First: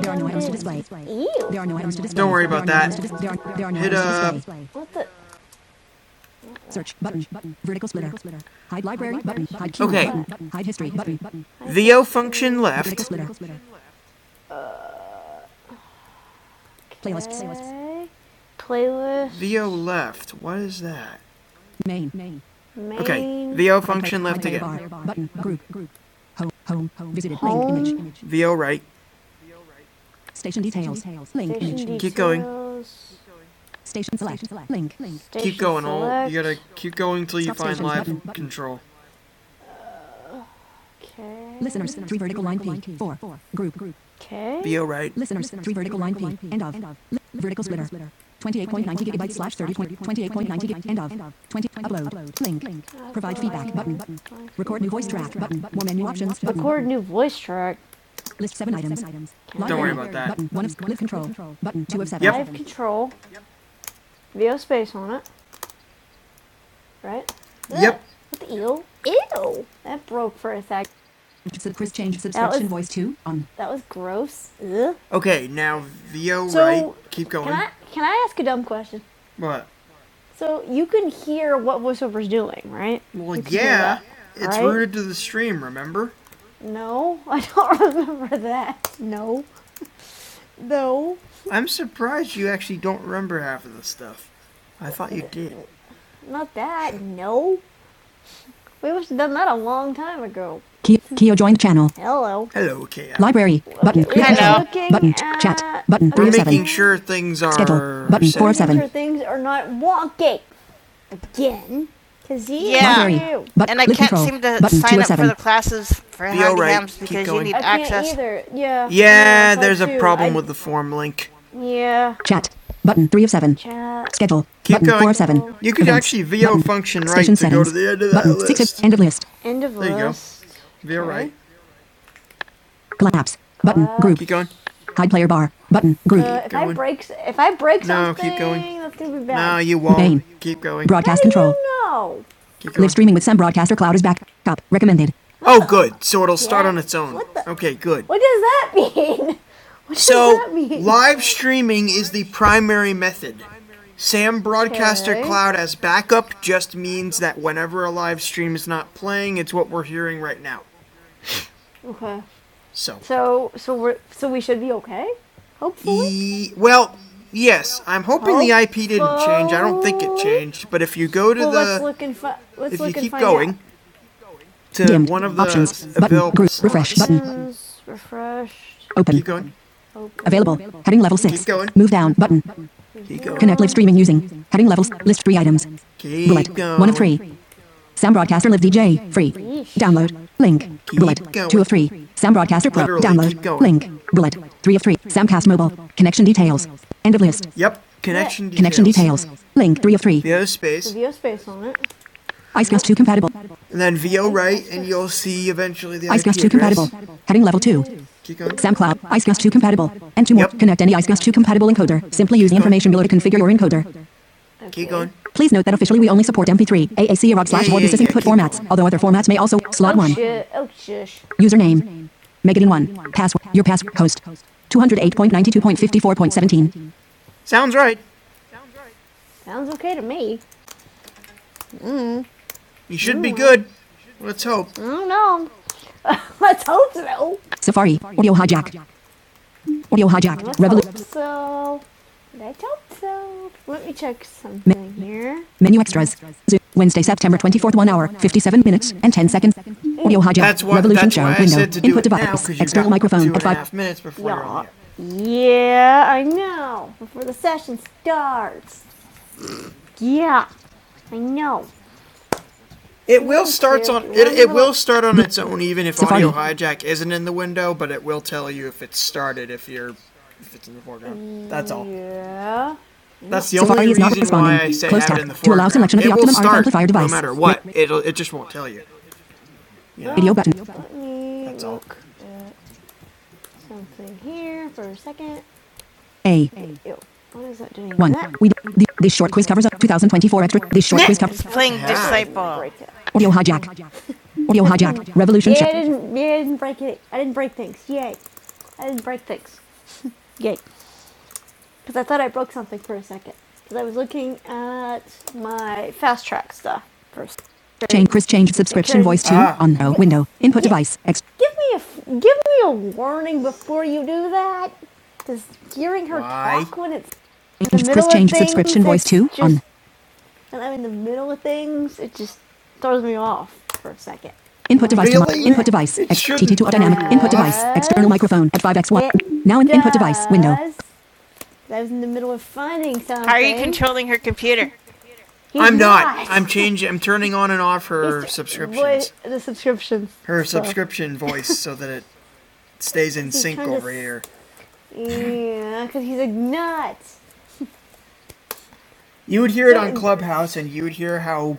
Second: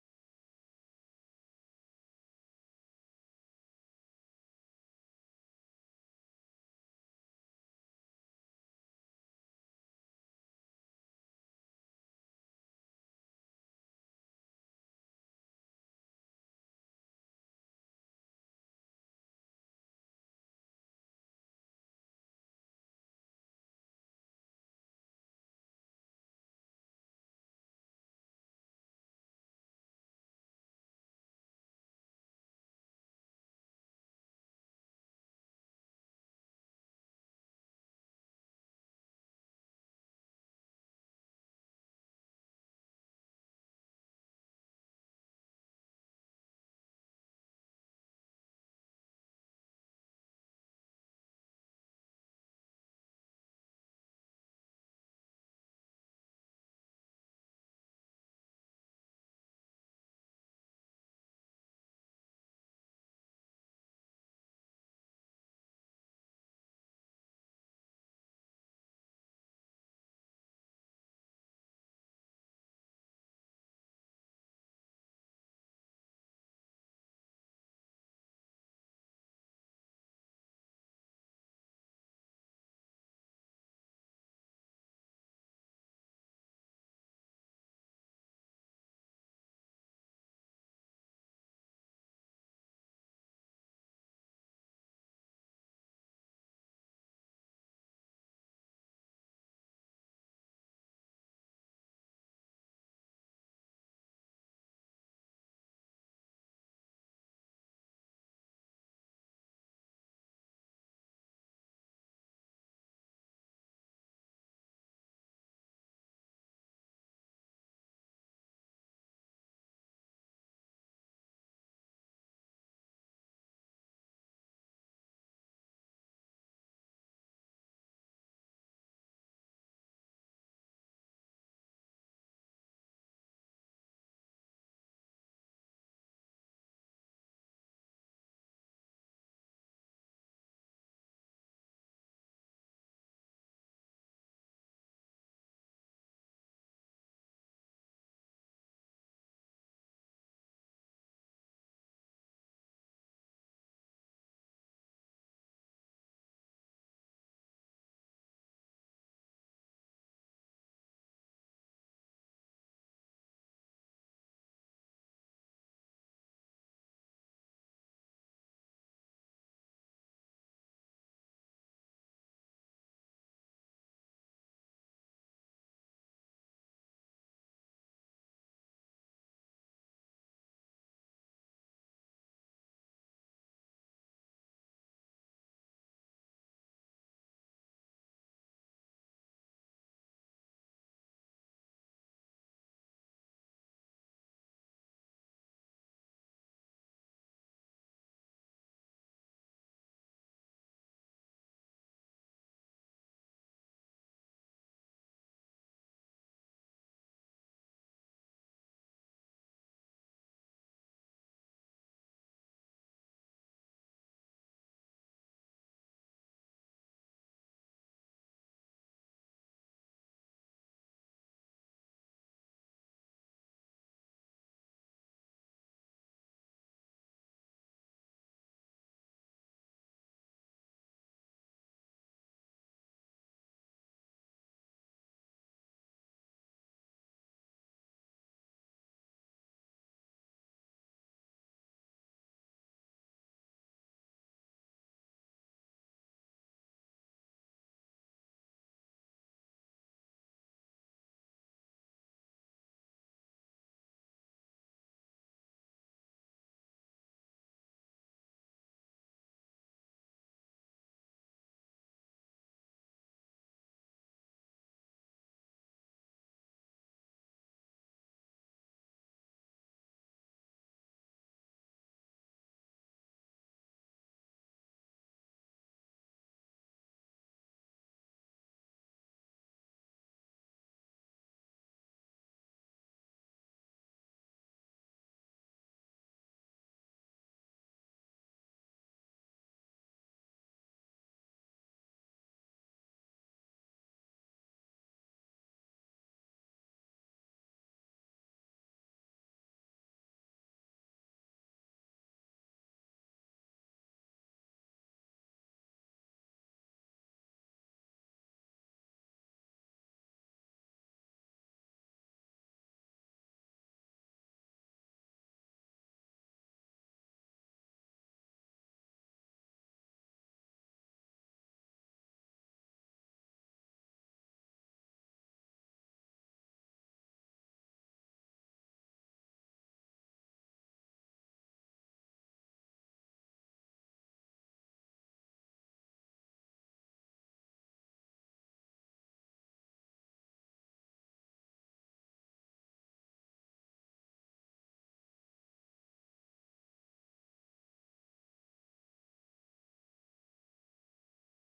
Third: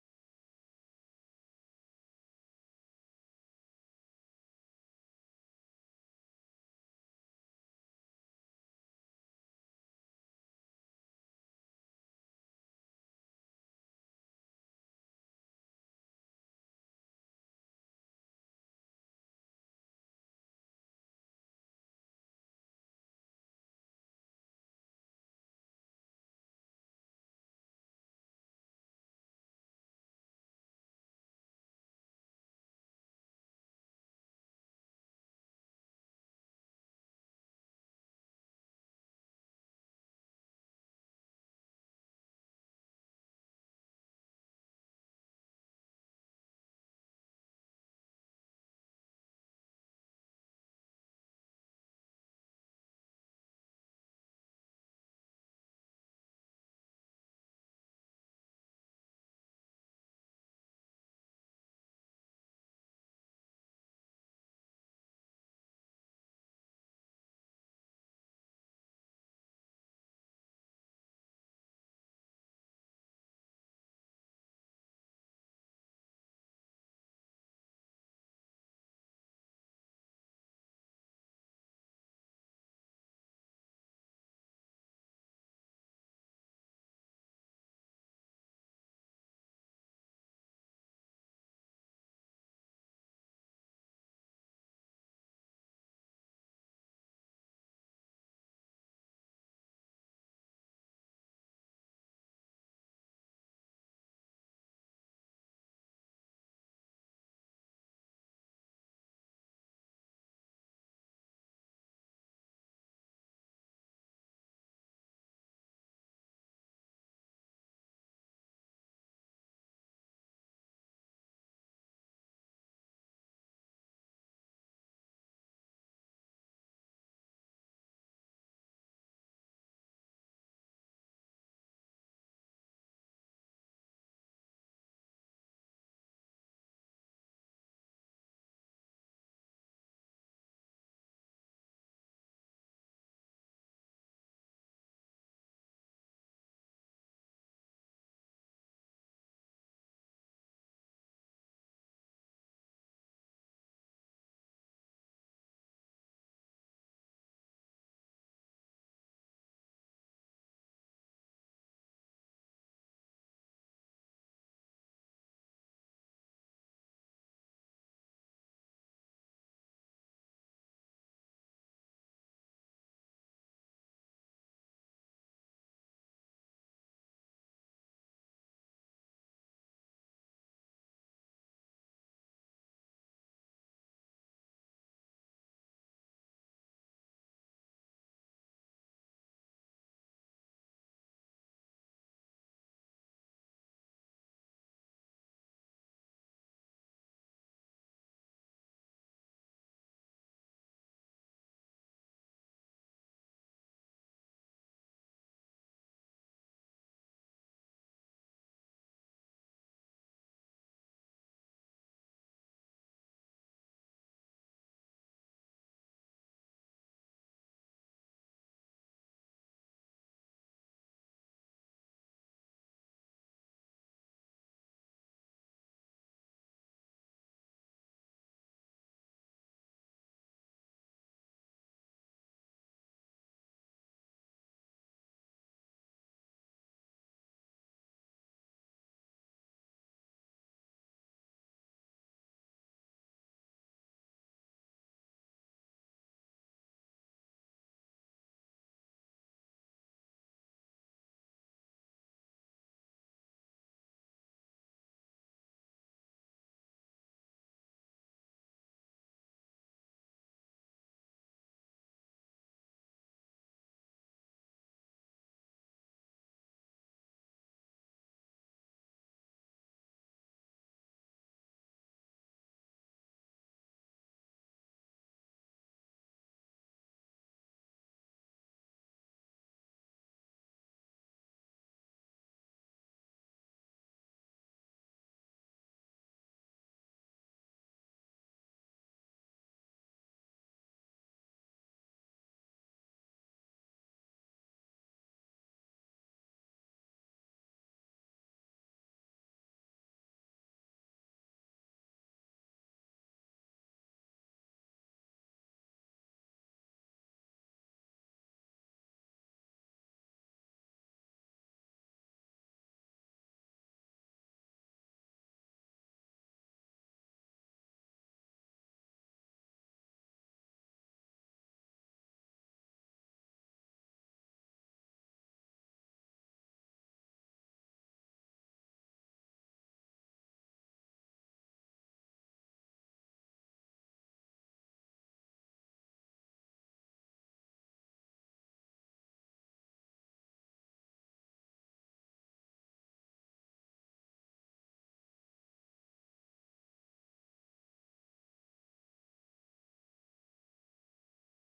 There are no items to display. There are no items to display. Don't worry about no that. no Hit items up. What the? Search button. Vertical splitter. Hide library button. Hide key Okay. button. Hide history button. VO function left. splitter. Playlists. Okay. Playlist. VO left. What is that? Main. Okay. VO function left again. Button. Group. Home. Home. Visited. Home. Link. Image. VO right. Station details. Link. Image. Keep going. Station select. Link. Link. Station Keep going, all. You gotta keep going till you find live button, button. control. Okay. Listeners, three vertical line P, four, Four. group, group. Okay. Be right. Listeners, three vertical line P, end of, vertical splitter. 28.90 gigabytes slash 30 point, 28.90 gigabytes. end of, 20, upload, link, Link. provide feedback button, button. Record new voice track button, more menu options button. Record new voice track. List seven items. Don't worry about that. Button, one of, live control, button, two of seven. Yep. Live control. VO space on it. right? Yep. What the eel? Ew. That broke for a sec. Sub- Chris change subscription was, voice to on. That was gross. Ugh. Okay, now Vio, So, right. Keep going. Can I can I ask a dumb question? What? So you can hear what voiceover's doing, right? Well, yeah, that, it's right? rooted to the stream. Remember? No, I don't remember that. No, no, I'm surprised you actually don't remember half of the stuff. I thought you did. not that. No, we must have done that a long time ago. Keo joined channel. Hello. Hello, Keo. Library. Button. Hello. Looking Button. Chat. Button. We're Three making sure things are Schedule. Button. Four of seven. Making Sure things are not wonky again. Cause he Yeah. is But and I can't control. seem to Button sign up for the classes for Be handy alright, hams because you need I can't access. Can't either. Yeah. Yeah, so there's a problem I- with the form link. Yeah. Chat. Button three of seven. Chat. Schedule. Keep button going. four of seven. You could actually VO Button. function right Station to settings. go to settings. the end of that Button list. six of end of list. End of list. There you go. list. VO right. Collapse. Button. Uh, group. Keep going. Hide player bar. Button. Group. Uh, if I going. I break, if I break No, something, no, keep going. that's gonna be bad. No, you won't. Bane. Keep going. Broadcast How do control. No. Keep going. Live streaming with Sam Broadcaster Cloud is back up. Recommended. Oh, good. So it'll start Yeah. on its own. What the- Okay, good. What does that mean? What so, does So that mean? live streaming is the primary method. Sam Broadcaster Okay. Cloud as backup just means that whenever a live stream is not playing, it's what we're hearing right now. Okay. So, So so we so we should be okay. Hopefully. E- well, yes, I'm hoping Hope- the IP didn't change. I don't think it changed, but if you go to well, let's the let's look and fi- let's if look you and keep find out. going, out to Dimmed. one of the Options. Button. Group. Refresh. Button. Options, Open. Keep going. open. Available. Heading level 6. Keep going. Move down. Button. Keep going. Connect live streaming using. Heading levels. List three items. Keep Bullet. going. One of three. Sound broadcaster live DJ. Free. Download. Link. Keep Bullet. going. Two of three. Sound broadcaster pro. Literally, Download. Link. Bullet. Three of three. Soundcast mobile. Connection details. End of list. Yep. Connection details. Connection details. Link. Three of three. The space. Video space on it. Icecast 2 compatible. and then VO right, and you'll see eventually the IP Icecast 2 compatible. Heading level 2. Keep going. SoundCloud. Icecast 2 compatible. And two more. Yep. Connect any Icecast 2 compatible encoder. Simply use the information below to configure your encoder. Okay. Keep going. Please note that officially we only support MP3, AAC, or OGG slash Yeah, board. yeah, This is yeah, input formats, although other formats may also. Slot Oh 1. Oh Username. megadin 1. Password. Your password. Host. 208.92.54.17. Sounds right. Sounds okay to me. You should be good. Let's hope. I don't know. I told you. Safari. Audio hijack. Audio hijack. Revolution. Revolut. told so. I told so. Let me check something here. Menu extras. Wednesday, September 24th, 1 hour, 57 minutes, and 10 seconds. Audio hijack. That's why. Revolution show window. Input device. External microphone and at 5. minutes before Yeah. Yeah, I know. Before the session starts. Yeah, I know. It will starts on it, it will start on its own even if audio hijack isn't in the window, but it will tell you if it's started if you're if it's in the foreground. That's all. Yeah. That's the Safari only is not reason why I responding. say Close have it tab in the to allow foreground. selection of the it will start amplifier no device. matter what. It'll it just won't tell you. Video button. That's all. something here for a second. A. What is that doing? One. We. The, this short quiz covers up 2024 extra. This short quiz covers. Playing Disciple. Audio hijack. Audio hijack. Revolution Yeah, I didn't. Yeah, I didn't break it. I didn't break things. Yay! I didn't break things. Yay! Because I thought I broke something for a second. Because I was looking at my fast track stuff first. Change Chris change subscription Because, voice to Ah. on no window input yeah. device. Ex- Give me a f- give me a warning before you do that. Because hearing her Why? talk when it's in the change Chris middle of change subscription things, voice it's to just on when I'm in the middle of things, it just throws me off for a second. input like, device to mi- Really? input device It X shouldn't to dynamic throw you input off. device external Yes, microphone at 5x1 it now in input device window does. I was in the middle of finding something. How are you controlling her computer? He's I'm not. not. I'm changing. I'm turning on and off her He's- subscriptions. What, the subscriptions. Her So- subscription voice, so that it stays in he's sync trying to over here. Yeah, because he's like nuts. You would hear it on Clubhouse, and you would hear how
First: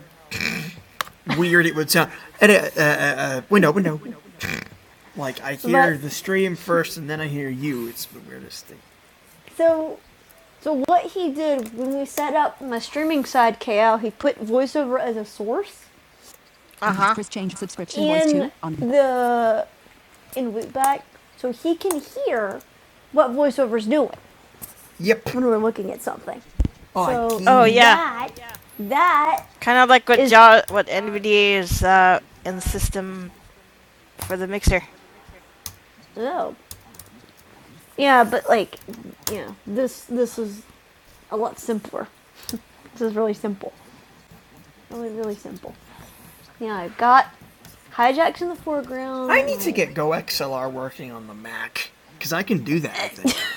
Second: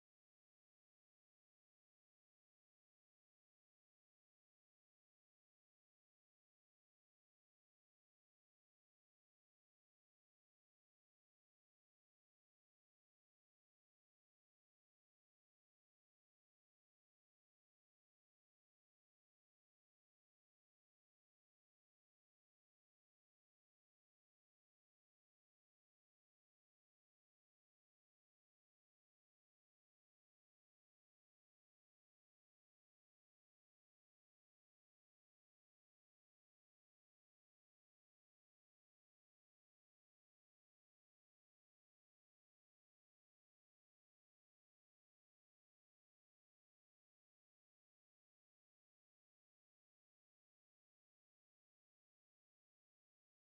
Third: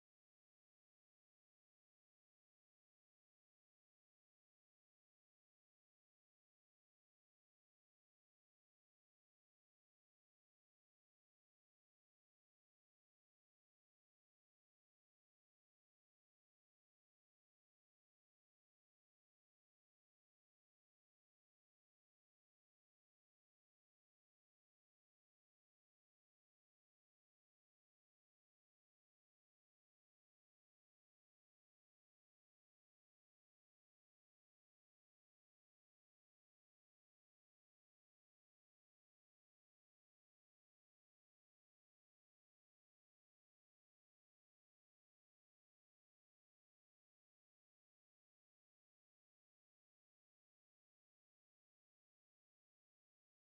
weird it would sound. And, uh, uh, uh, uh, window, window, window. Like I hear But- the stream first, and then I hear you. It's the weirdest thing. So So what he did when we set up my streaming side KL, he put voiceover as a source Uh huh. Chris changed subscription voice to on the in loopback, so he can hear what voiceover's doing Yep. when we're looking at something. Oh, so Oh yeah. that that Kind of like what Ja what NVDA is uh, in the system for the mixer. oh yeah, but like yeah, this this is a lot simpler. this is really simple, really really simple. Yeah, I've got Hijack's in the foreground. I need to get Go XLR working on the Mac because I can do that. I think.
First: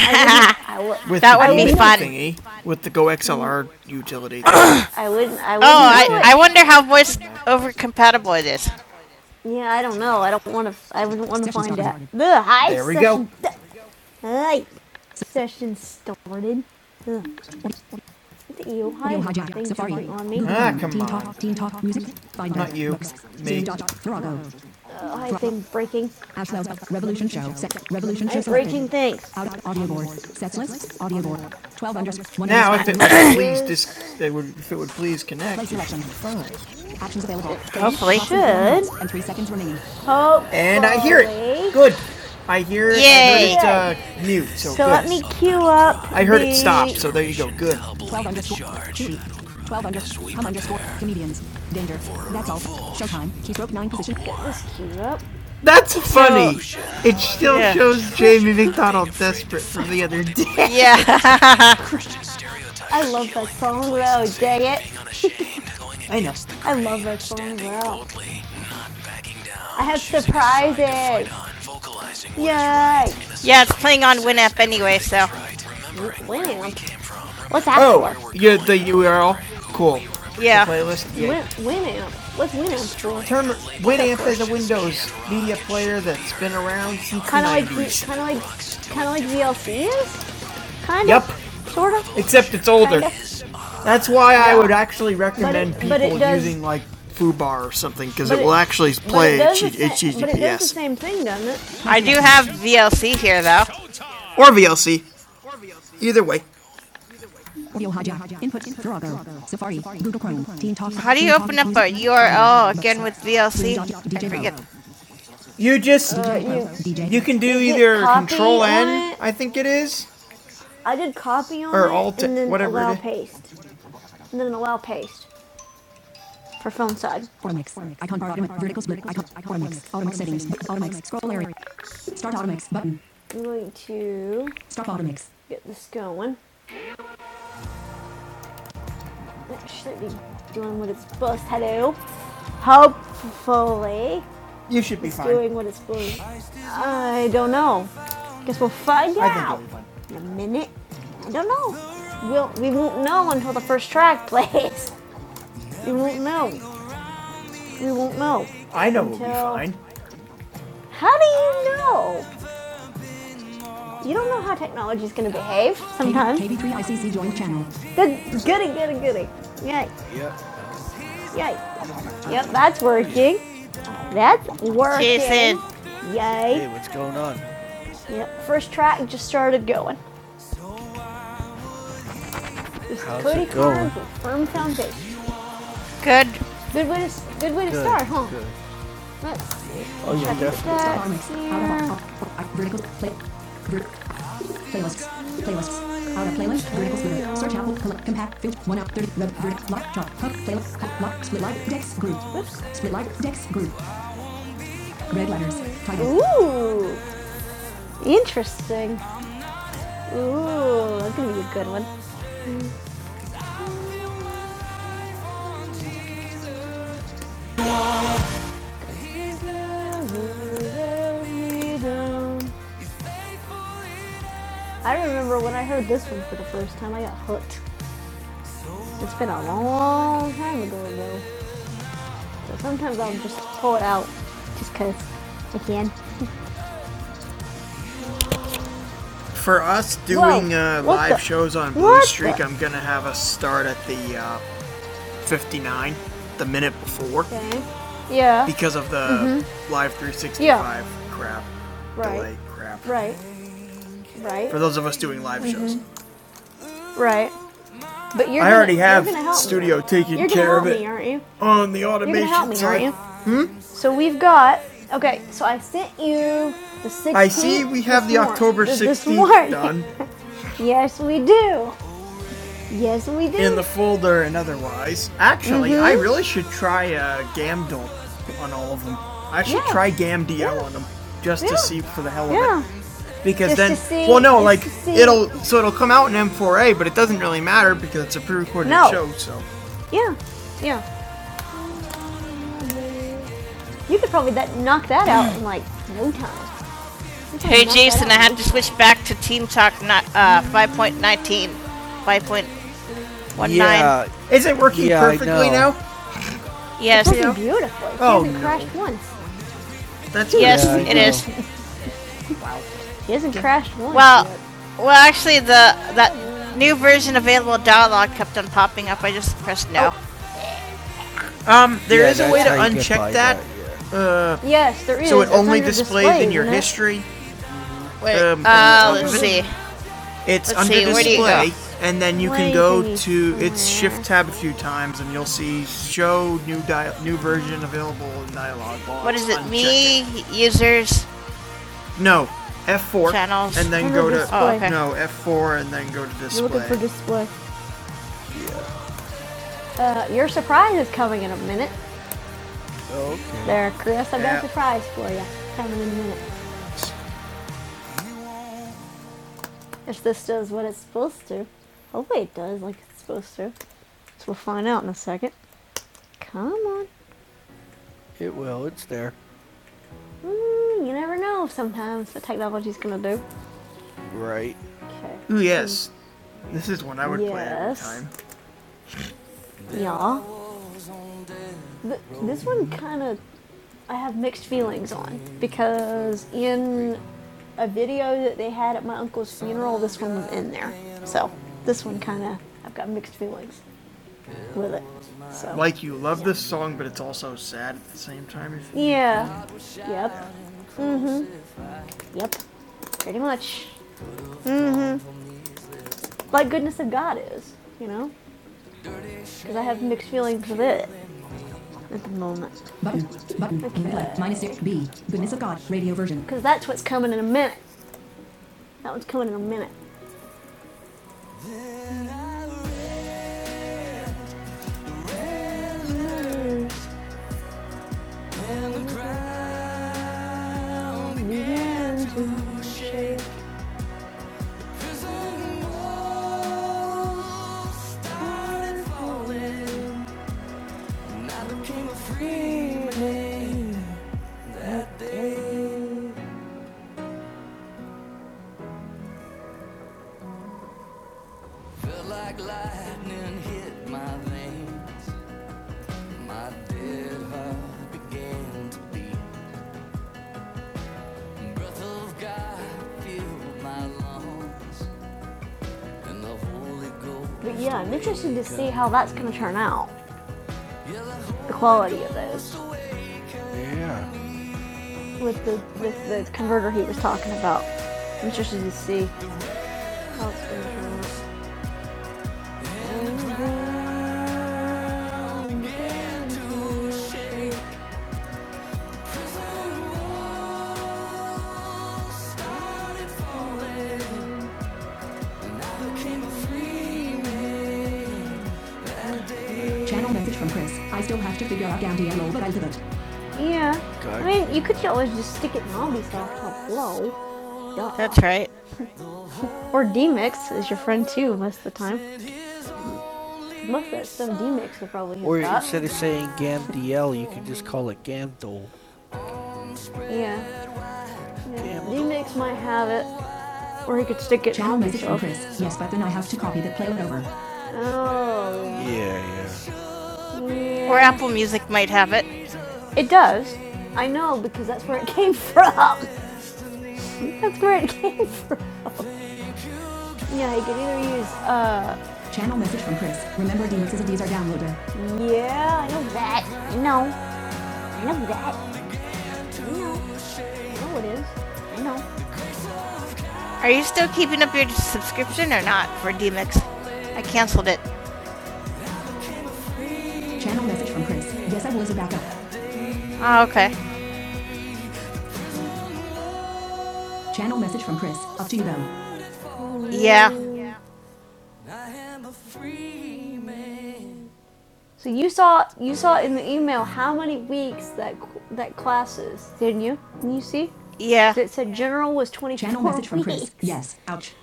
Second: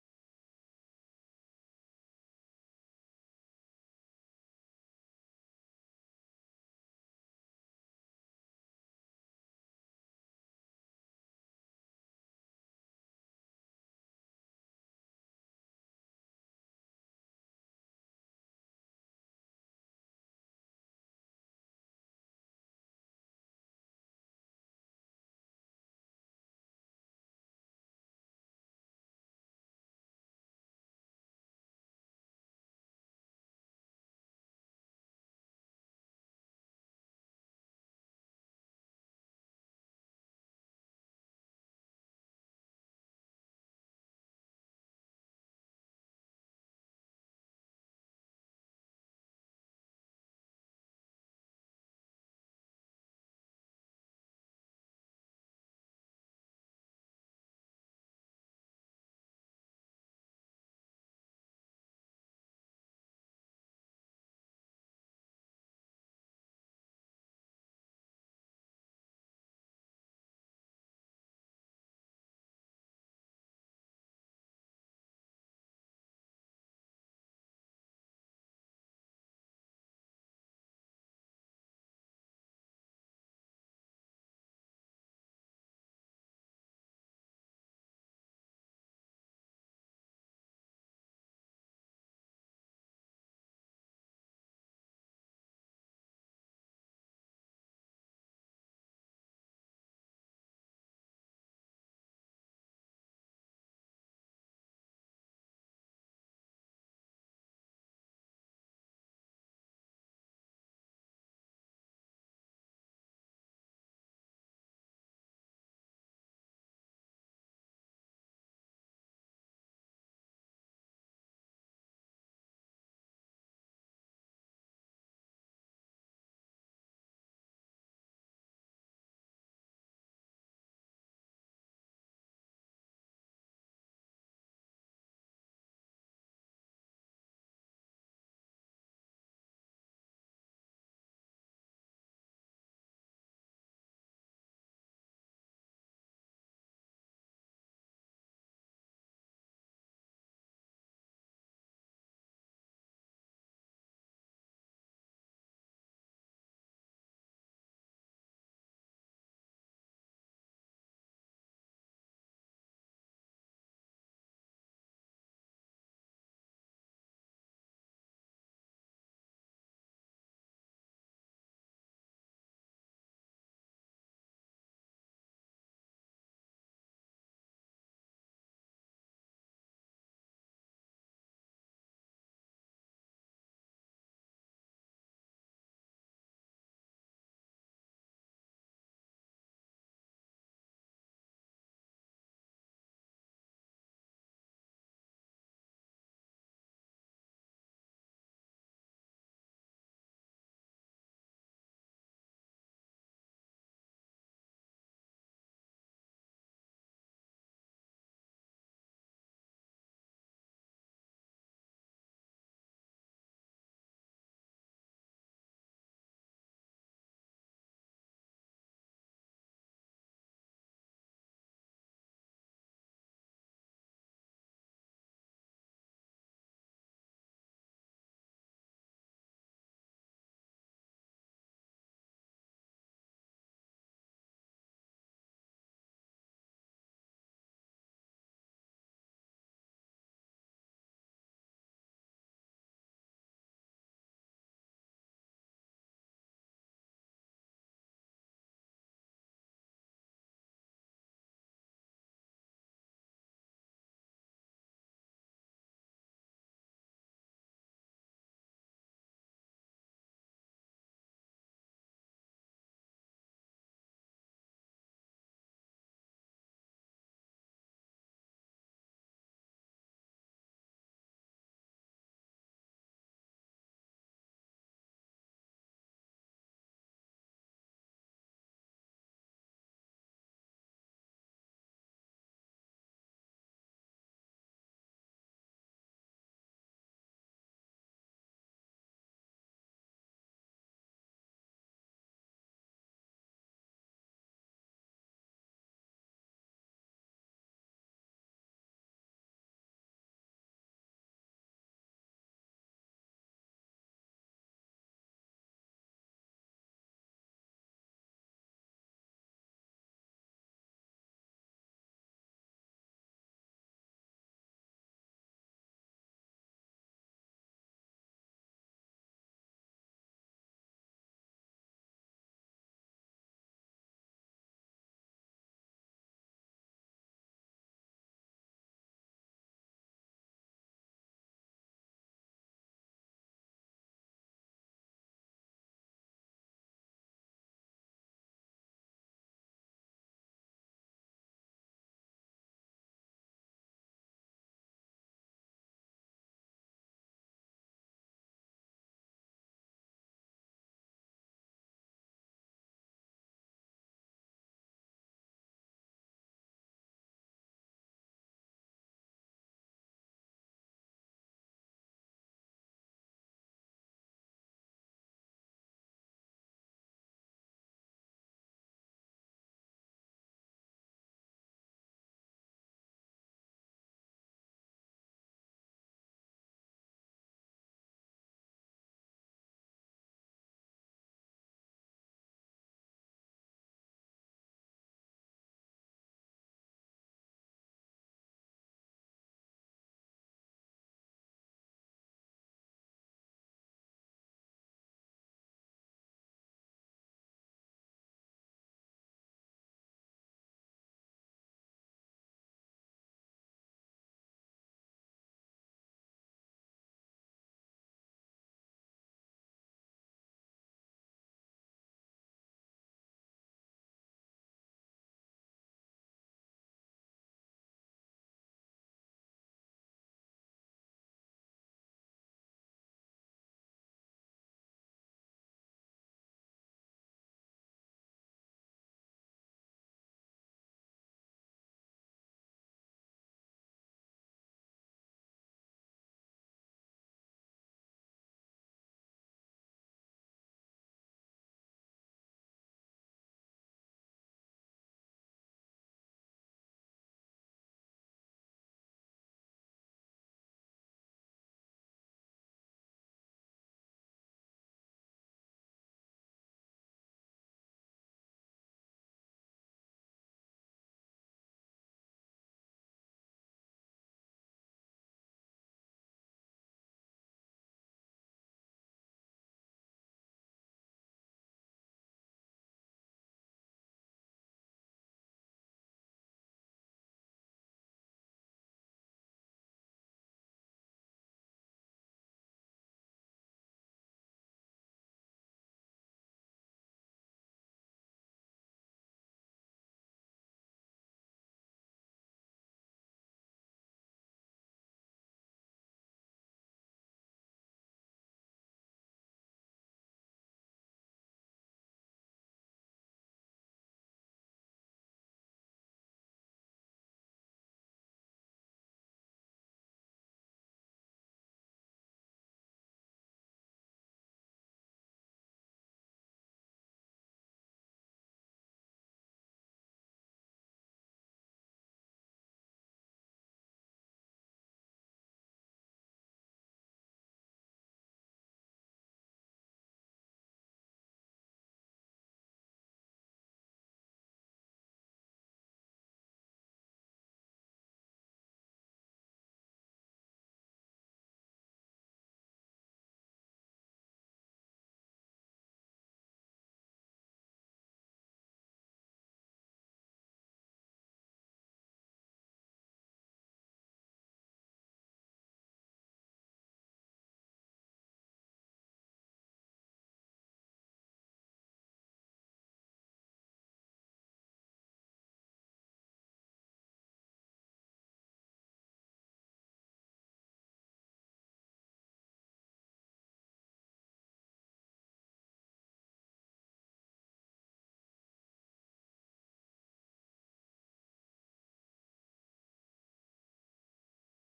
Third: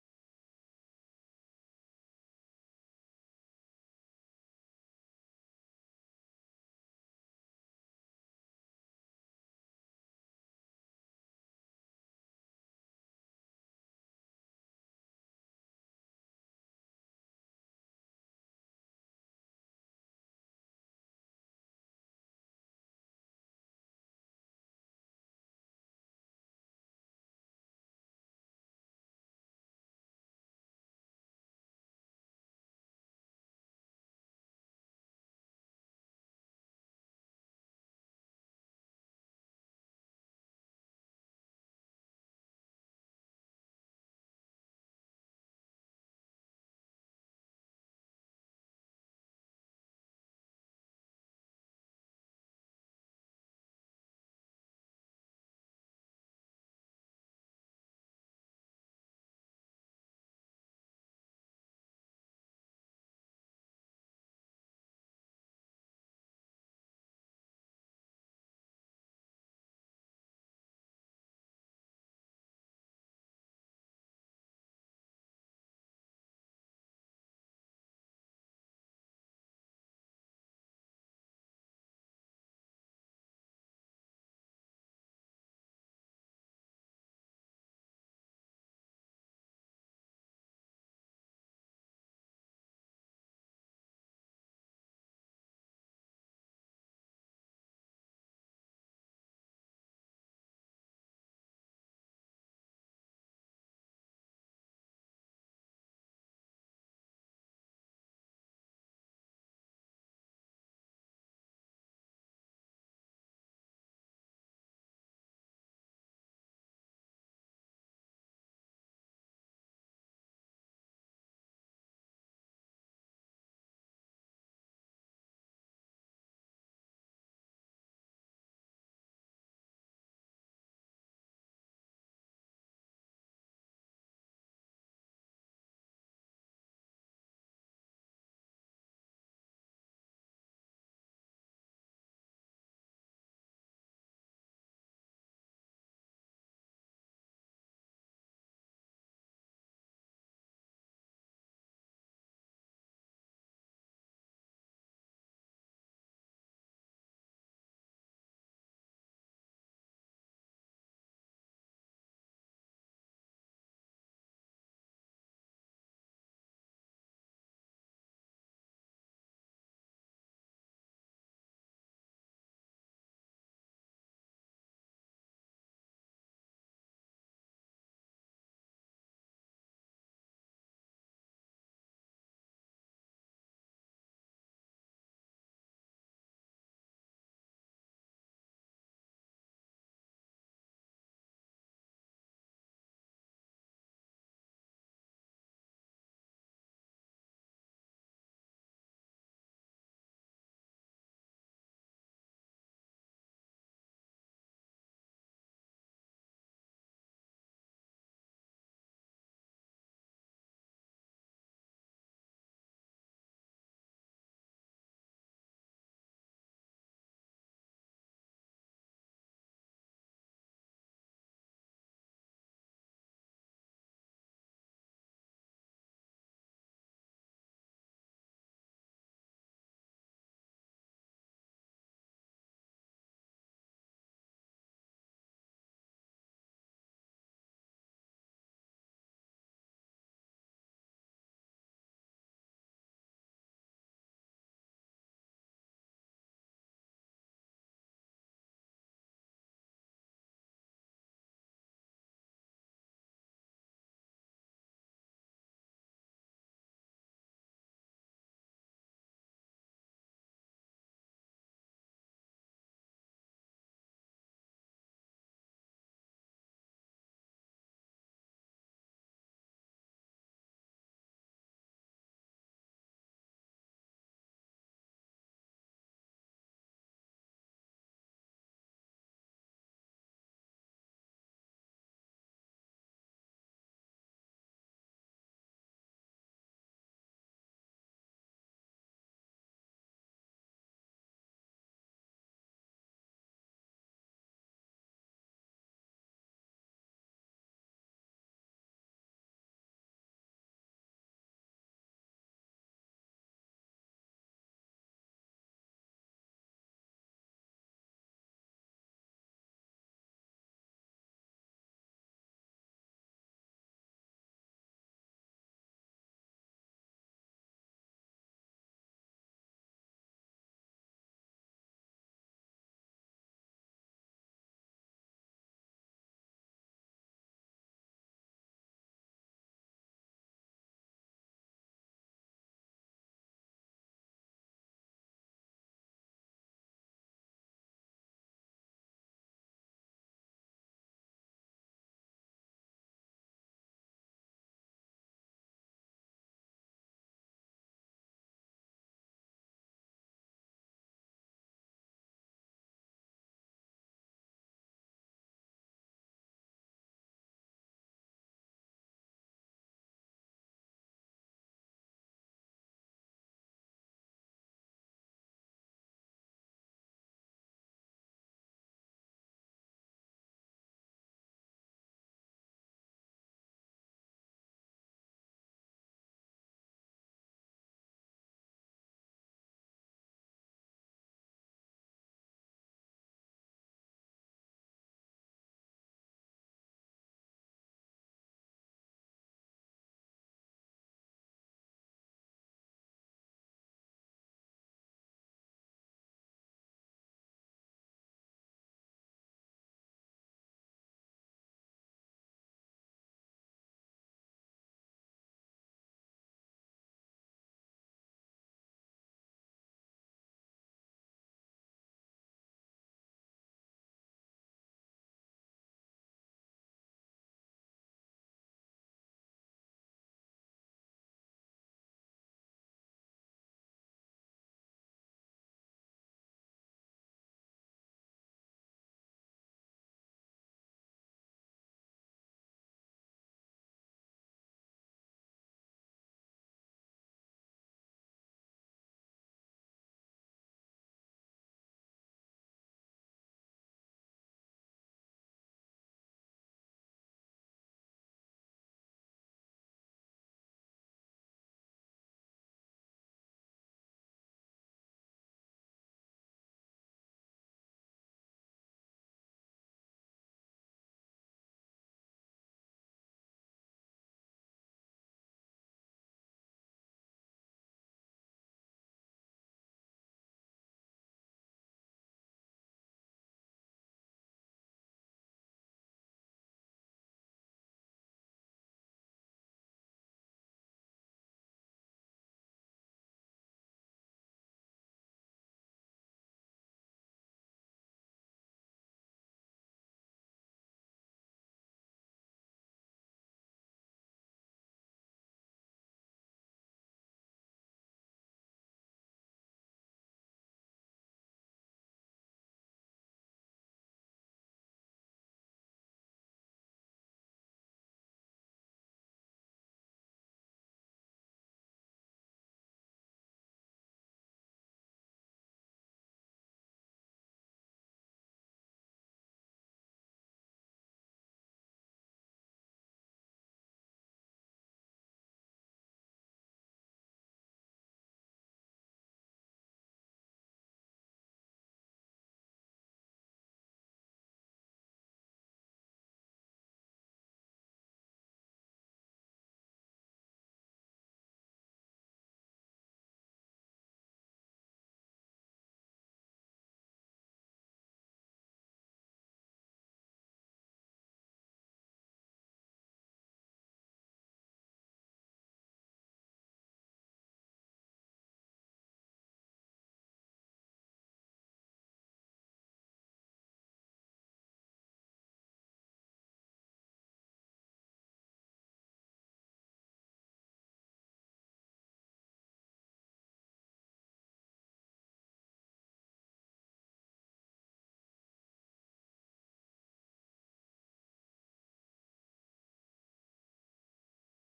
I, I w- With That would be fun. Thingy, with the Go XLR utility. I wouldn't. I wouldn't. Oh, I, I wonder how voice over compatible it is. Yeah, I don't know. I don't want to. F- I wouldn't want to find out. The high There we session go. hi. Session started. Ugh. The hijack Safari. on me. Ah, come on. Not you. Me. Thrago. Oh, I think breaking. Ashlow, Revolution Show, set, Revolution Show breaking things. Out, audio board, sets list, audio board, 12 unders, 1 Now, if it would please, dis- they would, if it would please connect. Actions available. Hopefully should. And 3 seconds remaining. Hopefully. And I hear it. Good. I hear it. I heard it uh, mute. So, So let me queue up. I heard the- it stop. So there you go. Good. 12 underscore. charge. 12 underscore. we underscore. Comedians. Danger. That's all. Showtime. Keystroke 9 position. Yep. That's funny. So, It still Yeah. shows Jamie McDonald desperate from the other day. Yeah. I love that song though, dang it. I know. I love that song though. I have surprises. Yay! Yeah, it's playing on WinApp anyway, so. Winning, i What's that for? Oh, for? you the URL. Cool. Yeah. The Playlist. Yeah. Win, Winamp. What's Winamp for? Term Winamp is a Windows media player that's been around since Kind of like, kind of like, kind of like VLC is. Kind of. Yep. Sort of. Except it's older. Kinda. That's why yeah. I would actually recommend but it, people but it does- using like FooBar or something because it, it- will actually play but it does But it does the same thing, doesn't it? I do have VLC here though. or VLC. Either way, Audio hijack. Input. Virago. Safari. Google Chrome. Teen Talk. How do you open up a URL again with VLC? forget. You just Virago. DJ. you can do either Control N, I think it is. I did copy on Or it alt- it, and then whatever it allow is. paste, and then allow paste for phone side. Automix. Icon Automix. Vertical split. Icon. Automix. Automix settings. Automix. Scroll area. Start Automix button. I'm going to Stop Automix. get this going. It should be doing what it's supposed to do. Hopefully, You should be it's fine. doing what it's doing. I don't know. Guess we'll find I out you be fine. in a minute. I don't know. We'll, we won't know until the first track plays. We won't know. We won't know. I know until... we'll be fine. How do you know? You don't know how technology is going to behave sometimes. KB3ICC joint channel. Good, goody, goody, goody. Yay, yay. Yep, that's working. That's working. Jason. Yay. Hey, what's going on? Yep. First track just started going. How's Cody it going? Carnes with Firm Foundation. Good. Good way to good way to Good, start, huh? good. Let's Oh, yeah, check definitely. Out of playlist. Vertical splitter. Search Apple. Compact. Filter. One out. Thirty. Red. Vertical. Lock. Drop. Hub. Playlist. Hub. Lock. Split like. Dex. Group. Oops. Split like. Dex. Group. Red letters. Title. Ooh, interesting. Ooh, that's gonna be a good one. I remember when I heard this one for the first time, I got hooked. It's been a long time ago, though. So sometimes I'll just pull it out just 'cause I can. For us Whoa! doing Whoa, uh, live the? shows on Blue What Streak, the? I'm gonna have us start at the uh, 59, the minute before, Okay. Yeah. because of the mm-hmm. live 365 Yeah. crap, Right. delay crap. Right. Right. For those of us doing live mm-hmm. shows, Right. But you're I gonna- already you're have going me. studio me. taking You're care help of it me, aren't you? on the You're automation. you're help me, side. aren't you? So we've got. Okay, so I sent you the 16th. I see we have the mor- October 16th done. yes, we do. Yes, we do. in the folder and otherwise. Actually, mm-hmm. I really should try uh, Gamdol on all of them. I should Yeah. try Gamdio yeah. on them just Yeah. to see for the hell of yeah. it because Just then well no just like it'll so it'll come out in M4A, but it doesn't really matter because it's a pre-recorded No. show. So Yeah, yeah. You could probably that, knock that out in like no time. Hey Jason, I have to switch back to Team Talk Not uh, 5.19. yeah, is it working Yeah, perfectly now? Yes. It's working beautifully. It Oh, hasn't no. crashed once. That's Yes, Yeah, I He hasn't crashed once. Well, yet. well, actually, the that new version available dialogue kept on popping up. I just pressed no. Oh. Um, there Yeah, is a way to uncheck by that. yeah. Uh, yes, there is. so it It's only displays display, in your history. Wait, Um, uh, let's see. It's Let's under see, where do you display, and then you Where can go to it's shift tab a few times, and you'll see show new dia- new version available in dialogue. What is What it's it? Me it. users. No, F4. Channels. And then go to. Oh, okay. No, F4 and then go to display. You're looking for display. Uh, your surprise is coming in a minute. There, Chris, I've got Yeah. a surprise for you. Coming in a minute. If this does what it's supposed to. Hopefully it does like it's supposed to. So we'll find out in a second. Come on. It will. It's there. Mm, you never know sometimes what technology's gonna do. Right. Okay. Ooh, yes. This is one I would yes. play every yes. time. Yeah. Th- this one kind of I have mixed feelings on because in a video that they had at my uncle's funeral, this one was in there. So this one kind of I've got mixed feelings with it. So Like you love this song, but it's also sad at the same time. If you, yeah, Know. yep, yep, pretty much. Like goodness of God is, you know, because I have mixed feelings with it at the moment. Button. Button. Play. Minus 6. B. Goodness of God. Radio version. Because that's what's coming in a minute. That one's coming in a minute. like But yeah, I'm interested to see how that's going to turn out. The quality of those with the with the converter he was talking about. I'm interested to see. Channel message from Chris. I still have to figure out Gamdiello, but I'll do it. Yeah. Go. I mean, you could always just stick it in Ubisoft up low. Duh. That's right. Or DMix is your friend too most of the time. Most of that stuff DMix will probably hit Or that. instead of saying GamDL, you could just call it Gamdol. Yeah. Gamdol. DMix might have it, or you could stick it Channel in Channel message from Chris. Yes, but then I have to copy the playload over. Oh. Yeah, yeah. yeah. Or Apple Music might have it. It does. I know because that's where it came from. That's where it came from. Yeah, you can either use uh Channel message from Chris. Remember, DX is a DSR downloader. yeah, I know that. I know. I know that. I know. I know it is. I know. Are you still keeping up your subscription or not for DMix? I canceled it. Channel message from Chris. Yes, I was a backup. Oh, okay. Channel message from Chris. Up to you though. Yeah. So you saw you saw in the email how many weeks that that class is, didn't you? Can you see? Yeah. It said general was Channel 24 general message weeks. from Chris. Yes. Ouch.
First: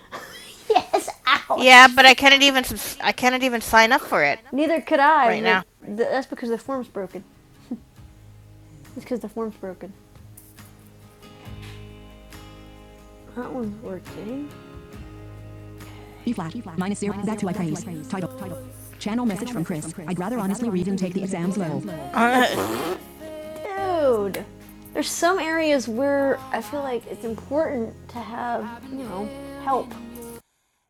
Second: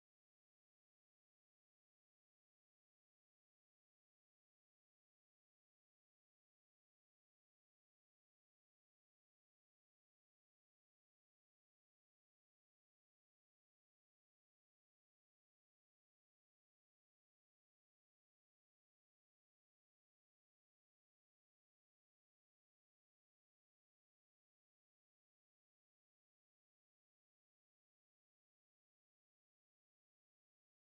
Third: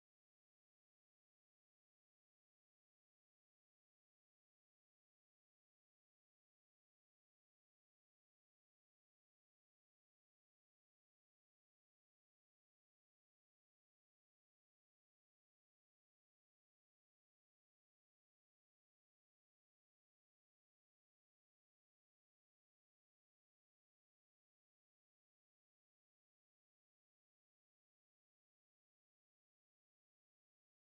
Oh. Yeah, but I cannot even I cannot even sign up for it Neither could I. right now. that's because the form's broken. It's because the form's broken. That one's working. E flat. Minus zero. Back to I praise. Title. Title. Channel message from Chris. I'd rather honestly read and take the exams low. Uh, Dude, there's some areas where I feel like it's important to have, you know, help.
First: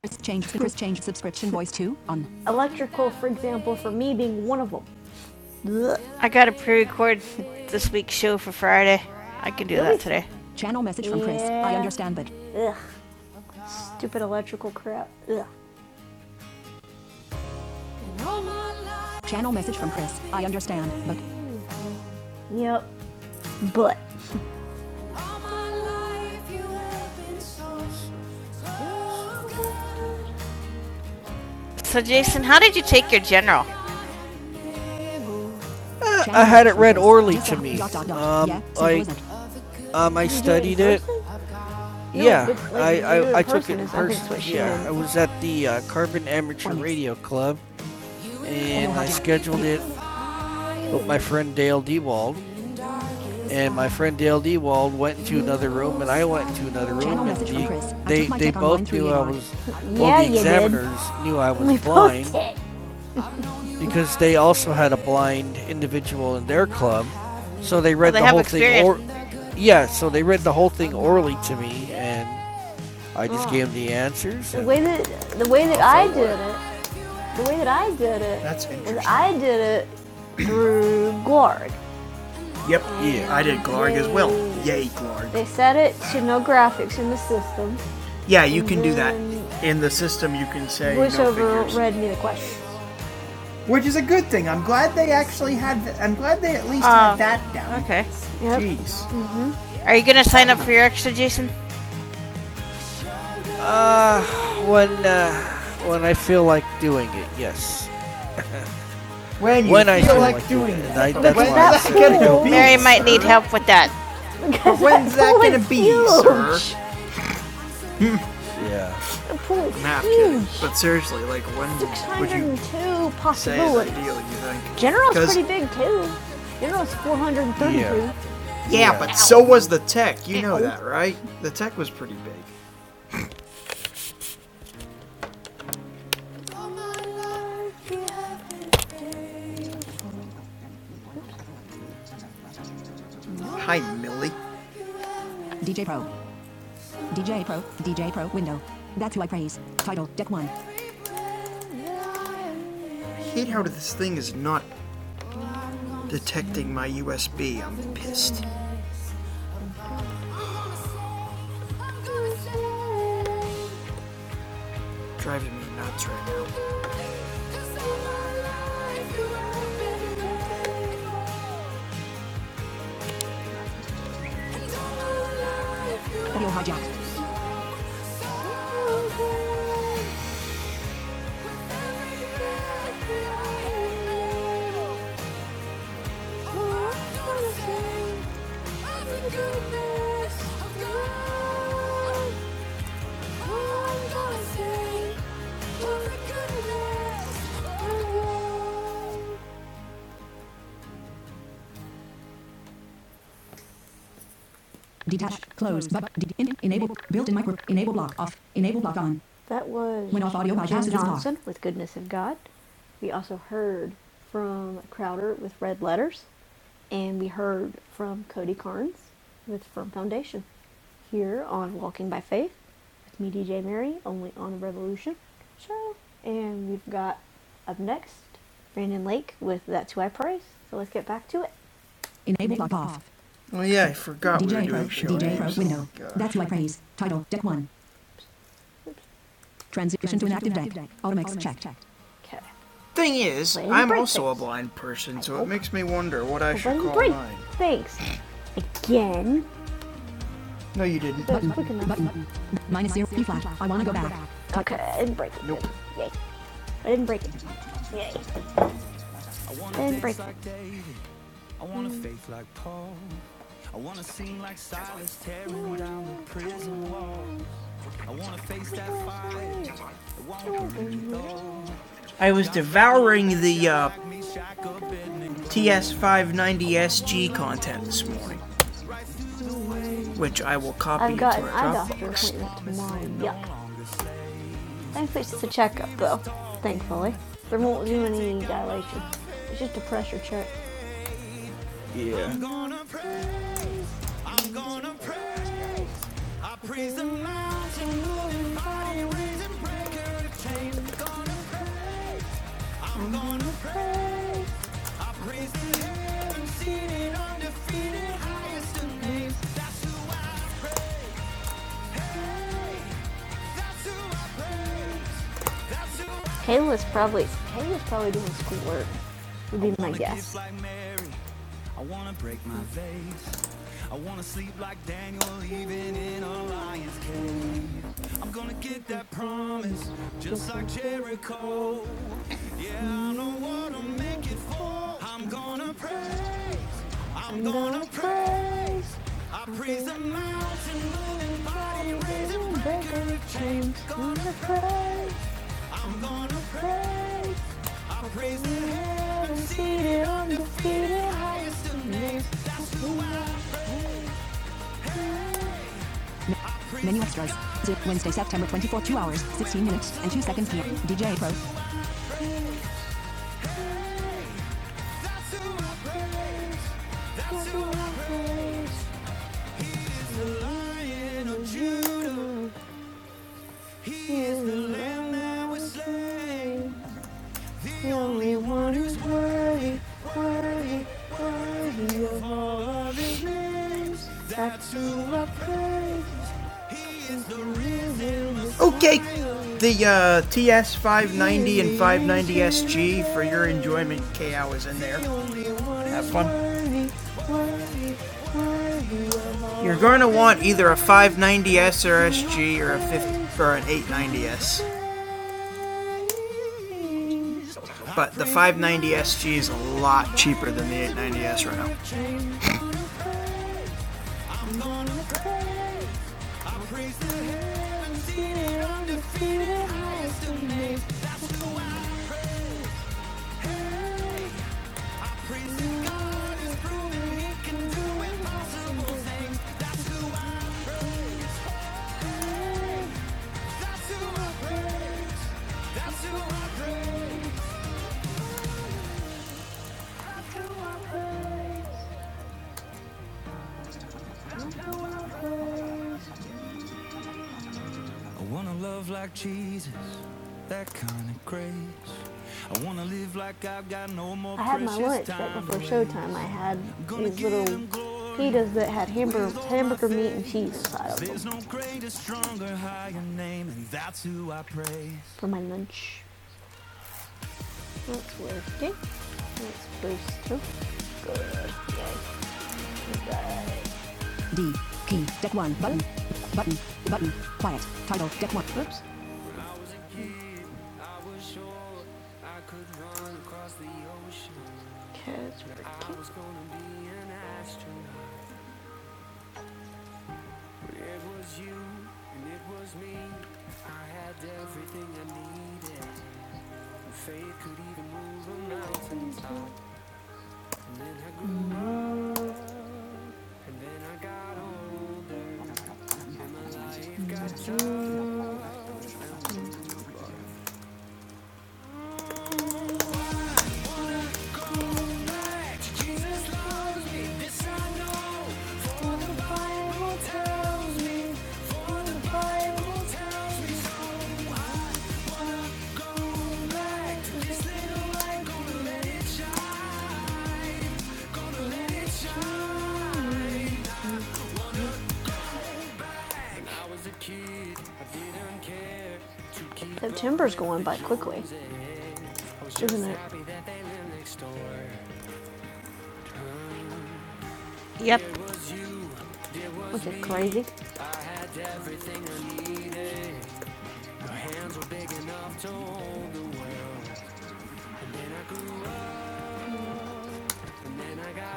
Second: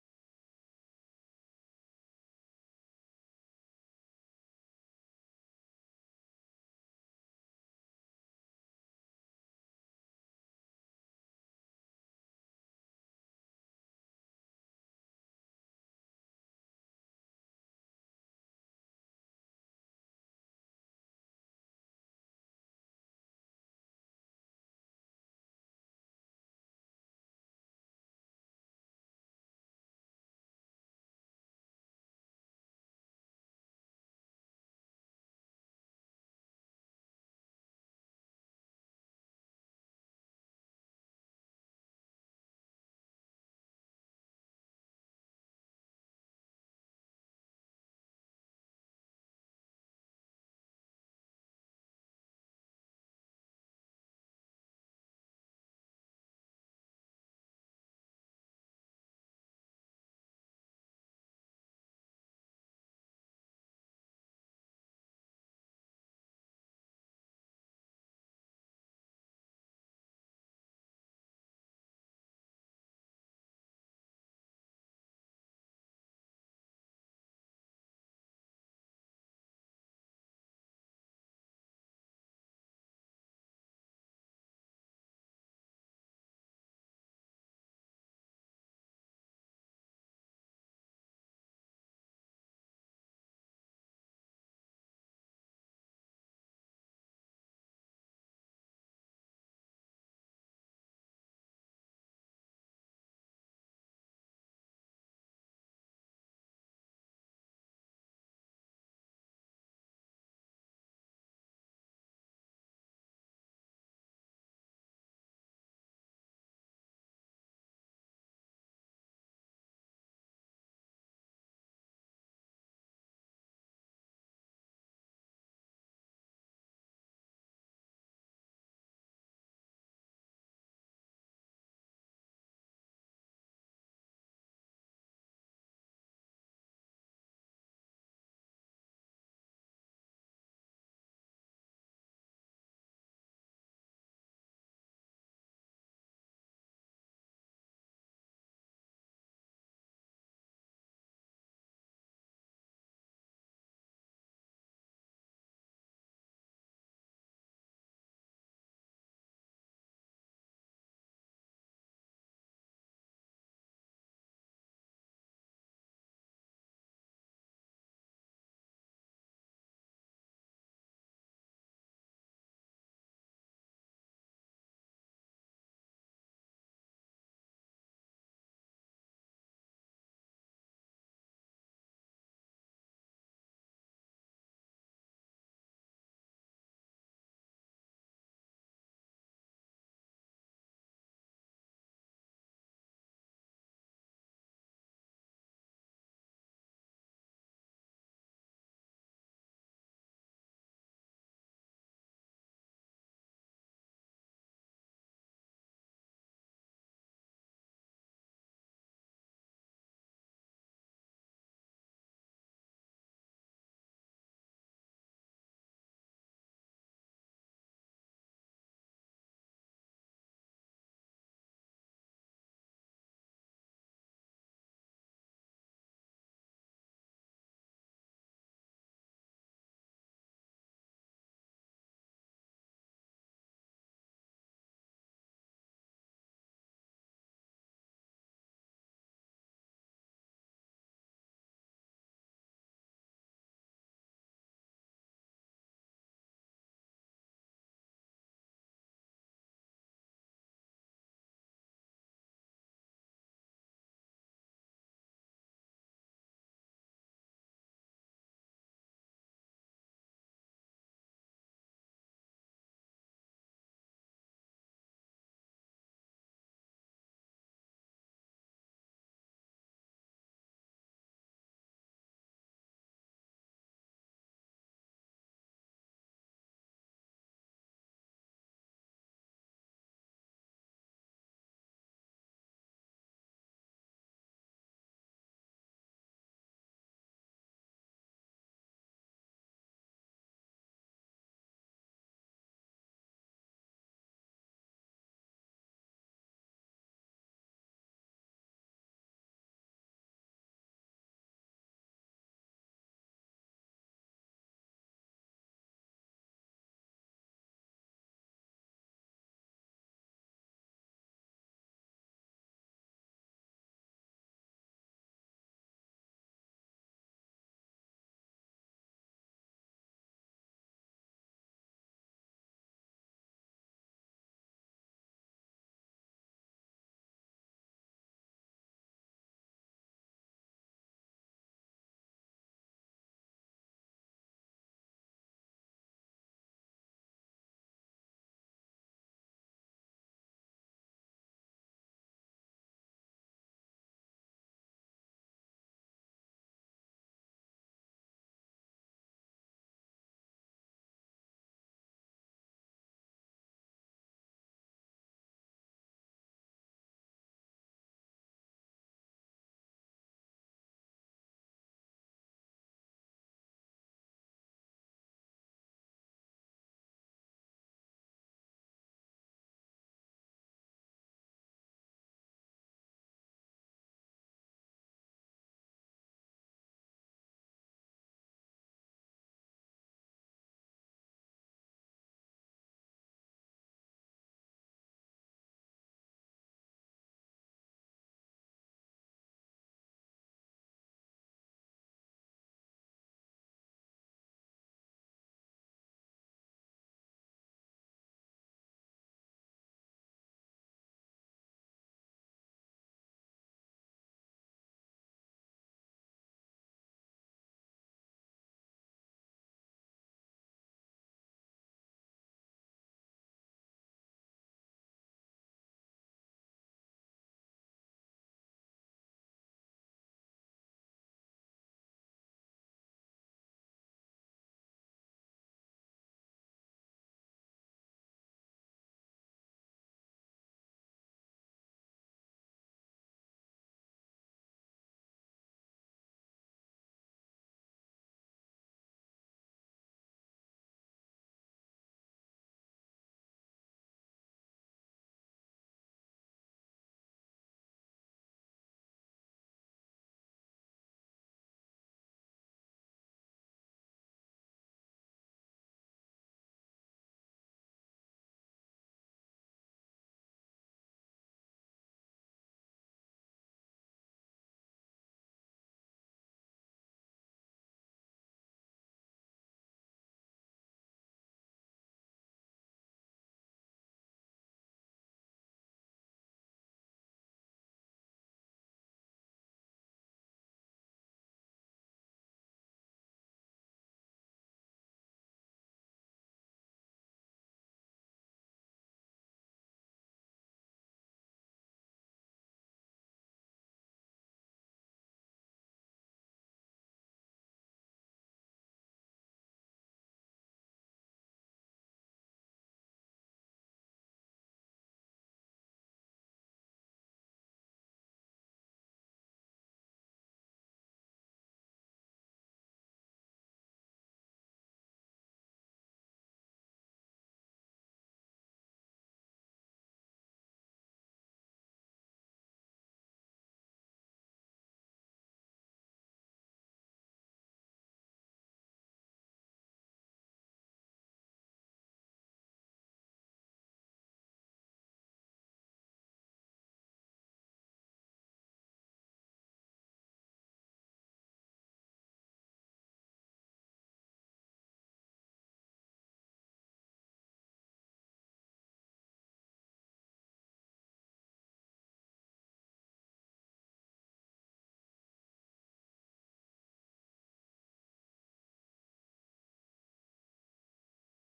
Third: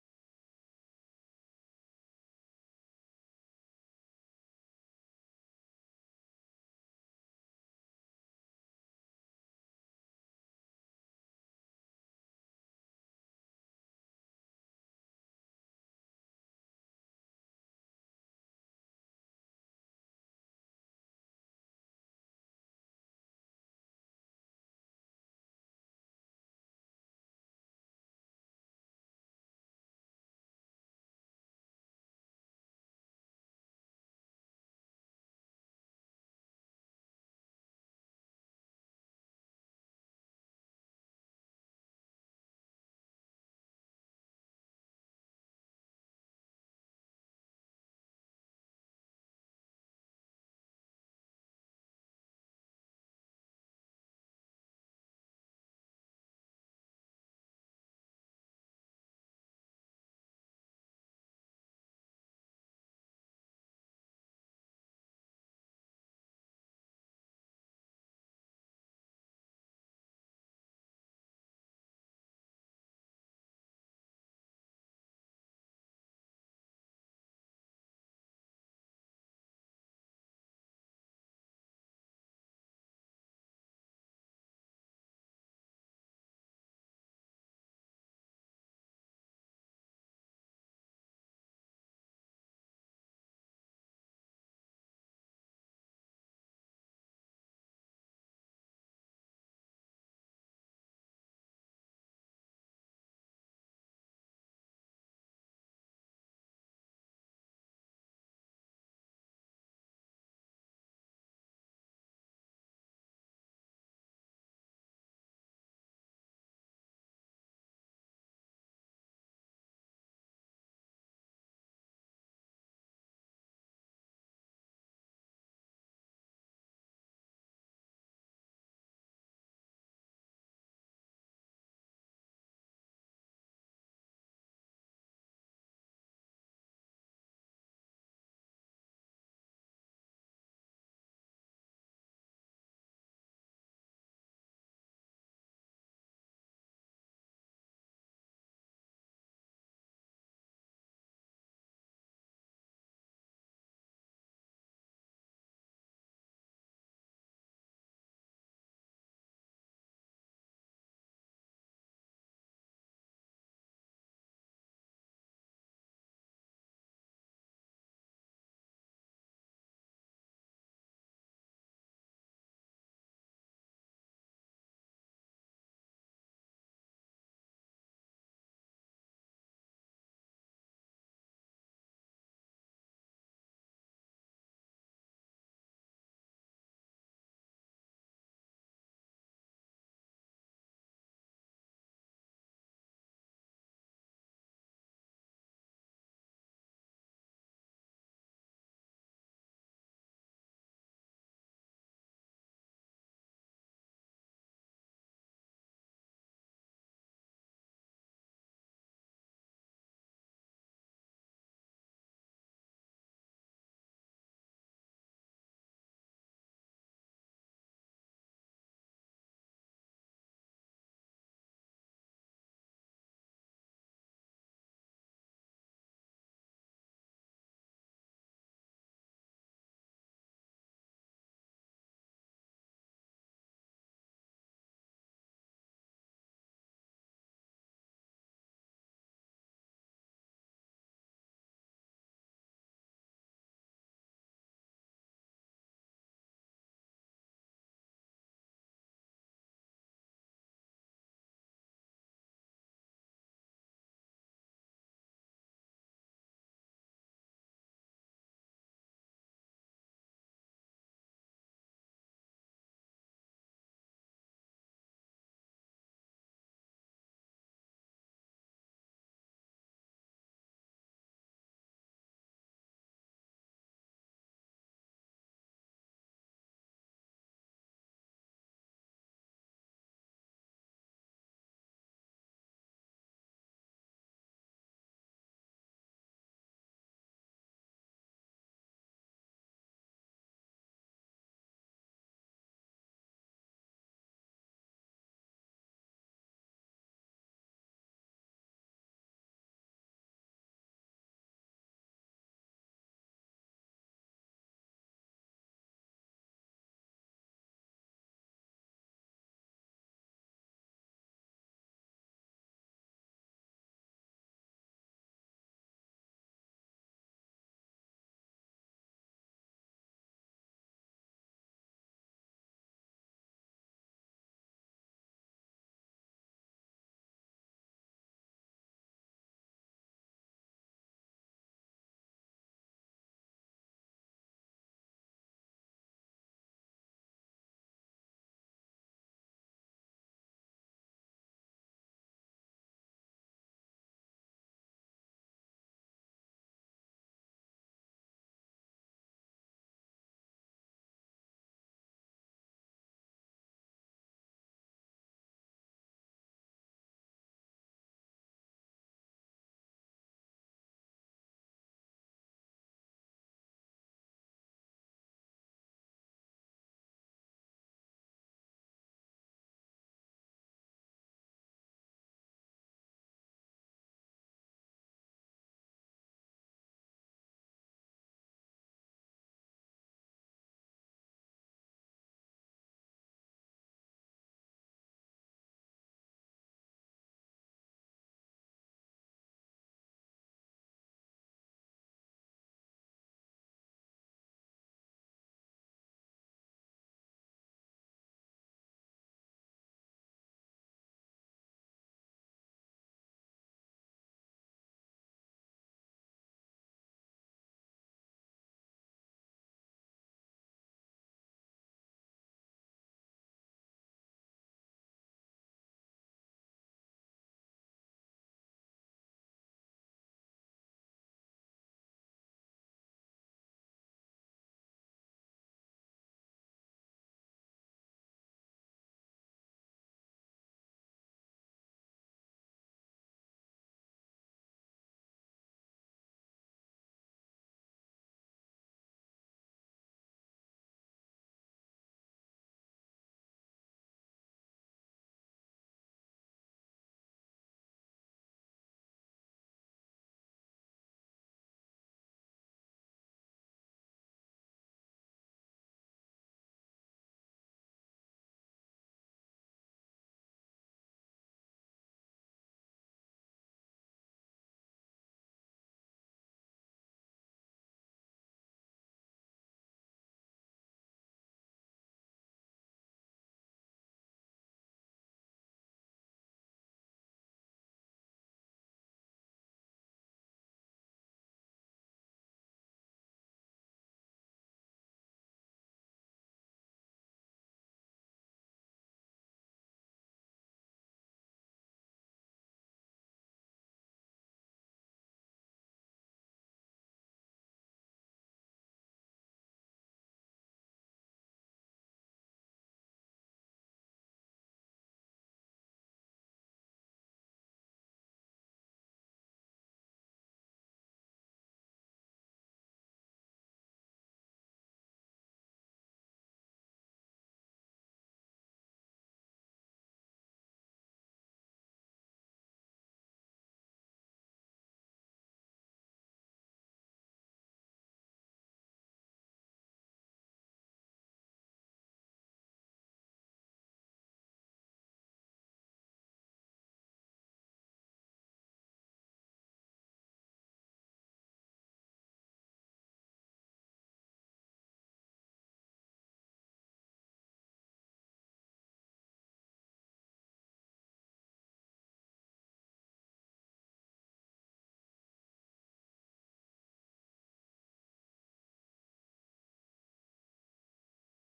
Chris change Chris change subscription voice to on. Electrical, for example, for me being one of them. I gotta pre-record this week's show for Friday. I can do that today. Channel message from Chris. Yeah. I Yeah. understand, but Ugh, stupid electrical crap. Ugh. channel message from Chris. I understand, but Yep, but So Jason, how did you take your general? I had it read orally to me. Um, I Um, I studied it. person? No, yeah, like I, I, I took it in person. Yeah, I was at the uh, Carbon Amateur Radio Club, and I scheduled it with my friend Dale Dewald. And my friend Dale Dewald went into another room, and I went into another room. And the, they they both knew I 138R. was. Yeah, Well, the examiners knew I was blind because they also had a blind individual in their club, so they read the whole thing. Or, yeah, so they read the whole thing orally to me, and I just oh. gave him the answers. The way that the way that I did it, the way that I did it, That's was interesting. Is I did it through Glorg. Yep. Yeah. I did Glarg as well. Yay. Yay, Glarg. They set it to no graphics in the system. Yeah, you can do that. In the system, you can say Voiceover no read me the question. Which is a good thing. I'm glad they actually had. th- I'm glad they at least Oh. had that down. Okay. Yep. Jeez. Are you gonna sign up for your extra, Jason? When uh, when I feel like doing it, yes. When you When feel I feel like like doing it. I- that's When's why that I gonna be? Mary might need help with that. When's that gonna be, sir? Yeah. The pool is Nah, huge. But seriously, like, when would you say is ideal, you think? General's 'Cause- pretty big too. General's 432. Yeah. Yeah, yeah, but so was the tech. You know that, right? The tech was pretty big. Hi, Millie. DJ Pro. DJ Pro. DJ Pro window. That's who I praise. Title Deck 1. I hate how this thing is not detecting my USB. I'm pissed. Driving me nuts right now. Audio hijacked. Detach. Close. But in- enable. Built-in micro. Enable block off. Enable block on. That was Went off audio by Johnson with Goodness of God. We also heard from Crowder with Red Letters, and we heard from Cody Carnes with Firm Foundation. here on Walking by Faith with me, DJ Mary, only on Revolution show. And we've got up next Brandon Lake with That's Who I Praise. So let's get back to it. Enable lock off. Oh yeah, I forgot D J we were DJ Pro. doing show DJ Pro window. Oh, That's who I praise. Title deck one. Transition to an active deck. Automax checked. Okay. Thing is, I'm also a blind person, so it makes me wonder what I should call mine. Thanks. Again. No, you didn't. Button. Button. Minus zero, B flat. I wanna go back. Okay, I didn't break it. Nope. Yay. I didn't break it. Yay. I didn't break it. I was devouring the uh, TS590SG content this morning, which I will copy I've got to an our eye doctor Dropbox. appointment tomorrow. Yuck. Thankfully, it's just a checkup, though. Thankfully. There won't do any dilation. It's just a pressure check. I'm gonna pray. I'm gonna pray. Praise the mountain, moving body, raising breaker of chains. I'm Gonna pray, I'm gonna pray. Raising heaven, seated, undefeated, highest of names. Hey, that's who I praise. Kayla's probably Kayla's probably doing schoolwork. Would be my guess. like Mary, I wanna break my vase. I wanna sleep like Daniel, even in a lion's cave. I'm gonna get that promise, just like Jericho. Yeah, I know what I'm making for. I'm gonna praise. I'm gonna praise. I praise the mountain moving body, raising breaker of chains. Gonna praise. I'm gonna praise. I praise the heavens seated undefeated highest of names. That's who I praise. Menu extras. Zip Wednesday, September 24, 2 hours, 16 minutes, and 2 seconds PM. DJ Pro. That's who I praise. That's who I praise. The Lion of Judah. He is the Lamb that was slain. The only one who's worthy, worthy, worthy of all of his names. That's who I praise. He is the reason Okay, the uh, TS 590 and 590 SG for your enjoyment. KO is in there. Have fun. You're going to want either a names. That's 590S or SG or a 50 or an 890S. But the 590 SG is a lot cheaper than the 890S right now. I wanna love like Jesus, that kind of grace. I wanna live like I've got no more I had my lunch right before showtime. I had these little him pitas that had hamburger, hamburger meat and cheese inside 'Cause of them no for my lunch. That's working. That's supposed to. Good. Yes, you D. Key. Deck 1. Button. Button. Button. Quiet. Title. Deck 1. Oops. Cause we're cute. September's going by quickly, isn't it? Yep. Was it crazy?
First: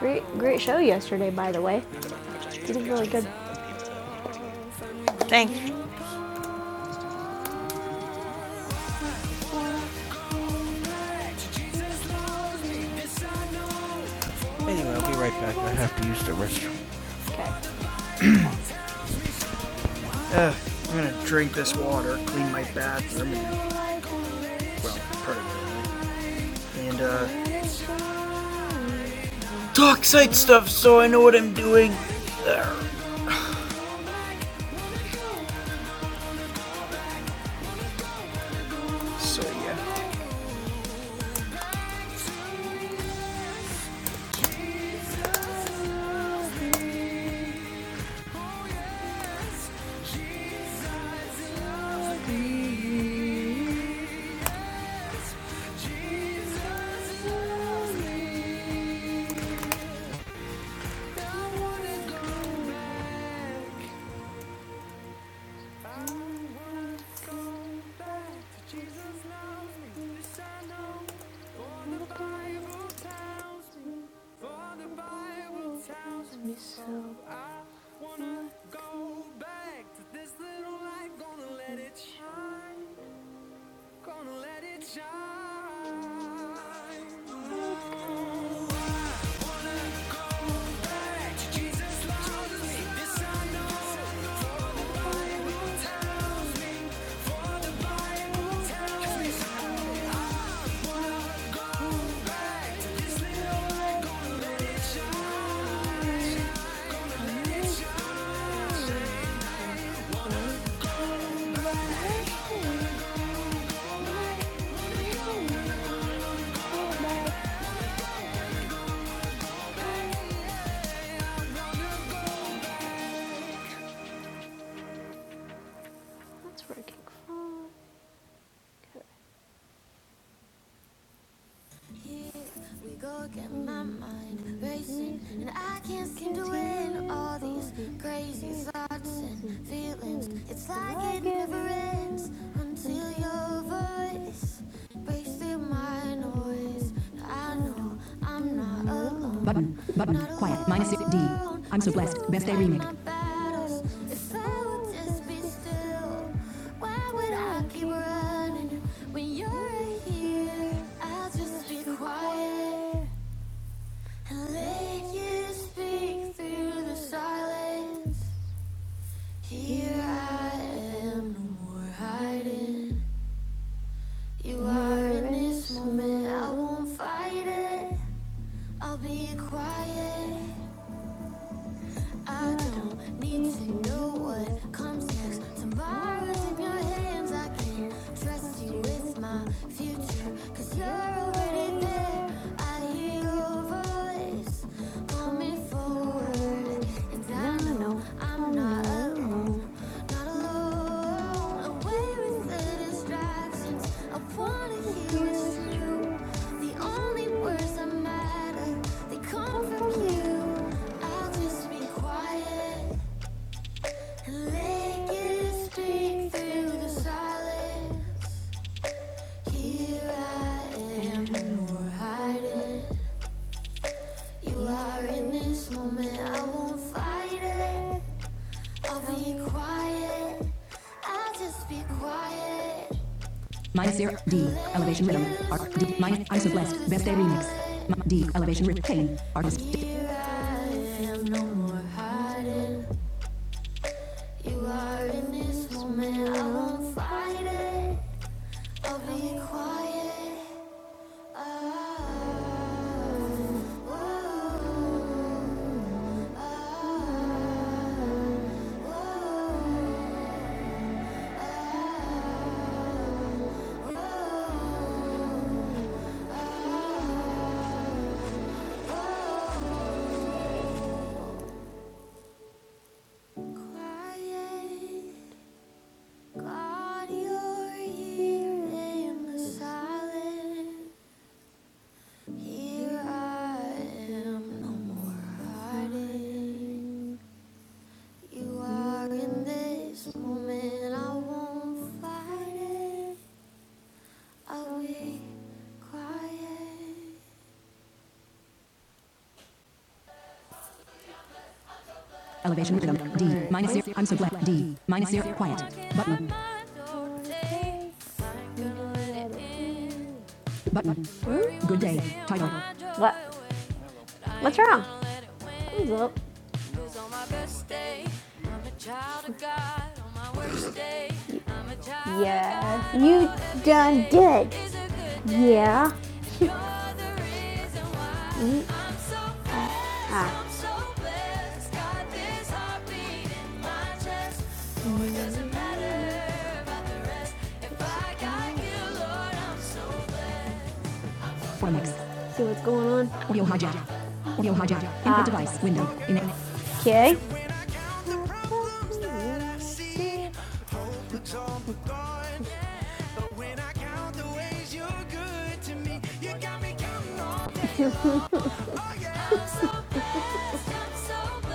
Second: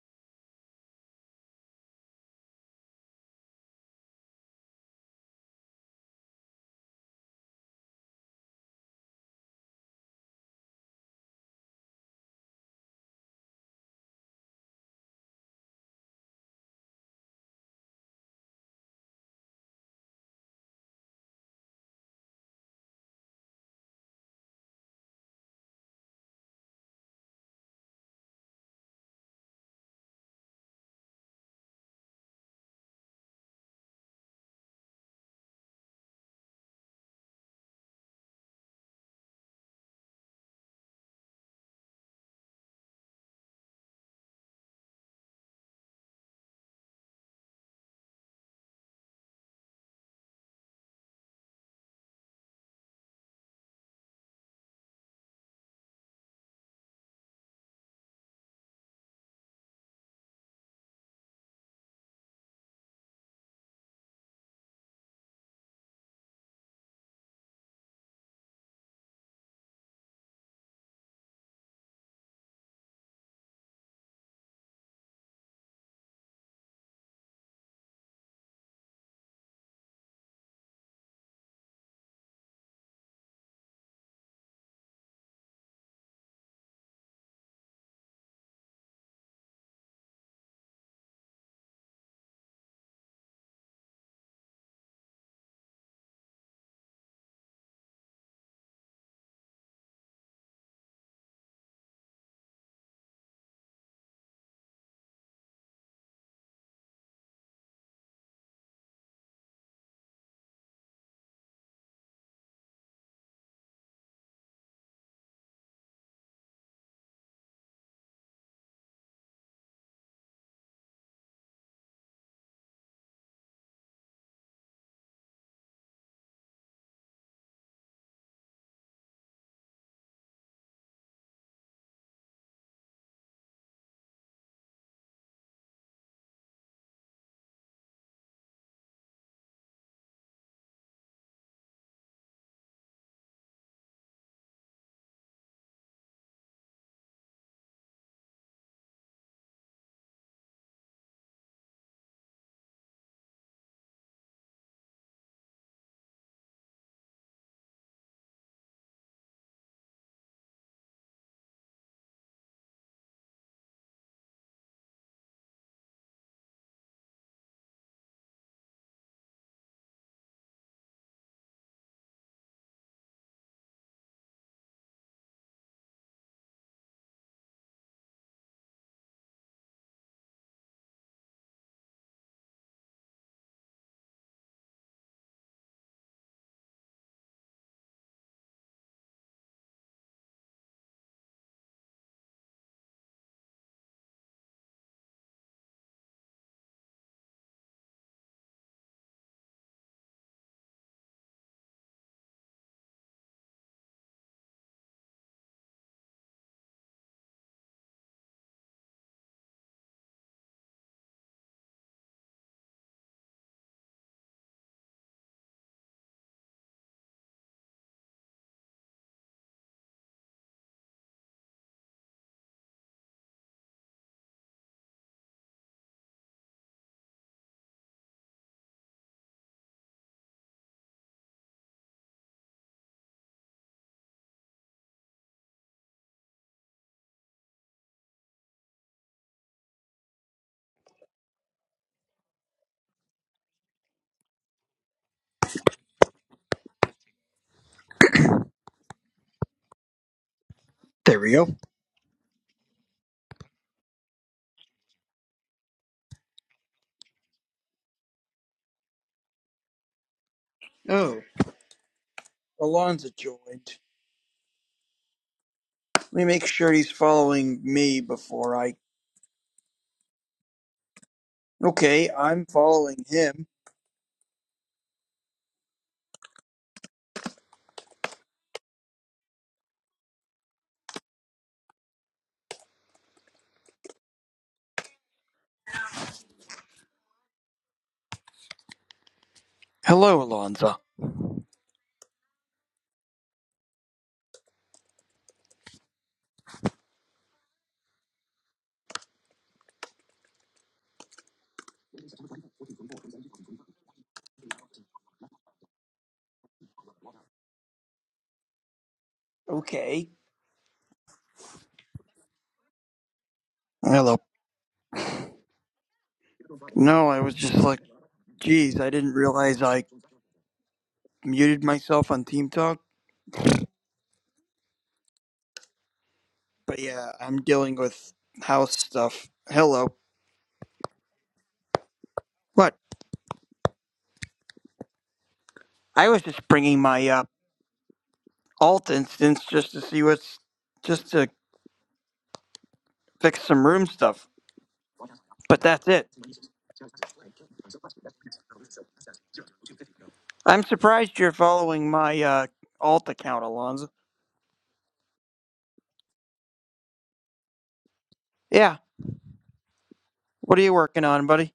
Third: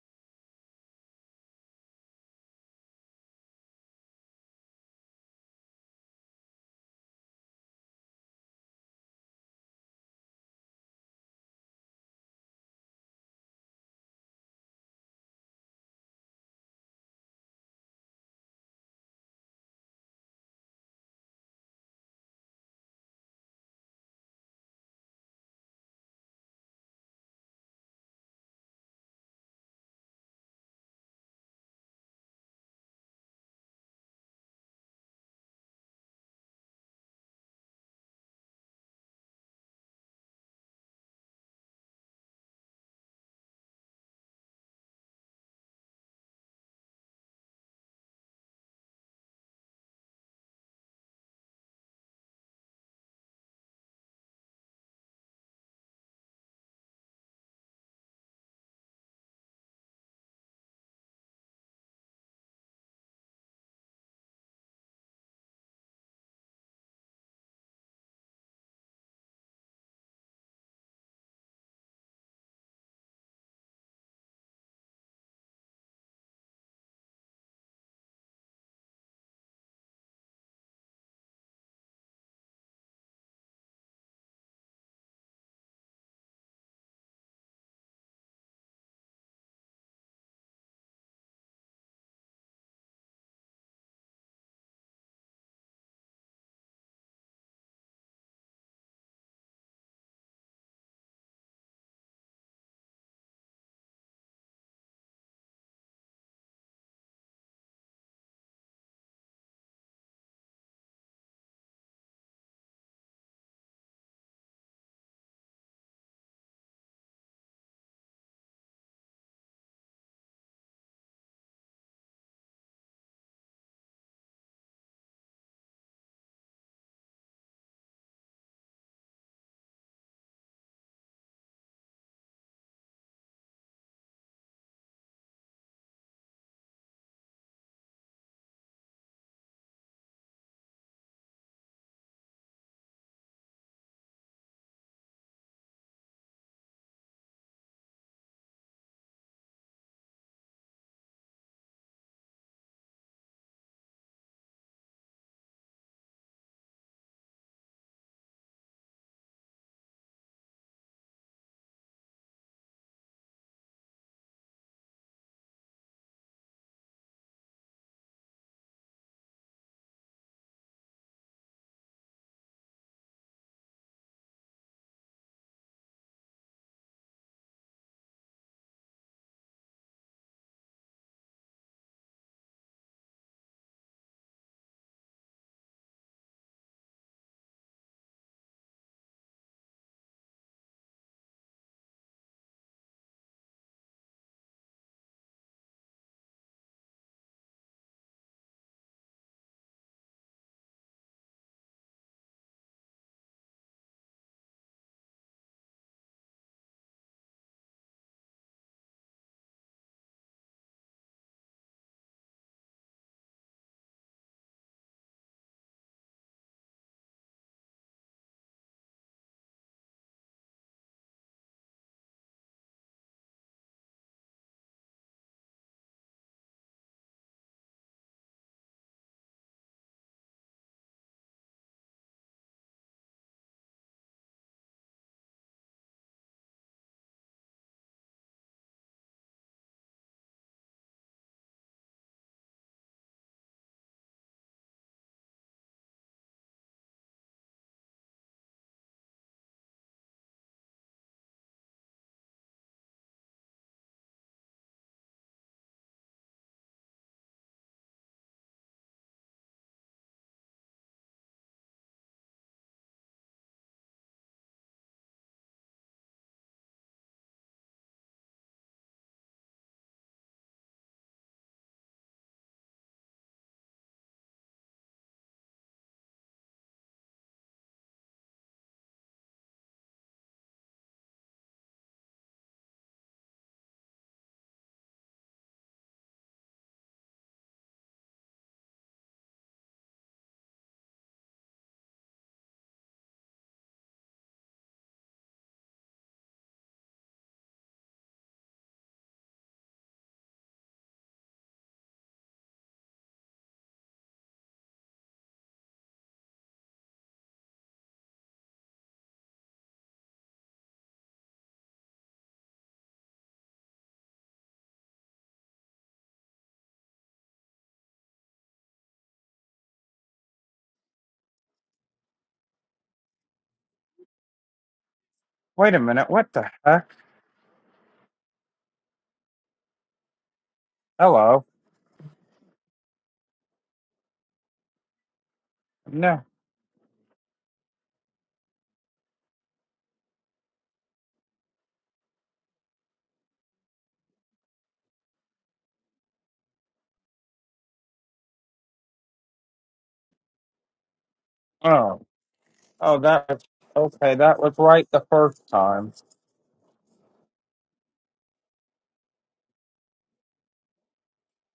Great, great show yesterday, by the way. This is really good. Thanks. Anyway, I'll be right back. I have to use the restroom. Ugh, I'm gonna drink this water, clean my bathroom, and, well, part of it. And, uh, talk site stuff so I know what I'm doing. Ugh. So, yeah. That's working fine. Here we go again, my mind racing, and I can't seem to win all these crazy thoughts and feelings. It's like it never ends until your voice breaks through my noise. I know I'm not alone, Button, button, not quiet, minus D. I'm so blessed. Best still day remix. If I would just be still, why would I keep when you're here. I'll just be quiet and let you speak through the silence. Here I am, no more hiding. You are in this moment, I won't fight it. I'll be quiet I don't need to know what comes next. Tomorrow's in your hands. I can trust you with my future. Cause you're already there. I hear your voice. Call me forward. And I no. I'm not alone, not alone. Away with the distractions. I wanna hear it's true. The only words that matter, they come from you. I'll just be quiet and let it speak through the silence. Here I am, You are hiding. You are in this moment, I won't fight it. Minus zero D elevation rhythm arc D minus isoblast best day remix D elevation retain artist D, You are in this moment. I won't fight it. I'll be quiet. There we go. Oh, Alonzo joined. Let me Oh, make sure he's following me before I. oh, Okay, I'm following him. quiet. God, you're here in the silence. no Hello, Alonzo. Elevation rhythm. D. Minus zero. I'm so glad. D. Minus zero. Quiet. Button. Okay. Button. Good day. Title. What? Hello. What's wrong? Thumbs up. No, I was just like, geez, I didn't realize I muted myself on Team Yes. Talk. You done did. Wait a Yeah. minute. What the But heck? yeah, I'm dealing with house stuff. Hello. Ah. Hello. What? I was No. just bringing my uh, alt instance just to see what's. just to Four mics. See what's going on. fix Audio some hijack. room stuff. Audio hijack. Input Ah. device. But Window. that's it. Okay. I'm surprised you're following Oh. my uh, Oh, alt that was account, Alonzo. okay. That was right the first time. Yeah. What are you working on, buddy?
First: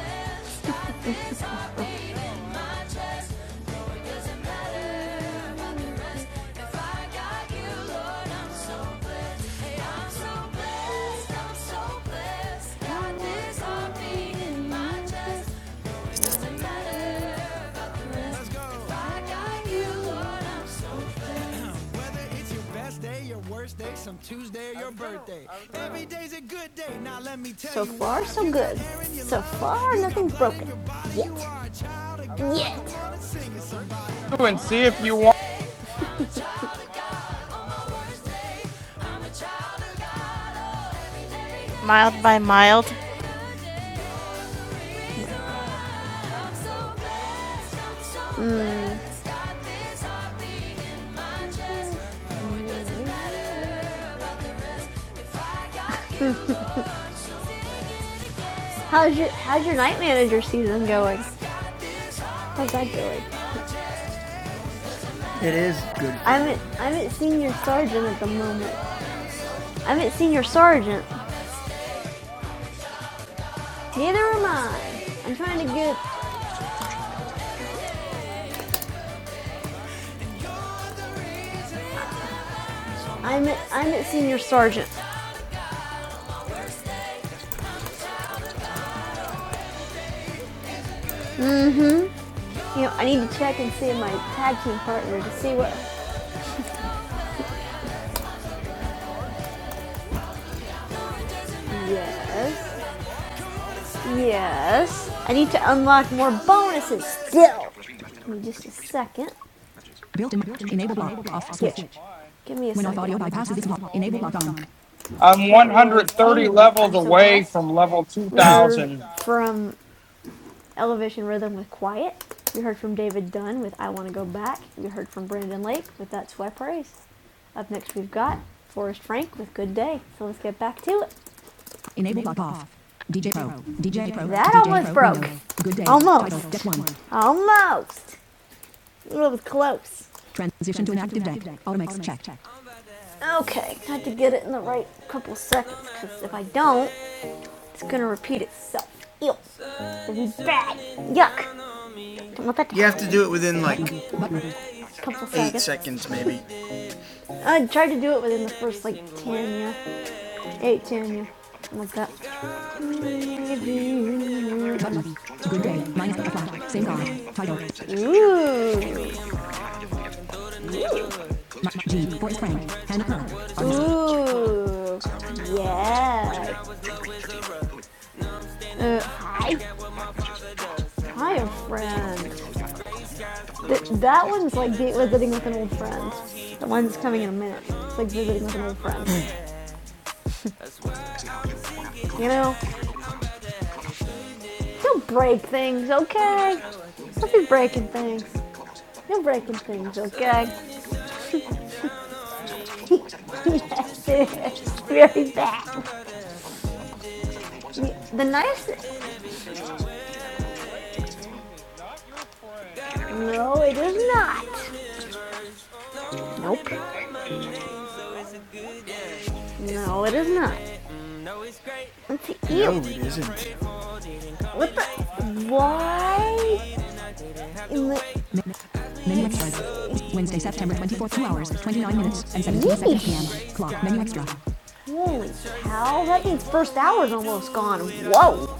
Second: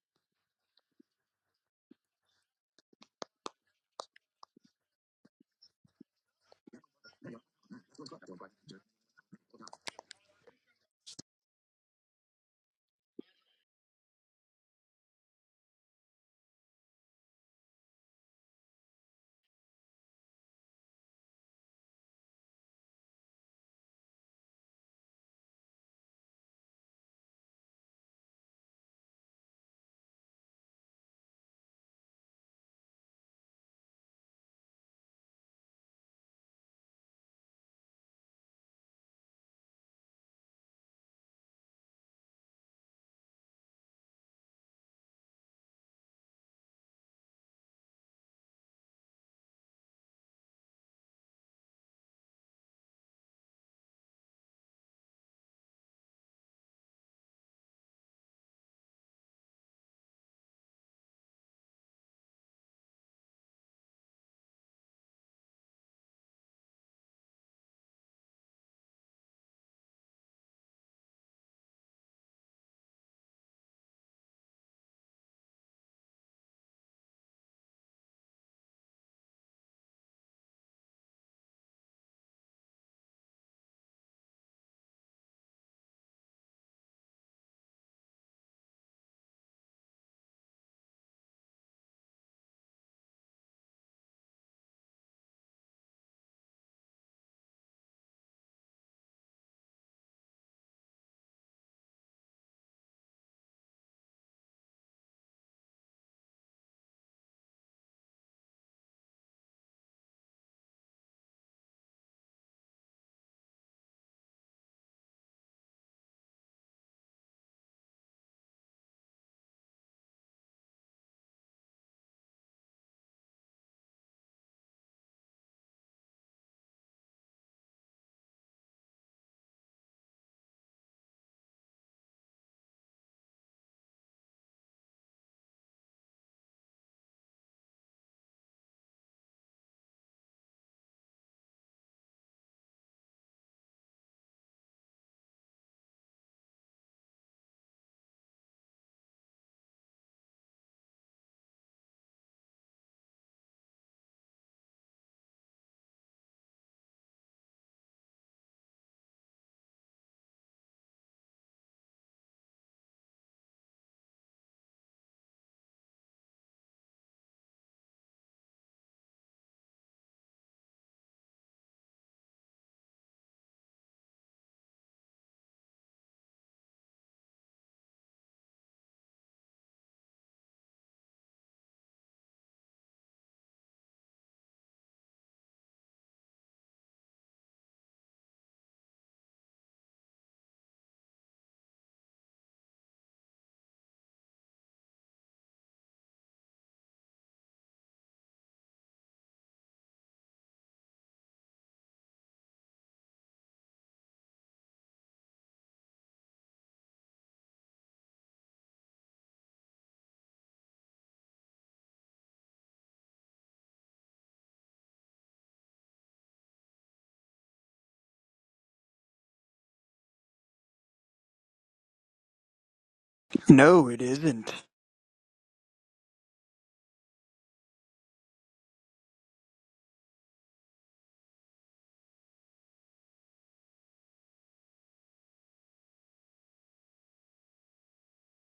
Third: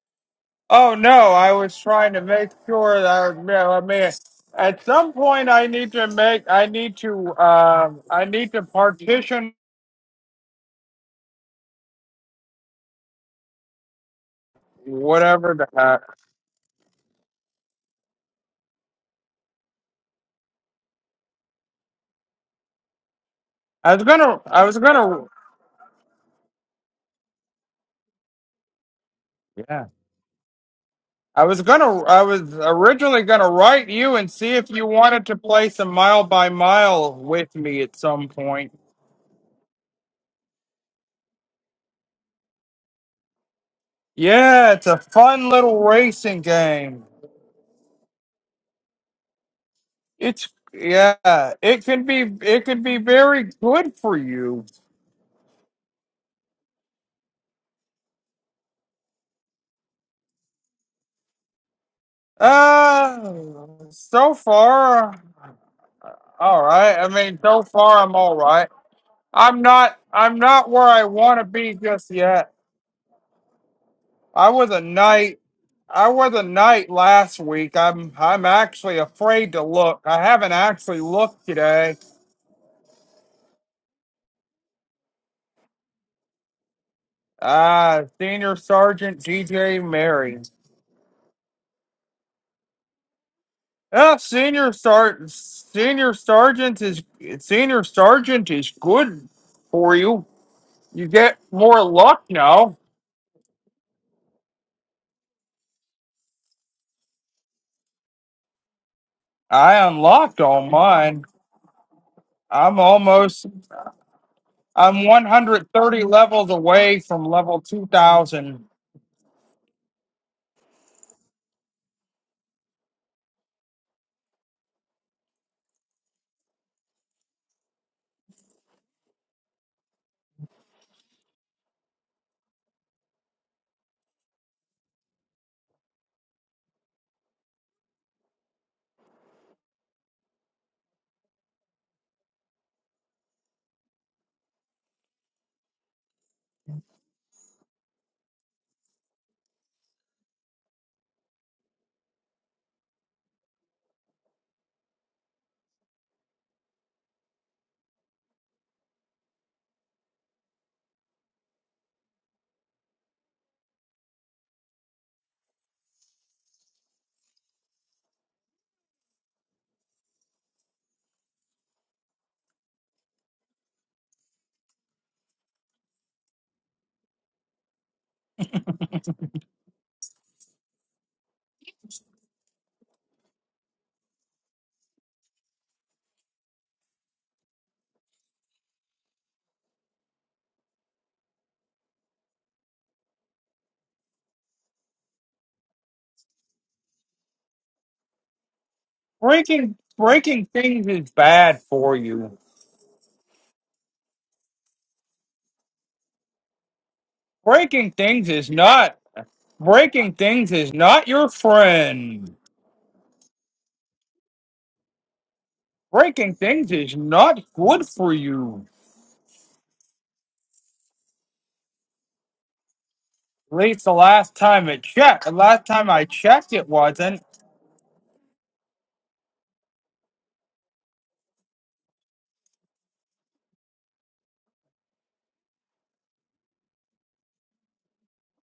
Oh no, I was trying to make sure that you know, I mean, at some point I need to make I need to um I need to partition whatever the heck. I was gonna I was gonna So far, so good. So yeah. far, nothing's broken. Yet. I was gonna I was Yet. originally gonna write you and see if you wanted to play some mile by mile with me at some point. Mild by mild. Yeah, it's a fun little racing game. Mm. It's yeah, it can be it can be very good for you. How's your How's your night manager season going? How's that going? Uh so far It is good. I haven't all I right. I haven't mean, seen your so far sergeant I'm at the all right. moment. I'm I not haven't seen I'm your not where I sergeant. want to be just yet. Neither am I was a I. I'm knight. trying to get. I was a knight last week. I'm I'm actually afraid to look. I haven't actually looked today. I'm at, I'm at senior sergeant. Uh, Senior Sergeant DJ Mary. You know, I need to check and see my Yeah, tag senior team partner to sergeant, see what. senior sergeant is senior sergeant is good for you. You get more luck now. Yes. Yes. I need to unlock more bonuses still. Give me just a second. I in unlocked all enable mine. block off switch. Give me a second. I'm When off audio almost. bypasses this block, enable block on. I'm One 130 hundred thirty levels levels away from away level from We 2,000. 2000. from Elevation Rhythm with Quiet. We heard from David Dunn with I Want to Go Back. We heard from Brandon Lake with That's Who I Praise. Up next, we've got Forrest Frank with Good Day. So let's get back to it. Enable lock off. DJ Pro. DJ Pro. That DJ almost Pro broke. window. Good day. Almost. Title, step one. Almost! It was close. Transition to an active deck. Automix check. Okay, I had to get it in the right couple seconds because if I don't, It's gonna repeat itself. Ew. This is bad. Yuck. Don't let that happen. You have to do it within like couple eight seconds. seconds, maybe. I tried to do it within the first like 10, yeah. 8, 10, yeah. Like that. good day. Minus the clock. Same guard. Title. Ooh. G. Boris Frank. Hannah Pearl. Ooh. Yeah. Uh, hi. Hi, friend. Th- that one's like date visiting with an old friend. The one's coming in a minute. It's like visiting with an old friend. You know? Don't break things, okay? Don't be breaking things. You're breaking Breaking things, breaking okay? things is bad for you. yes, it is. Very bad. Breaking The- The things is not. nice. Breaking things is not your friend. No, it is not. Breaking Nope. things is not good for you. No, it is not. Let's see. No, it isn't. At least No, the it last isn't. time What the? it checked. The last time I checked, it Why wasn't in the Menu extras. Wednesday, September 24th, 2 hours, 29 minutes, and 17 seconds p.m. Clock. Menu extra. Holy cow, that means first hour's almost gone. Whoa.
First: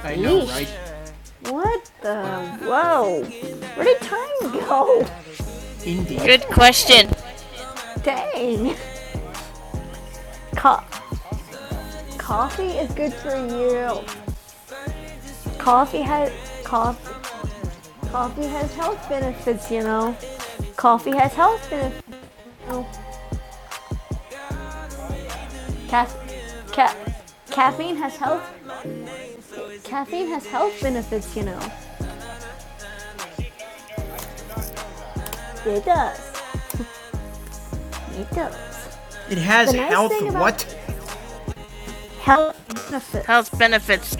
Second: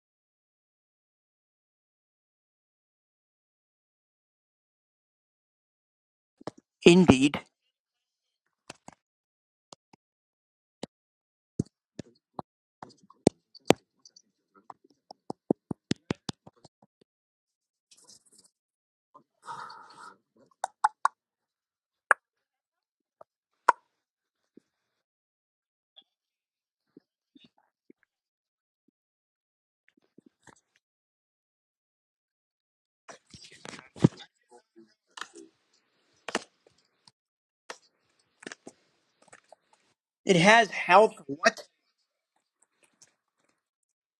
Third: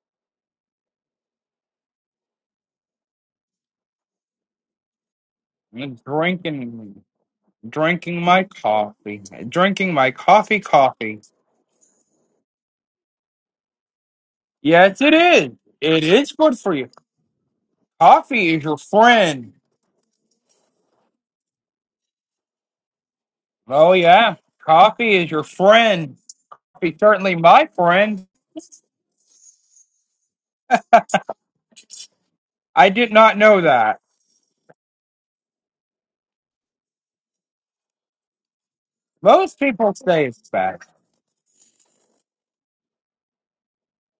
I know, right? What the? Whoa. Where did time go? I'm Good drinking, question. Indeed. drinking my Dang. coffee, drinking my coffee, Co- coffee. coffee is good for you. Yes, it is. Coffee It has is good for you. coffee. Coffee Coffee is has your health friend. benefits, you know. Coffee has health benefits. You know. Oh yeah, coffee is your Ca- friend. ca- Coffee certainly my caffeine has friend. health Caffeine has health benefits, you know. I did not know that. It does. It does. It Most has nice people health. say It it's has bad. what? health. What? Health benefits. Health benefits.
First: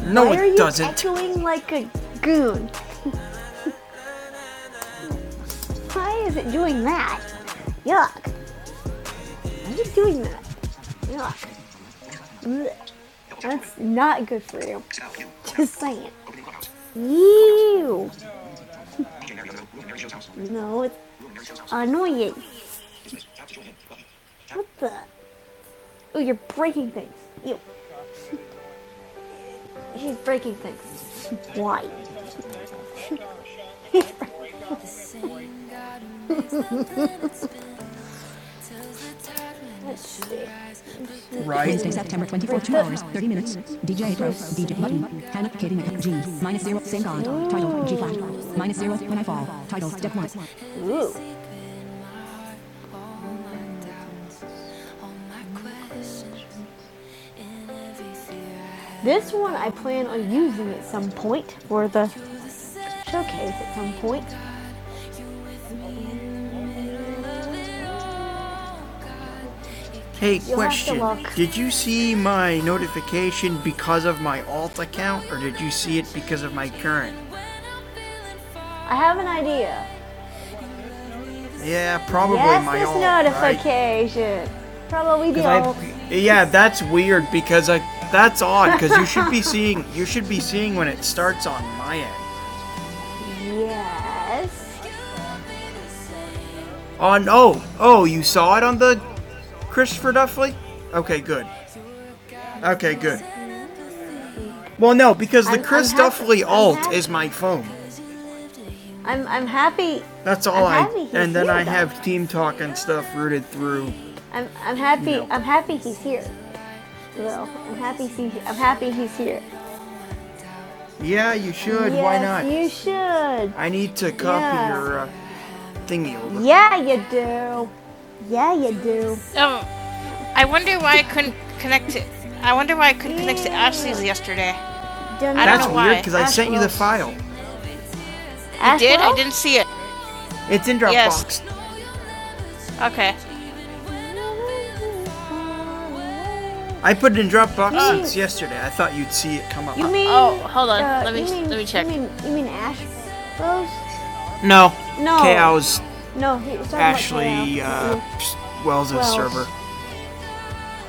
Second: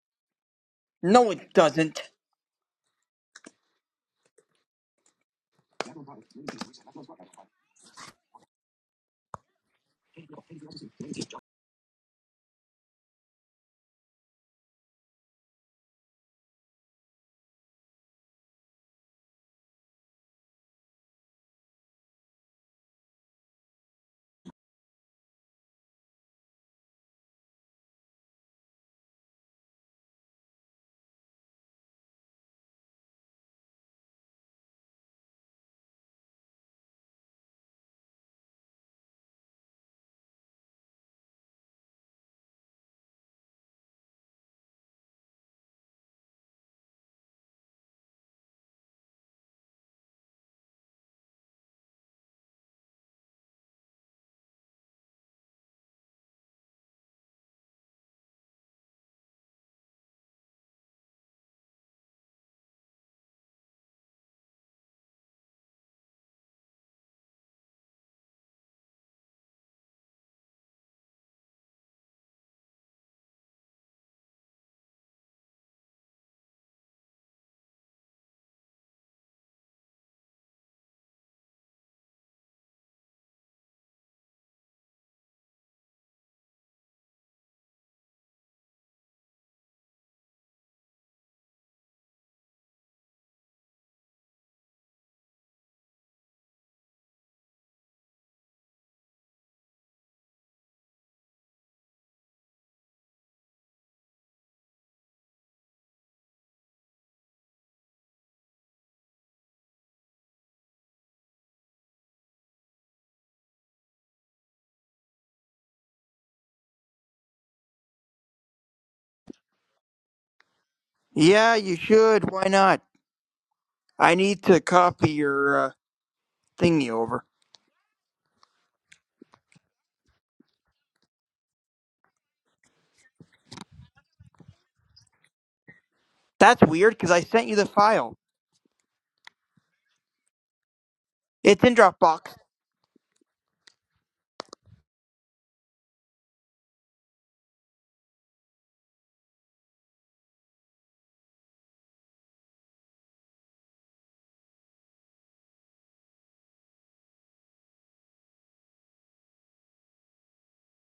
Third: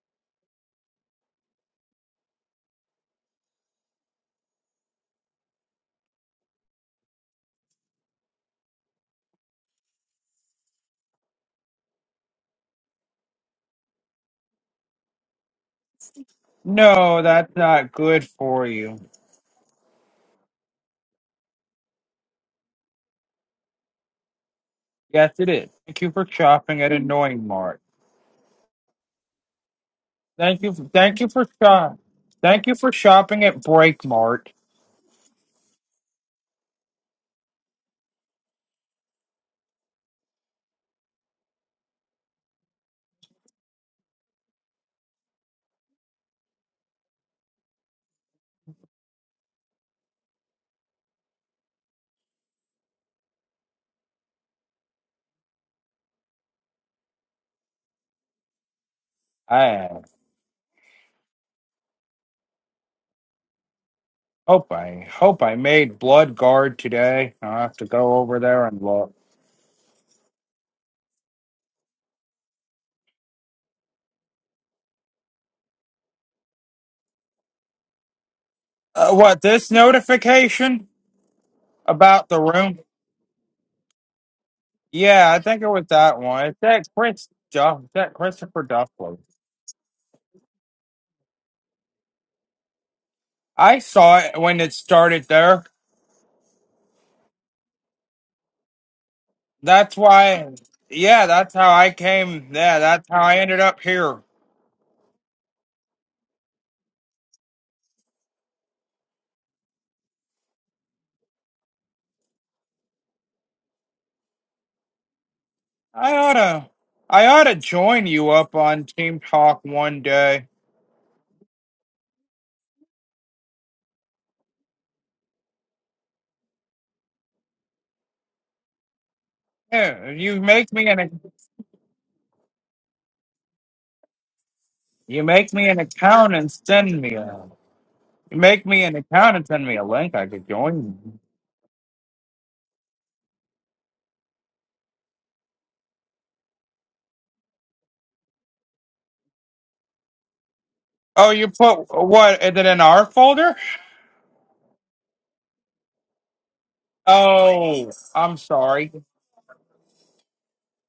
No, Why are it you doesn't. Why are you No, echoing it like a doesn't. goon? Why is it doing that? Yuck. Why is it doing that? Yuck. That's not good for you. Just saying. No, that's not Ew. good for you. No, it's annoying. What the? Yes, it is. Thank you Oh, for you're shopping breaking at things. Annoying Ew. Mart. She's breaking Thank you. Thank you things. for Why? shop. Thank you for shopping at Break Mart. Right. Wednesday, September 24th, 2 hours, 30 minutes. DJ Pro, DJ Button, Hannah, Katie Mac, G, minus zero, same God, title, G flat, minus zero, when I fall, title, step one. Ooh. This one I I plan on using at some point for the showcase at some point. hope I hope I made Blood Guard today. I'll have to go over there and look. Hey, You'll question. Did you see my notification because of my alt account, or did you see it because of my current? I Uh, have an what this idea. notification Yeah, about probably the yes, my room? this own. notification. Right? Yeah, Probably I think the it old. was I, that yeah, one. It's that's that weird Chris because I Duff. It's That that's Christopher odd because you Duffley. should be seeing you should be seeing when it starts on my end. I saw it when it Yes. started there. On oh no. oh you saw it on the That's Christopher Duffley? why. Okay, Yeah, good. that's how I came. Yeah, Okay, that's how good. I ended up here. Well, no, because the I'm- Chris I'm Duffley alt is my phone. I'm I'm happy. That's all I'm I and then I though. have team talk and stuff rooted through. I'm I'm happy. No. I'm happy he's I here. oughta, I Well, oughta I'm happy join you he's here. I'm up on happy he's Team here. Talk one day. Yeah, you Yeah, you should. Yes, Why yes, should. not? Why You not? should. I need to I need copy to Yeah. your uh, copy your uh, thingy over. Yeah, thingy you over. do. Yeah, you do. Um, Yeah, you I make wonder me why I an, couldn't connect to. I wonder why I couldn't yeah. connect to Ashley's yesterday. Don't I you don't make me know why. That's an weird because I account and sent you That's the weird send because file. me I a, sent you the file. you make file. me an Did I didn't account and see send it? me a link. I could It's in Dropbox. join. you. Yes. It's in Dropbox. Okay. I put it in Dropbox uh, since yesterday. I thought you'd see it come up. You mean? Oh, hold on. uh, let me Oh, mean- you let me put check. You mean, you what? mean Is it Ash in our folder? Rose? no. No. KO's No, he was Ashley Oh, about uh, I'm Kao. sorry. Wells' Wells. server.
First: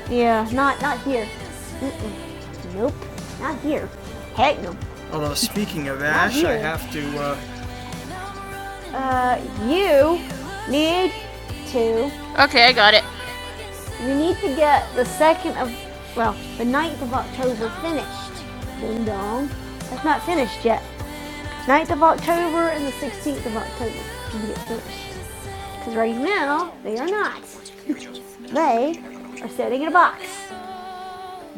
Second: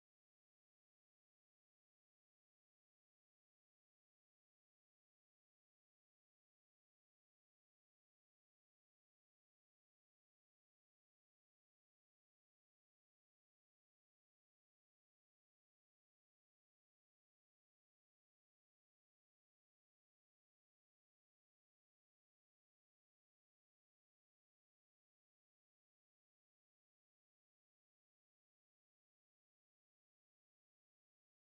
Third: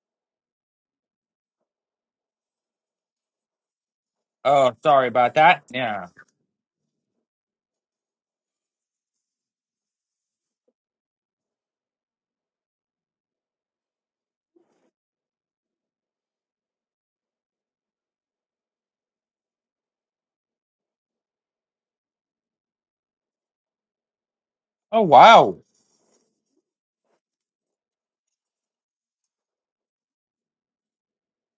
Yeah, not not here. Mm-mm. Nope, not here. Heck Oh, no. sorry Although about that. speaking of Yeah. Ash, I have to. Uh, Uh, you need to Okay, I got it. We need to get the second of, well, the ninth of October finished. Ding dong. That's not finished yet. Ninth of October and the 16th of October can get Oh finished. wow. Because right now, they are not. They are sitting in a box.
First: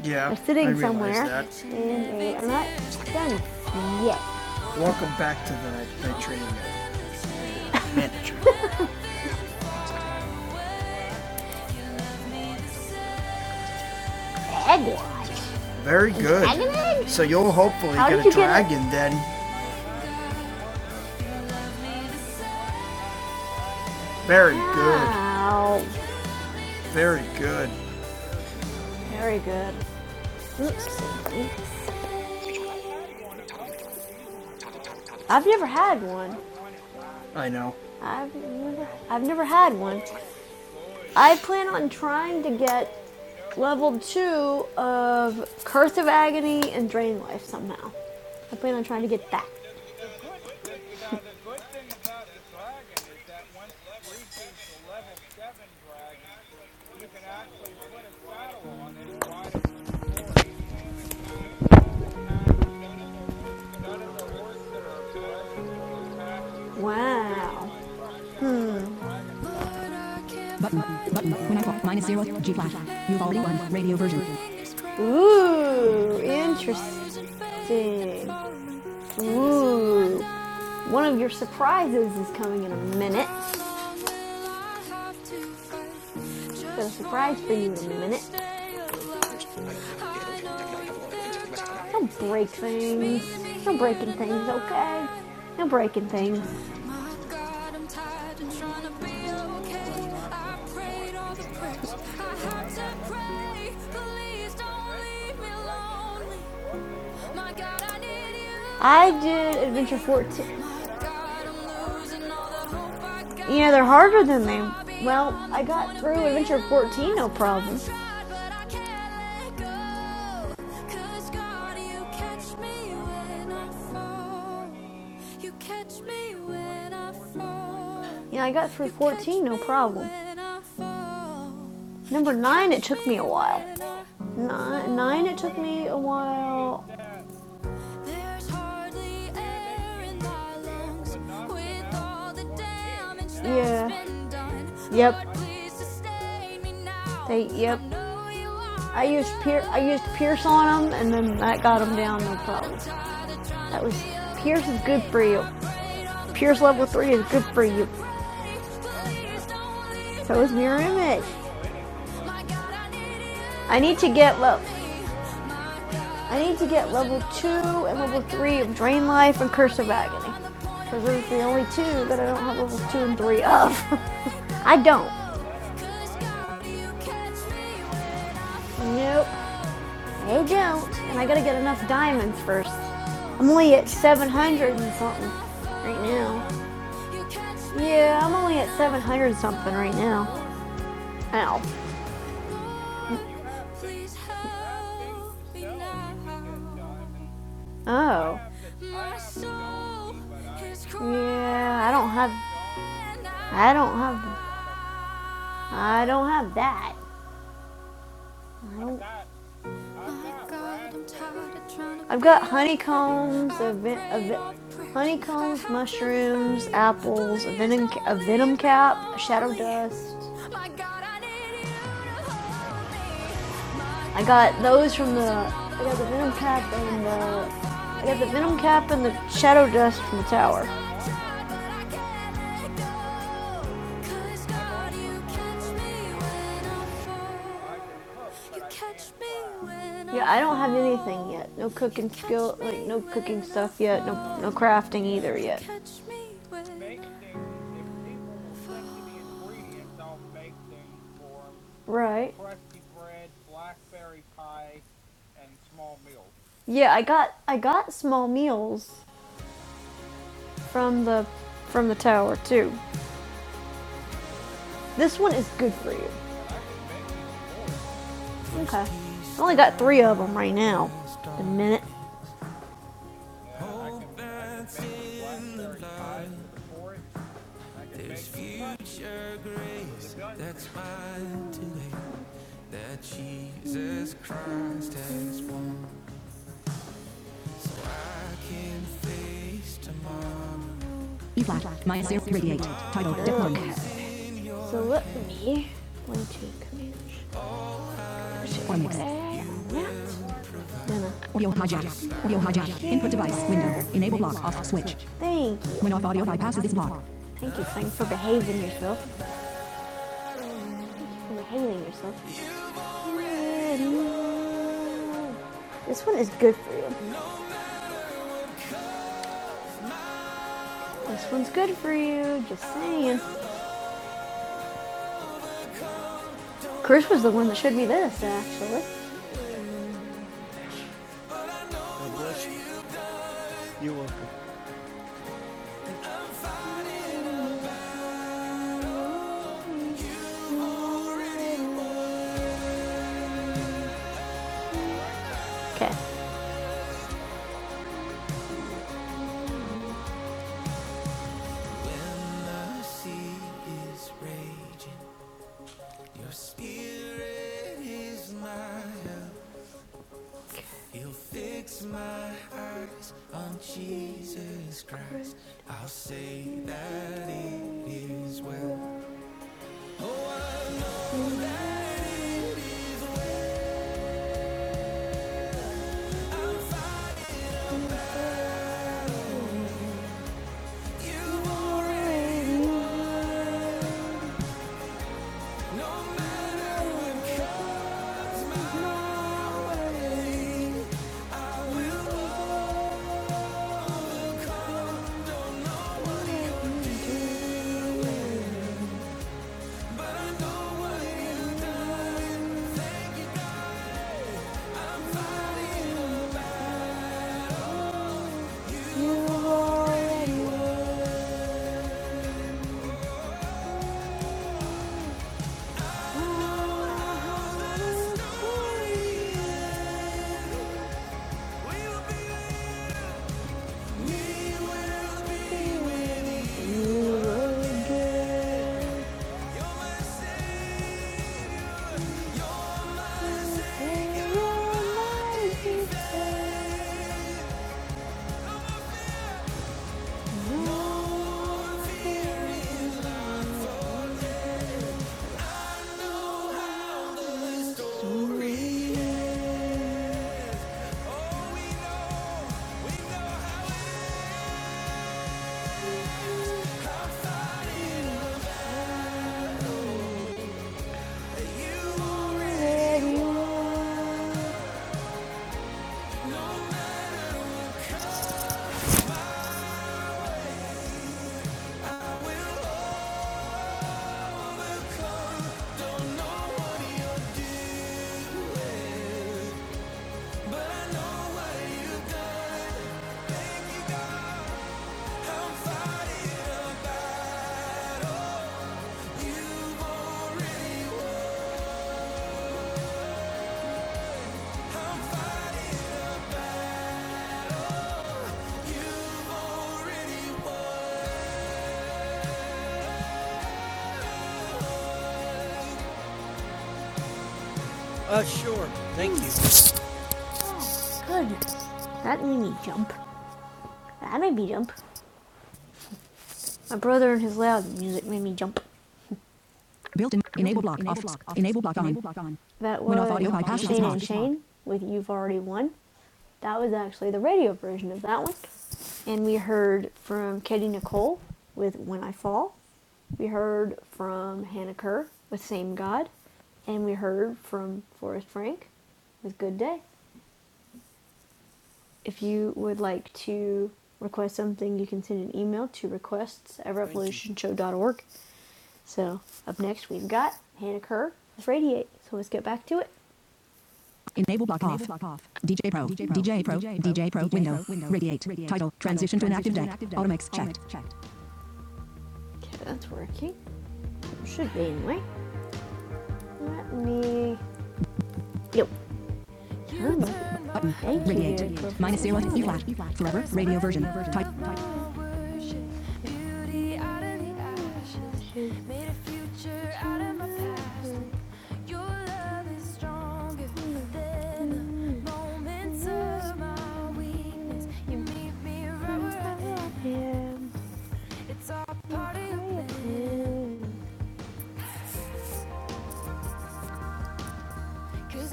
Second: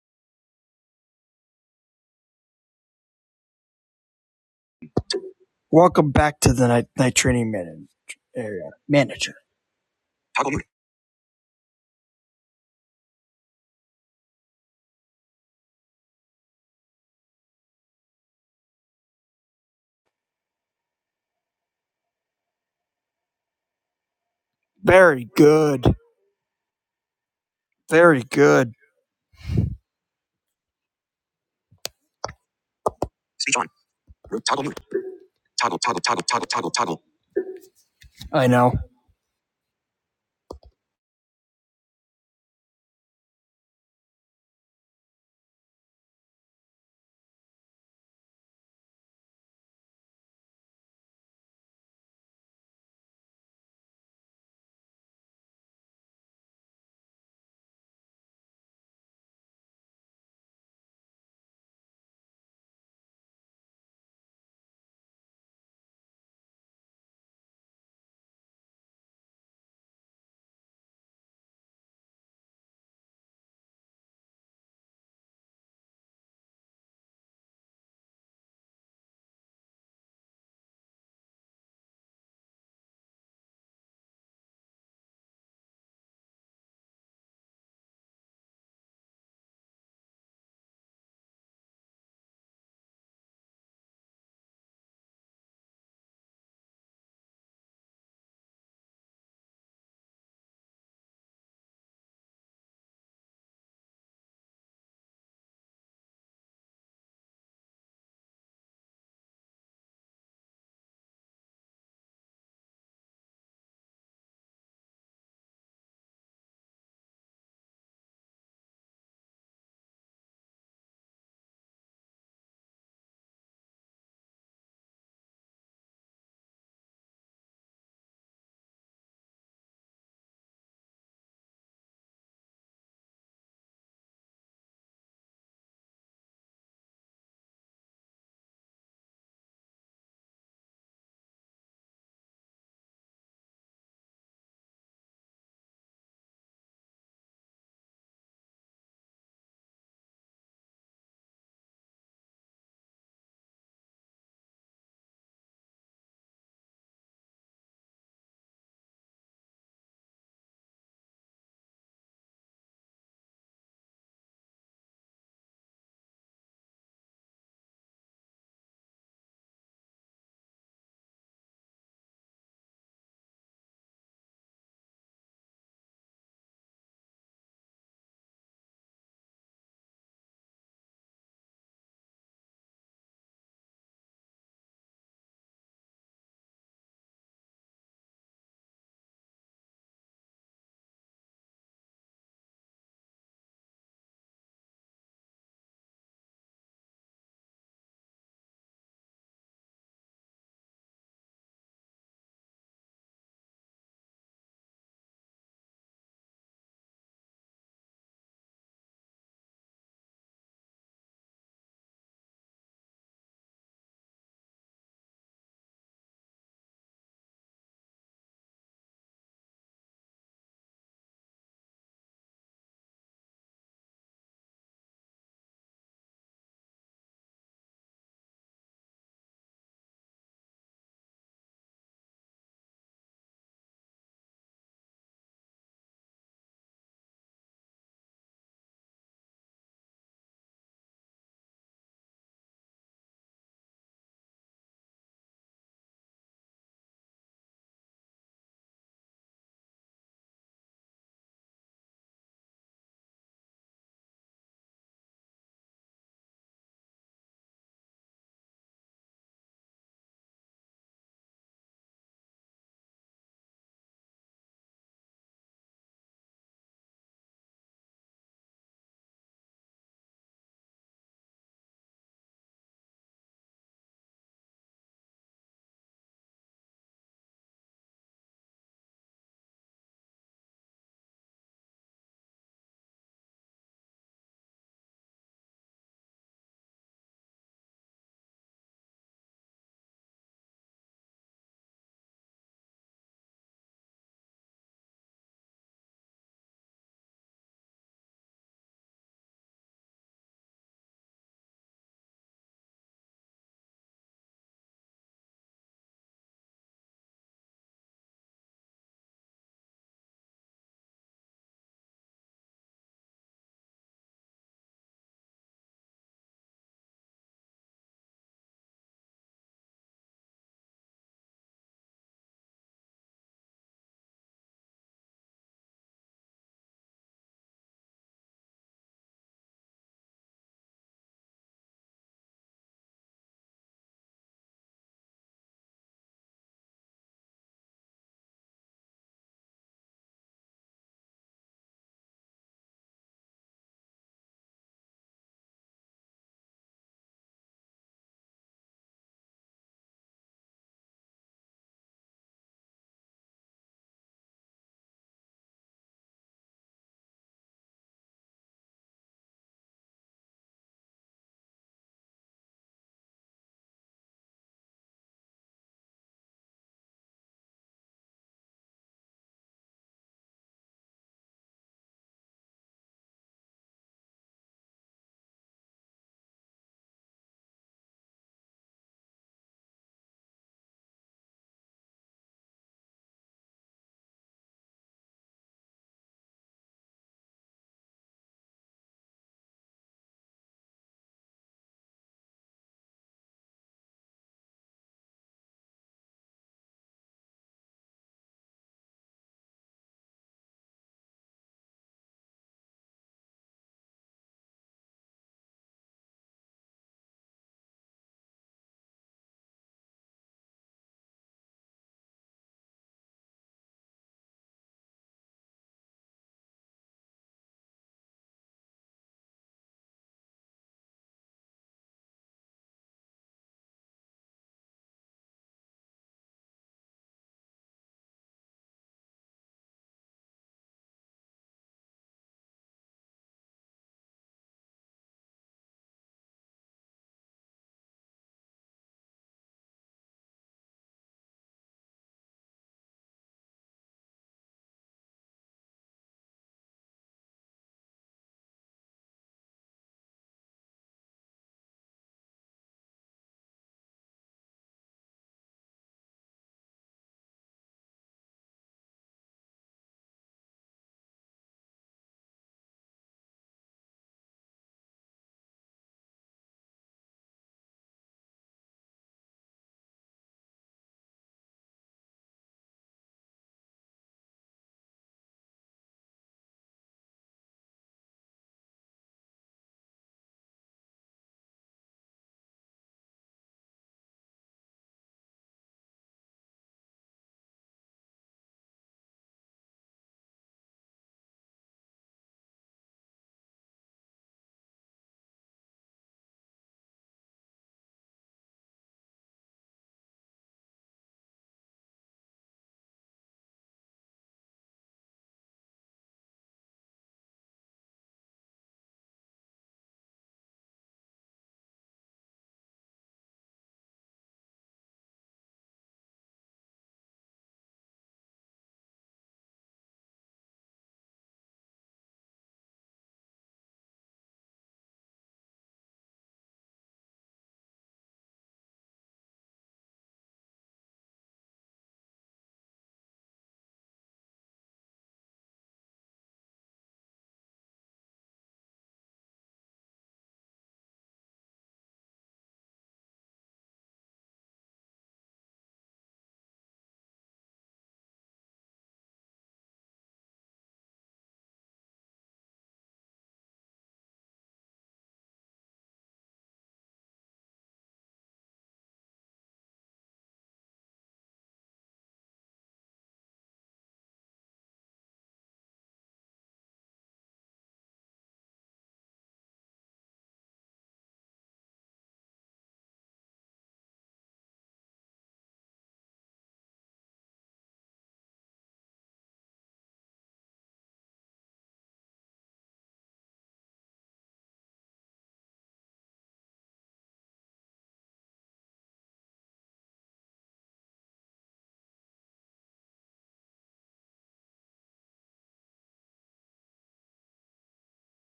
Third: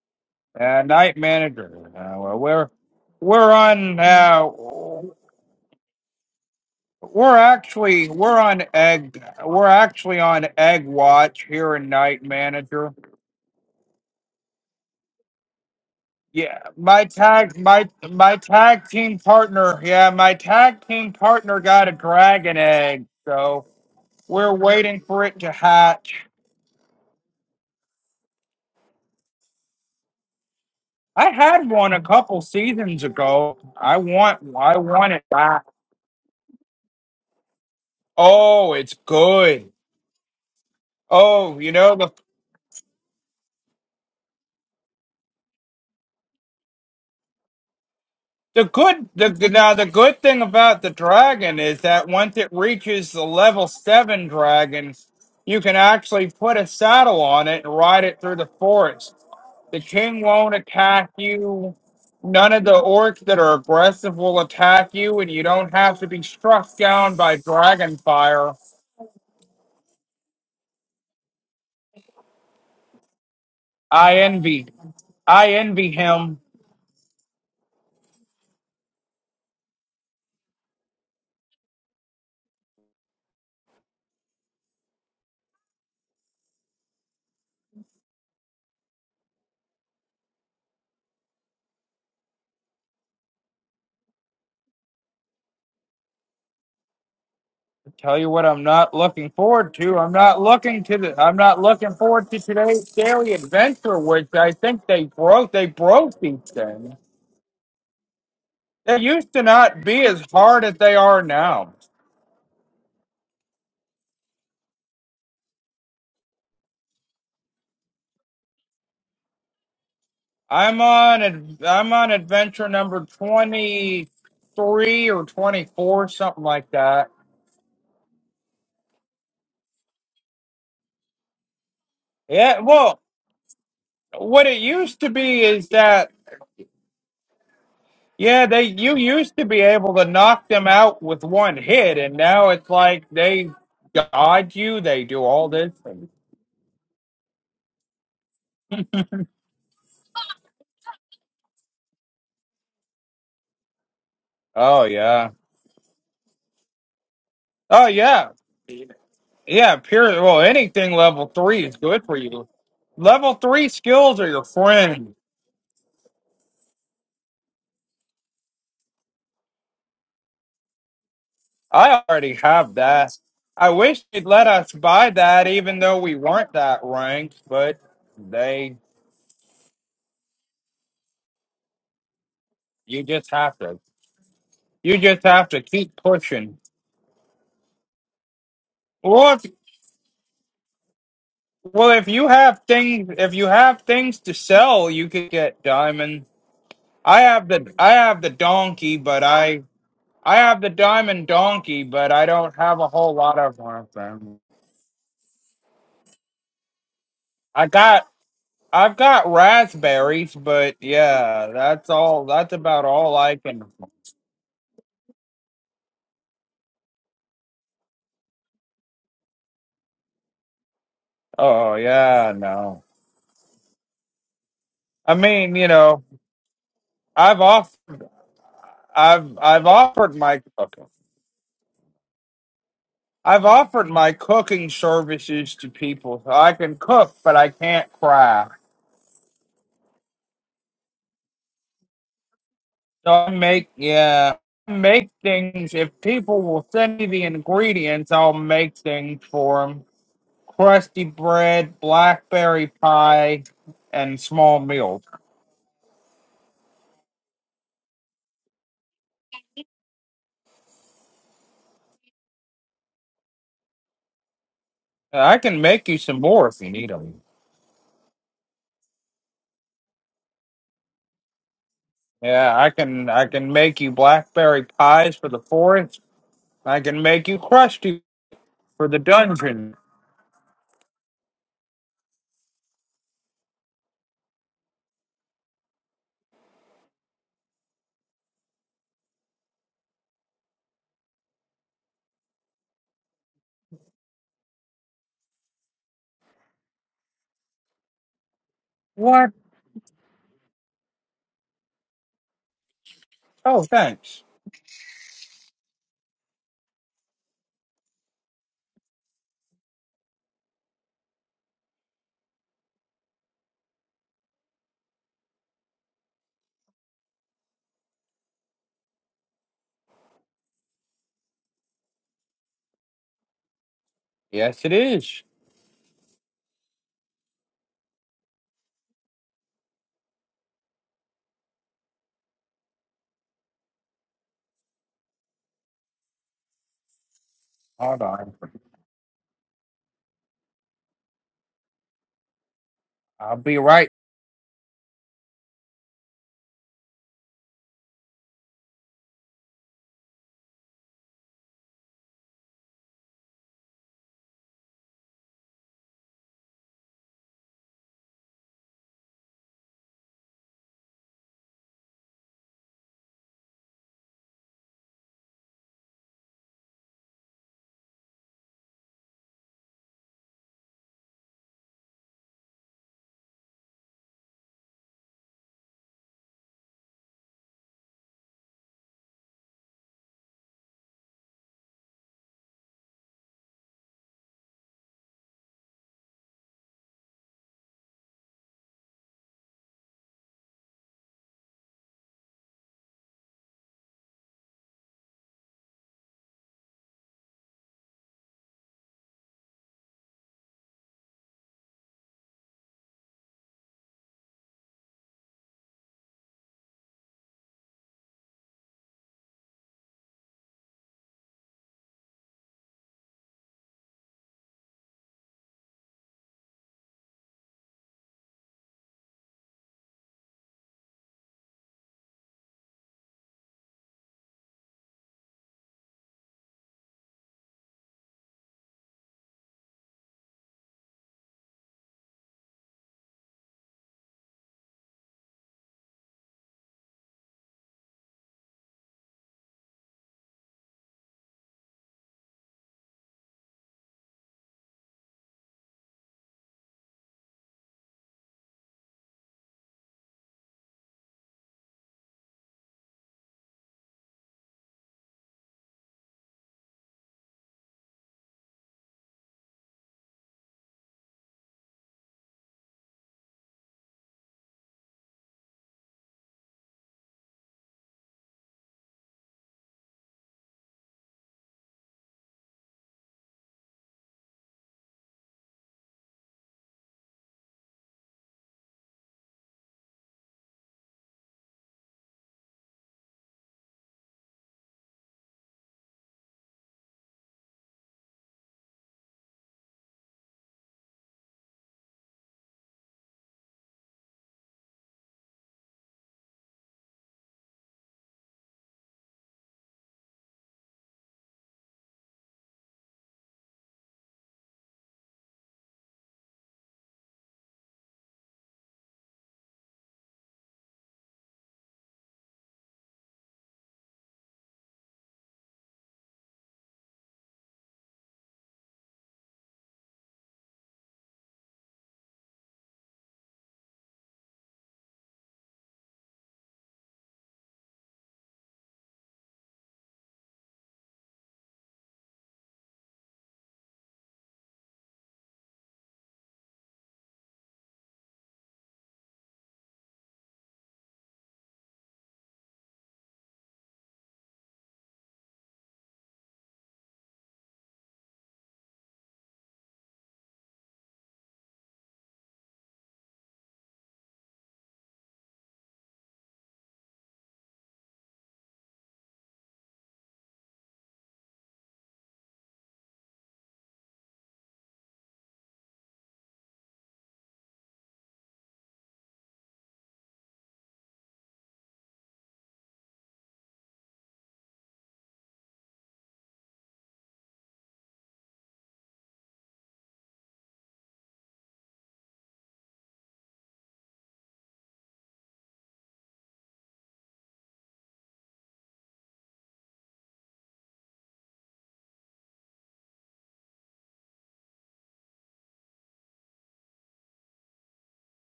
Yeah. They're sitting Uh, night somewhere. That. manager. Uh, And they well, are not we're done we're on. yet. Uh, Welcome back to the Welcome night back training to the night, night We're training man- actually manager. we're on area egg manager. we're actually on Toggle mute. egg watch here in Night Manager. Egg Very good. Yeah, Dragon my egg? So you'll tag my hopefully How get a you my get tag dragon team then. partner. Yeah, my tag team partner got a dragon egg, so we're Very wow. waiting good. for Very it to Wow. good. hatch. Very good. Very good. Very good. Oops. I had one a couple seasons Speech ago. on. I want Toggle I mute. want it I've back. never Toggle toggle had toggle one. toggle toggle toggle. I know. I've I Oh, know. never, it's I've never good. had one. I Oh, plan you on know the trying to get level two of Curse of Agony and Drain Life somehow. I The plan on trying good, to the get that. now the good thing about the dragon is that once it reaches the level seven dragon, you can actually put a saddle on it and ride it through the forest. The king won't attack you. None of the orcs that are aggressive will attack you, and you don't have to be struck down by Wow. dragon fire. Button, button, when I call, minus zero, G flash. You've already won, radio I version. envy, I envy Ooh, him. interesting. Ooh, one of your surprises is coming in a minute. Got a surprise for you in a minute. Don't break things. No breaking things, okay? No breaking things. Tell you what I'm not looking forward to. I'm not looking to the I'm not looking forward to today's daily adventure, which I Please don't think they leave me broke they broke these lonely. things. I They used to did not Adventure be as 14. hard as they Yeah, are now. they're harder than they. Well, I got through Adventure 14, no problem. Yeah, I I'm on ad- I'm on adventure number twenty three or twenty four, something like that. got through 14, no problem. Number Yeah, 9, it well took me a while. what it Nine, used to nine it be took is me a that while. Yeah, There's they you hardly used to be able air to in knock my them out lungs with one with hit, and all the now it's like damage they Yeah. that's been dodge done. you. They do Yep. all this. And, They yep. I used Pier- I used Pierce on him, and then that got him down, no problem. That was Pierce is oh good for yeah. you. Pierce level three is good for Oh you. yeah. Yeah. Pure. Well, So is mirror anything image. level three is good for you. Level three I need to skills are get your level. friend. I need to get level two and level three of Drain Life and Curse of Agony, because those are the only I two that I already don't have have level two that. and three I of. wish they'd let us I buy don't. that, even though we weren't that ranked. But they, Nope. I don't. And I gotta get enough diamonds first. you just I'm have only to. at 700 and You just something have to keep right now. pushing. Yeah, I'm only at 700 Well, and if something right now. Ow. Well, if you have things, if you have things to sell, you could get diamond. I have the I have the Oh. donkey, but I I have the diamond donkey, Yeah, I don't but I have. don't have a whole lot of I don't them. have. I don't have that. I got I don't I've got raspberries, but yeah, that's I've all. got That's about all I honeycombs, can. a ven- a honeycombs, mushrooms, apples, a venom, a venom cap, a shadow dust. Oh yeah, no. I got those I from the. mean, you I got know, the venom cap and I've the. off I got the venom cap and the I've I've shadow dust offered from the my. tower. I've offered my cooking services to people. So I can cook, but I can't cry. Yeah, I don't have anything yet. No cooking skill, like no So I cooking make stuff yet. No, yeah, no I crafting make either yet. things. If people will send me the ingredients, I'll make things for them: crusty bread, Right. blackberry pie, and small meals. Yeah, I got I got small meals from the from the tower too. This one I is can good make for you you. some more if you need them. Okay. I only got three of them right now. a minute. Yeah, I can. I can make you blackberry pies for the forest. I can make you crusty for the dungeon. E flat minus zero three eight, Title Diplomas. So let me. One, two, command. What? One, Audio hijack. Audio hijack. Input device. Oh, Window. Enable thanks. block off switch. Thank you. When off audio bypasses this block. Thank you, Frank, for behaving yourself. Thank you for behaving yourself. This one is good for you. This one's good for you. Just saying. Yes, it is. Chris was the one that showed me this, actually. You're welcome. Hold on. I'll be right Okay. Your spirit is mine. You'll fix my eyes on Jesus Christ. I'll say that it is well. You've already won. No matter what comes my way, I will overcome. What you're doing, I know what you've done. Uh, sure. Thank you. Good. That made me jump. That made me jump. My brother and his loud music made me jump. Built-in. Enable block. enable Off. block off, Enable block on. on. That was When off audio bypass is Shane not- and Shane with You've Already Won. That was actually the radio version of that one. And we heard from Katie Nicole with When I Fall. We heard from Hannah Kerr with Same God. And we heard from Forrest Frank with Good Day. If you would like to request something, you can send an email to requests at revolutionshow.org So up next we've got Hannah Kerr with Radiate. So let's get back to it. Enable block off. DJ Pro. DJ Pro. DJ Pro. Window. Radiate. Title. Transition to an active deck. Automix checked. Okay, that's working. Should be anyway. Let me. Yep. Button. Radiate. Minus zero. E flat. Forever. Radio version. Type. Beauty right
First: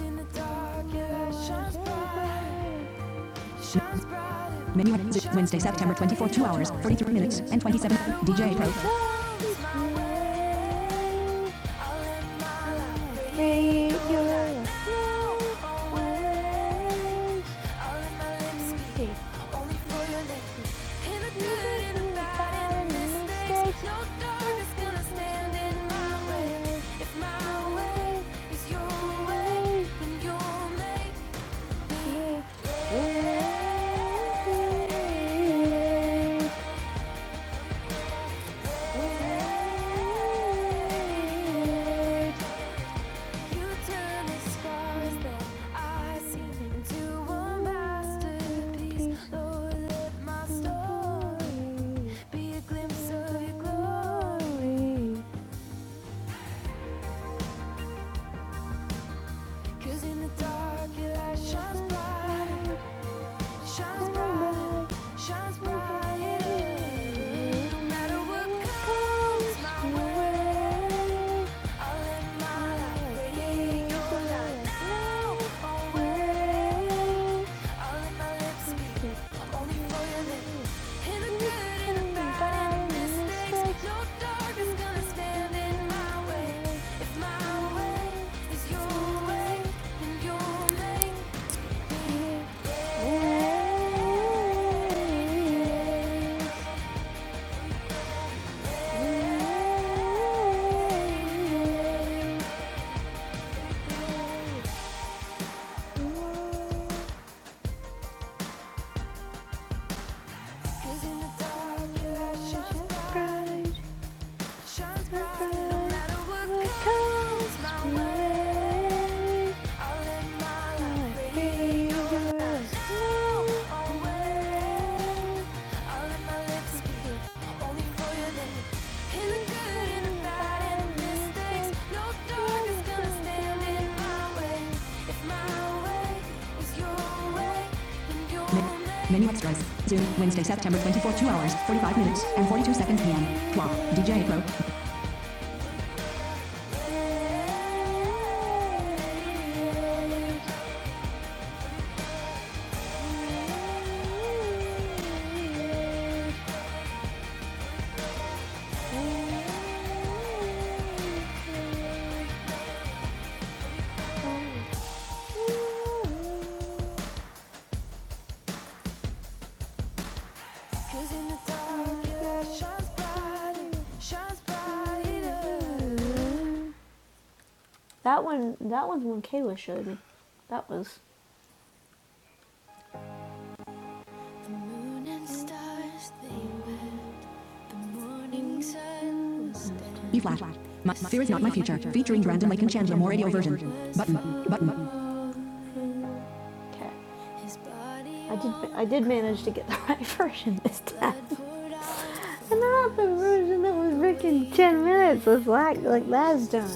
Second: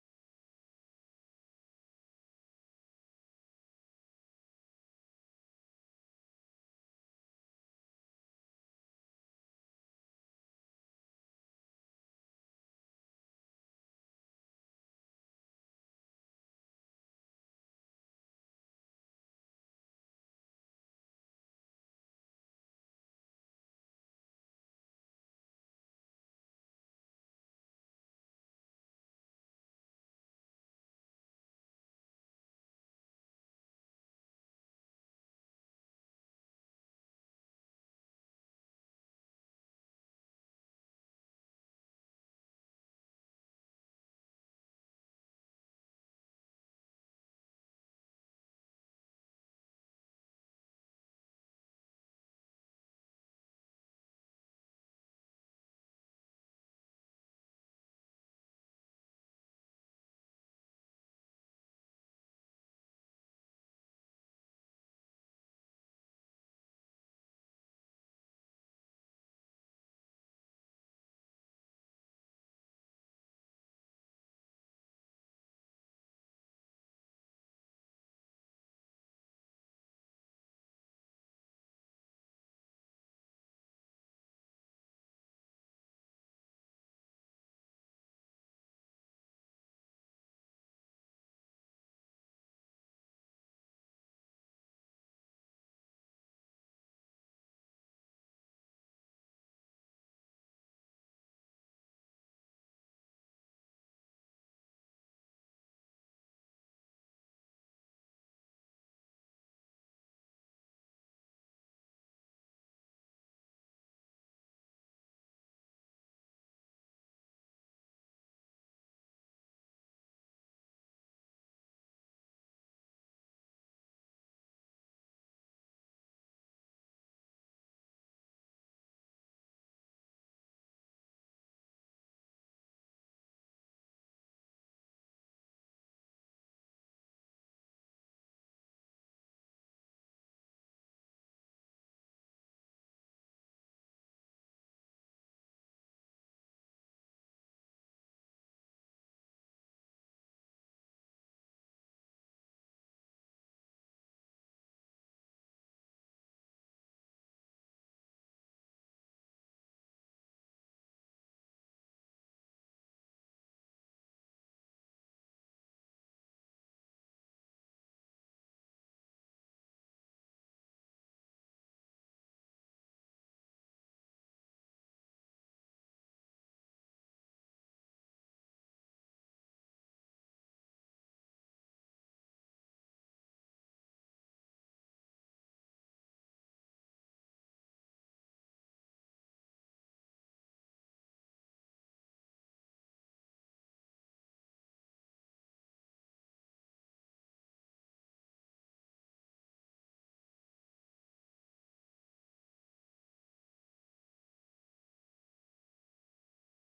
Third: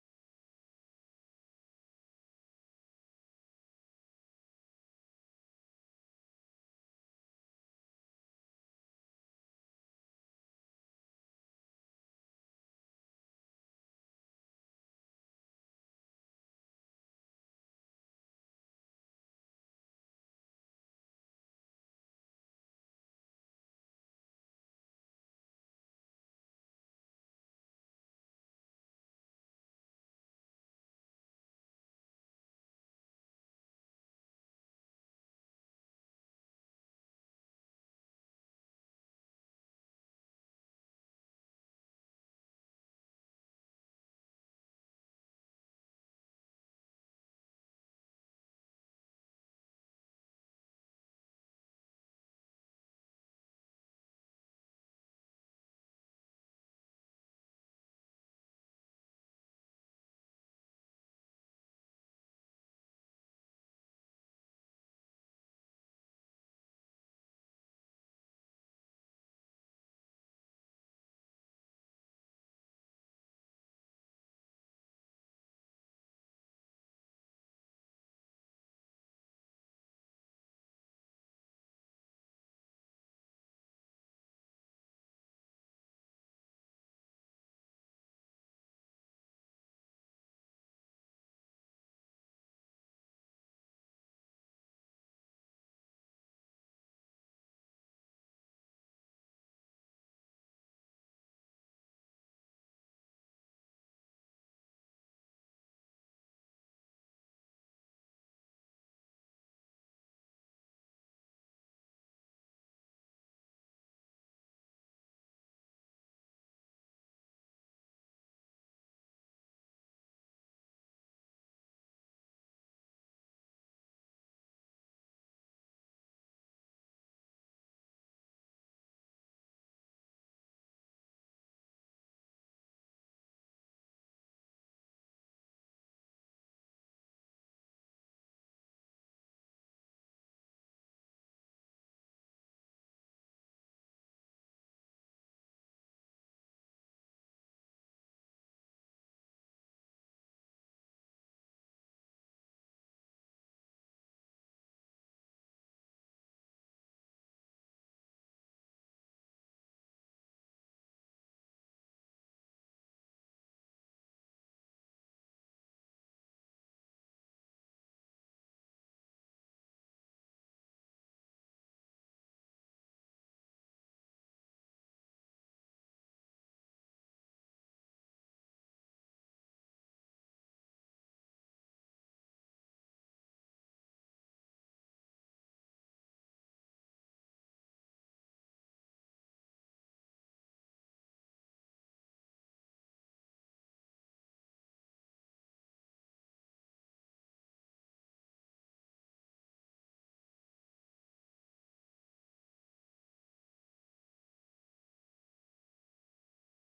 in the dark, your light shines bright. Menu music Wednesday, September 24, 2 hours, 43 minutes, and 27. DJ Pro. If my way is your way, then you'll make Cause in the dark your light shines brighter shines bright, shines bright. yeah. No matter what comes my way, I'll live my life radiate your now, always. I'll let my lips speak, only for you. Cause in the dark, your light bright. shines bright, no matter what comes my way. I'll live my life free. You're now always. I'll let my lips speak only for your name. In the good and the bad and the mistakes, no dog is gonna stand in my way. If my way is your way, then you'll make Menu extras. Zoom, Wednesday, September 24, 2 hours, 45 minutes, and 42 seconds p.m. Wow, DJ Pro, that one, that one's one Kayla showed me. That was. The Moon and stars, they E flat. My, fear is not my future. Featuring Brandon Lake and Chandler Moore radio version. Button. Button. Okay. I did I did manage to get the right version this time. And not the version that was freaking 10 minutes was like, like last time.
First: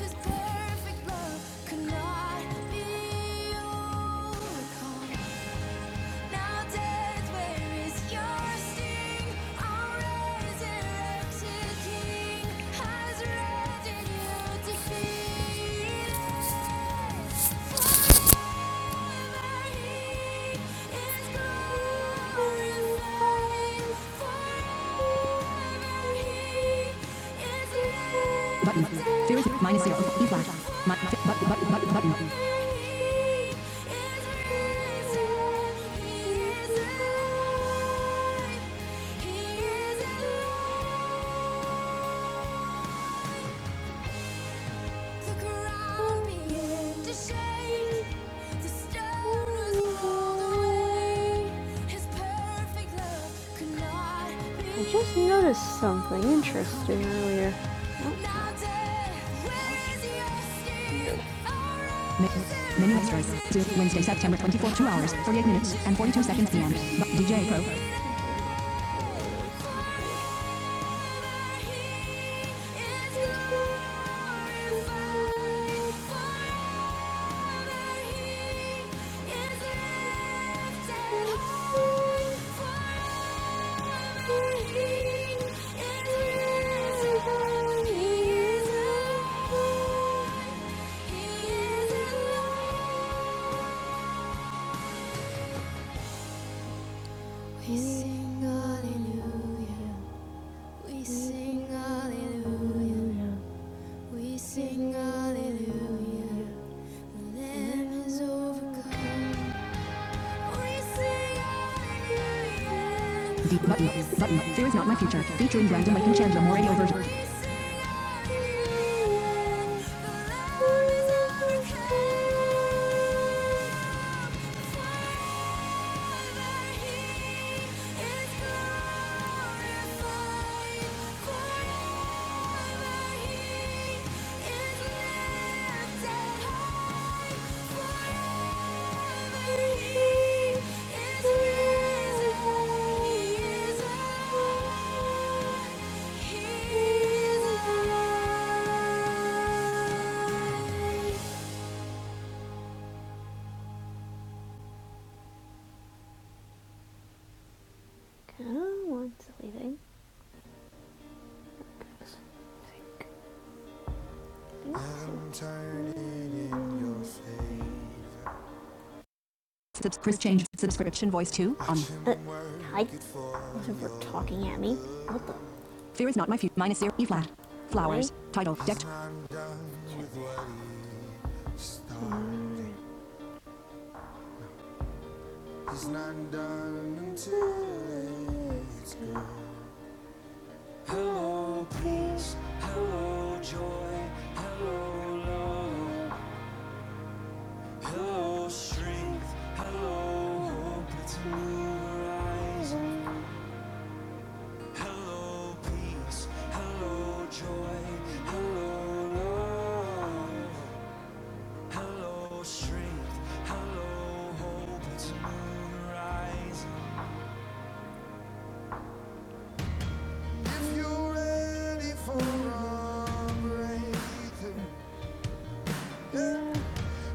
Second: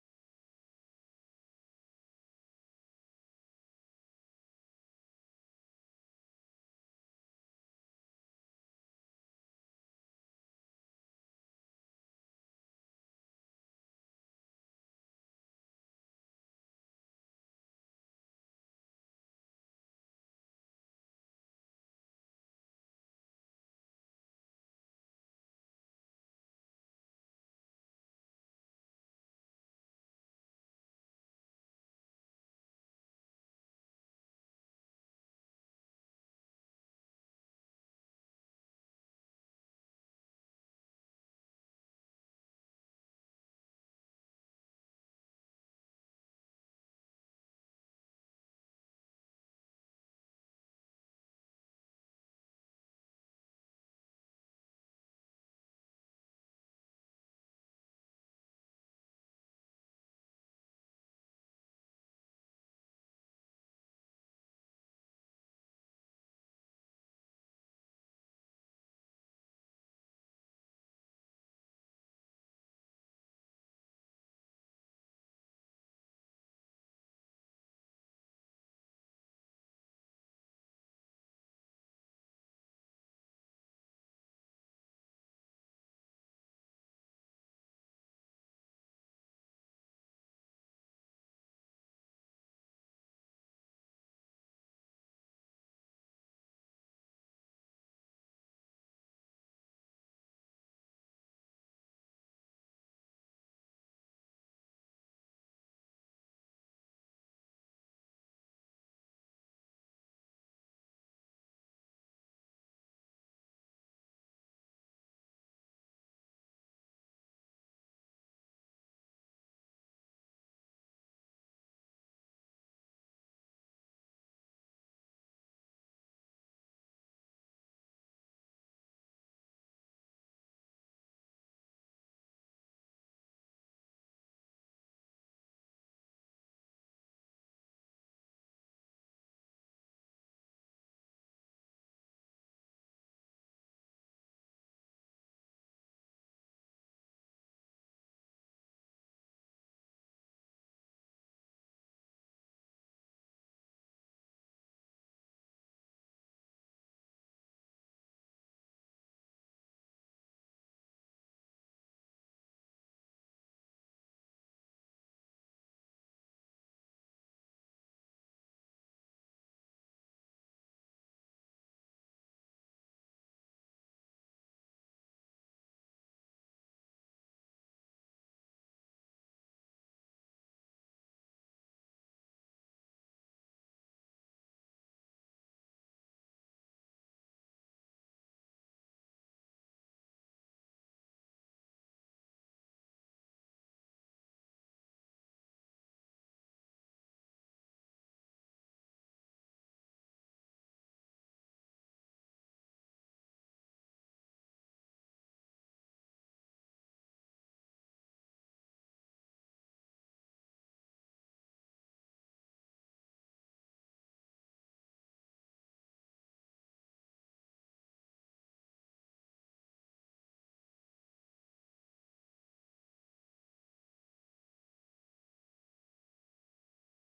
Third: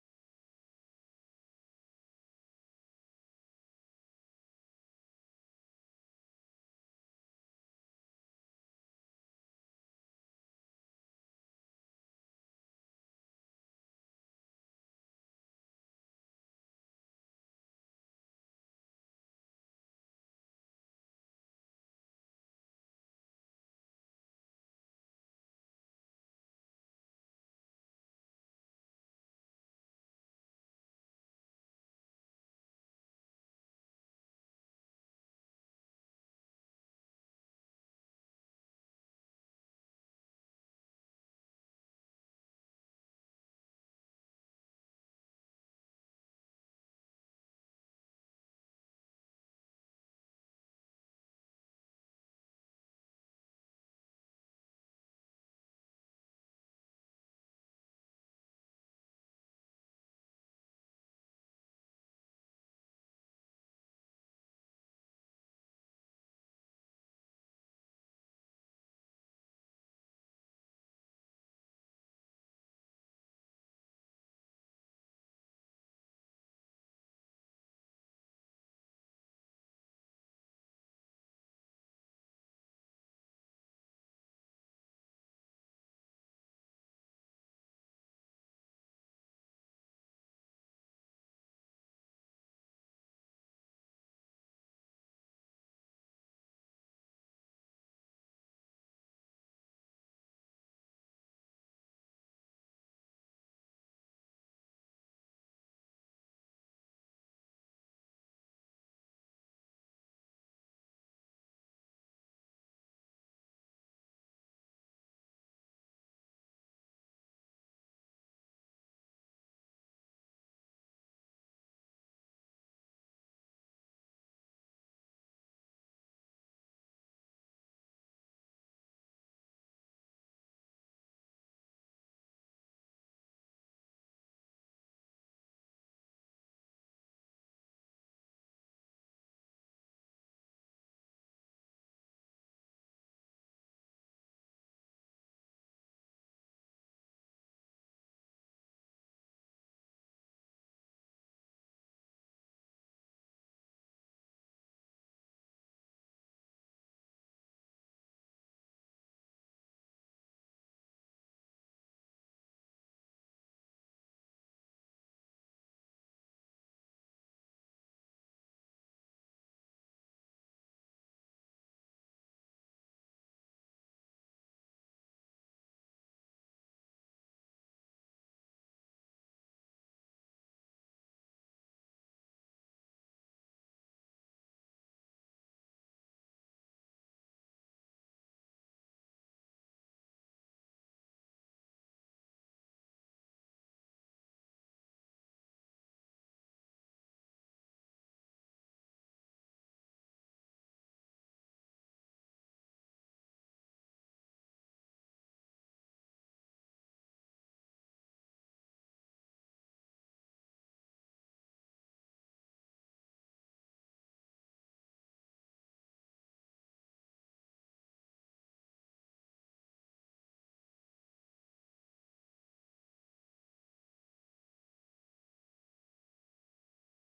His perfect love could not be overcome. Nowadays, where is your sting? Our resurrected King has risen you defeated. Button. Zero zero minus zero. E flash. My, button, button, button, button. He is alive. He is alive. I just noticed something interesting earlier. Oh, Now Midnight Strike. Wednesday, September 24, 2 hours, 48 minutes, and 42 seconds p.m. DJ Pro. We sing hallelujah. We sing hallelujah. We sing hallelujah. The Lamb has overcome. Deep button, button, fear is not my future. Featuring Brandon Lake and Chandler Moore radio version. Oh, one's leaving. Subscribe change subscription voice to on. Uh, hi. Whatever talking at me. Out the Fear is not my fear. Minus zero. E flat. way. Flowers. Really? Title. Decked. It's not done until it's gone. Hello, peace. Hello, joy. Hello, love. Hello, strength. Hello, hope. It's a new horizon. Hello, peace. Hello, joy. Hello, love. Hello, strength. Hello, hope. It's a new horizon. If you're ready for a breakthrough, yeah,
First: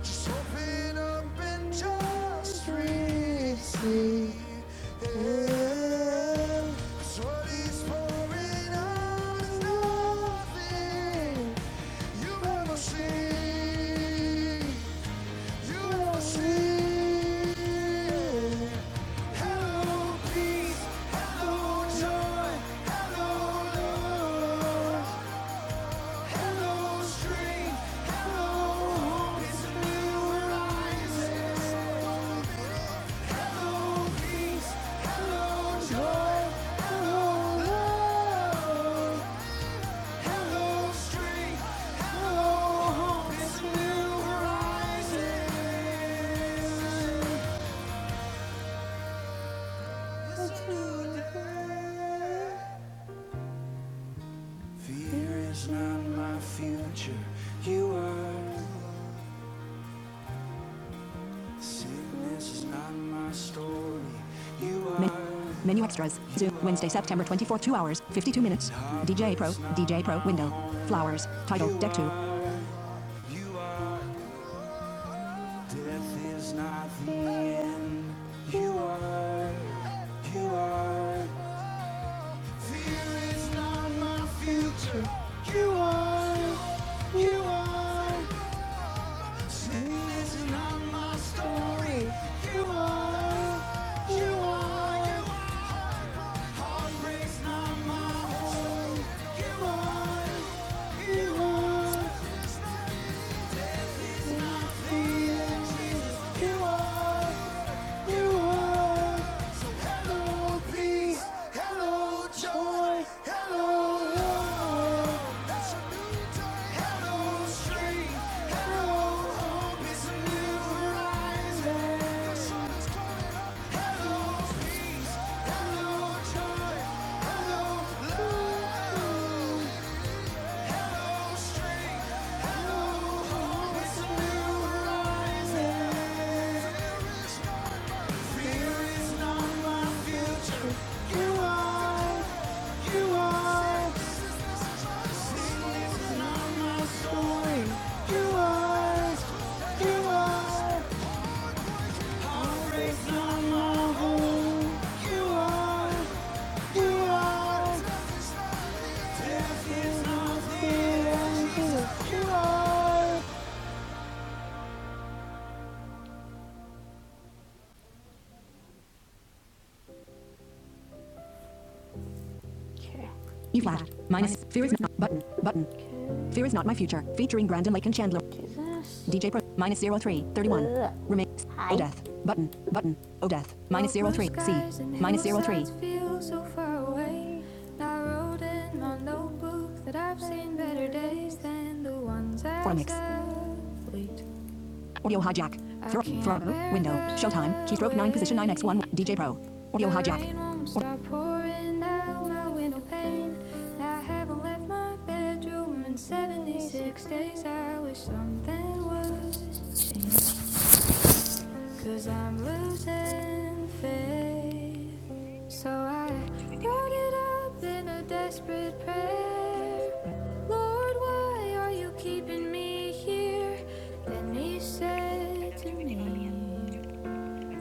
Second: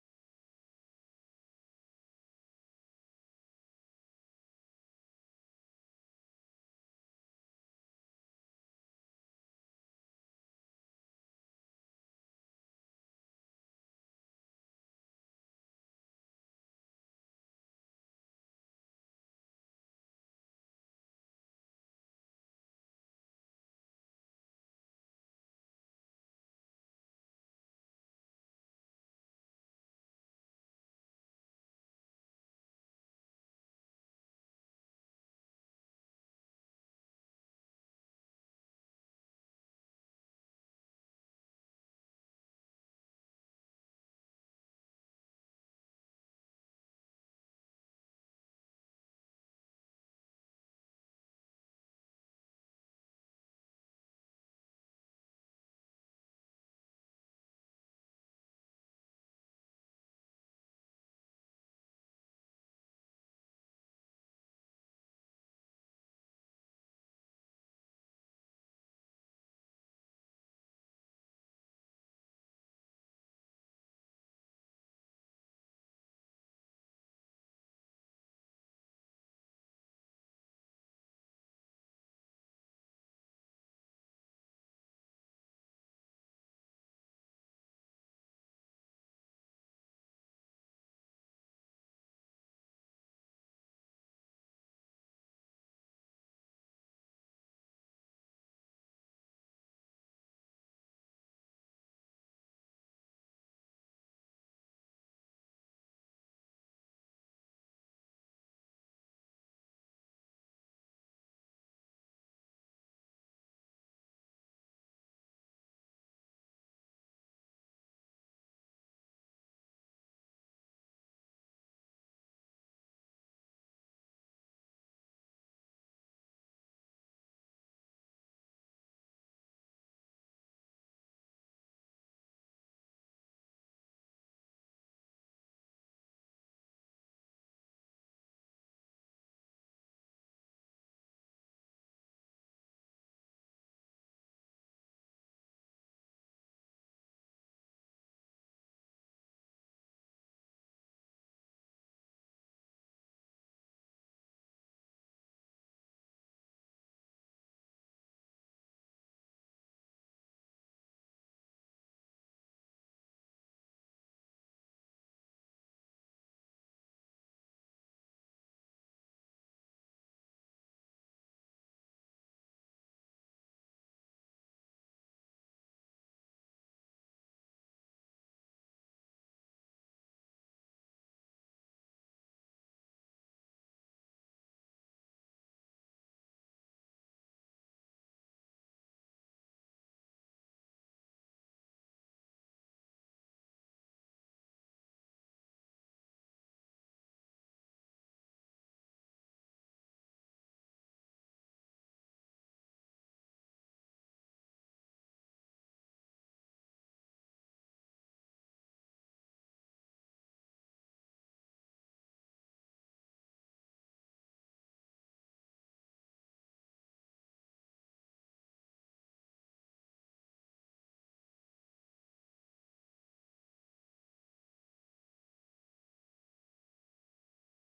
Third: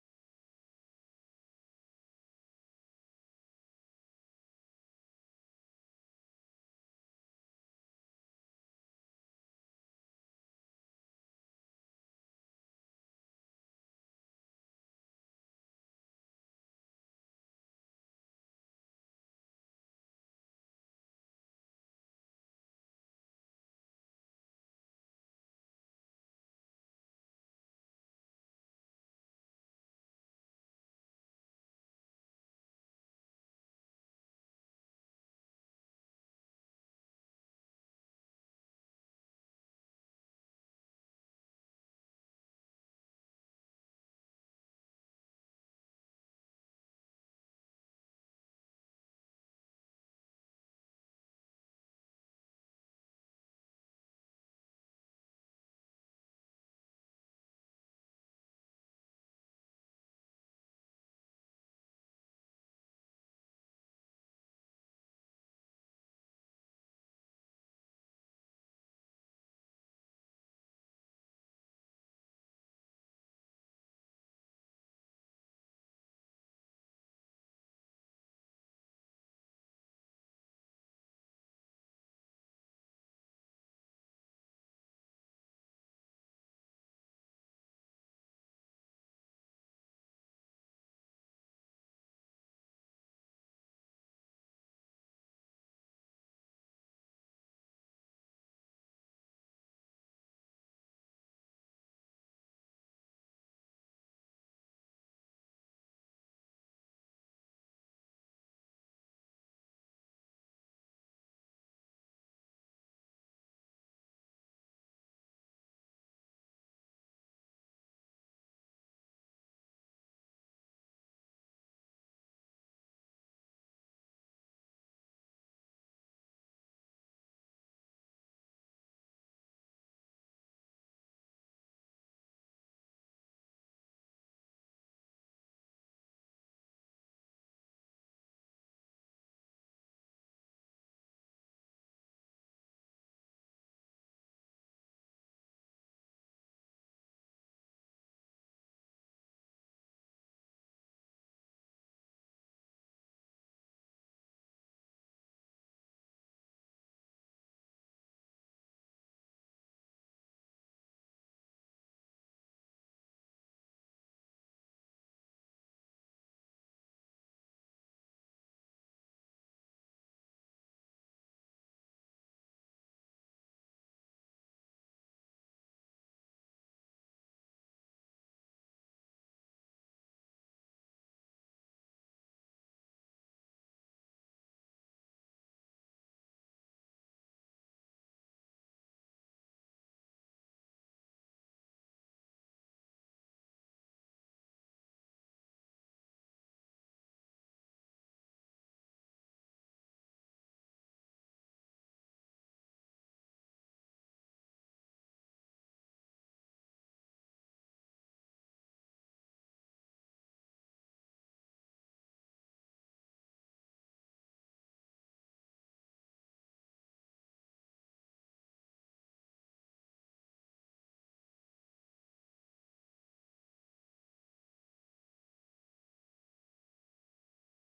just open up and just receive. Yeah, see, you will see. Joy, love, and no strength, no hope is new horizons. Fear is not my future, you are. Sickness is not my story, you are. Menu extras. Zoom. Wednesday, September 24th, 2 hours, 52 minutes. DJ Pro. DJ Pro window. Flowers. Title. Deck 2. You are, death is not the end. You are, you are, fear is not my future. You are, you are, sin is not my story. You are, you are. Hello, joy, hello, love. E flat. Minus. Fear is not. Button. Button. Fear is not my future. Featuring Brandon Lake and Chandler. DJ Pro minus zero three thirty one. Remain. Hi. O death. Button. Button. O death. Minus zero three. C. Minus zero three. Feel so far away. I wrote in my notebook that I've seen better days than the ones I Four mix. Audio hijack. Throw, throw, window, showtime, keystroke 9, position 9x1, DJ Pro. Audio hijack. Stop pouring out my window pane. I haven't left my bedroom in 76 days. I wish something was changed. Cause I'm losing faith. So I wrote it up in a desperate prayer. Lord, why are you keeping me here? Then he said to me,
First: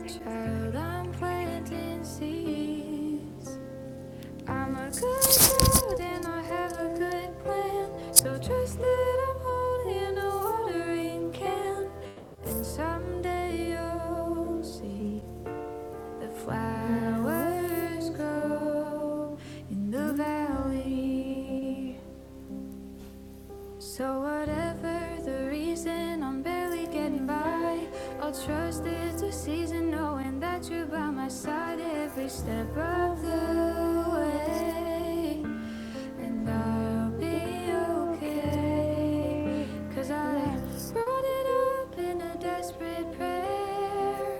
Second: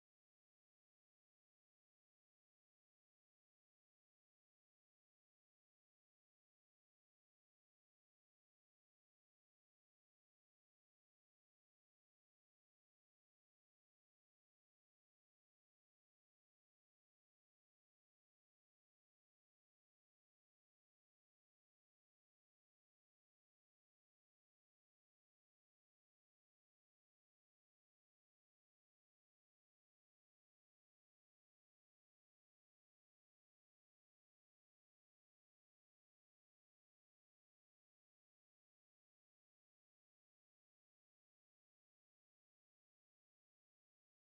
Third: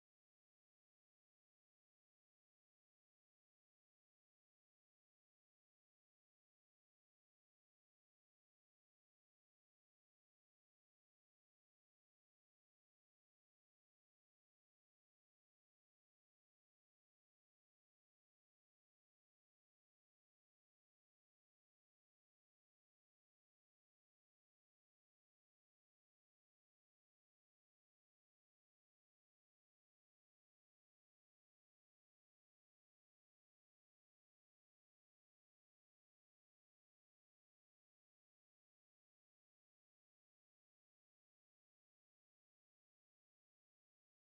Child, I'm planting seeds. I'm a good child and I have a good plan. So trust that I'm holding a watering can. And someday you'll see the flowers grow in the valley. So, whatever the reason, I'm barely getting by. I'll trust it's a season, knowing that you're by my side every step of the way. And I'll be okay. Cause I brought it up in a desperate prayer.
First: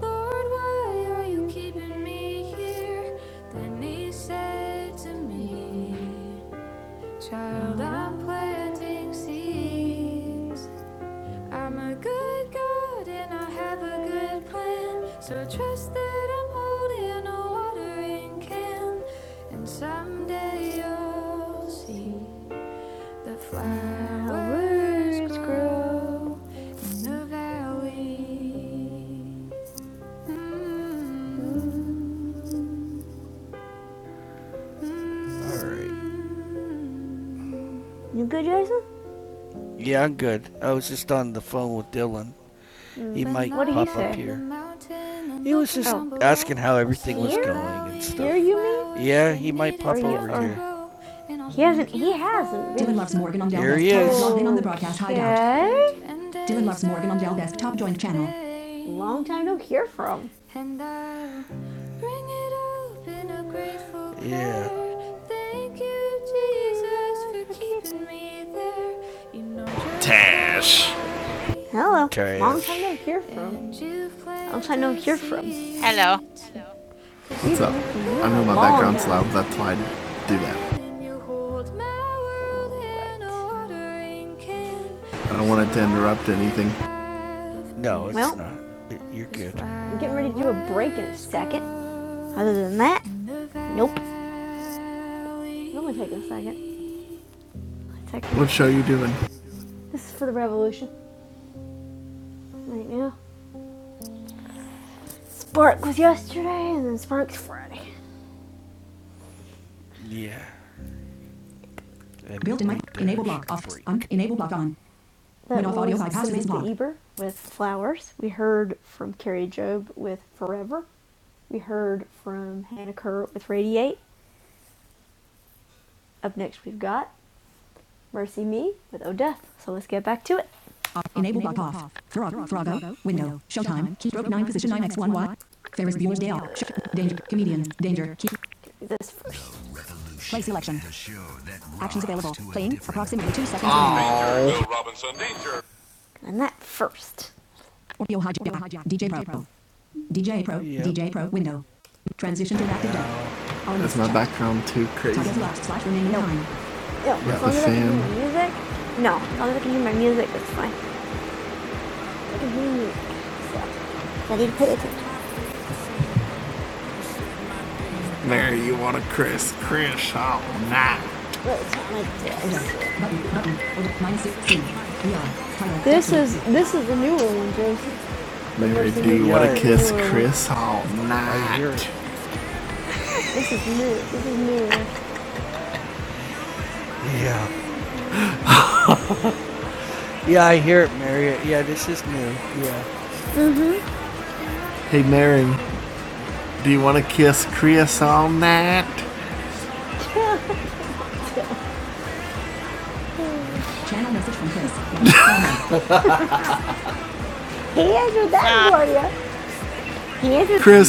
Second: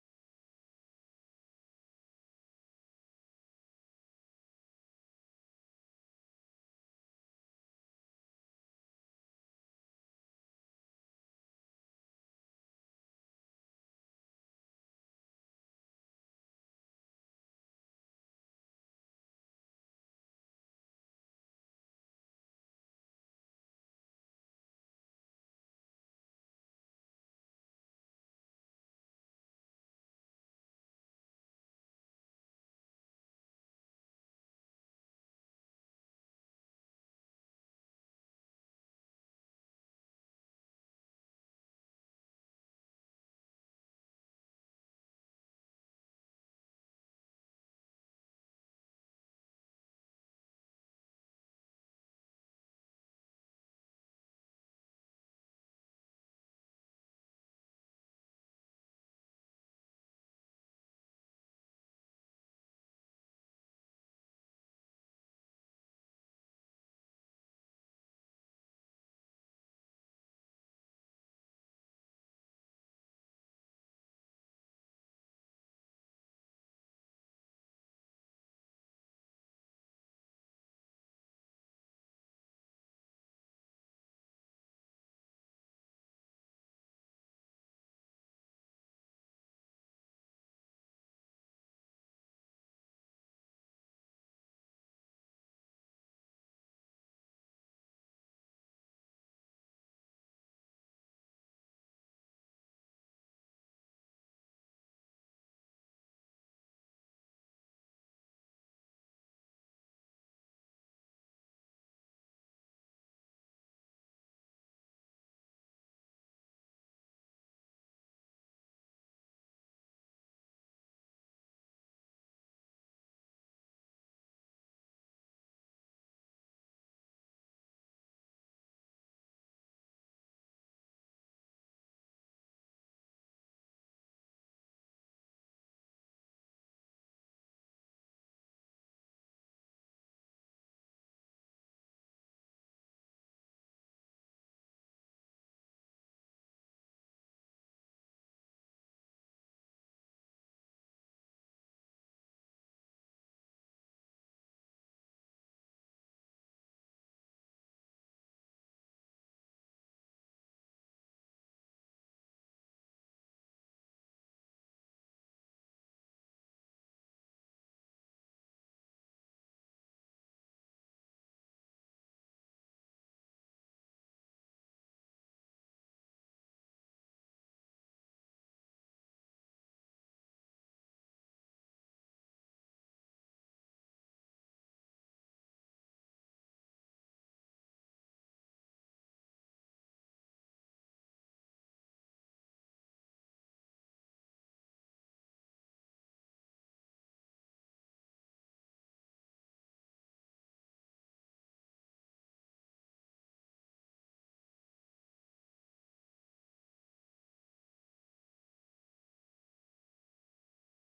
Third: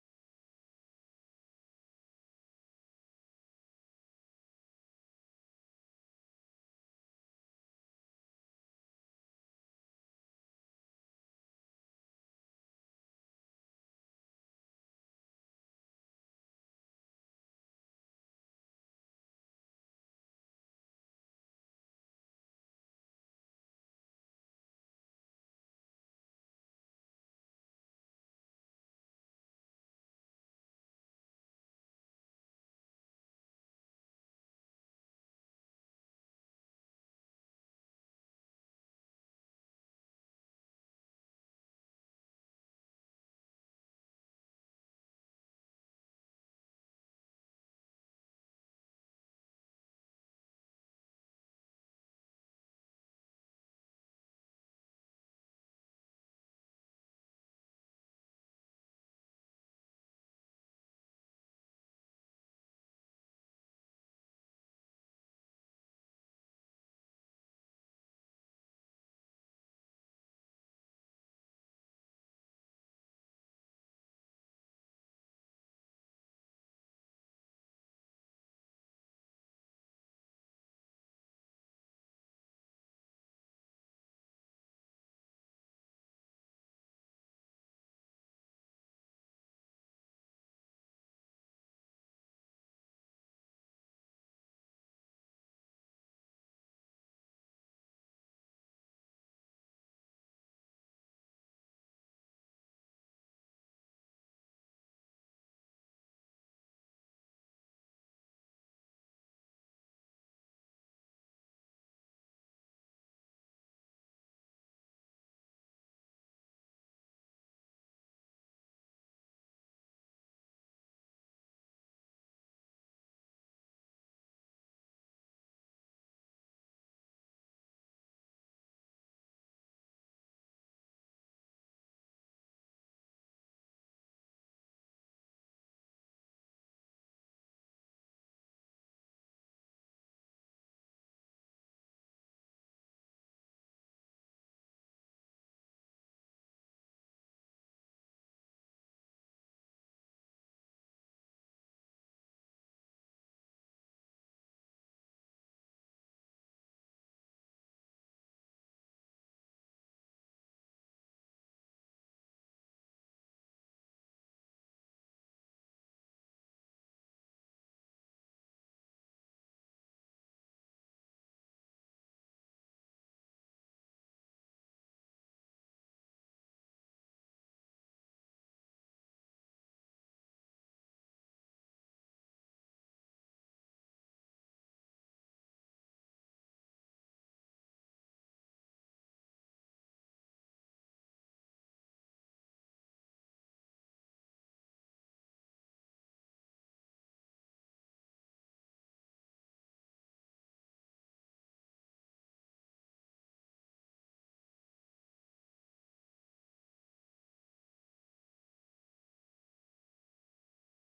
Lord, why are you keeping me here? Then he said to me, Child, I'm planting seeds. I'm a good God and I have a good plan. So trust that I'm holding a watering can. And someday you'll see. The flowers grow in the valley. All right. You good, Jason? Yeah, I'm good. I was just on the phone with Dylan. He might pop up here. He was just Oh. asking how everything was going and Here, stuff. Here, you mean? Yeah, he might pop you- over are- here. He hasn't. He hasn't. Dylan loves Morgan on Dell There he is. Logged in on the broadcast hideout. Okay. Dylan loves Morgan on Dell desktop joint channel. Long time no hear from. Yeah. prayer. Thank you, Jesus, for keeping me there. You know just Hello. Okay. Long time no hear from. Long time no hear from. Hello. What's up? I know my Long. background's loud. Do that. I don't want it to interrupt anything. Oh, Well, not. I'm getting ready to do a break in a second. Other than that, nope. It only take a second. Take- What sh- This is for the revolution right now. Spark was yesterday, and then Spark's Friday. Yeah. Built in my enable block off. enable block on. That Win off audio was with Pastor Eber with Flowers. We heard from Carrie Job with Forever. We heard from Hannah Kerr with Radiate. Up next, we've got Mercy Me with Odeth. So let's get back to it. Enable block off. Frog, Frogo, window, showtime, keystroke 9, position 9, x1, y. Ferris Bueller's Day Off. Danger, comedians. danger, key. This first Play selection. Actions available. Playing, approximately 2 seconds and that first. Audio hijack, DJ Pro, Pro. DJ Pro. DJ Pro window. Transition to active deck. That's my background too crazy? Target locked slash remaining nine. Yo, yeah, as long as I can hear my music. No, as long as I can hear my music, That's fine. I can hear you. I need to put it Button. This is. Mary do what a kiss, Chris. Yeah, I hear it, Marriott. Yeah, this is new. Yeah. Channel message from Chris. He answered that, for you. He answered. Chris.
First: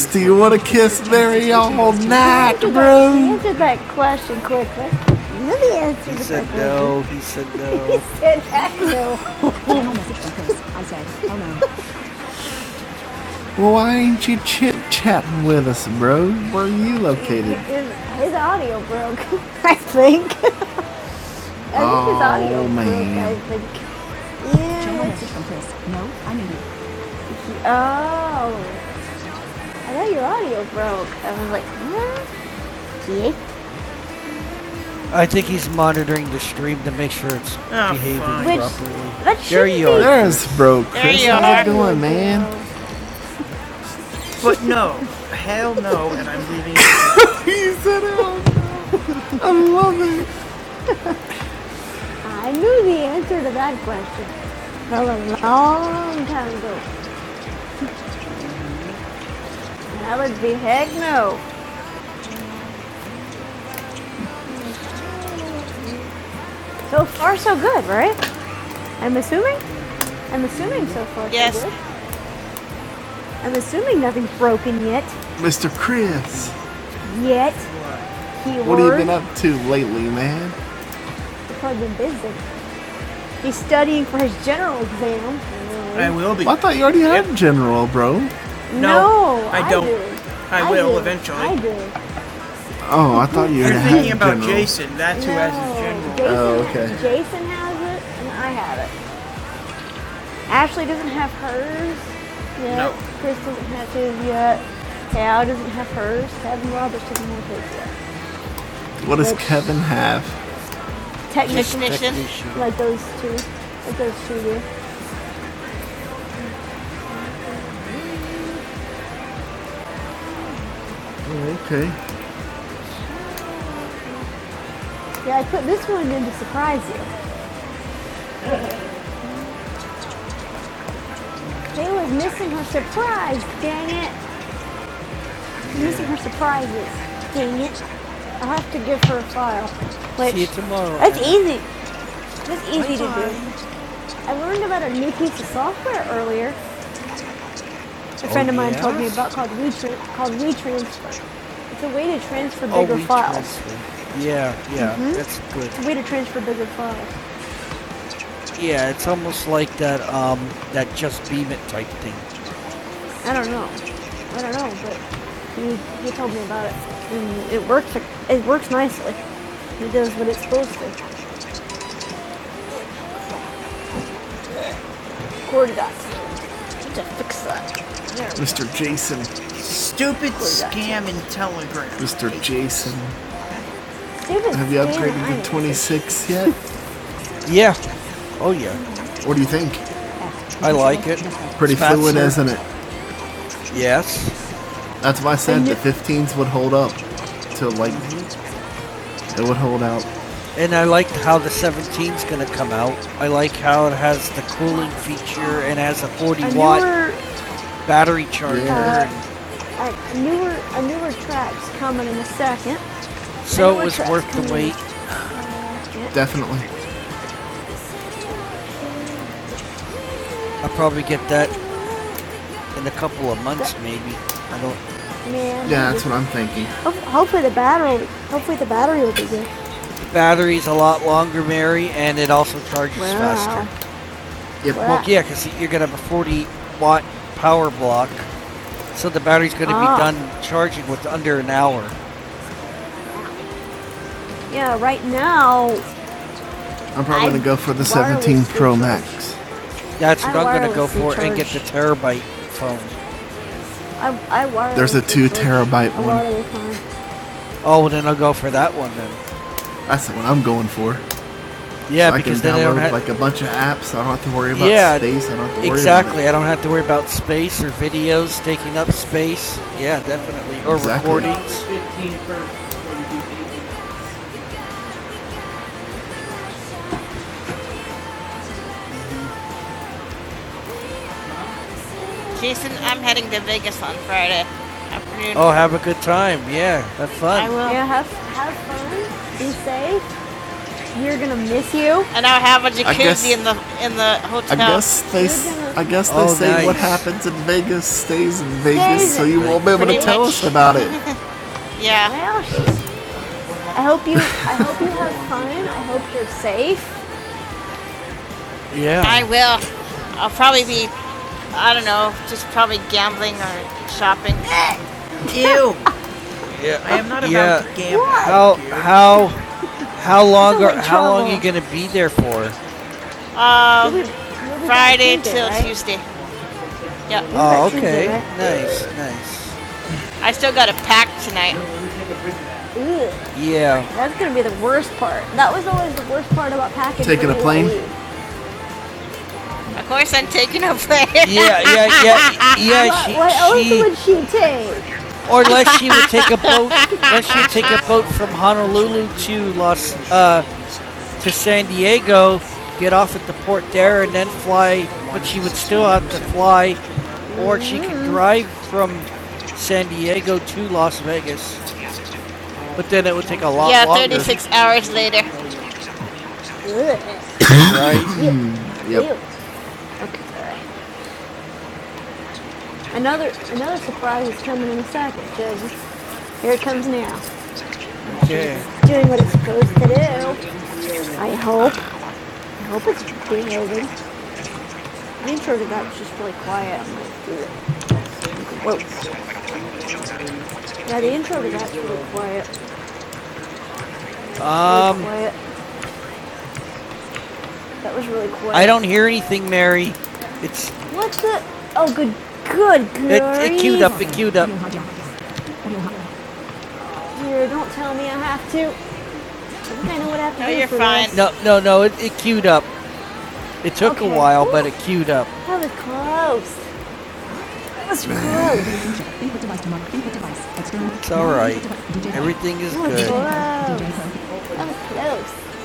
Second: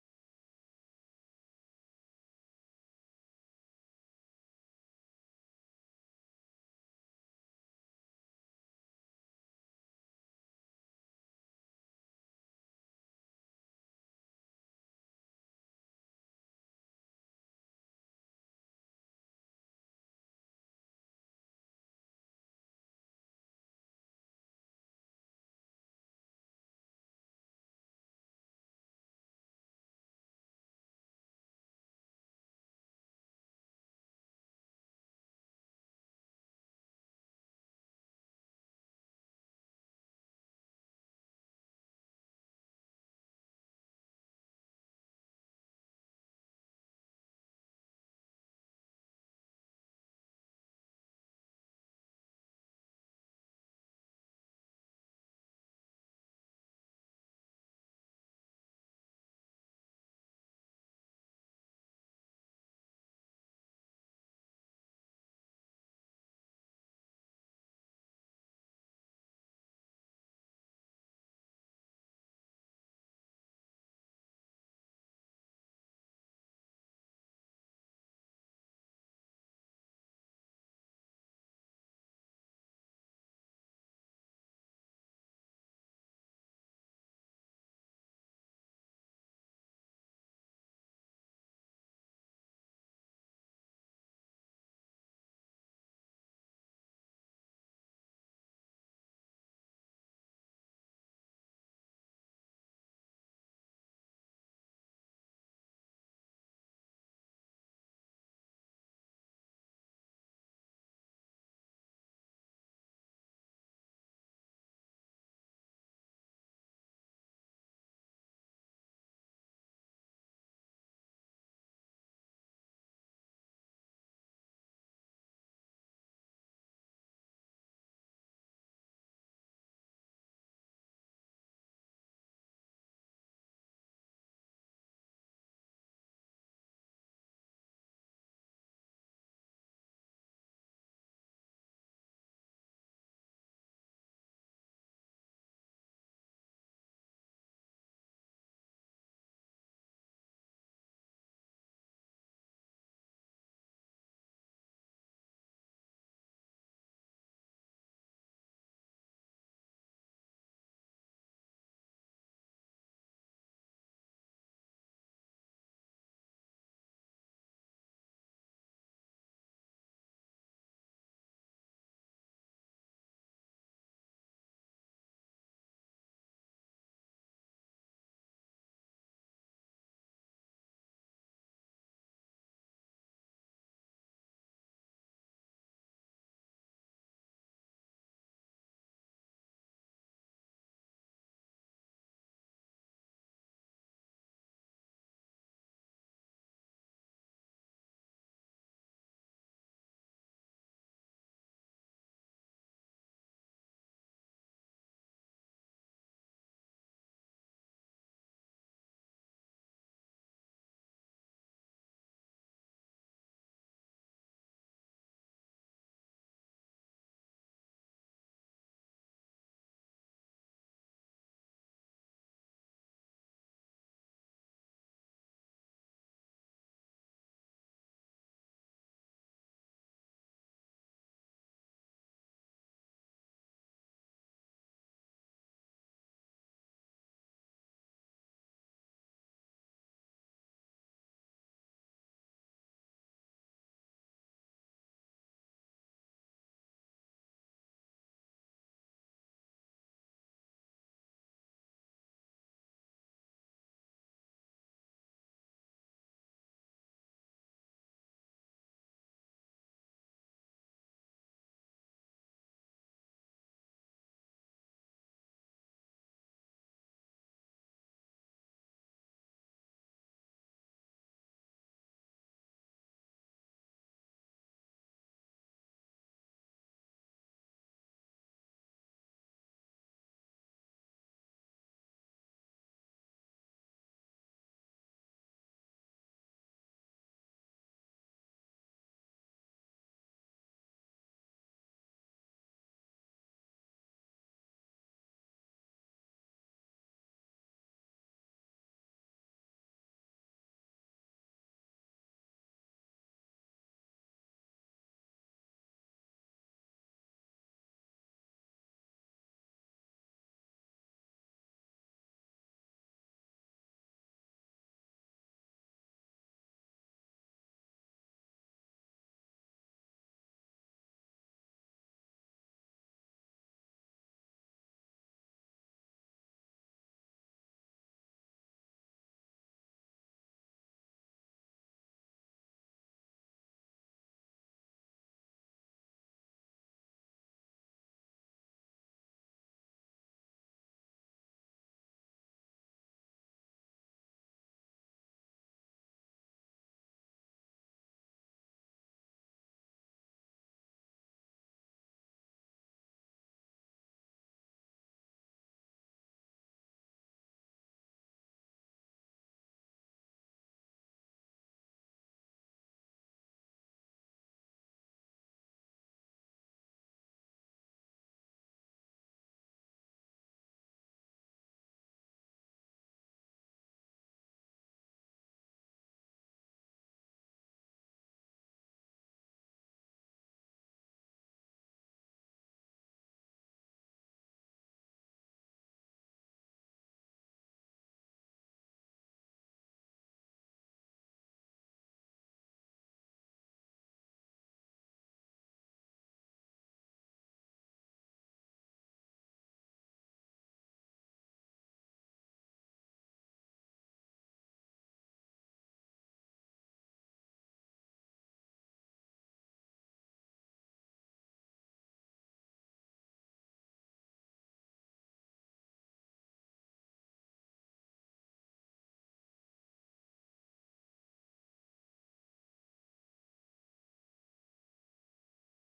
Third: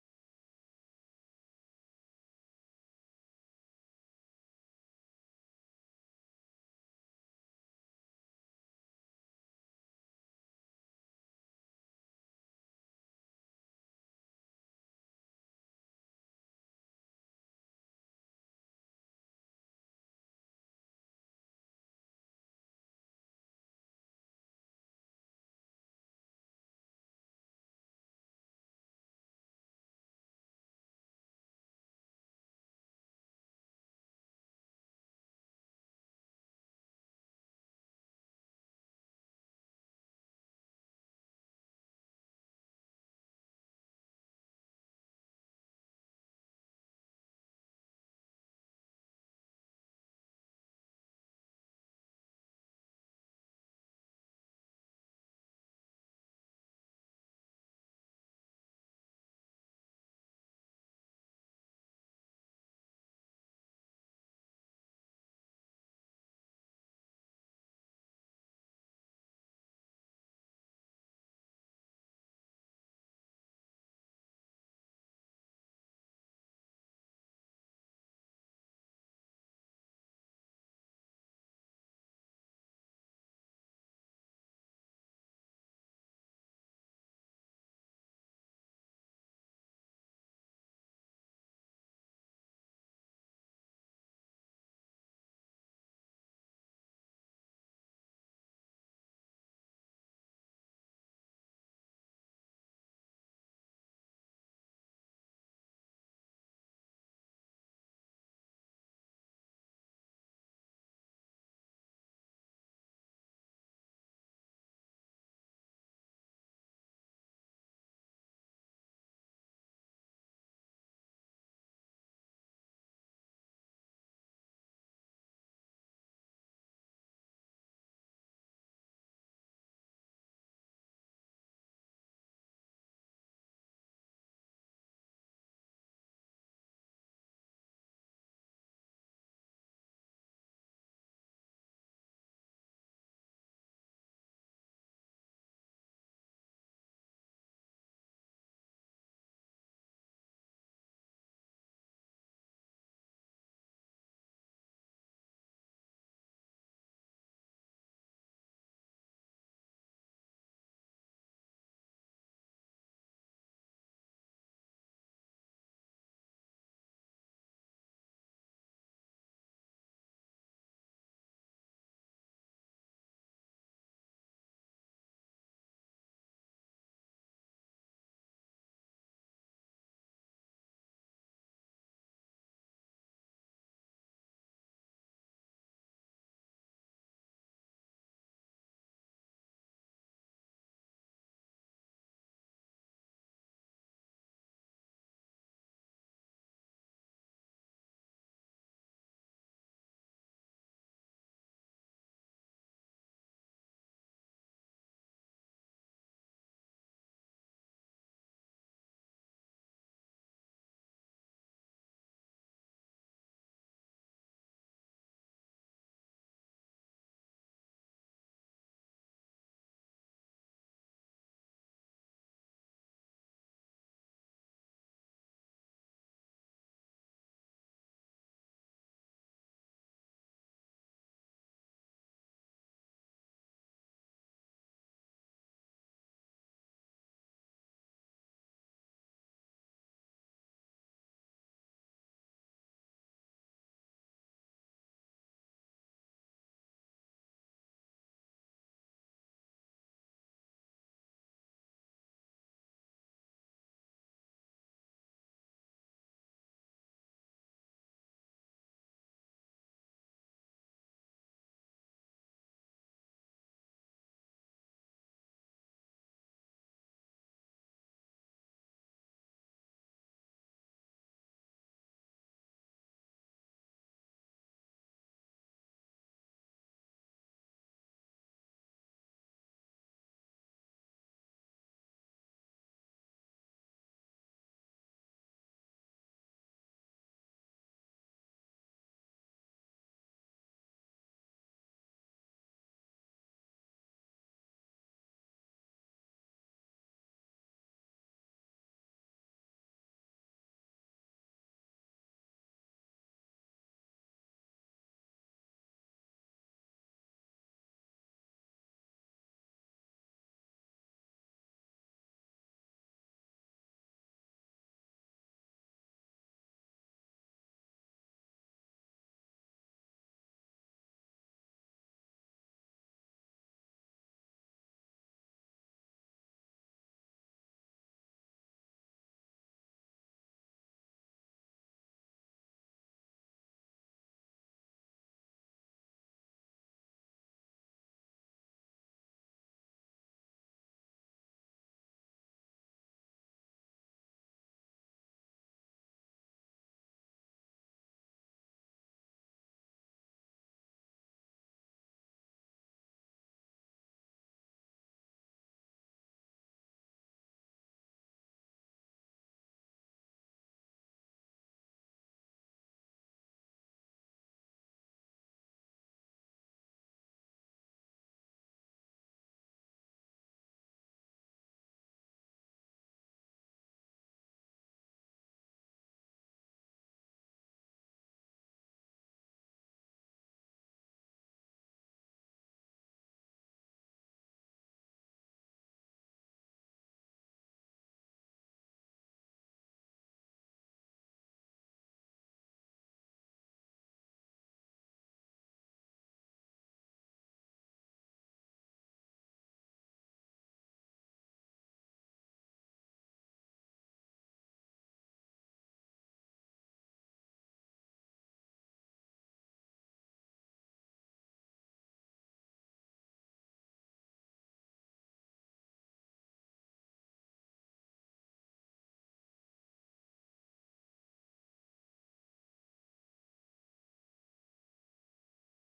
that- bro. He answered that question quickly. You answered the question. He to It heck no. I said, oh no. Why ain't you chit chatting with us, bro? Where are you located? His, his audio broke, I think. I think oh, his audio Oh, man. broke, I think. no Yeah. No, I need it. Oh, I thought your audio broke. I was like, what? Yeah. I think he's monitoring the stream to make sure it's oh, behaving properly. That There should you are. There's bro, There you are. But no, hell no, and I'm leaving. I knew the answer to that question from a long time ago. That would be heck no. So far, so good, right? I'm assuming. I'm assuming so far, so Yes. So good. I'm assuming nothing's broken yet. Mr. Chris, Yet, he what have you been up to lately, man? I've Probably been busy. He's studying for his general exam. I will be. Well, I thought you already Yep. had yep. general, bro. No, No, I I don't. do. I I will do. eventually. I do. Oh, I thought you were thinking about general. Jason. That's no, who has his No, general. Jason, Oh, okay. Jason has it, and I have it. Ashley doesn't have hers yet. No. Chris doesn't have his yet. Cal doesn't have hers. Kevin Roberts doesn't have his yet. What does Which- Kevin have? Technician, Technician. like those two. Like those two do. Okay. Yeah, I put this one in to surprise you. Jayla's missing her surprise, dang it. These are her surprises. Dang it. I'll have to give her a file. Which, See you tomorrow. That's easy. That's easy to do. I learned about a new piece of software earlier. A friend oh, of mine yeah? told yeah? me about called WeTran- called WeTransfer. It's a way to transfer Oh, bigger we files. transfer. Yeah, yeah, mm-hmm. that's good. It's a way to transfer bigger files. Yeah, it's almost like that um that just beam it type thing. I don't know. I don't know, but he, he told me about it. And it works. It works nicely. It does what it's supposed to. Cordy got to fix that. Mr. Jason. Stupid scam and telegram. Mr. Jason. Stupid Have you upgraded to 26 yet? Yeah. Oh yeah. What do you think? I like it. Pretty It's fluid, isn't it? Yes. That's why I said the 15s would hold up to like It would hold out. And I like how the 17's going to come out. I like how it has the cooling feature and has a 40 watt newer, battery charger. Yeah. uh, a newer, a newer track's coming in a second. So it was worth the wait. second. That I'll probably get that in a couple of months, that, maybe. I don't. Man, Yeah, that's what- hopefully the battery, hopefully the battery will be good. The Battery's a lot longer, Mary, and it also charges Wow. faster. Yeah, What? well, yeah, because you're gonna have a 40 watt power block, so the battery's gonna Ah. be done charging with under an hour. Yeah, right now. I'm probably going to go for the 17 Pro charge- Max. That's what I am gonna go for and get the terabyte phone. I, I wirelessly There's a 2 terabyte one. wireless one. Oh, well, then I'll go for that one then. That's what I'm going for. Yeah, So because I can because then download I don't have like a bunch of apps. I don't have to worry about Yeah, space. I don't have to worry exactly. About I don't have to worry about space or videos taking up space. Yeah, definitely. Or Exactly. recording. Jason, I'm heading to Vegas on Friday afternoon. Oh, have a good time. Yeah, have fun. I will. Yeah, have, have fun. Be safe. We're going to miss you. And I have a jacuzzi guess- in the in the hotel. I guess they Oh, say what nice. What happened, Yes, so you want to tell us? yeah. Well, I hope you I hope you have fun. I hope you're safe. Yeah. I will. I'll probably be, I don't know, just probably gambling or shopping. Ew! I am not yeah. about yeah. to gamble. How how how long are how long are you gonna be there for? Um, Friday Tuesday, till right? Tuesday. Yep. Oh, okay. right? Nice, nice. I still got to pack tonight. Ew. Yeah. That's gonna be the worst part. That was always the worst part about packing. Taking a plane? Of course, I'm taking a break. Yeah, yeah, yeah, yeah. She, what else she, would she take? or unless she would take a boat, unless she would take a boat from Honolulu to Los uh, to San Diego, get off at the port there, and then fly. But she would still have to fly, or she could drive from San Diego to Las Vegas. But then it would take a lot yeah, longer. Yeah, 36 hours later. Yep. Okay. Another another surprise is coming in a second, judges. Here it comes now. Yeah. It's Doing what it's supposed to do. I hope. I hope it's behaving. The intro to that's just really quiet. Whoa. Yeah, the intro to that's really quiet. Really Um, quiet. That was really quiet. I don't hear anything, Mary. It's What's the? Oh, good, good good. it, grief. it queued up. It queued up. Here, don't tell me I have to. I think I know what I have to No, do No, you're for fine. this. No, no, no. It, it queued up. It took Okay. a while, but it queued up. That was close. That was close. It's all right. Everything is good. That was good. close. That was close.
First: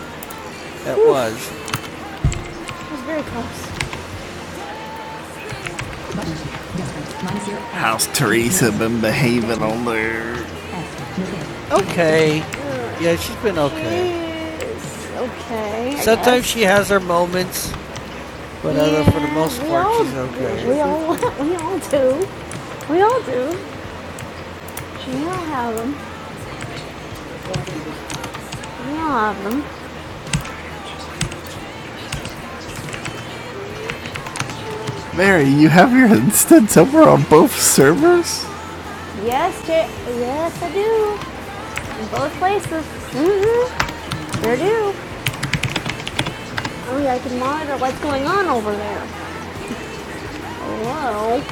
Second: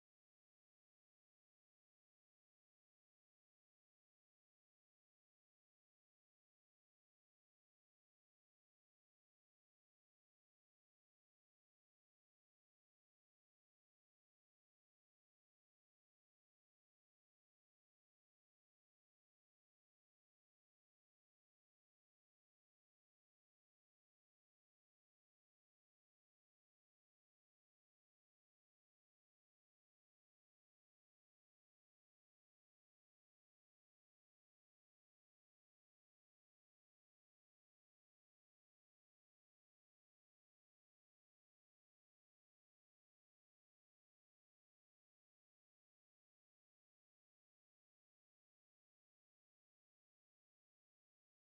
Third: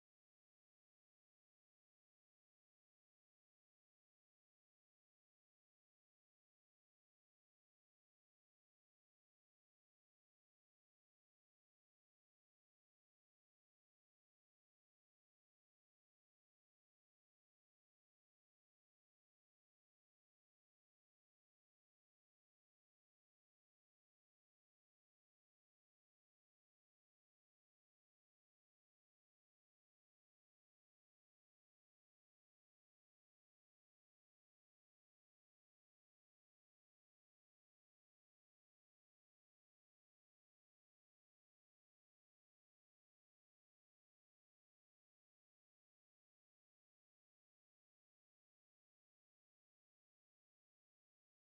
That was. That was very close. How's Teresa been behaving on there? Okay. Yeah, she's been okay. Yes. Okay. Sometimes she has her moments, but yeah, other for the Yeah, most part, all she's do. okay. We all we all do. We all do. You have them. You have them. Mary, you have your instance over on both servers? Yes, J- yes, I do. In both places. Mm-hmm. Sure do. Only I can monitor what's going on over there. Hello.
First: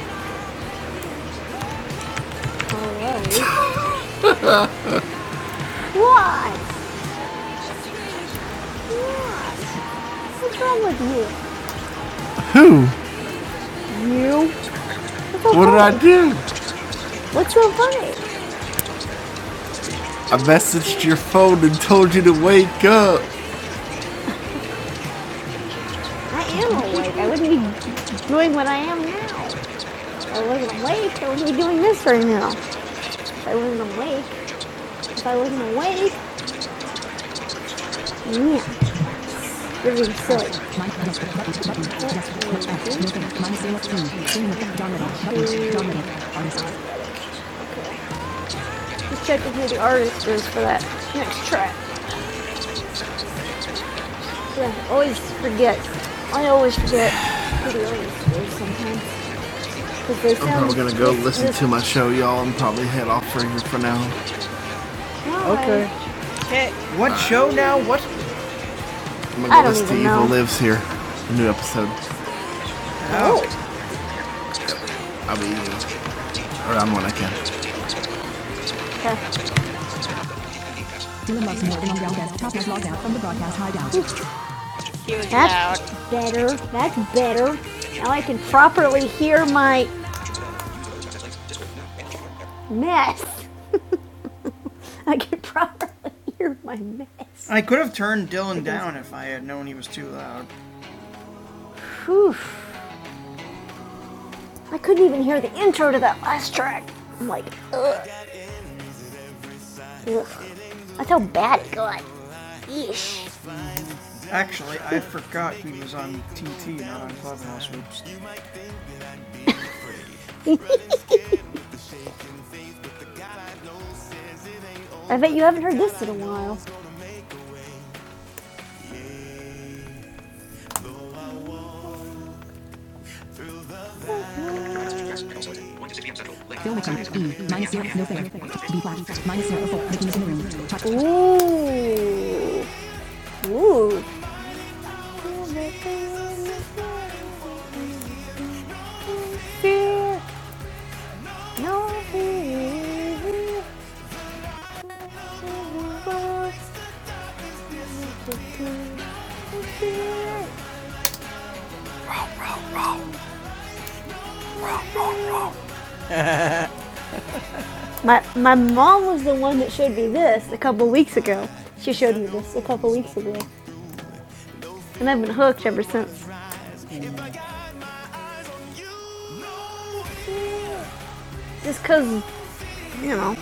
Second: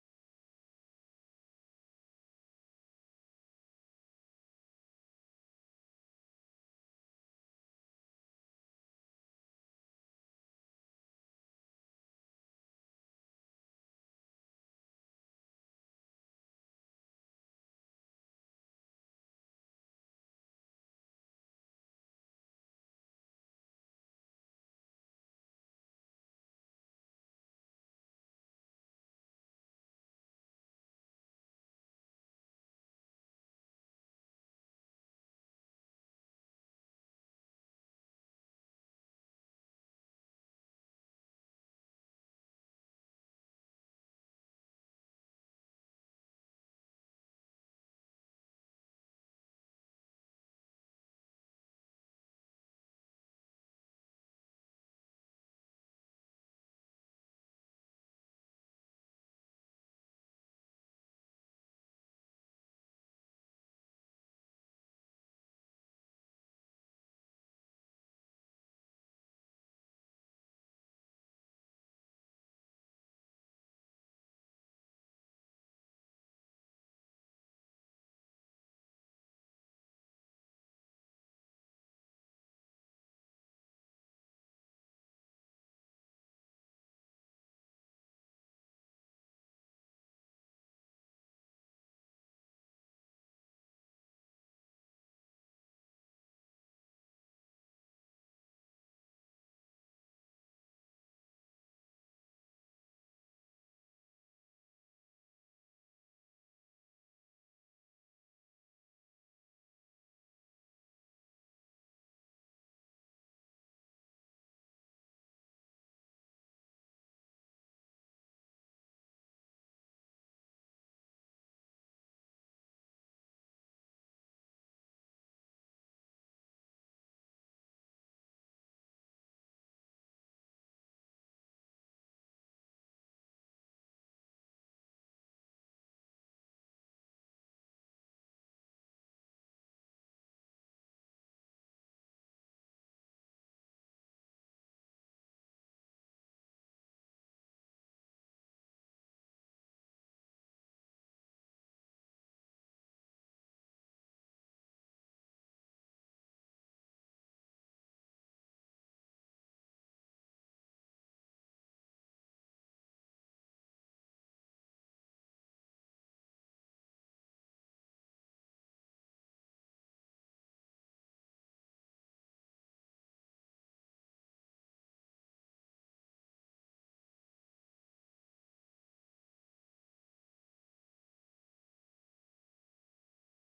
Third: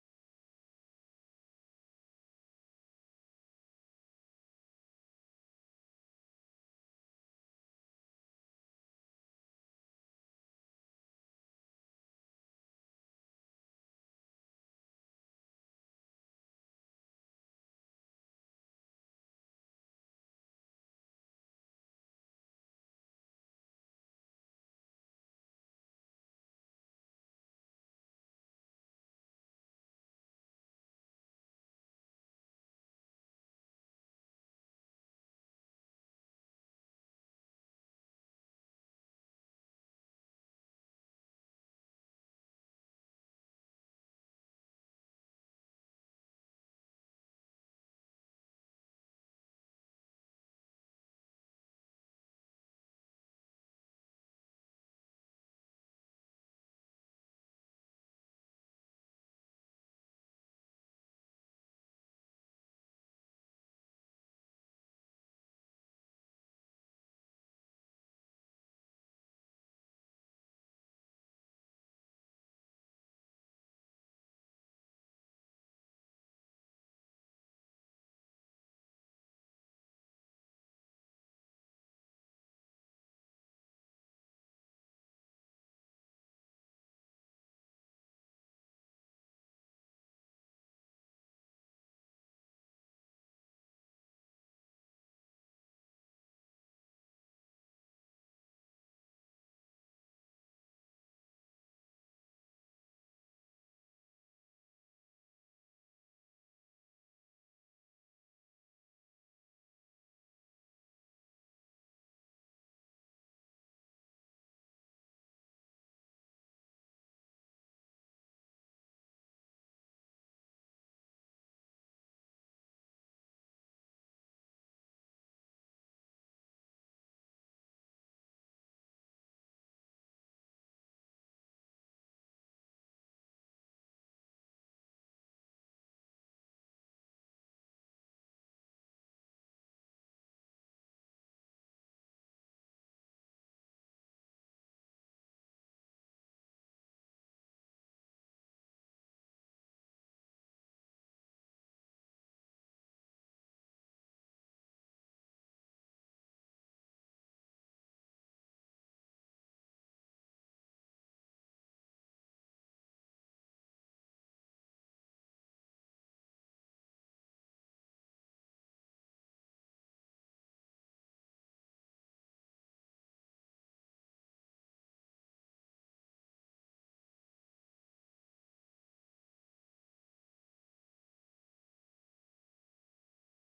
Hello. What? What? What's wrong with you? You? What's so What awake? did I do? What's so funny? What- I am awake. I wasn't doing what I am now. I wasn't awake, I wouldn't be doing this right now. If I wasn't awake, if I wasn't awake, Нет, really Movement. Minus Just checking who the artist is for that next track. Yeah, I always forget. I always forget who the artist is sometimes. they I'm probably gonna go listen to my show, y'all, and probably head off for here for now. Why? Okay. What uh, show now? What? I'm I am going to go don't listen to even Evil Lives here. A new episode. Oh. I'll be around when I can. Okay. That's loud. better. That's better. Now I can properly hear my mess. I can properly hear my mess. I could have turned Dylan down if I had known he was too loud. Whew. I couldn't even hear the intro to that last track. I'm like, ugh. ugh. That's how bad it got. Eesh. Actually, I forgot he was on TT, not on Clubhouse. Oops. I bet you haven't heard this in a while. E. No no My my mom was the one that showed me this a couple weeks ago. She showed me this a couple weeks ago, and I've been hooked ever since. Just 'cause you know,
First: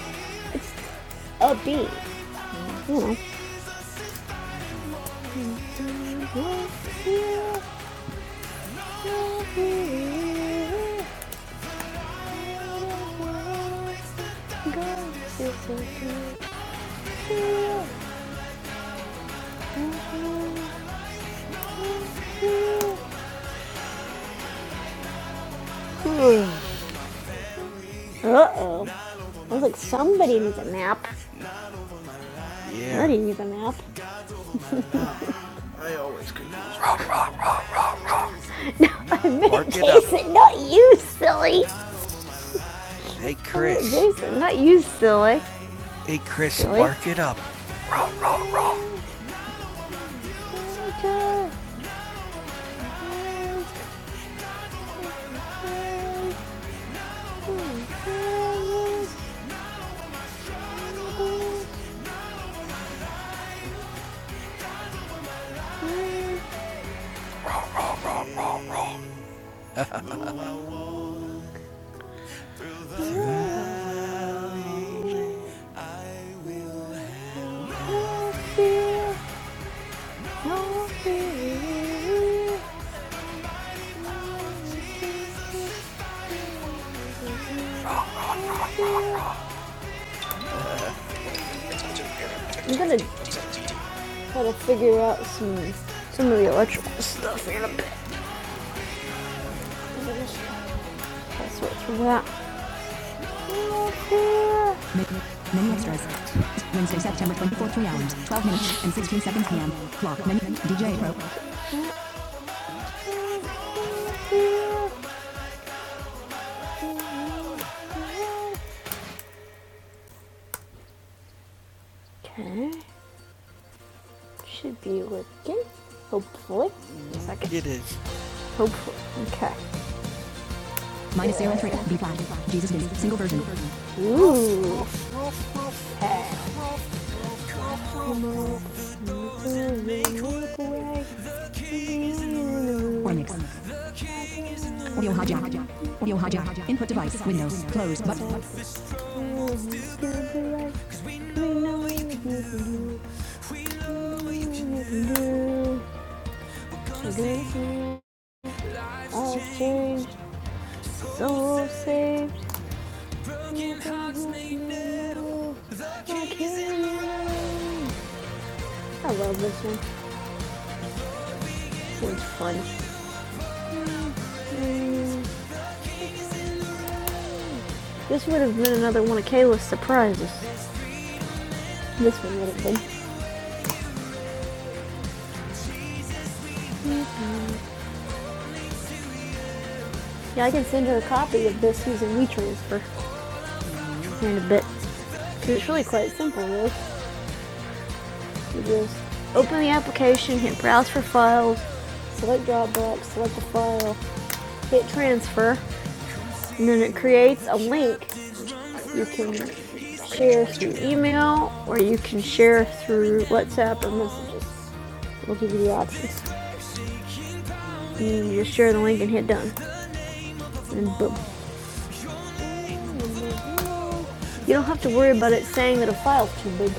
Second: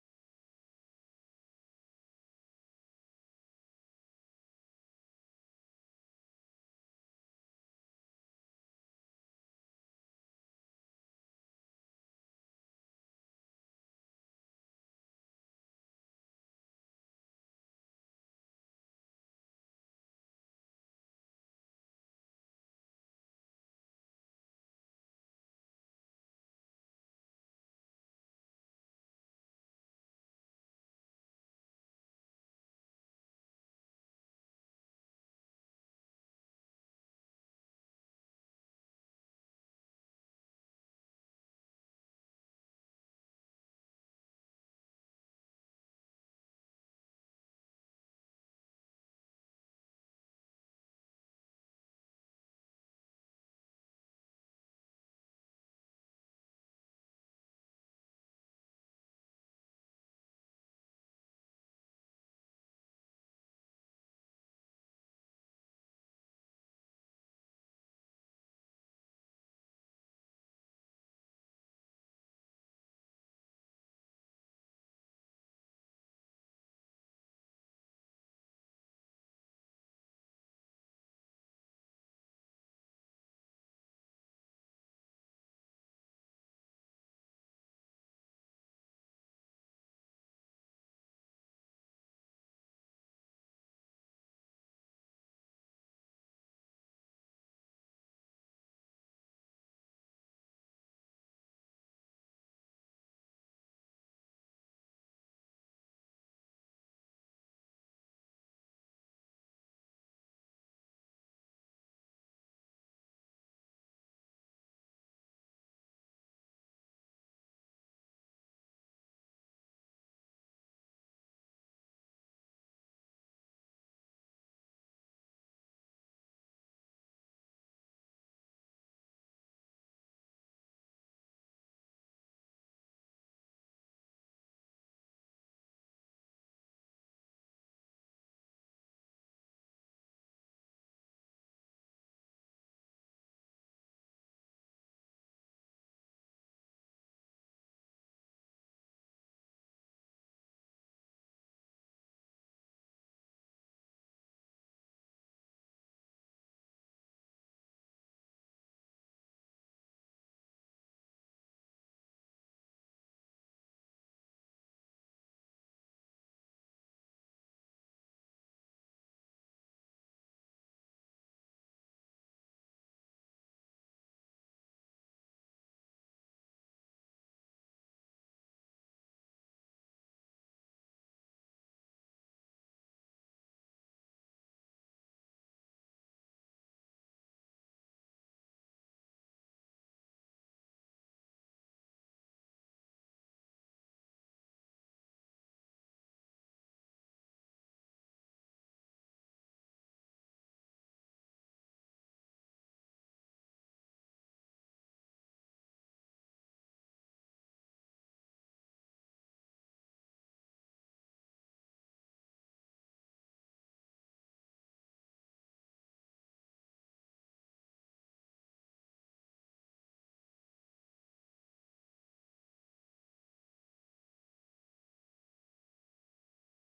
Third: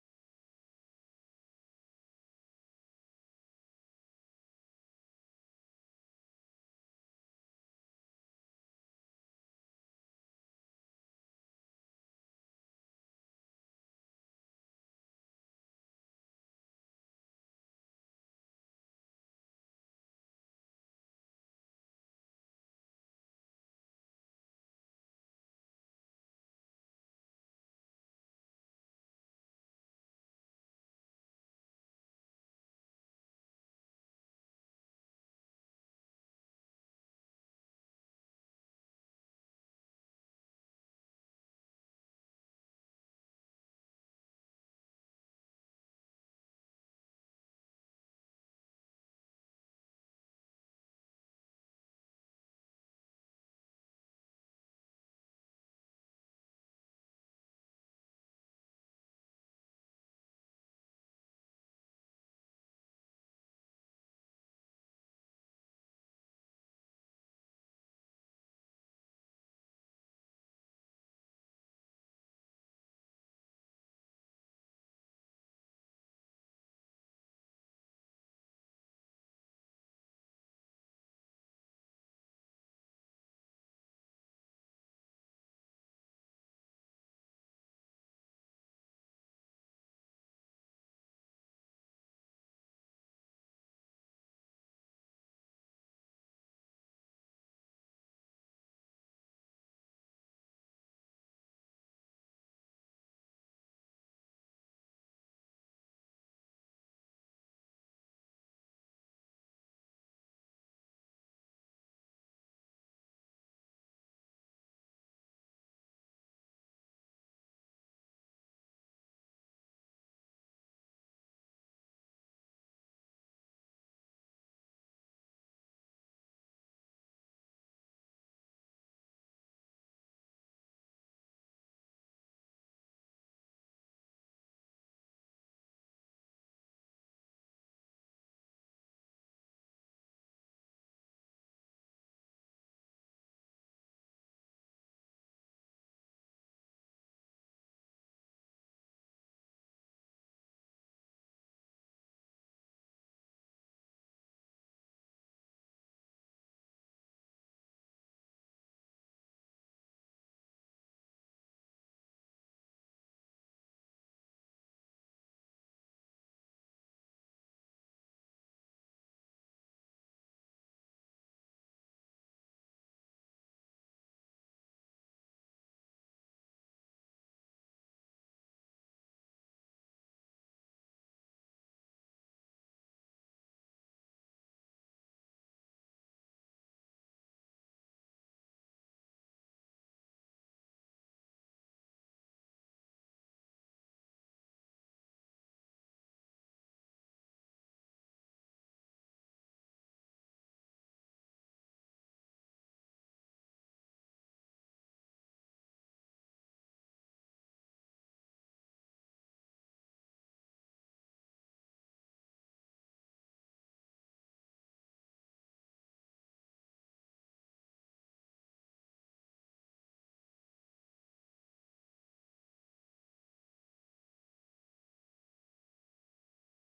upbeat, you know. Uh oh. I was like, somebody needs a nap. Already Yeah. knew the map. Mark Jason, it up. not you, silly. Hey, Chris. Oh, Jason, not you, silly. Hey, Chris, Really? mark it up. I'm gonna try to figure out some some of the electrical stuff in a bit. That's what's for that. Menu extras. Wednesday, September 24, 3 hours, 12 minutes, and 16 seconds p.m. Clock menu. DJ Pro. Okay, should be working. Hopefully, second. Yep. Hopefully, okay. Minus zero three B flat. Jesus is single version. Ooh. Or mix. Audio hijack. Audio hijack. Input device. Windows. Close. Button. All changed, saved. I love this one. This one's fun. This would have been another one of Kayla's surprises. This one would have been. Yeah, I can send her a copy of this using WeTransfer in a bit. 'Cause it's really quite simple, really. You just open the application, hit browse for files, select Dropbox, select the file, hit transfer, and then it creates a link You can share through email or you can share through WhatsApp or messages. We'll give you the options. You just share the link and hit done, and boom. You don't have to worry about it saying that a file's too big.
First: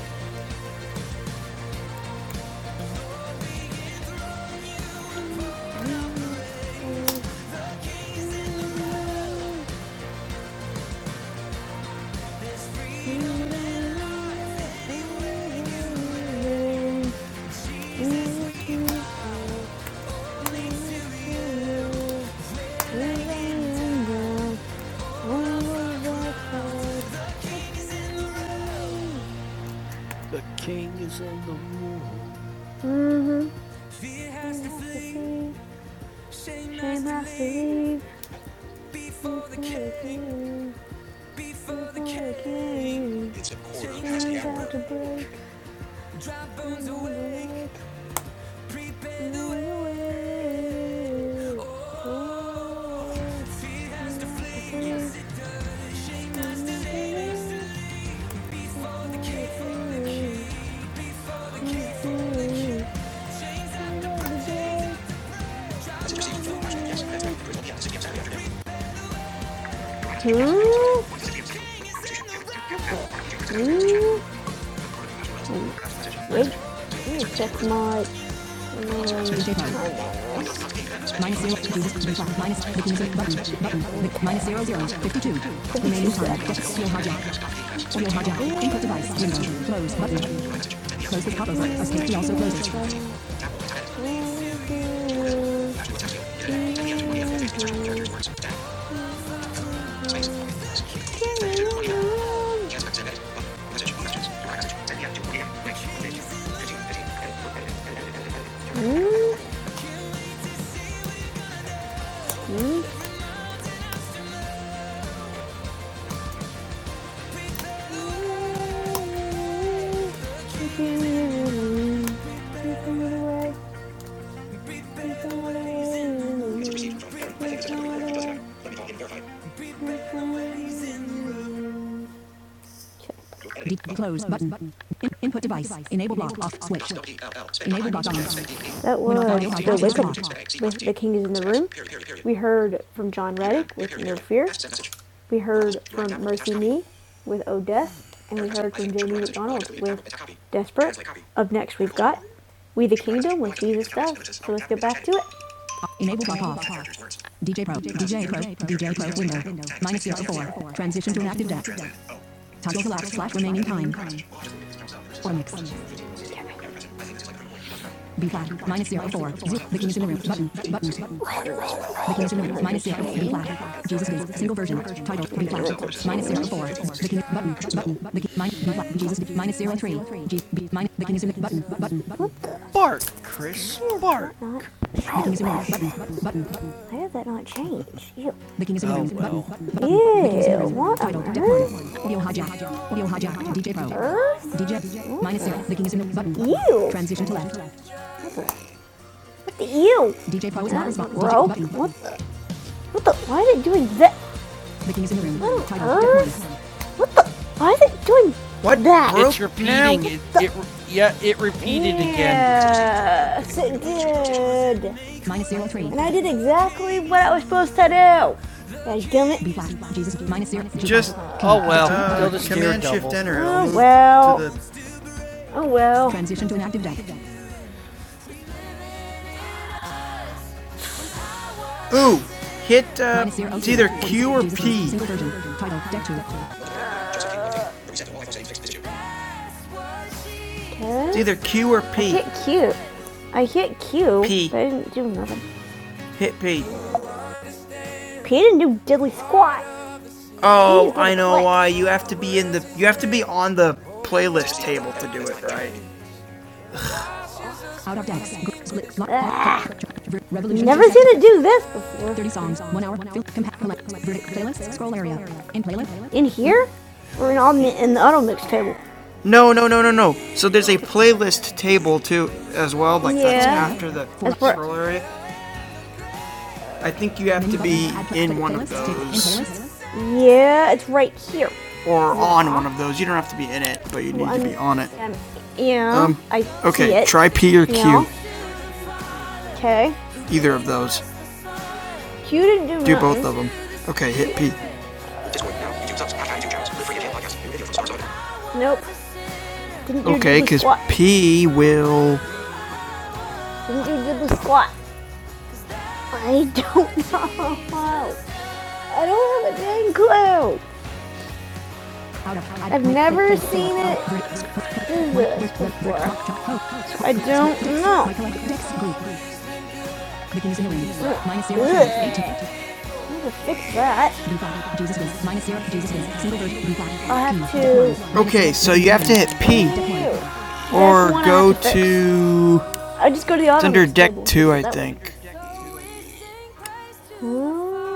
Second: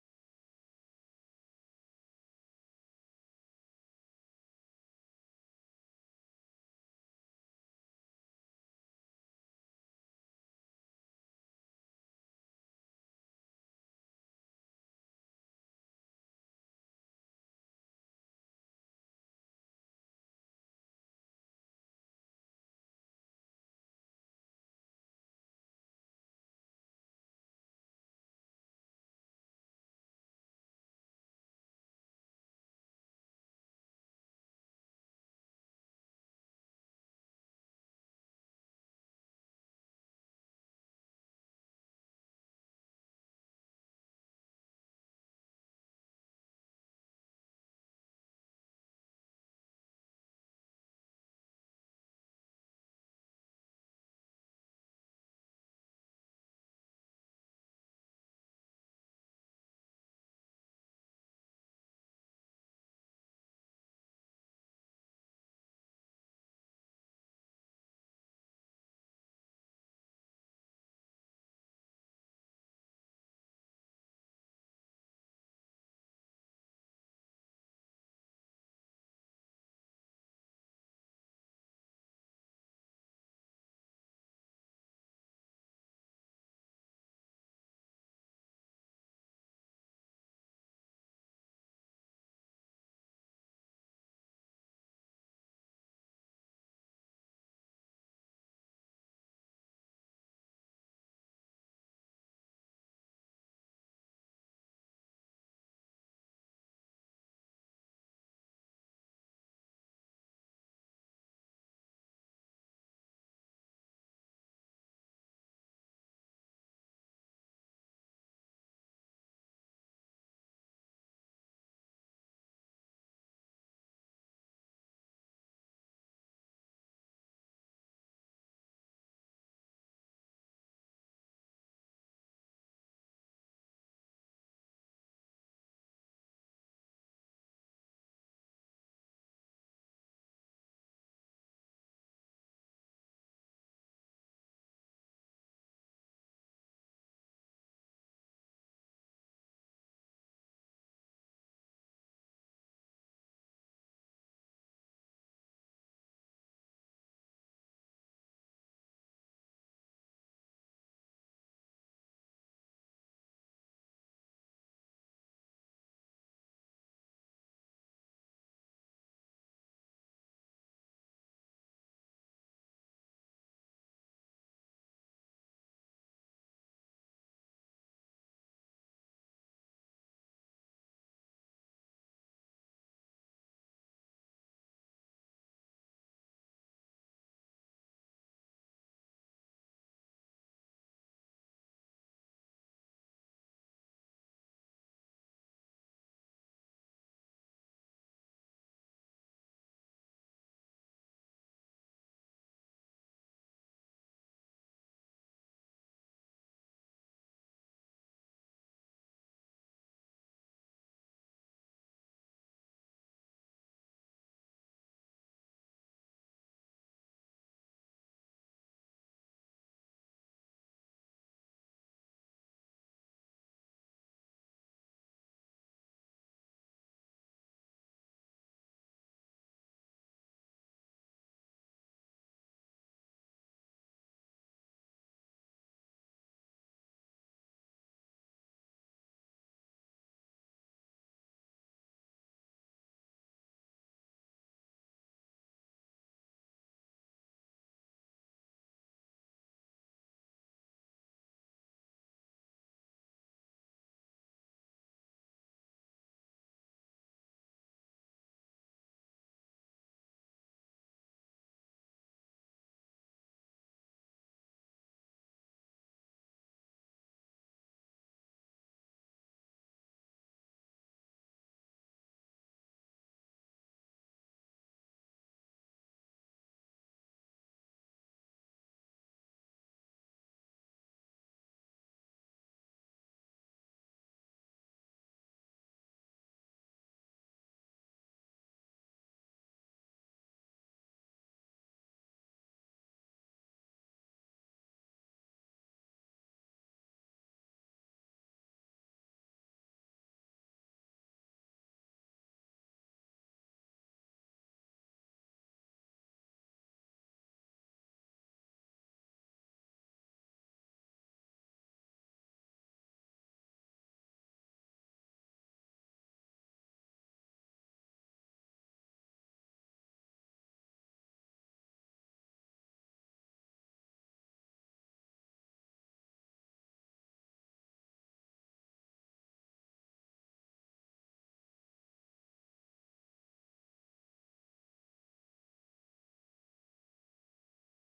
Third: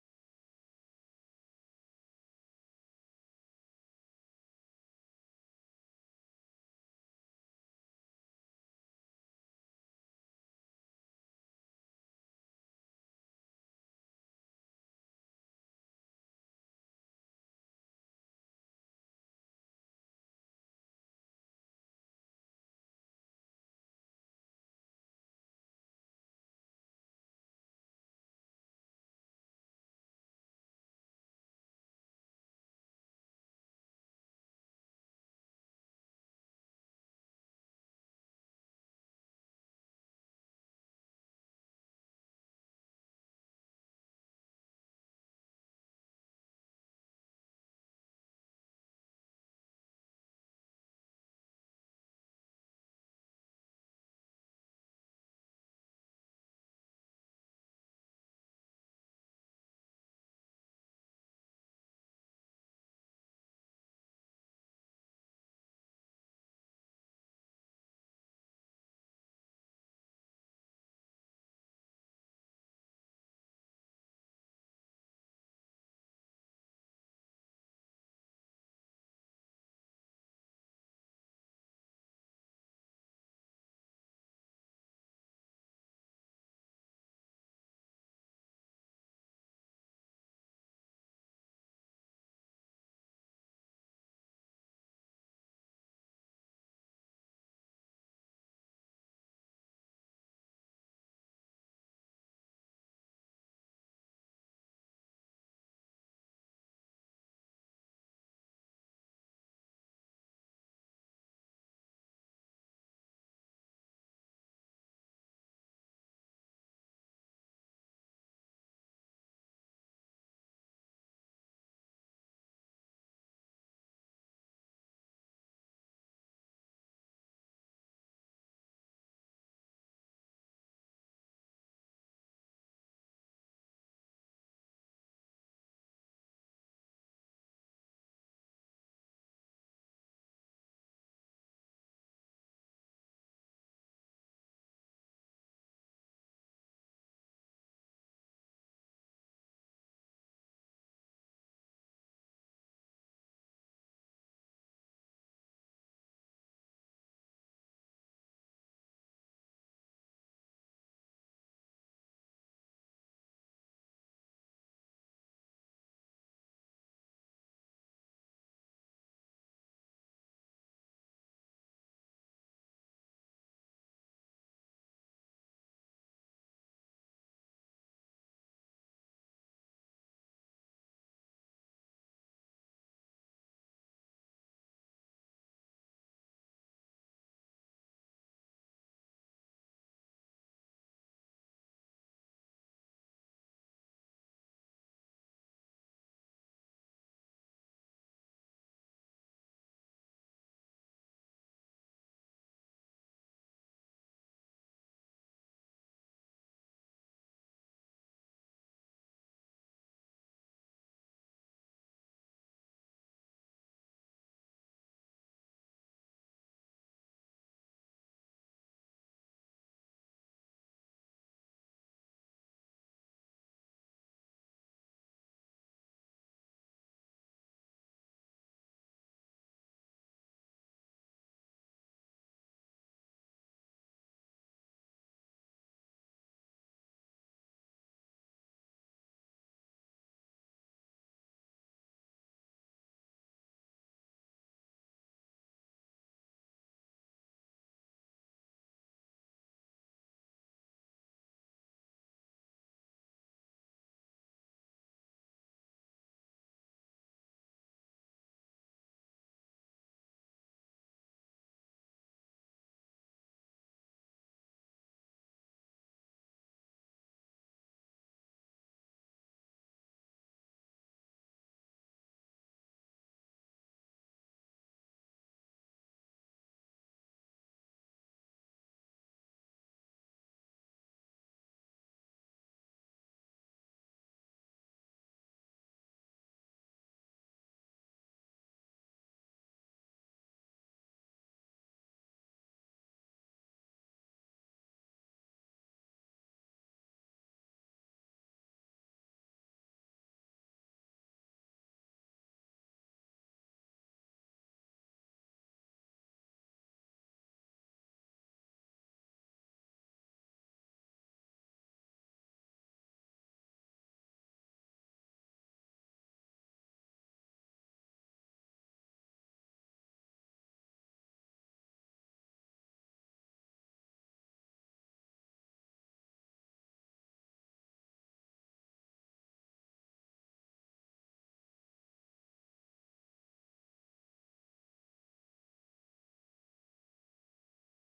Hmm? Wait, check my. Tuesday Remaining time. Steel hard Audio hard Input device. Window. Close. Button. Close the pop-up button. also closed close button. In- input device. Enable block off switch. Enable block on. That was The Wake Up with The King is in the Room. We heard from John Reddick with No Fear. We heard from Mercy Me with Oh Death. And we heard from Jamie with Desperate. Up next, we've got We the Kingdom with Jesus Does. Let's get back to it. Enable block off. DJ Pro. DJ Pro. DJ Pro window. Minus zero four. Transition to an active deck. Time total out slash remaining time. Or mix. B flat minus zero four. The king is in the room. Button. Button. The king is in the room. Minus zero. B flat. Jesus is single version. Title B flat minus zero four. The king button button. The king minus B flat. Jesus Dave. minus zero three. G B minus the king is in the button button. Button. The king is in the room. Button button. Why did that not change? Ew. The king is in the room. Button button. Ew. What Title Audio hijack. Audio hijack. DJ Pro. DJ minus zero. The king is in the button. Ew. Transition to left. You, DJ Pro is not responsible. bro. What the? What the? Why is it doing that? The king is in the room. What on earth? Why is it doing What? that? It's repeating. It, it, yeah, it repeated yeah. again. Yes, it did. Minus zero three. And I did exactly what I was supposed to do. God damn it. B flat. Jesus. Minus zero. Just oh well, Uh, command shift enter. Oh well. Oh well. Transition to an active deck. Ooh, hit. Uh, it's either Q or P. It's Huh? either Q or I P. I hit Q. I hit Q, P. but I didn't do nothing. Hit P. P didn't do diddly squat. Oh, I know why. You have to be in the. You have to be on the playlist table to do it, right? Out of decks. Never seen it do this before. 30 songs. 1 hour. Playlist. Scroll area. In playlist. In here? Or in, all, in the auto mix table? No, no, no, no, no. So there's a playlist table too, as well. Like yeah. that's Yeah. after the scroll area. I think you have to be in one of those Yeah, it's right here. or on one of those. You don't have to be in it, but you need one, to be on it. Um, yeah, Um, I see Okay, See it. try P or Yeah. Q. Yeah. Okay. Either of those. You didn't do Do none. both of them. Okay, hit P. Nope. Didn't you Okay, because P will. Didn't you do the squat? I don't know. I don't have a dang clue. I've never seen it do this before. I don't know. But I'll have to Okay, so you have to hit P. Or go to to. I just go to the auto. It's under deck two, I think.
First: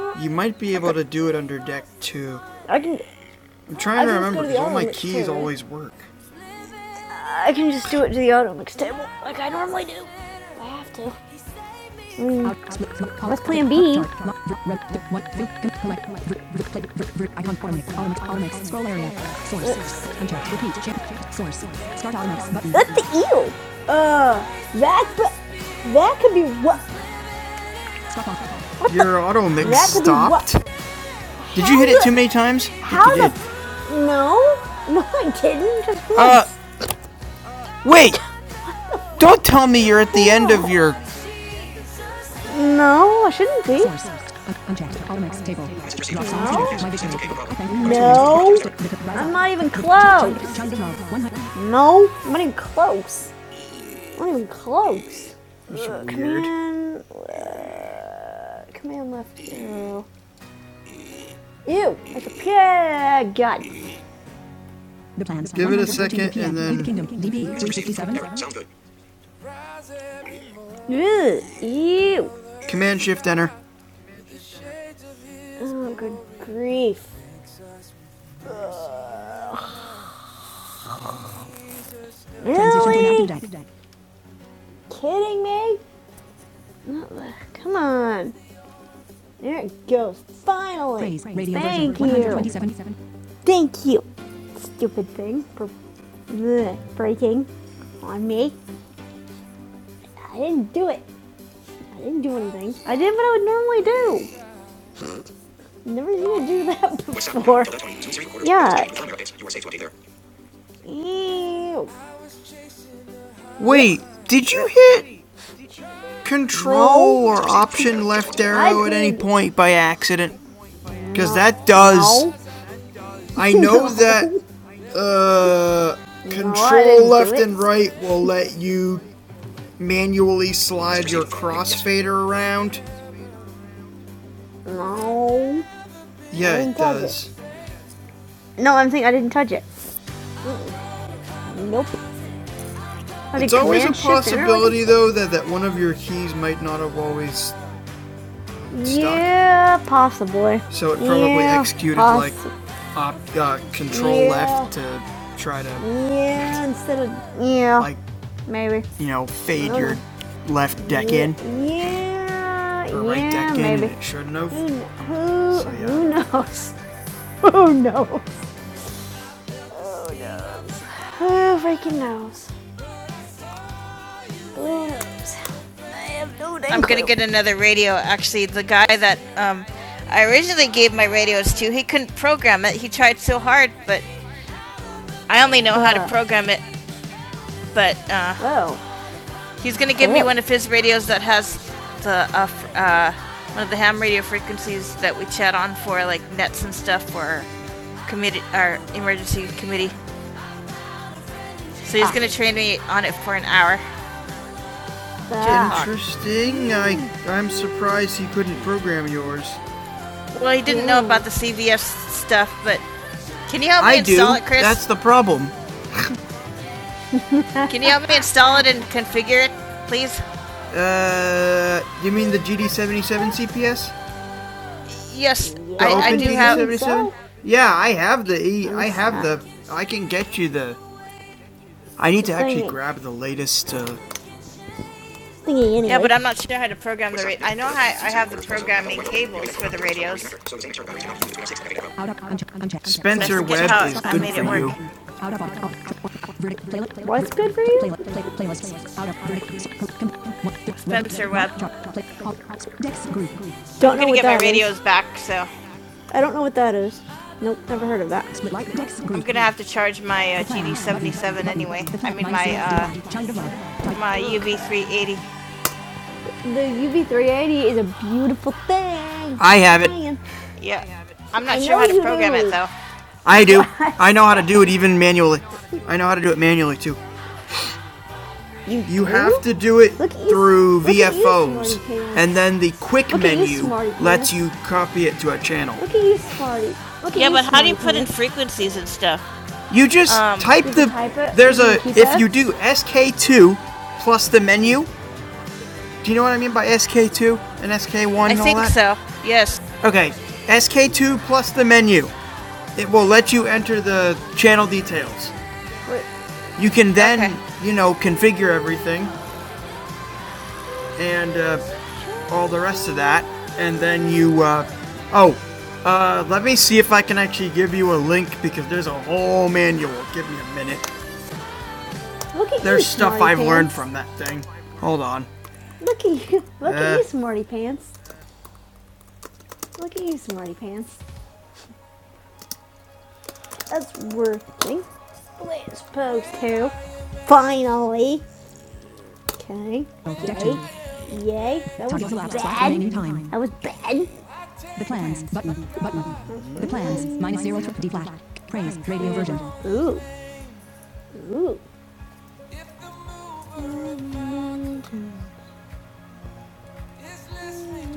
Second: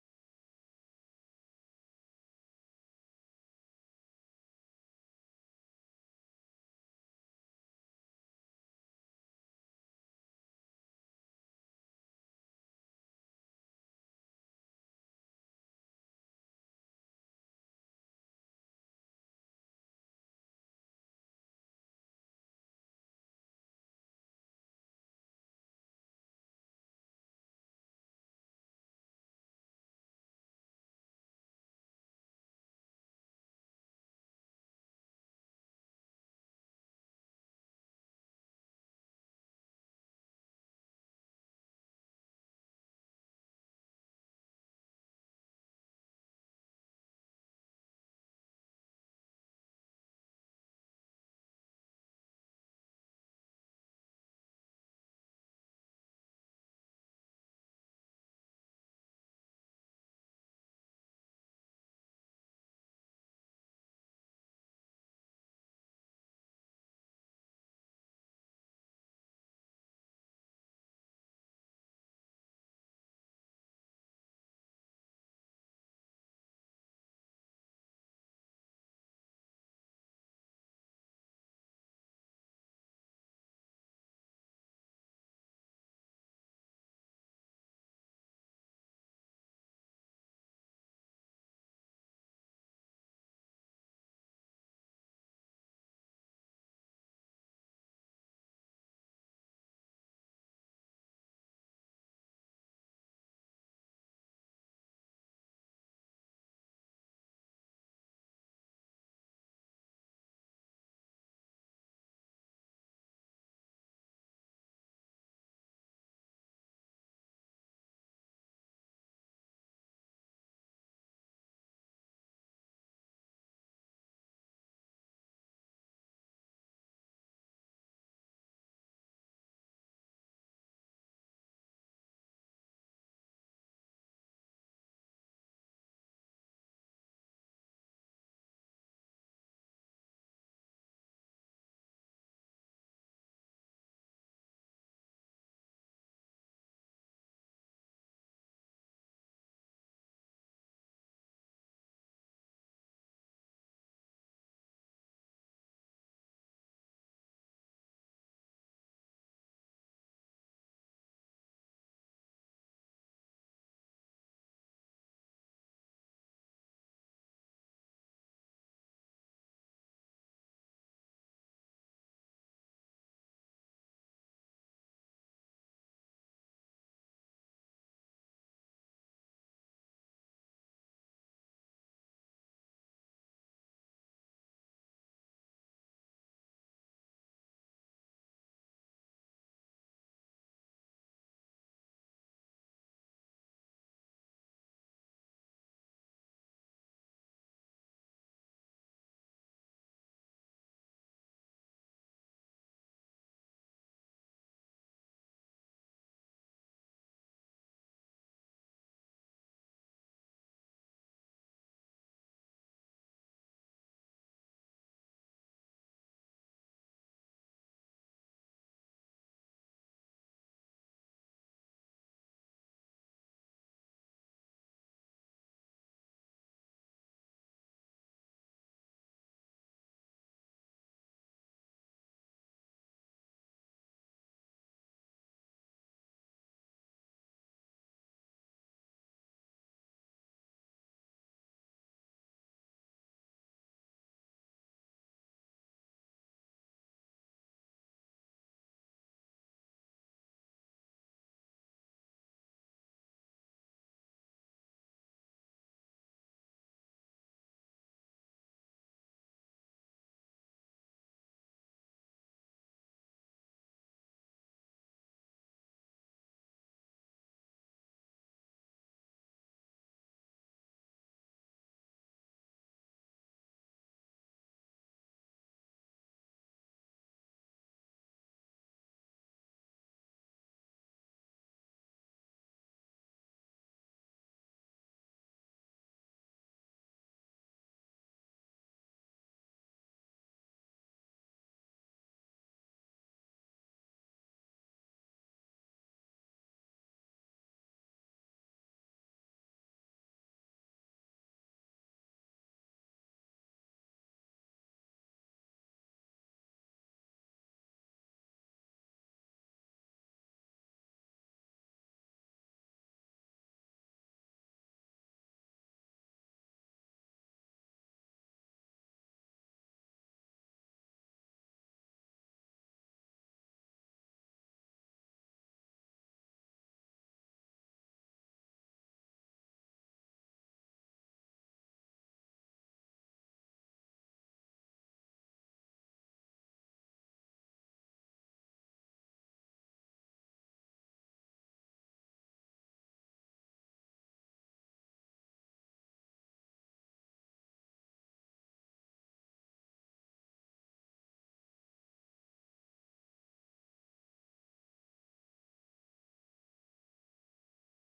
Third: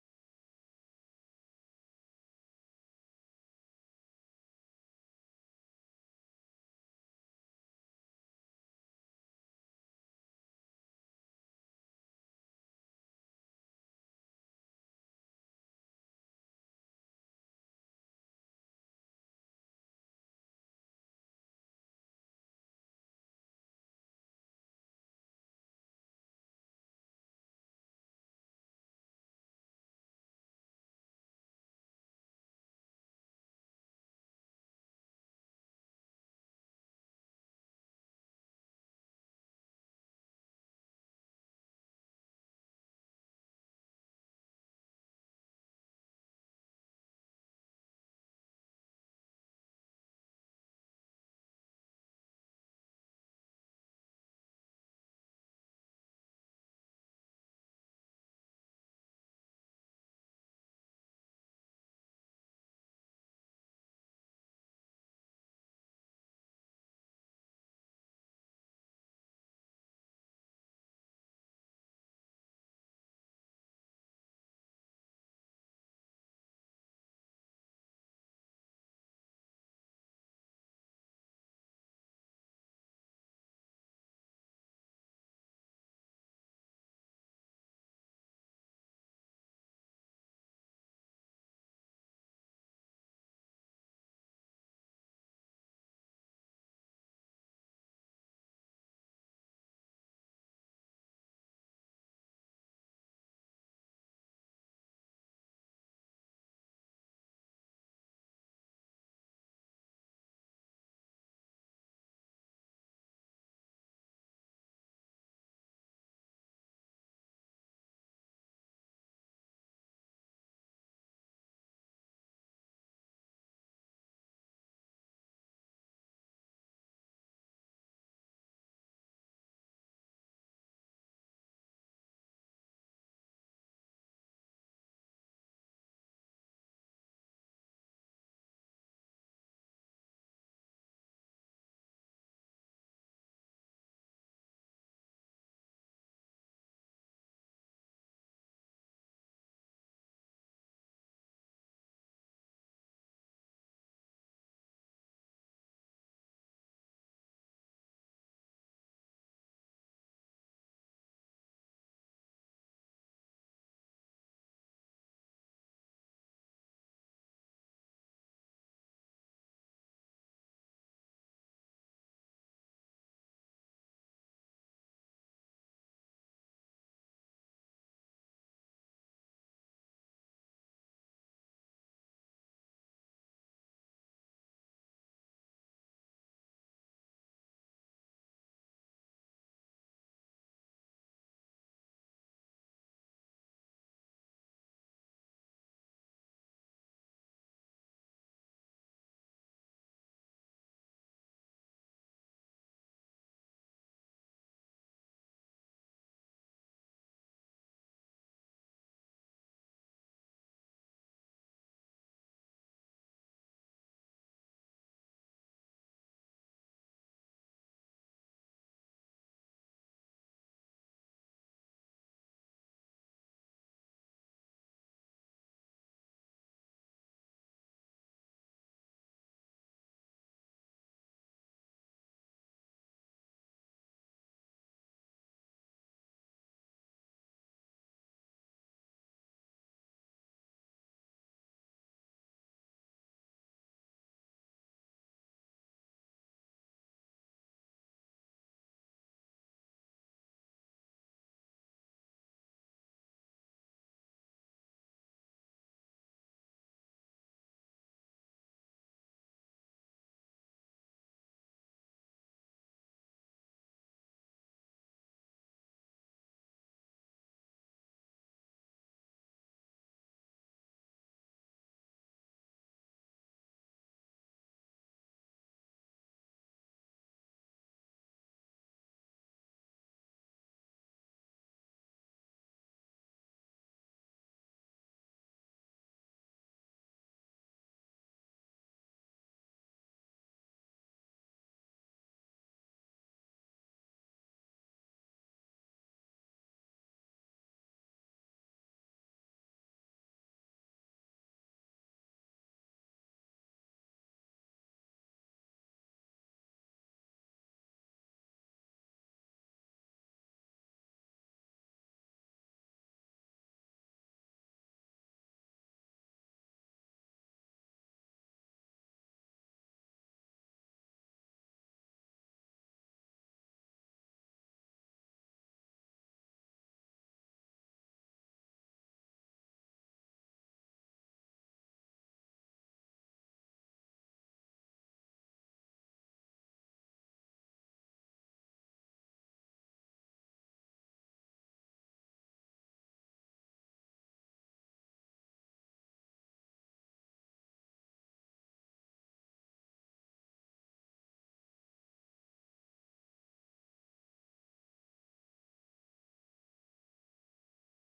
One. You might be able to do it under deck two. I can I'm trying to I can remember because all my keys too, right? always work. I can just do it to the auto mix table like I normally do. I have to. Let's plan B. That's the eel. Uh, that that could be what Your auto mix stopped. Did you hit it too many times? How the? No, no, I didn't. Just once. Uh, wait! Don't tell me you're at the end of your. no, I shouldn't be. No. No. I'm I'm not even close. No, I'm not even close. I'm not even close. Command. Uh, command left arrow. Ew, like a pig. God The plans. Give it a second and then- the kingdom. DB 367. Sounds good. Ew, Command Shift Enter. Oh, good grief. Ugh. Really? Kidding me? Come on. There it goes. Finally. Thank you. Thank you. Stupid thing for breaking on me. I didn't do it. I didn't do anything. I did what I would normally do. Never seen you do that before. Yeah, Wait, did you hit control no. or option left arrow at any point by accident? Because that does. No. I know No. that uh, control did left and right will let you manually slide your crossfader around. No. Yeah, it touch it. does. No, I'm saying I didn't touch it. Nope. It's always a possibility, though, that, that one of your keys might not have always Yeah, possibly. So it probably Yeah, executed poss- like op, uh, control Yeah. left to try to Yeah, instead of yeah, like maybe. you know fade oh. your left deck yeah, in Yeah, or right yeah, deck in. maybe. in. And it shouldn't have. Who, who, So, yeah. who knows? Who knows? Who knows? Who freaking knows? Who knows? I'm gonna get another radio. Actually, the guy that um, I originally gave my radios to, he couldn't program it. He tried so hard, but I only know uh, how to Uh-huh. program it. But uh, Whoa. he's gonna give oh. me Yeah. one of his radios that has the uh, uh, one of the ham radio frequencies that we chat on for like nets and stuff for committee our emergency committee. So he's gonna train me on it for an hour. Ah. Interesting. I I'm surprised he couldn't program yours. Well, he didn't Ooh. know about the CVS stuff, but can you help me I do. install do. it, Chris? That's the problem. Can you help me install it and configure it, please? Uh, you mean the GD77 CPS? Yes, The I, I Open do GD77? Yeah, I have the E. I have the. I can get you the. I need to actually grab the latest. Uh, anyway. Yeah, but I'm not sure how to program the. Ra- I know how I have the programming cables for the radios. Spencer Webb is good for you. What's good for you? Spencer Webb. Dex group. Don't I'm gonna get my radios back, so I don't know what that is. Nope, never heard of that. I'm gonna have to charge my uh, GD77 anyway. I mean my uh, my UV380. The UV380 is a beautiful thing. I have it. Yeah. I'm I have it. I'm not I sure how to program do. it though. I do. I know how to do it even manually. I know how to do it manually too. You do? have to do it through look at VFOs, and then the quick menu lets you copy it to a channel. Look at you, smarty. Yeah, but how do you put in frequencies and stuff? You just Um, type the. type it, there's a. If you do SK2 plus the menu, do you know what I mean by SK2 and SK1 I and all think all that? so. Yes. Okay, SK2 plus the menu. It will let you enter the channel details. Wait. You can then, Okay. you know, configure everything and uh, all the rest of that. And then you, uh, oh, uh, let me see if I can actually give you a link because there's a whole manual. Give me a minute. Look at There's you, stuff I've pants. learned from that thing. Hold on. Look at you. Look Uh. at you, smarty pants. Look at you, smarty pants. That's working. Let's pose two. Finally. Okay. Protection. Yay. That was bad. That was bad. The plans button. The plans minus zero to D flat. Praise radio version. Ooh. Ooh.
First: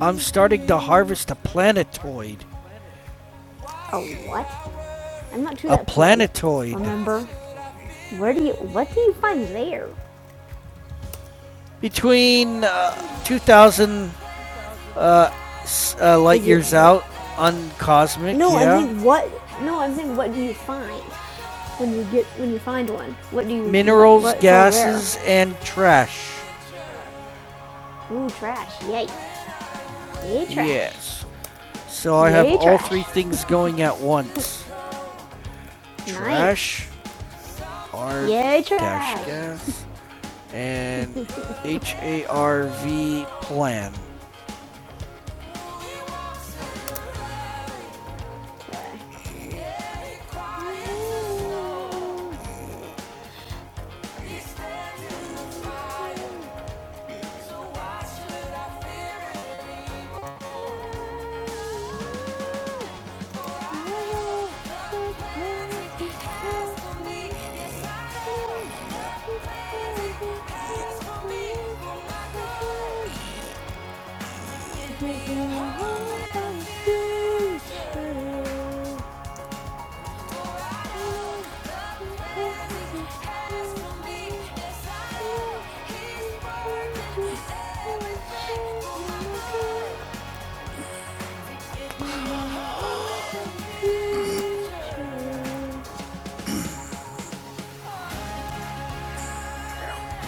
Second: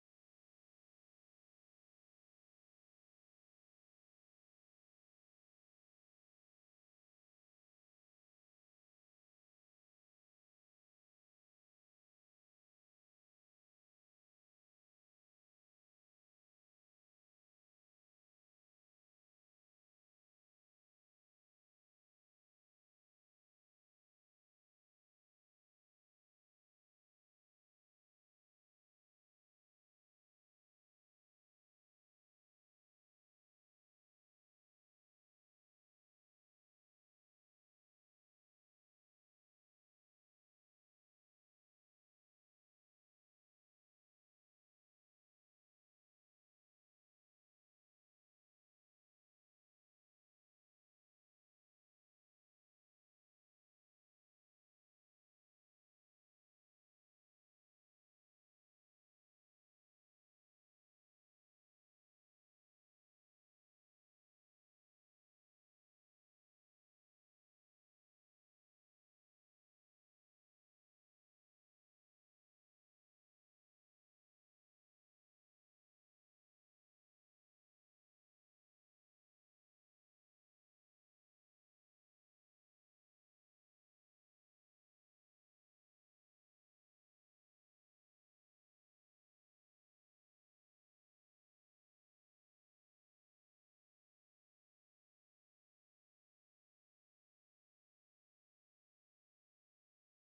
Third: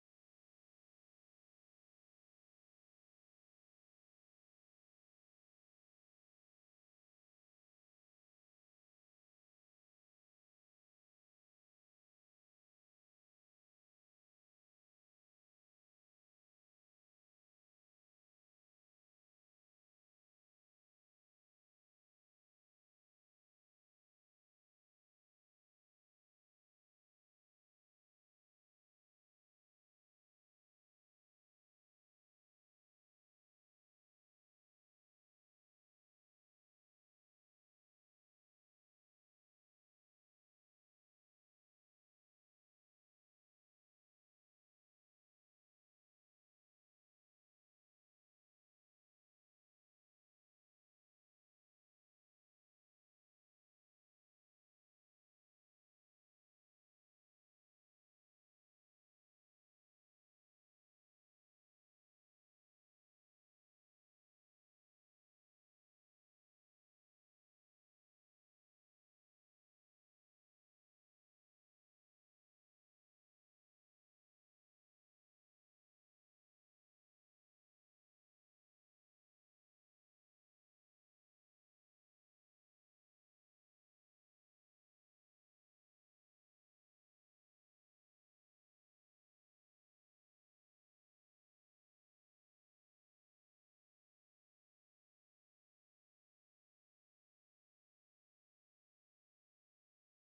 I'm starting to harvest a planetoid. A what? I'm not sure. A planetoid. Remember? Where do you? What do you find there? Between uh, 2000 uh, light years out on cosmic. No, yeah. I mean what? No, I'm saying what do you find when you get when you find one? What do you minerals, what- gases, and trash. Ooh, trash! Yay! Yay, trash! Yes. So I Yay, have Yay, all three things going at once. Nice. Trash, R Yay, dash trash! Dash gas, and H A R V plan.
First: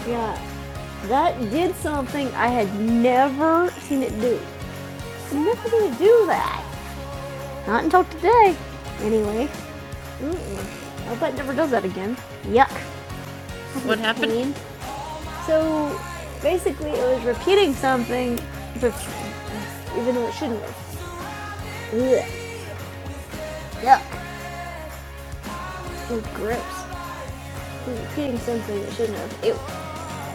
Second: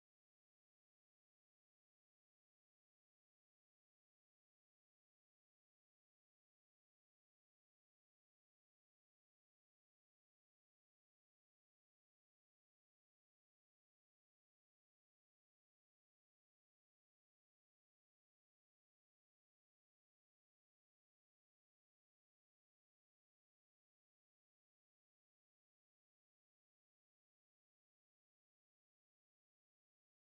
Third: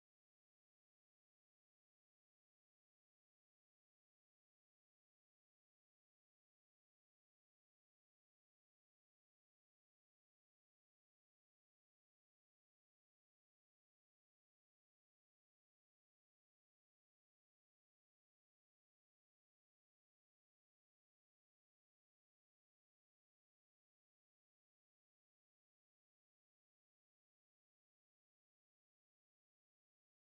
Yeah. That did something I had never seen it do. I'm never gonna do that. Not until today, anyway. Mm-mm. I hope it never does that again. Yuck. What happened? So basically, it was repeating something, even though it shouldn't have. Ugh. Yuck. So gross. It was repeating something it shouldn't have. It,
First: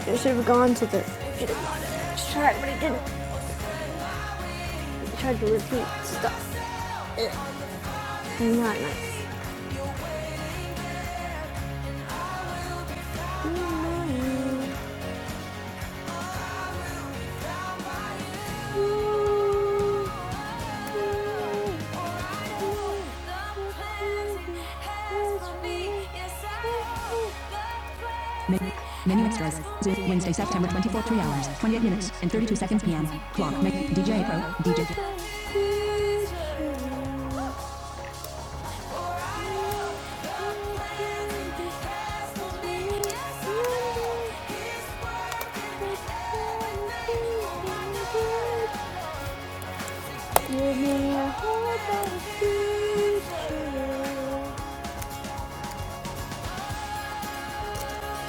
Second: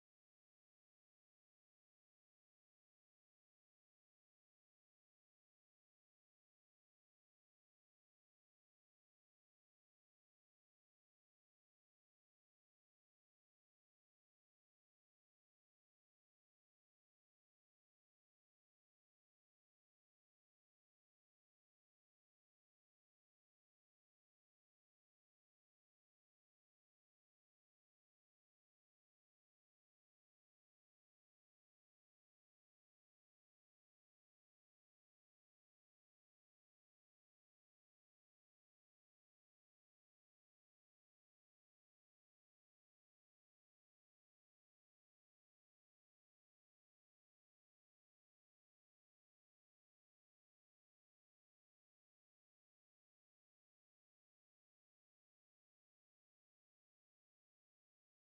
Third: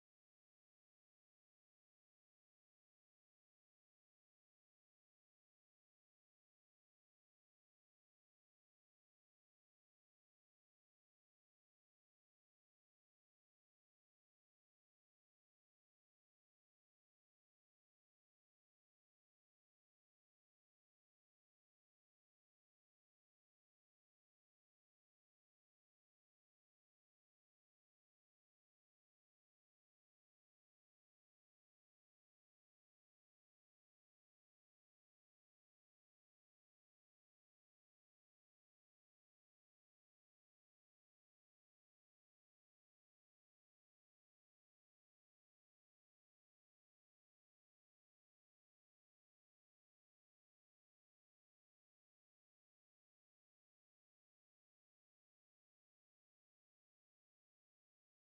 it should have gone to the. Should have gone to the track, but it didn't. It tried to repeat stuff. Ugh. Not nice. Not nice. Menu, extras. Wednesday, September 24, 3 hours, 28 minutes, and 32 seconds p.m. Clock, DJ Pro, DJ. Give me a hope and a future. Okay,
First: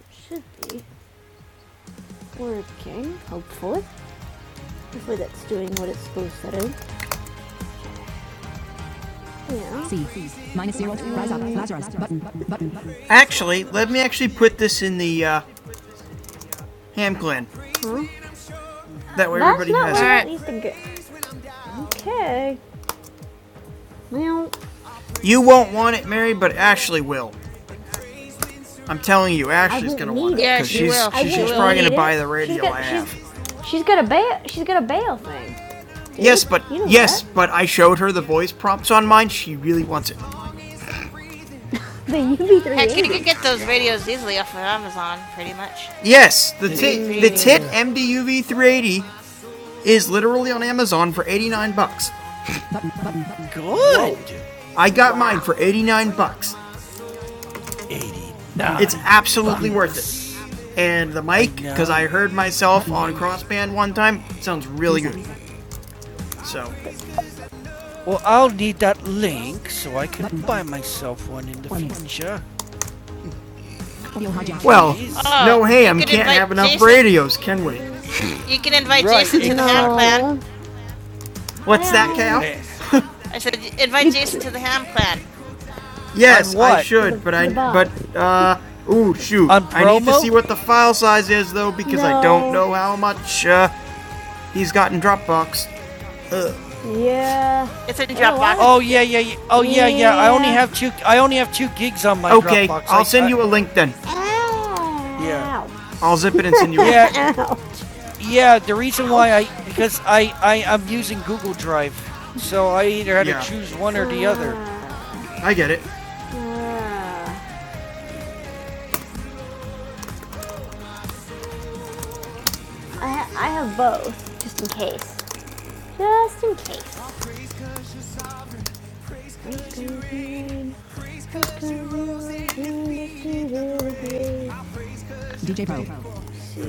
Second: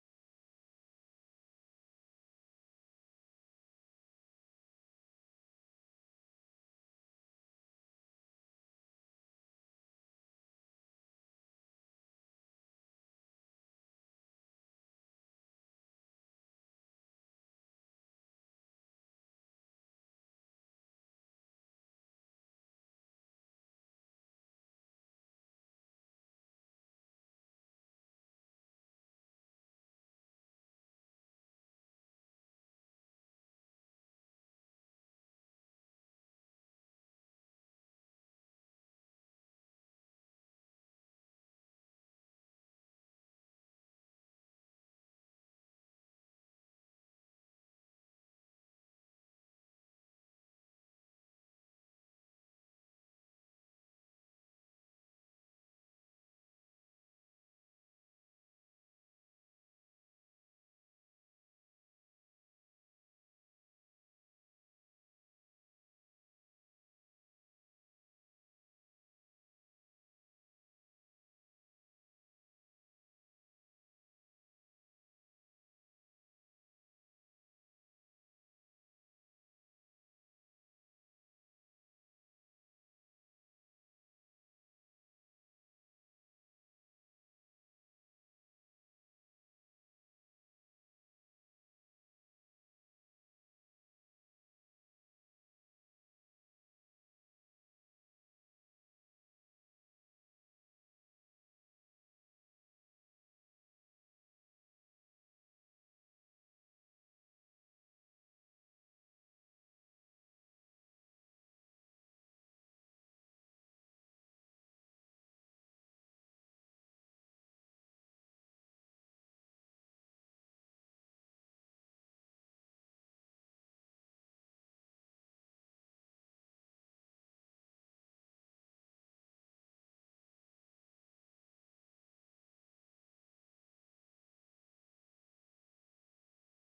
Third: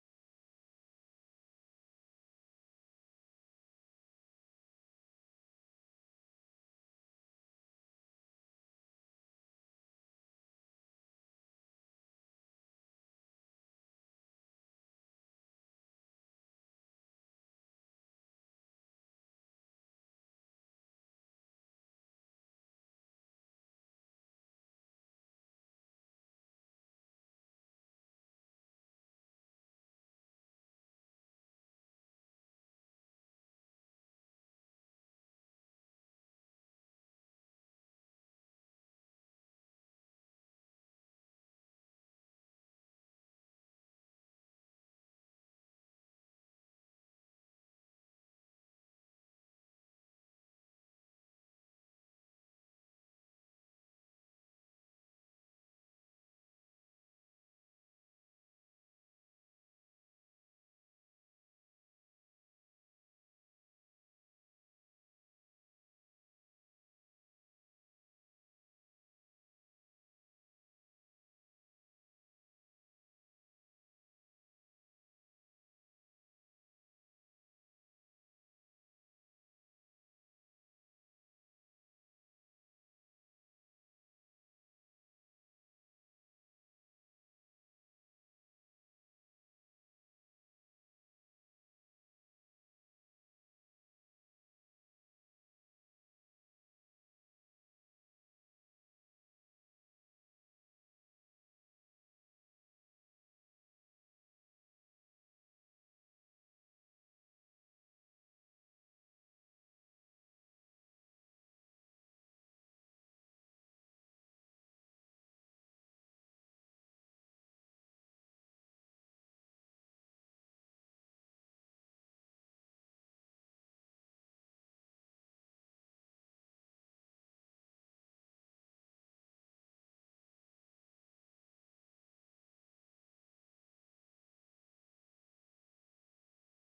It should be working, hopefully. Hopefully that's doing what it's supposed to do. C. Minus zero. Rise up. Lazarus. Button. Actually, let me actually put this in the uh, ham clan. That way That's everybody has it. I Okay. Well, You won't want it, Mary, but Ashley will. I'm telling you, Ashley's gonna want it. it. Yeah, she she's, will. I She's will probably gonna buy the radio She's I she's- have. She's she's got a bail. She's got a bail thing. dude. Yes, but You know yes, that. but I showed her the voice prompts on mine. She really wants it. that. The UV380. Heck, you can get those radios easily off of Amazon, pretty much. Yes, the tit, the tit MDUV 380 is literally on Amazon for 89 bucks. Good. Whoa. I got wow. mine for 89 bucks. Nine It's absolutely bucks. worth it. and the mic because I heard myself on crossband one time. It sounds really good. So Well, I'll need that link so I can buy myself one in the future. well, Please. no ham can't have enough Jason. radios, can we? You can invite Right. Jason to no. the Ham Clan. What's that, Cal? Eh, I said, invite Jason to the Ham Clan. Yes, I should, but I but uh. Ooh, shoot. I need to see what the file size is, though, because no. I don't No. know how much uh, he's got in Dropbox. Yeah. It's in Dropbox. Oh yeah, yeah, yeah. Oh yeah, yeah. I only Yeah. have two. I only have two gigs on my Okay, Dropbox. Okay, I'll I, send you a link then. Ow. Yeah. I'll zip it and send you. Yeah, Ow. yeah. The reason why I because I I am using Google Drive, so I either had Yeah. to choose one or the other. Ah, I get it. ah. I, ha- I have both, just in case. Just in case. DJ Pro.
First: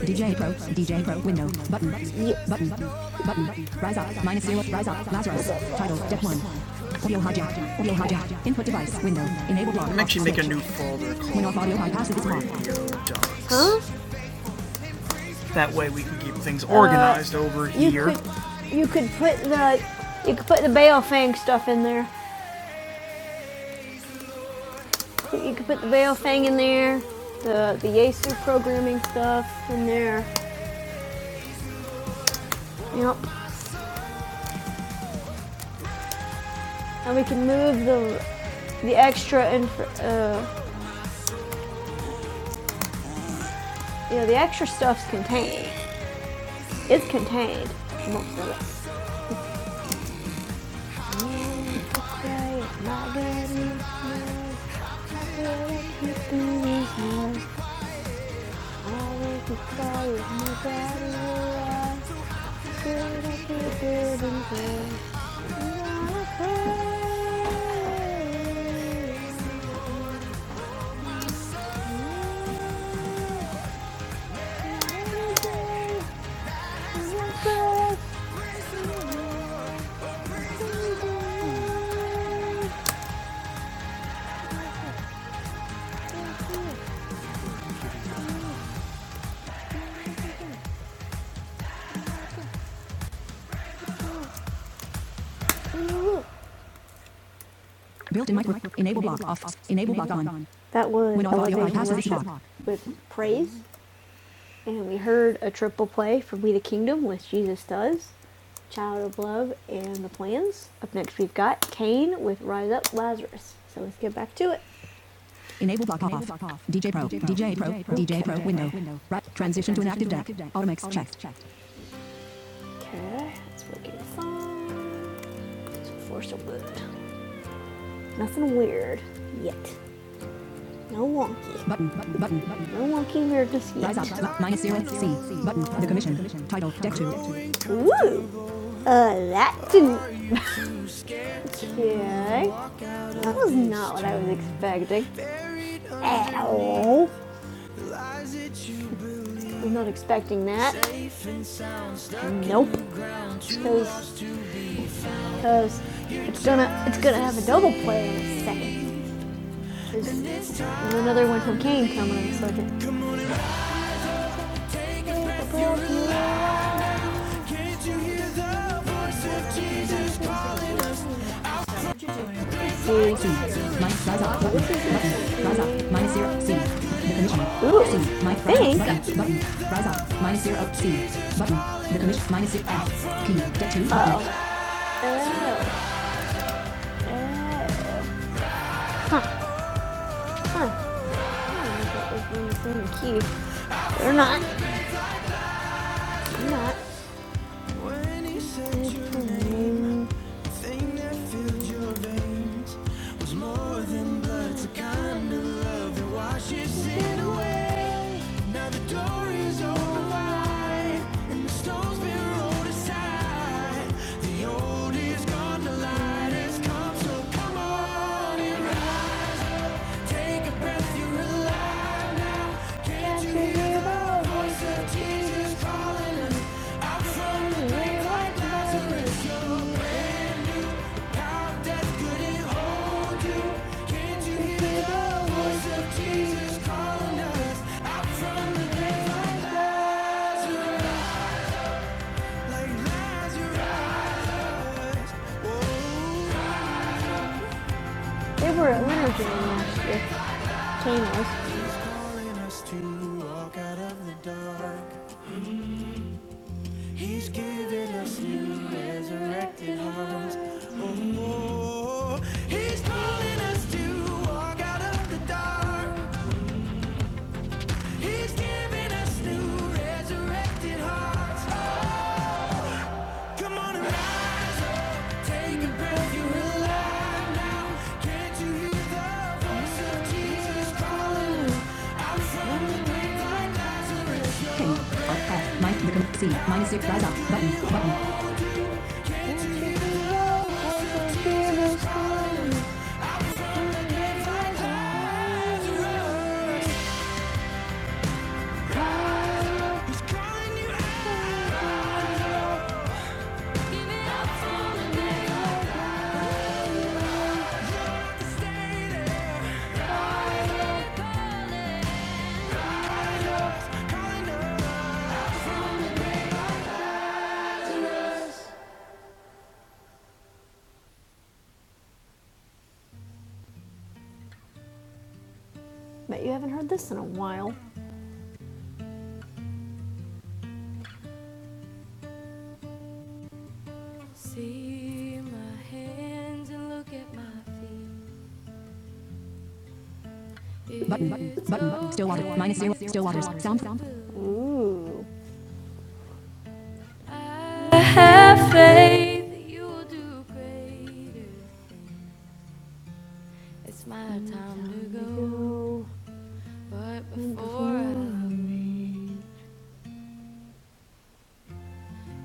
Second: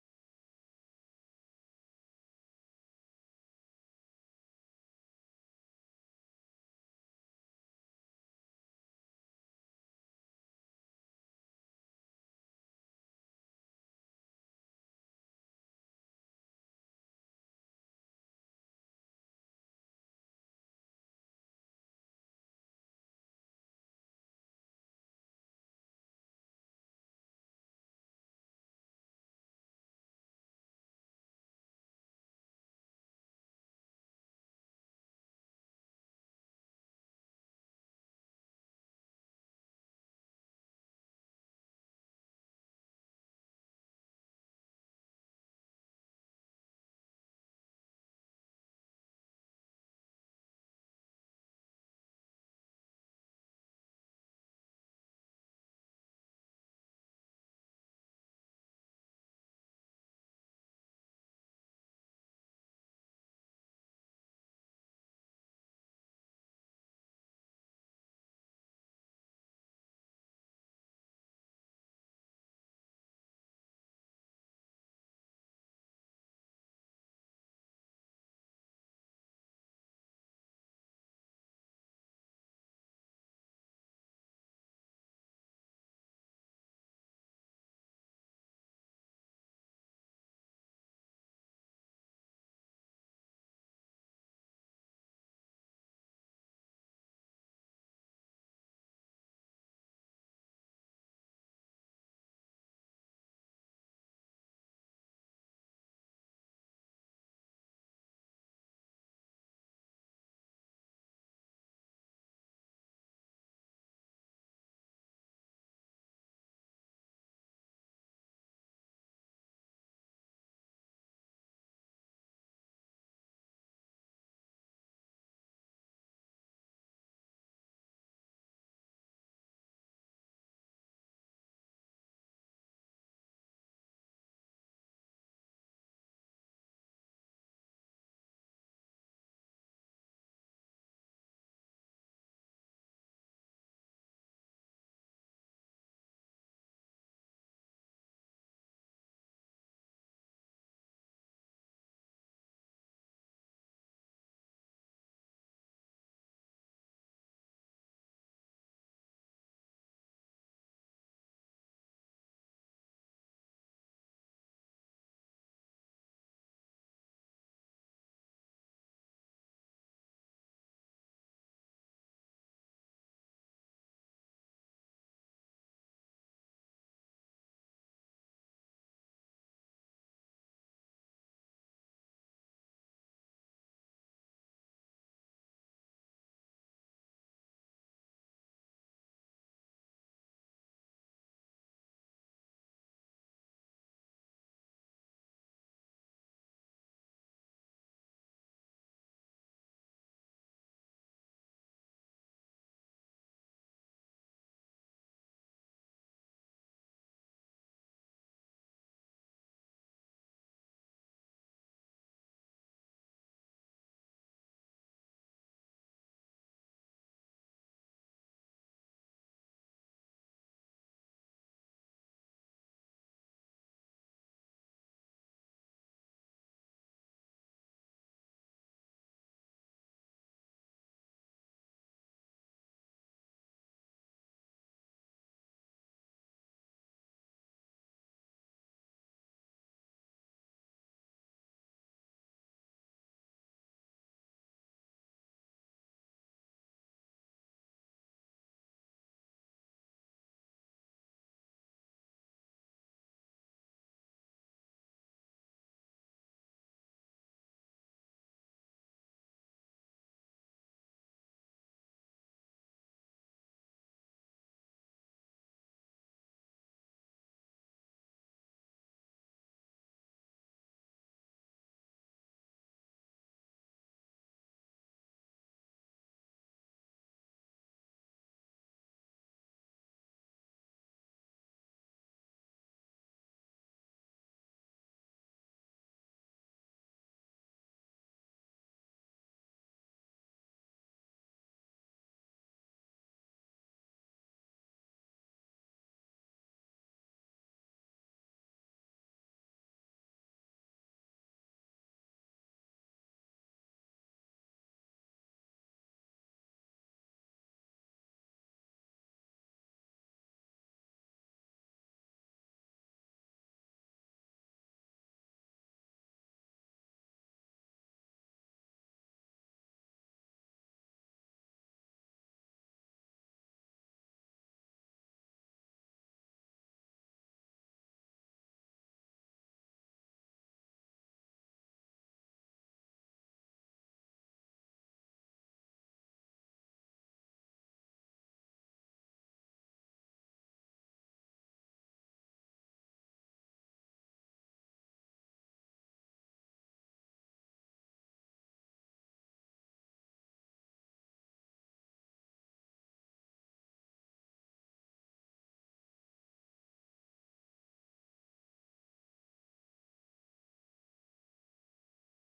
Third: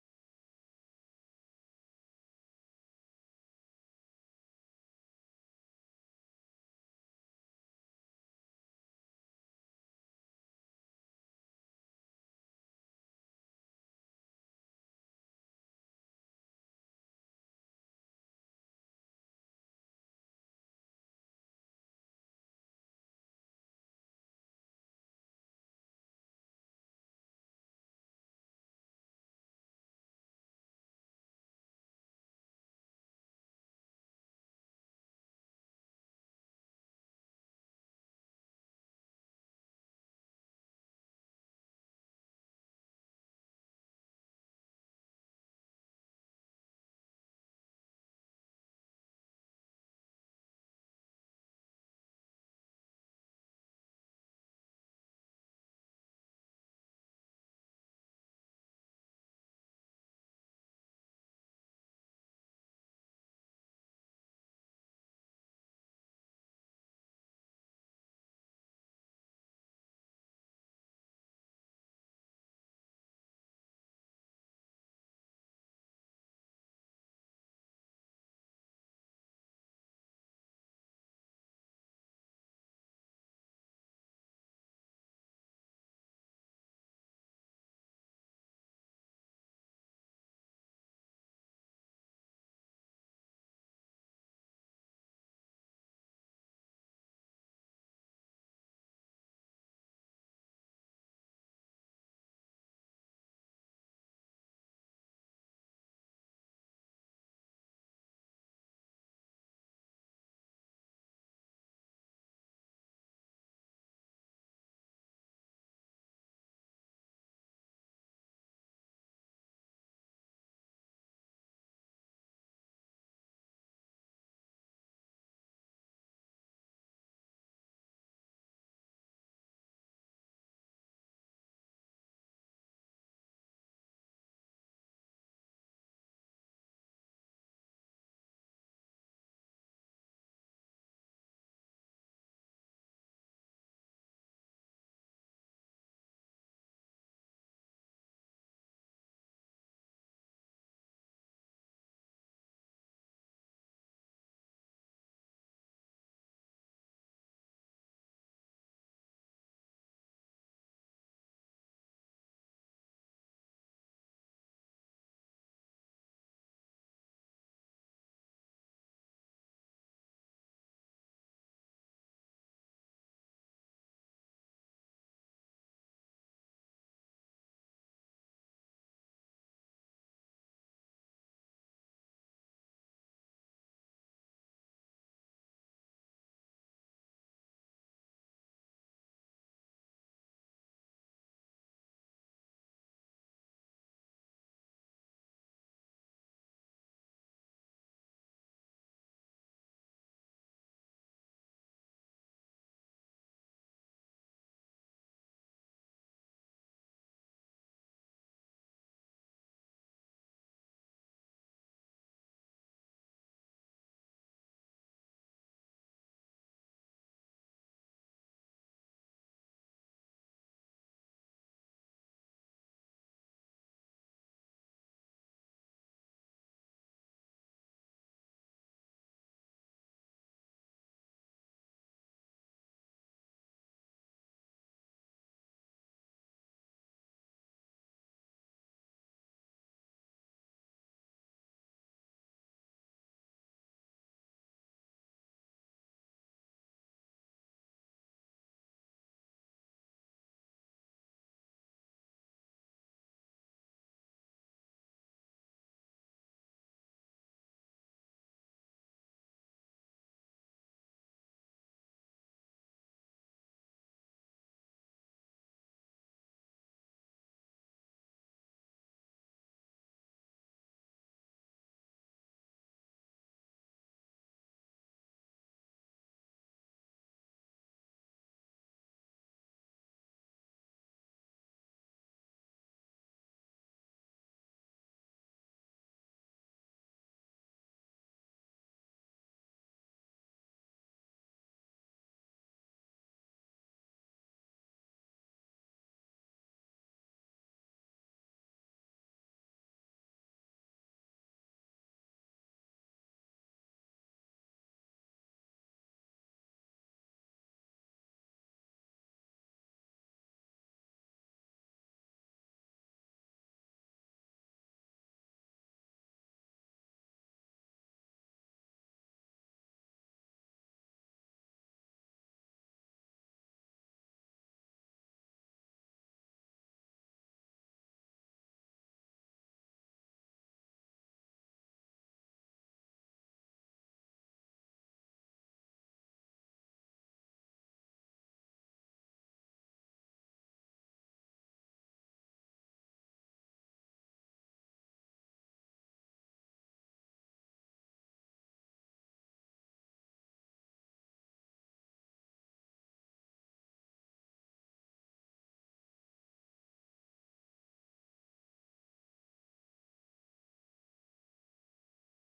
DJ Pro. DJ Pro. Window. Button. yeah, Button. Button. Rise up. Minus zero. Rise up. Lazarus. Title. Depth one. Audio hijack. Audio hijack. Input device. Window. Enable block. I'm actually make a new folder When called audio bypasses is block. Huh? That way we can keep things organized uh, over You here. could, you could put the, you could put the Balefang stuff in there. You could put the Balefang in there, the the Yasu programming stuff in there. Yep. And we can move the the extra inf- uh, yeah, the extra stuff's contained. It's contained. Most of it. Okay, I'm not ready. It's Built-in micro. Enable block off. Enable block on. That was When with Praise, and we heard a triple play from We the Kingdom with Jesus Does, Child of Love, and The Plans. Up next, we've got Kane with Rise Up Lazarus. So let's get back to it. Enable block off. DJ Pro. DJ Pro. DJ Pro. Window. Right. Transition to an active deck. Automix checked. Okay, let's look at the song. Force of good. Nothing weird yet. No wonky. Button, button, button, button. No wonky weirdness yet. Rise up, yet. minus zero, C. Button, the commission. Title, deck two. Ooh. Uh, that didn't. Okay. That was not what I was expecting. At I'm not expecting that. Nope. Because, because it's gonna, it's gonna have a double play in a second. There's another one from Kane coming in a second. Three C. Minus rise up button. Button. Rise up. Minus zero C. The commissioner. C. My thanks. Button. Button. Rise up. Minus zero C. Button. The commission. Minus zero F. P. Deck two. Button. Huh. Huh. key. Or not. not. Can't you hear the voice of Jesus calling us out from the grave like Lazarus? They were at Winter Jam last year. Team was. He's giving us new resurrected hearts. Come on and Take a breath, you Can't like C, minus 6, rise up, button, button. like give it up for the day. Bet you haven't heard this in a while. See my hands and look at my feet. Button, button, button, button, still water, minus zero, still waters, sound, sound. I have faith that you will do greater. It's my time to go. But before I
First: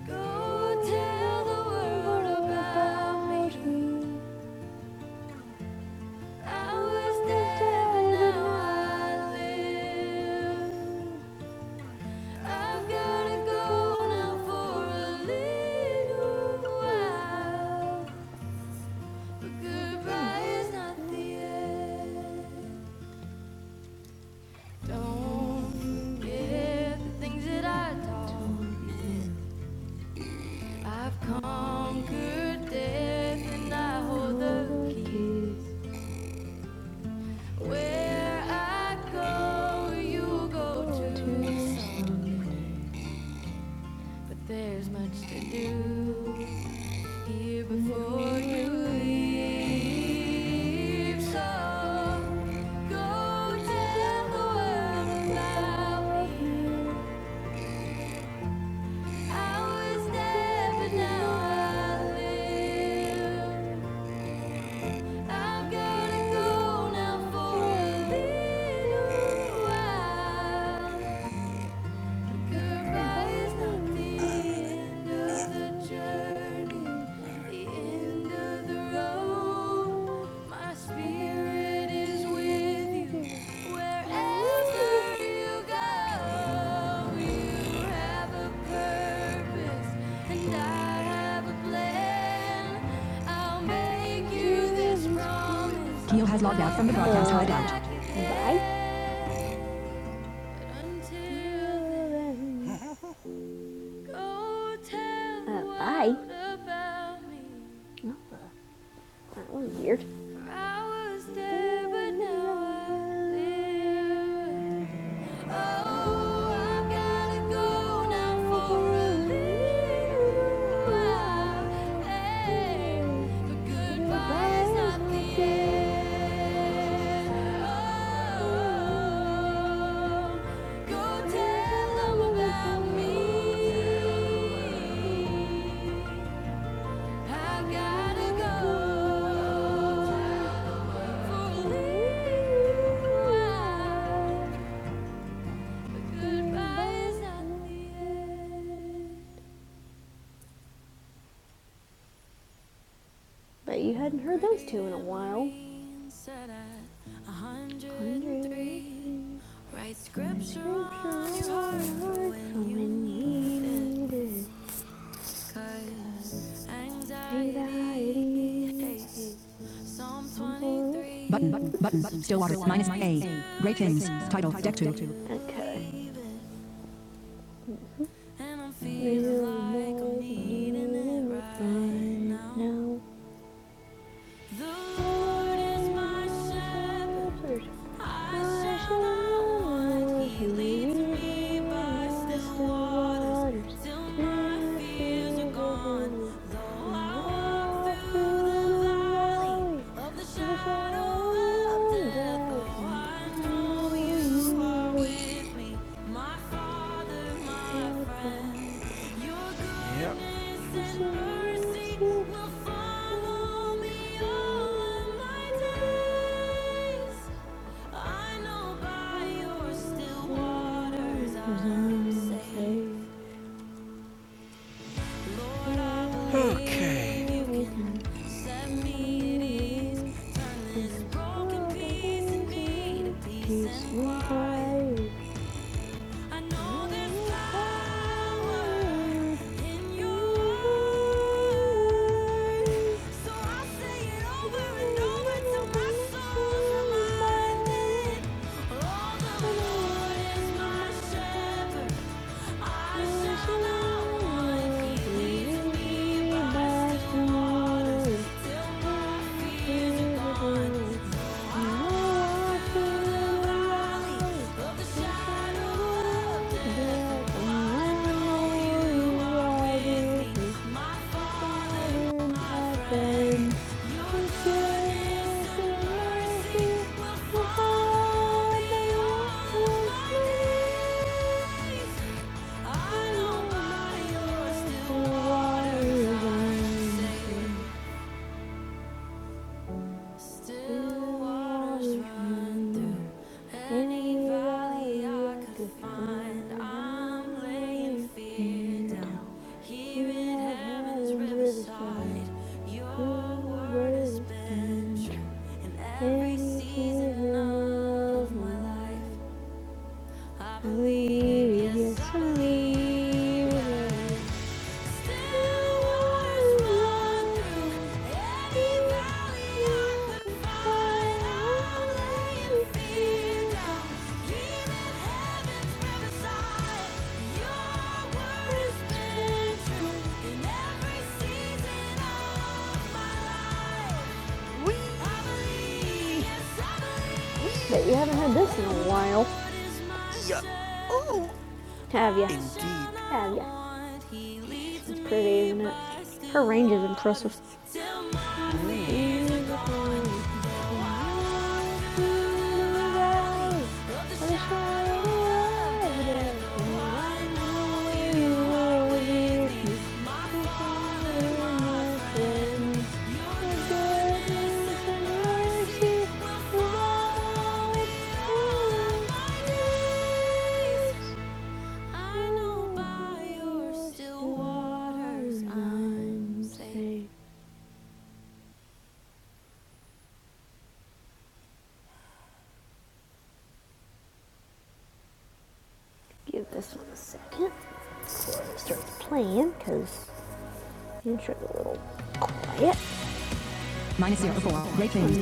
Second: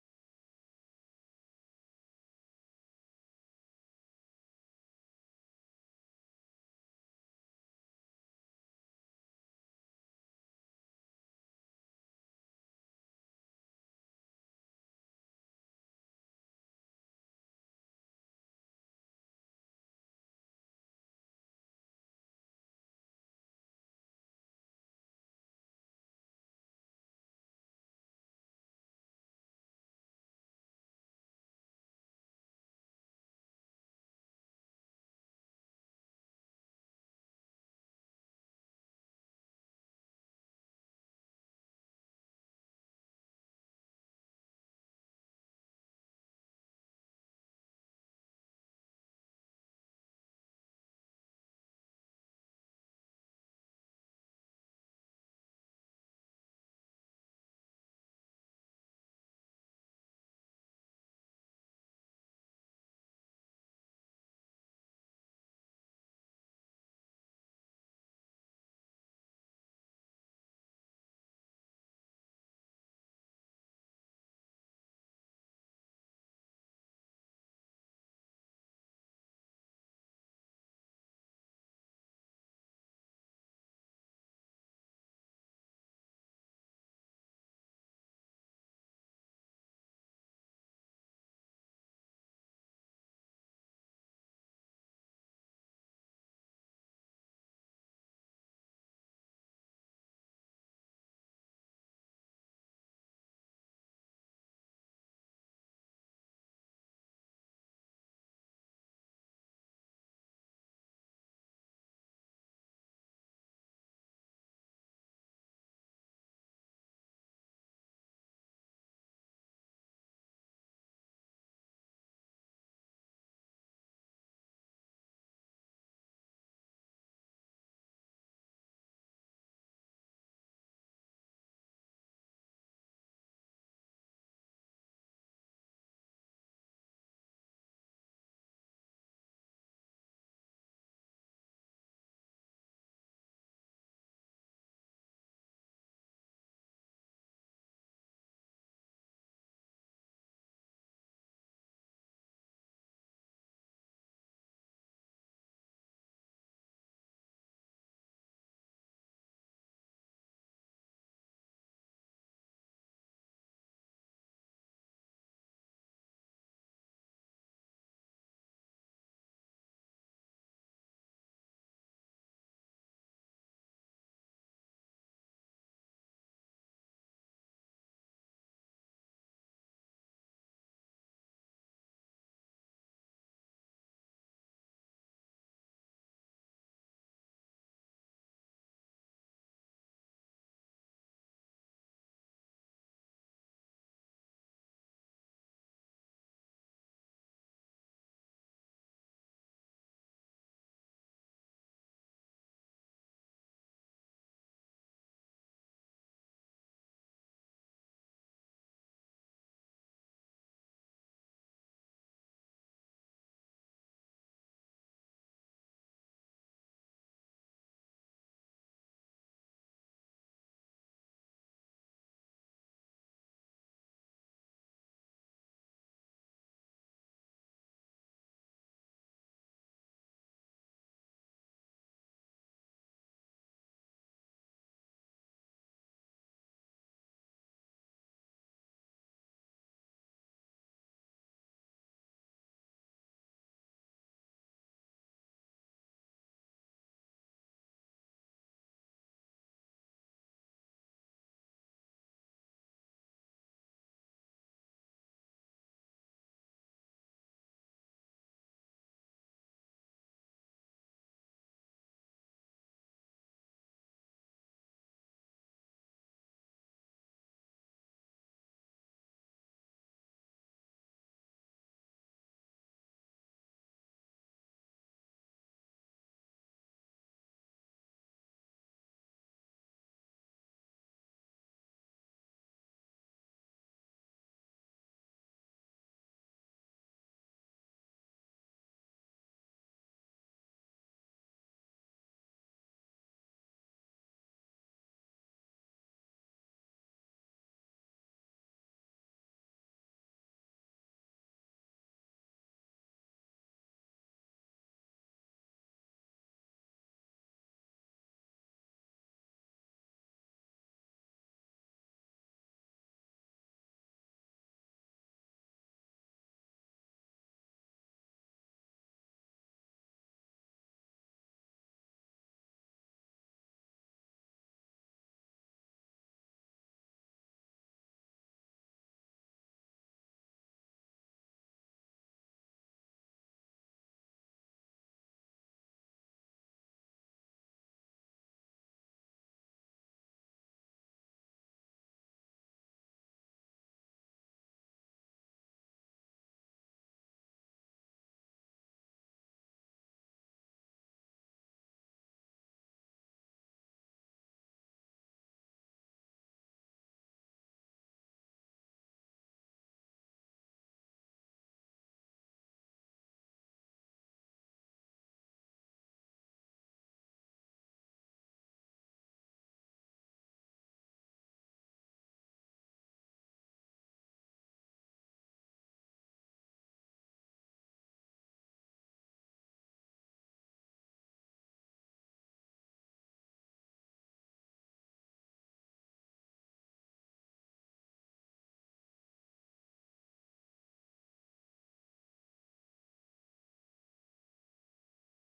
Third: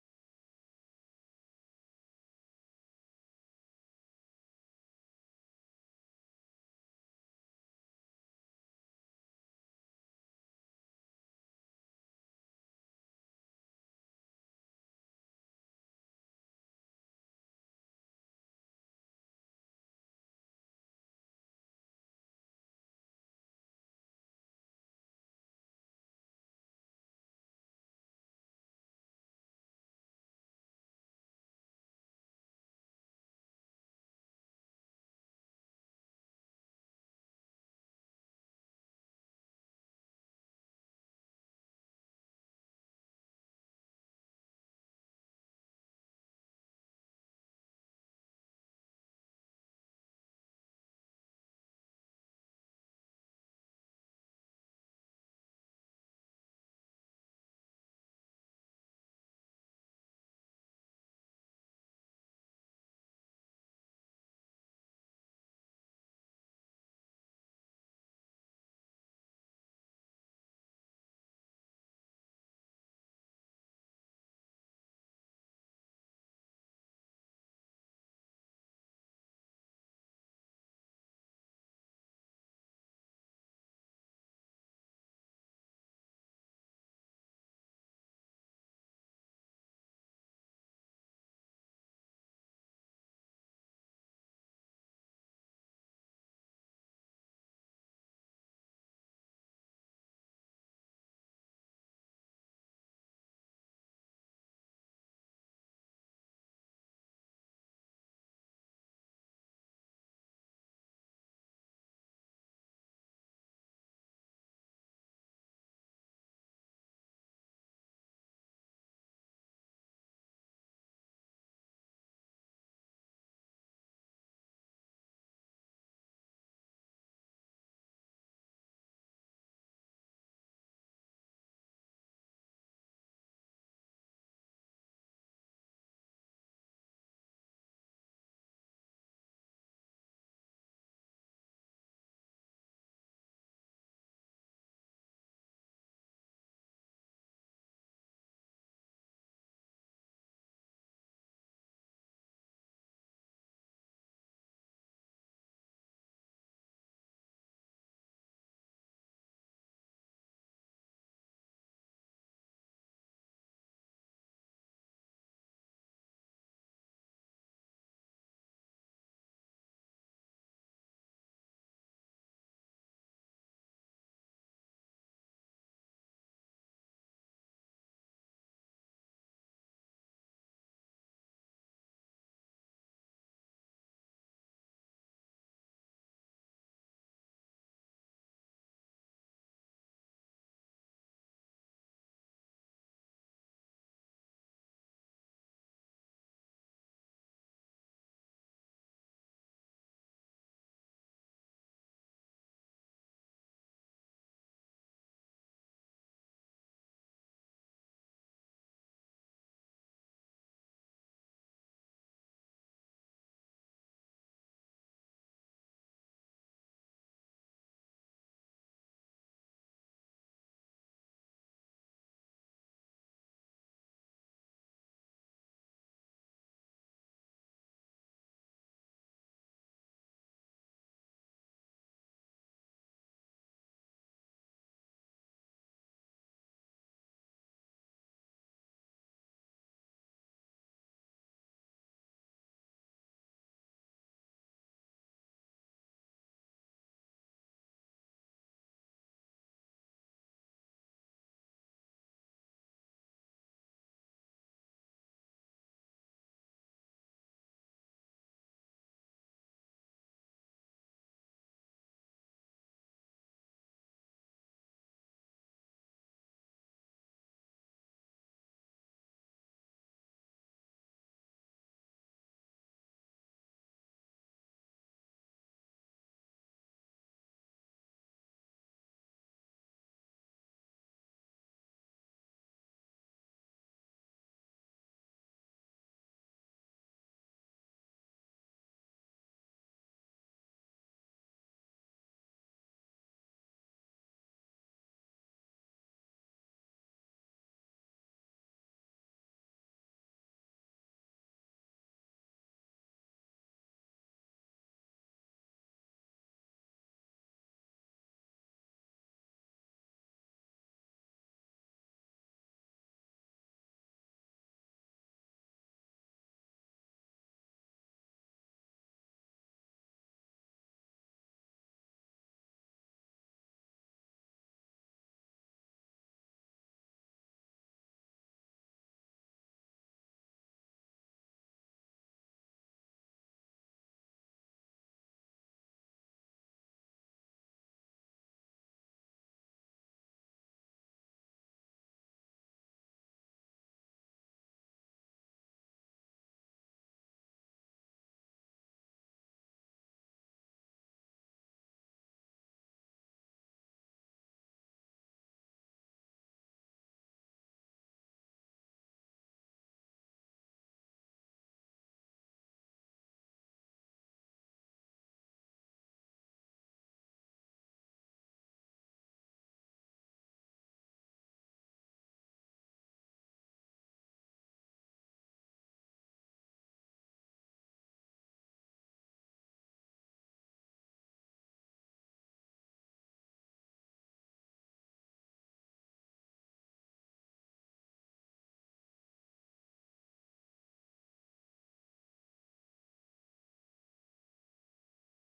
go, tell the world about me. Don't forget the things that I taught. I've conquered death and I hold the keys. Where I go, you go too. But there's much to do here before you leave. So go tell the world about me. I was dead, but now I live. i have got to go now for a little while. Goodbye Keo has logged out from the broadcast Come hideout. back Uh, bye. Oh, that was weird. Oh, Hey, Oh, Bet you hadn't heard those two in a while. 103. Write scripture on your heart when you need it. Button, button, button, button. Stillwater, minus my A. Ratings, title, deck 2. Okay. Maybe we Lord is my shepherd. I shall not be moved. My fears are gone. Though I walk through the valley of the shadow of death, I will fear no evil. My father, my friends, His mercy will follow me all of my days. I know by your still waters I'm safe. You can let me ease. This broken piece in me to peace and quiet. I know there's power in your word. So I will say it over and over till my soul's reminded. All the Lord is my shepherd. Thank you. Every season of my life, I believe, yes, I believe. But you haven't had this in a while, have you? Have you? It's pretty, isn't it? Her range is impressive. I know you're still waters I'm safe. Give this one a second before it starts playing, because intro a little quiet. Minus zero four. Great things.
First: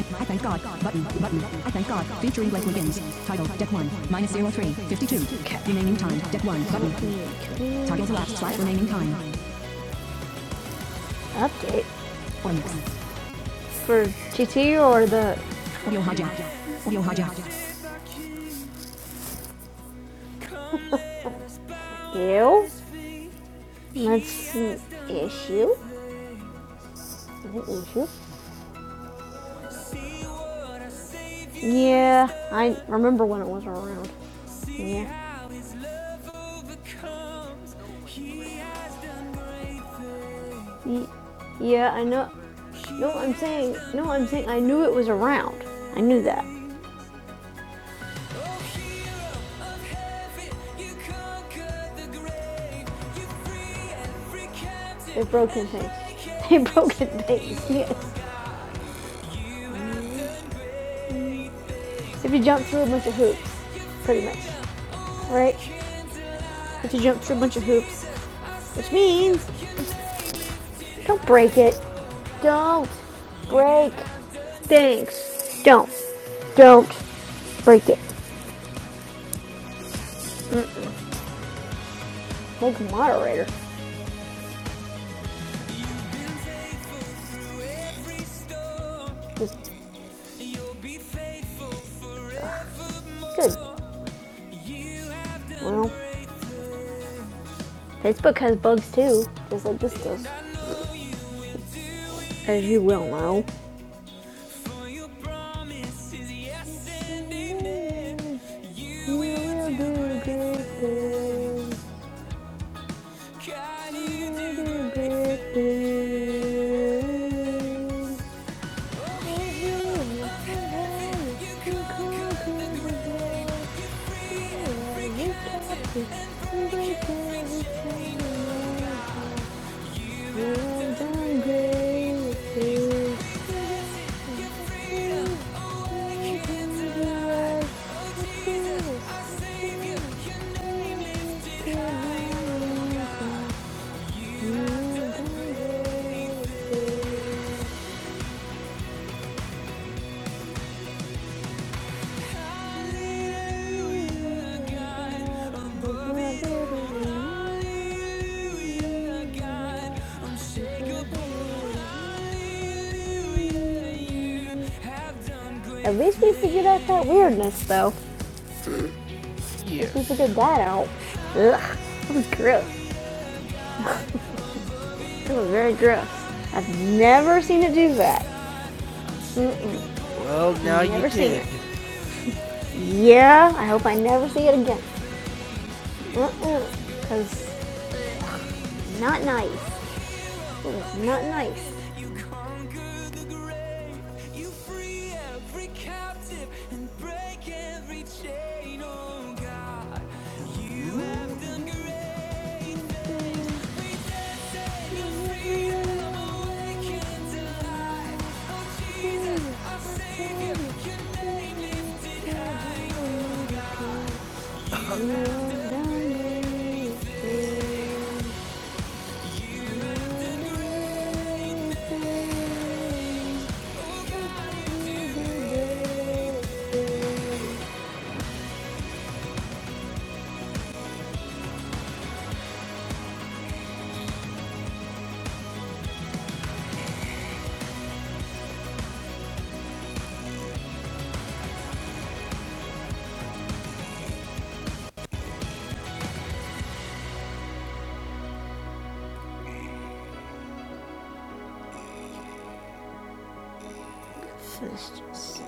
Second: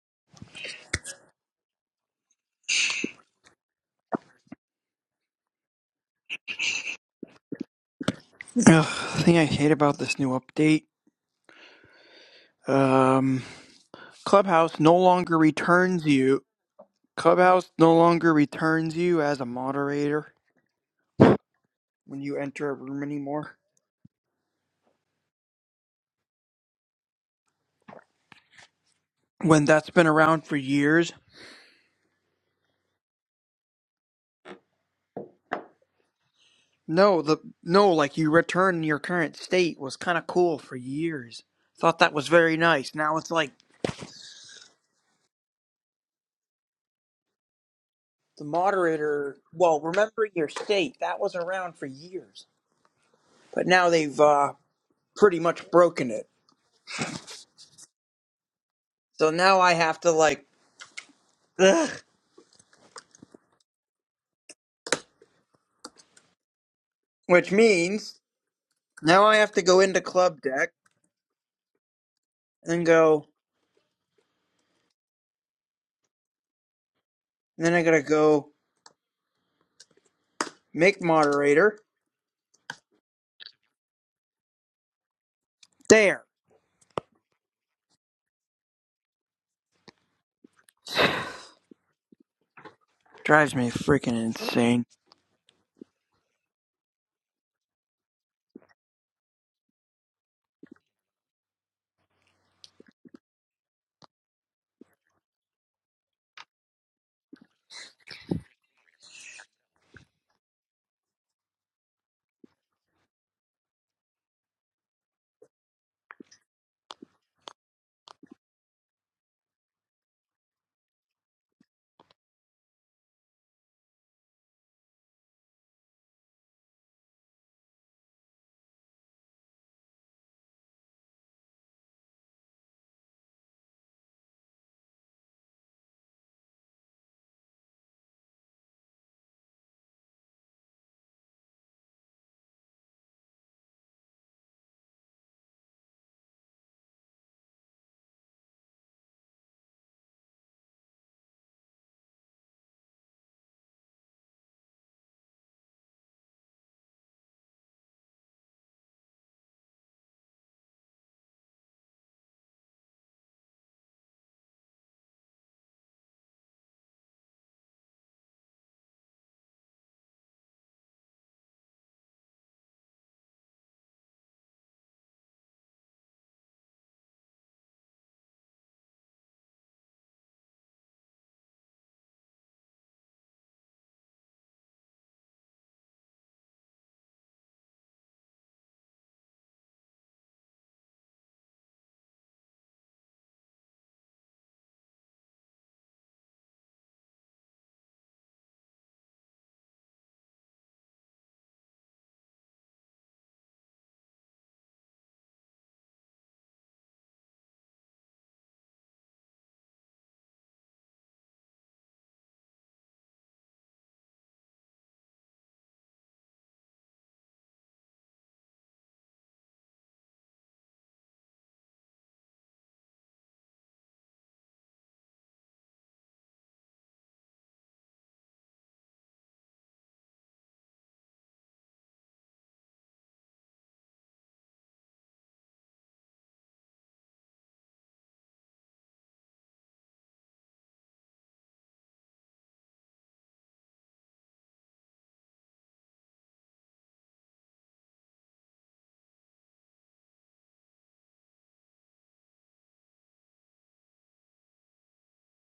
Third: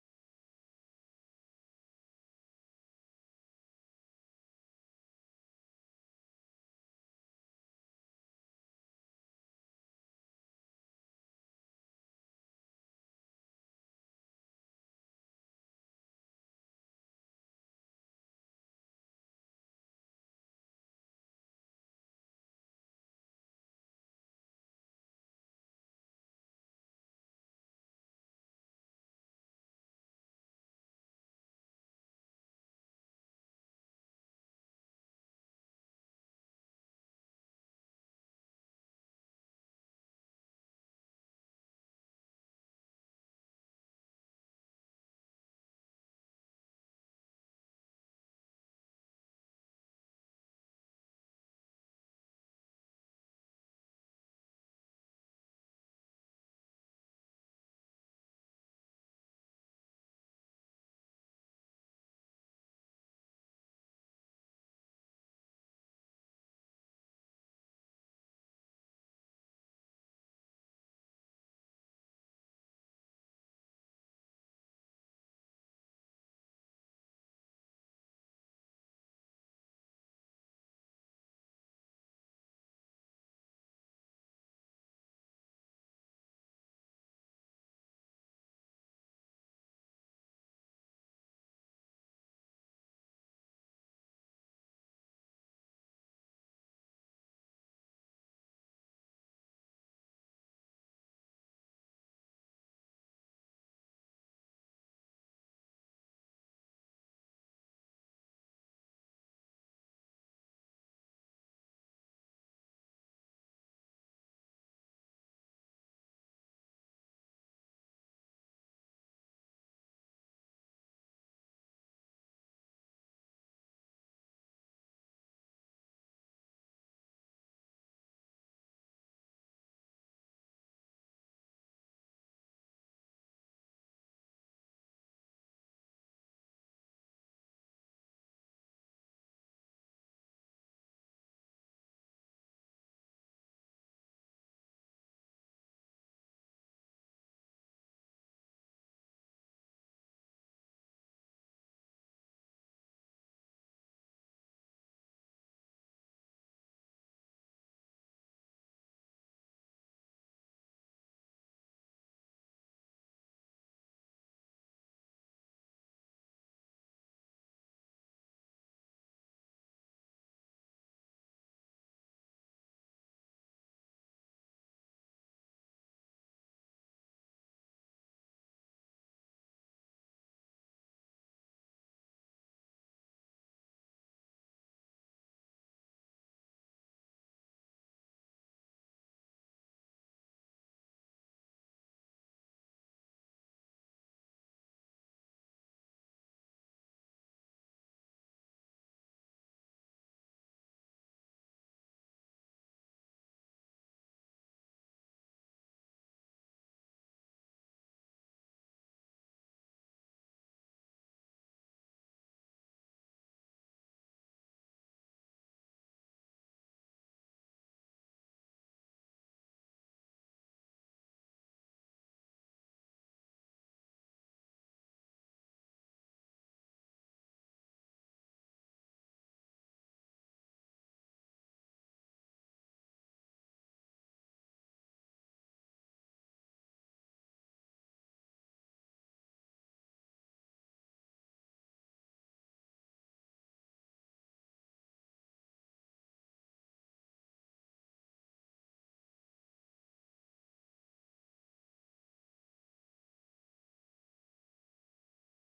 I thank God. Button. Button. I thank God. Featuring Blake Wiggins. Title. Deck one. Minus zero three. Fifty-two. Okay. Remaining time. Deck one. Button. Toggle elapsed. Slash Ugh, remaining time. the thing I hate about this new update, Update Or um, for Clubhouse GT no or longer the Audio returns you. hijack. Audio hijack. Clubhouse no longer returns you as a moderator when you enter ew. a room anymore. That's an issue. An issue? When that's been around for years. Yeah, I remember when it was around. Yeah. No, the no, like you return your current state was kind of cool for years. yeah, Thought I that was know. very nice. No, Now it's I'm like saying. No, I'm saying. I knew it was around. I knew that. the moderator. Well, remembering your state that was around for years, but now they've uh, They've pretty broken much things. broken it. They've broken things. Yes. So now I have to like. If you jump through a bunch of hoops, pretty much, right? If you jump through a Which bunch of hoops, means which now I means have to go into club deck don't break it. and Don't go. break things. Don't. Don't And then I break it. gotta go make moderator. Like moderator. There Just drives good. me freaking insane. Well, This book has bugs too, just like this does. As you well know. And At least we figured out that weirdness, though. At least We figured that out. Ugh, that was gross. It was very gross. I've never seen it do that. Mm-mm. Well, now I've never you seen did. it. Yeah, I hope I never see it again. Mm-mm. Cause not nice. It was not nice. You conquer the grave, you free every captive and break every chain, oh God. You have done great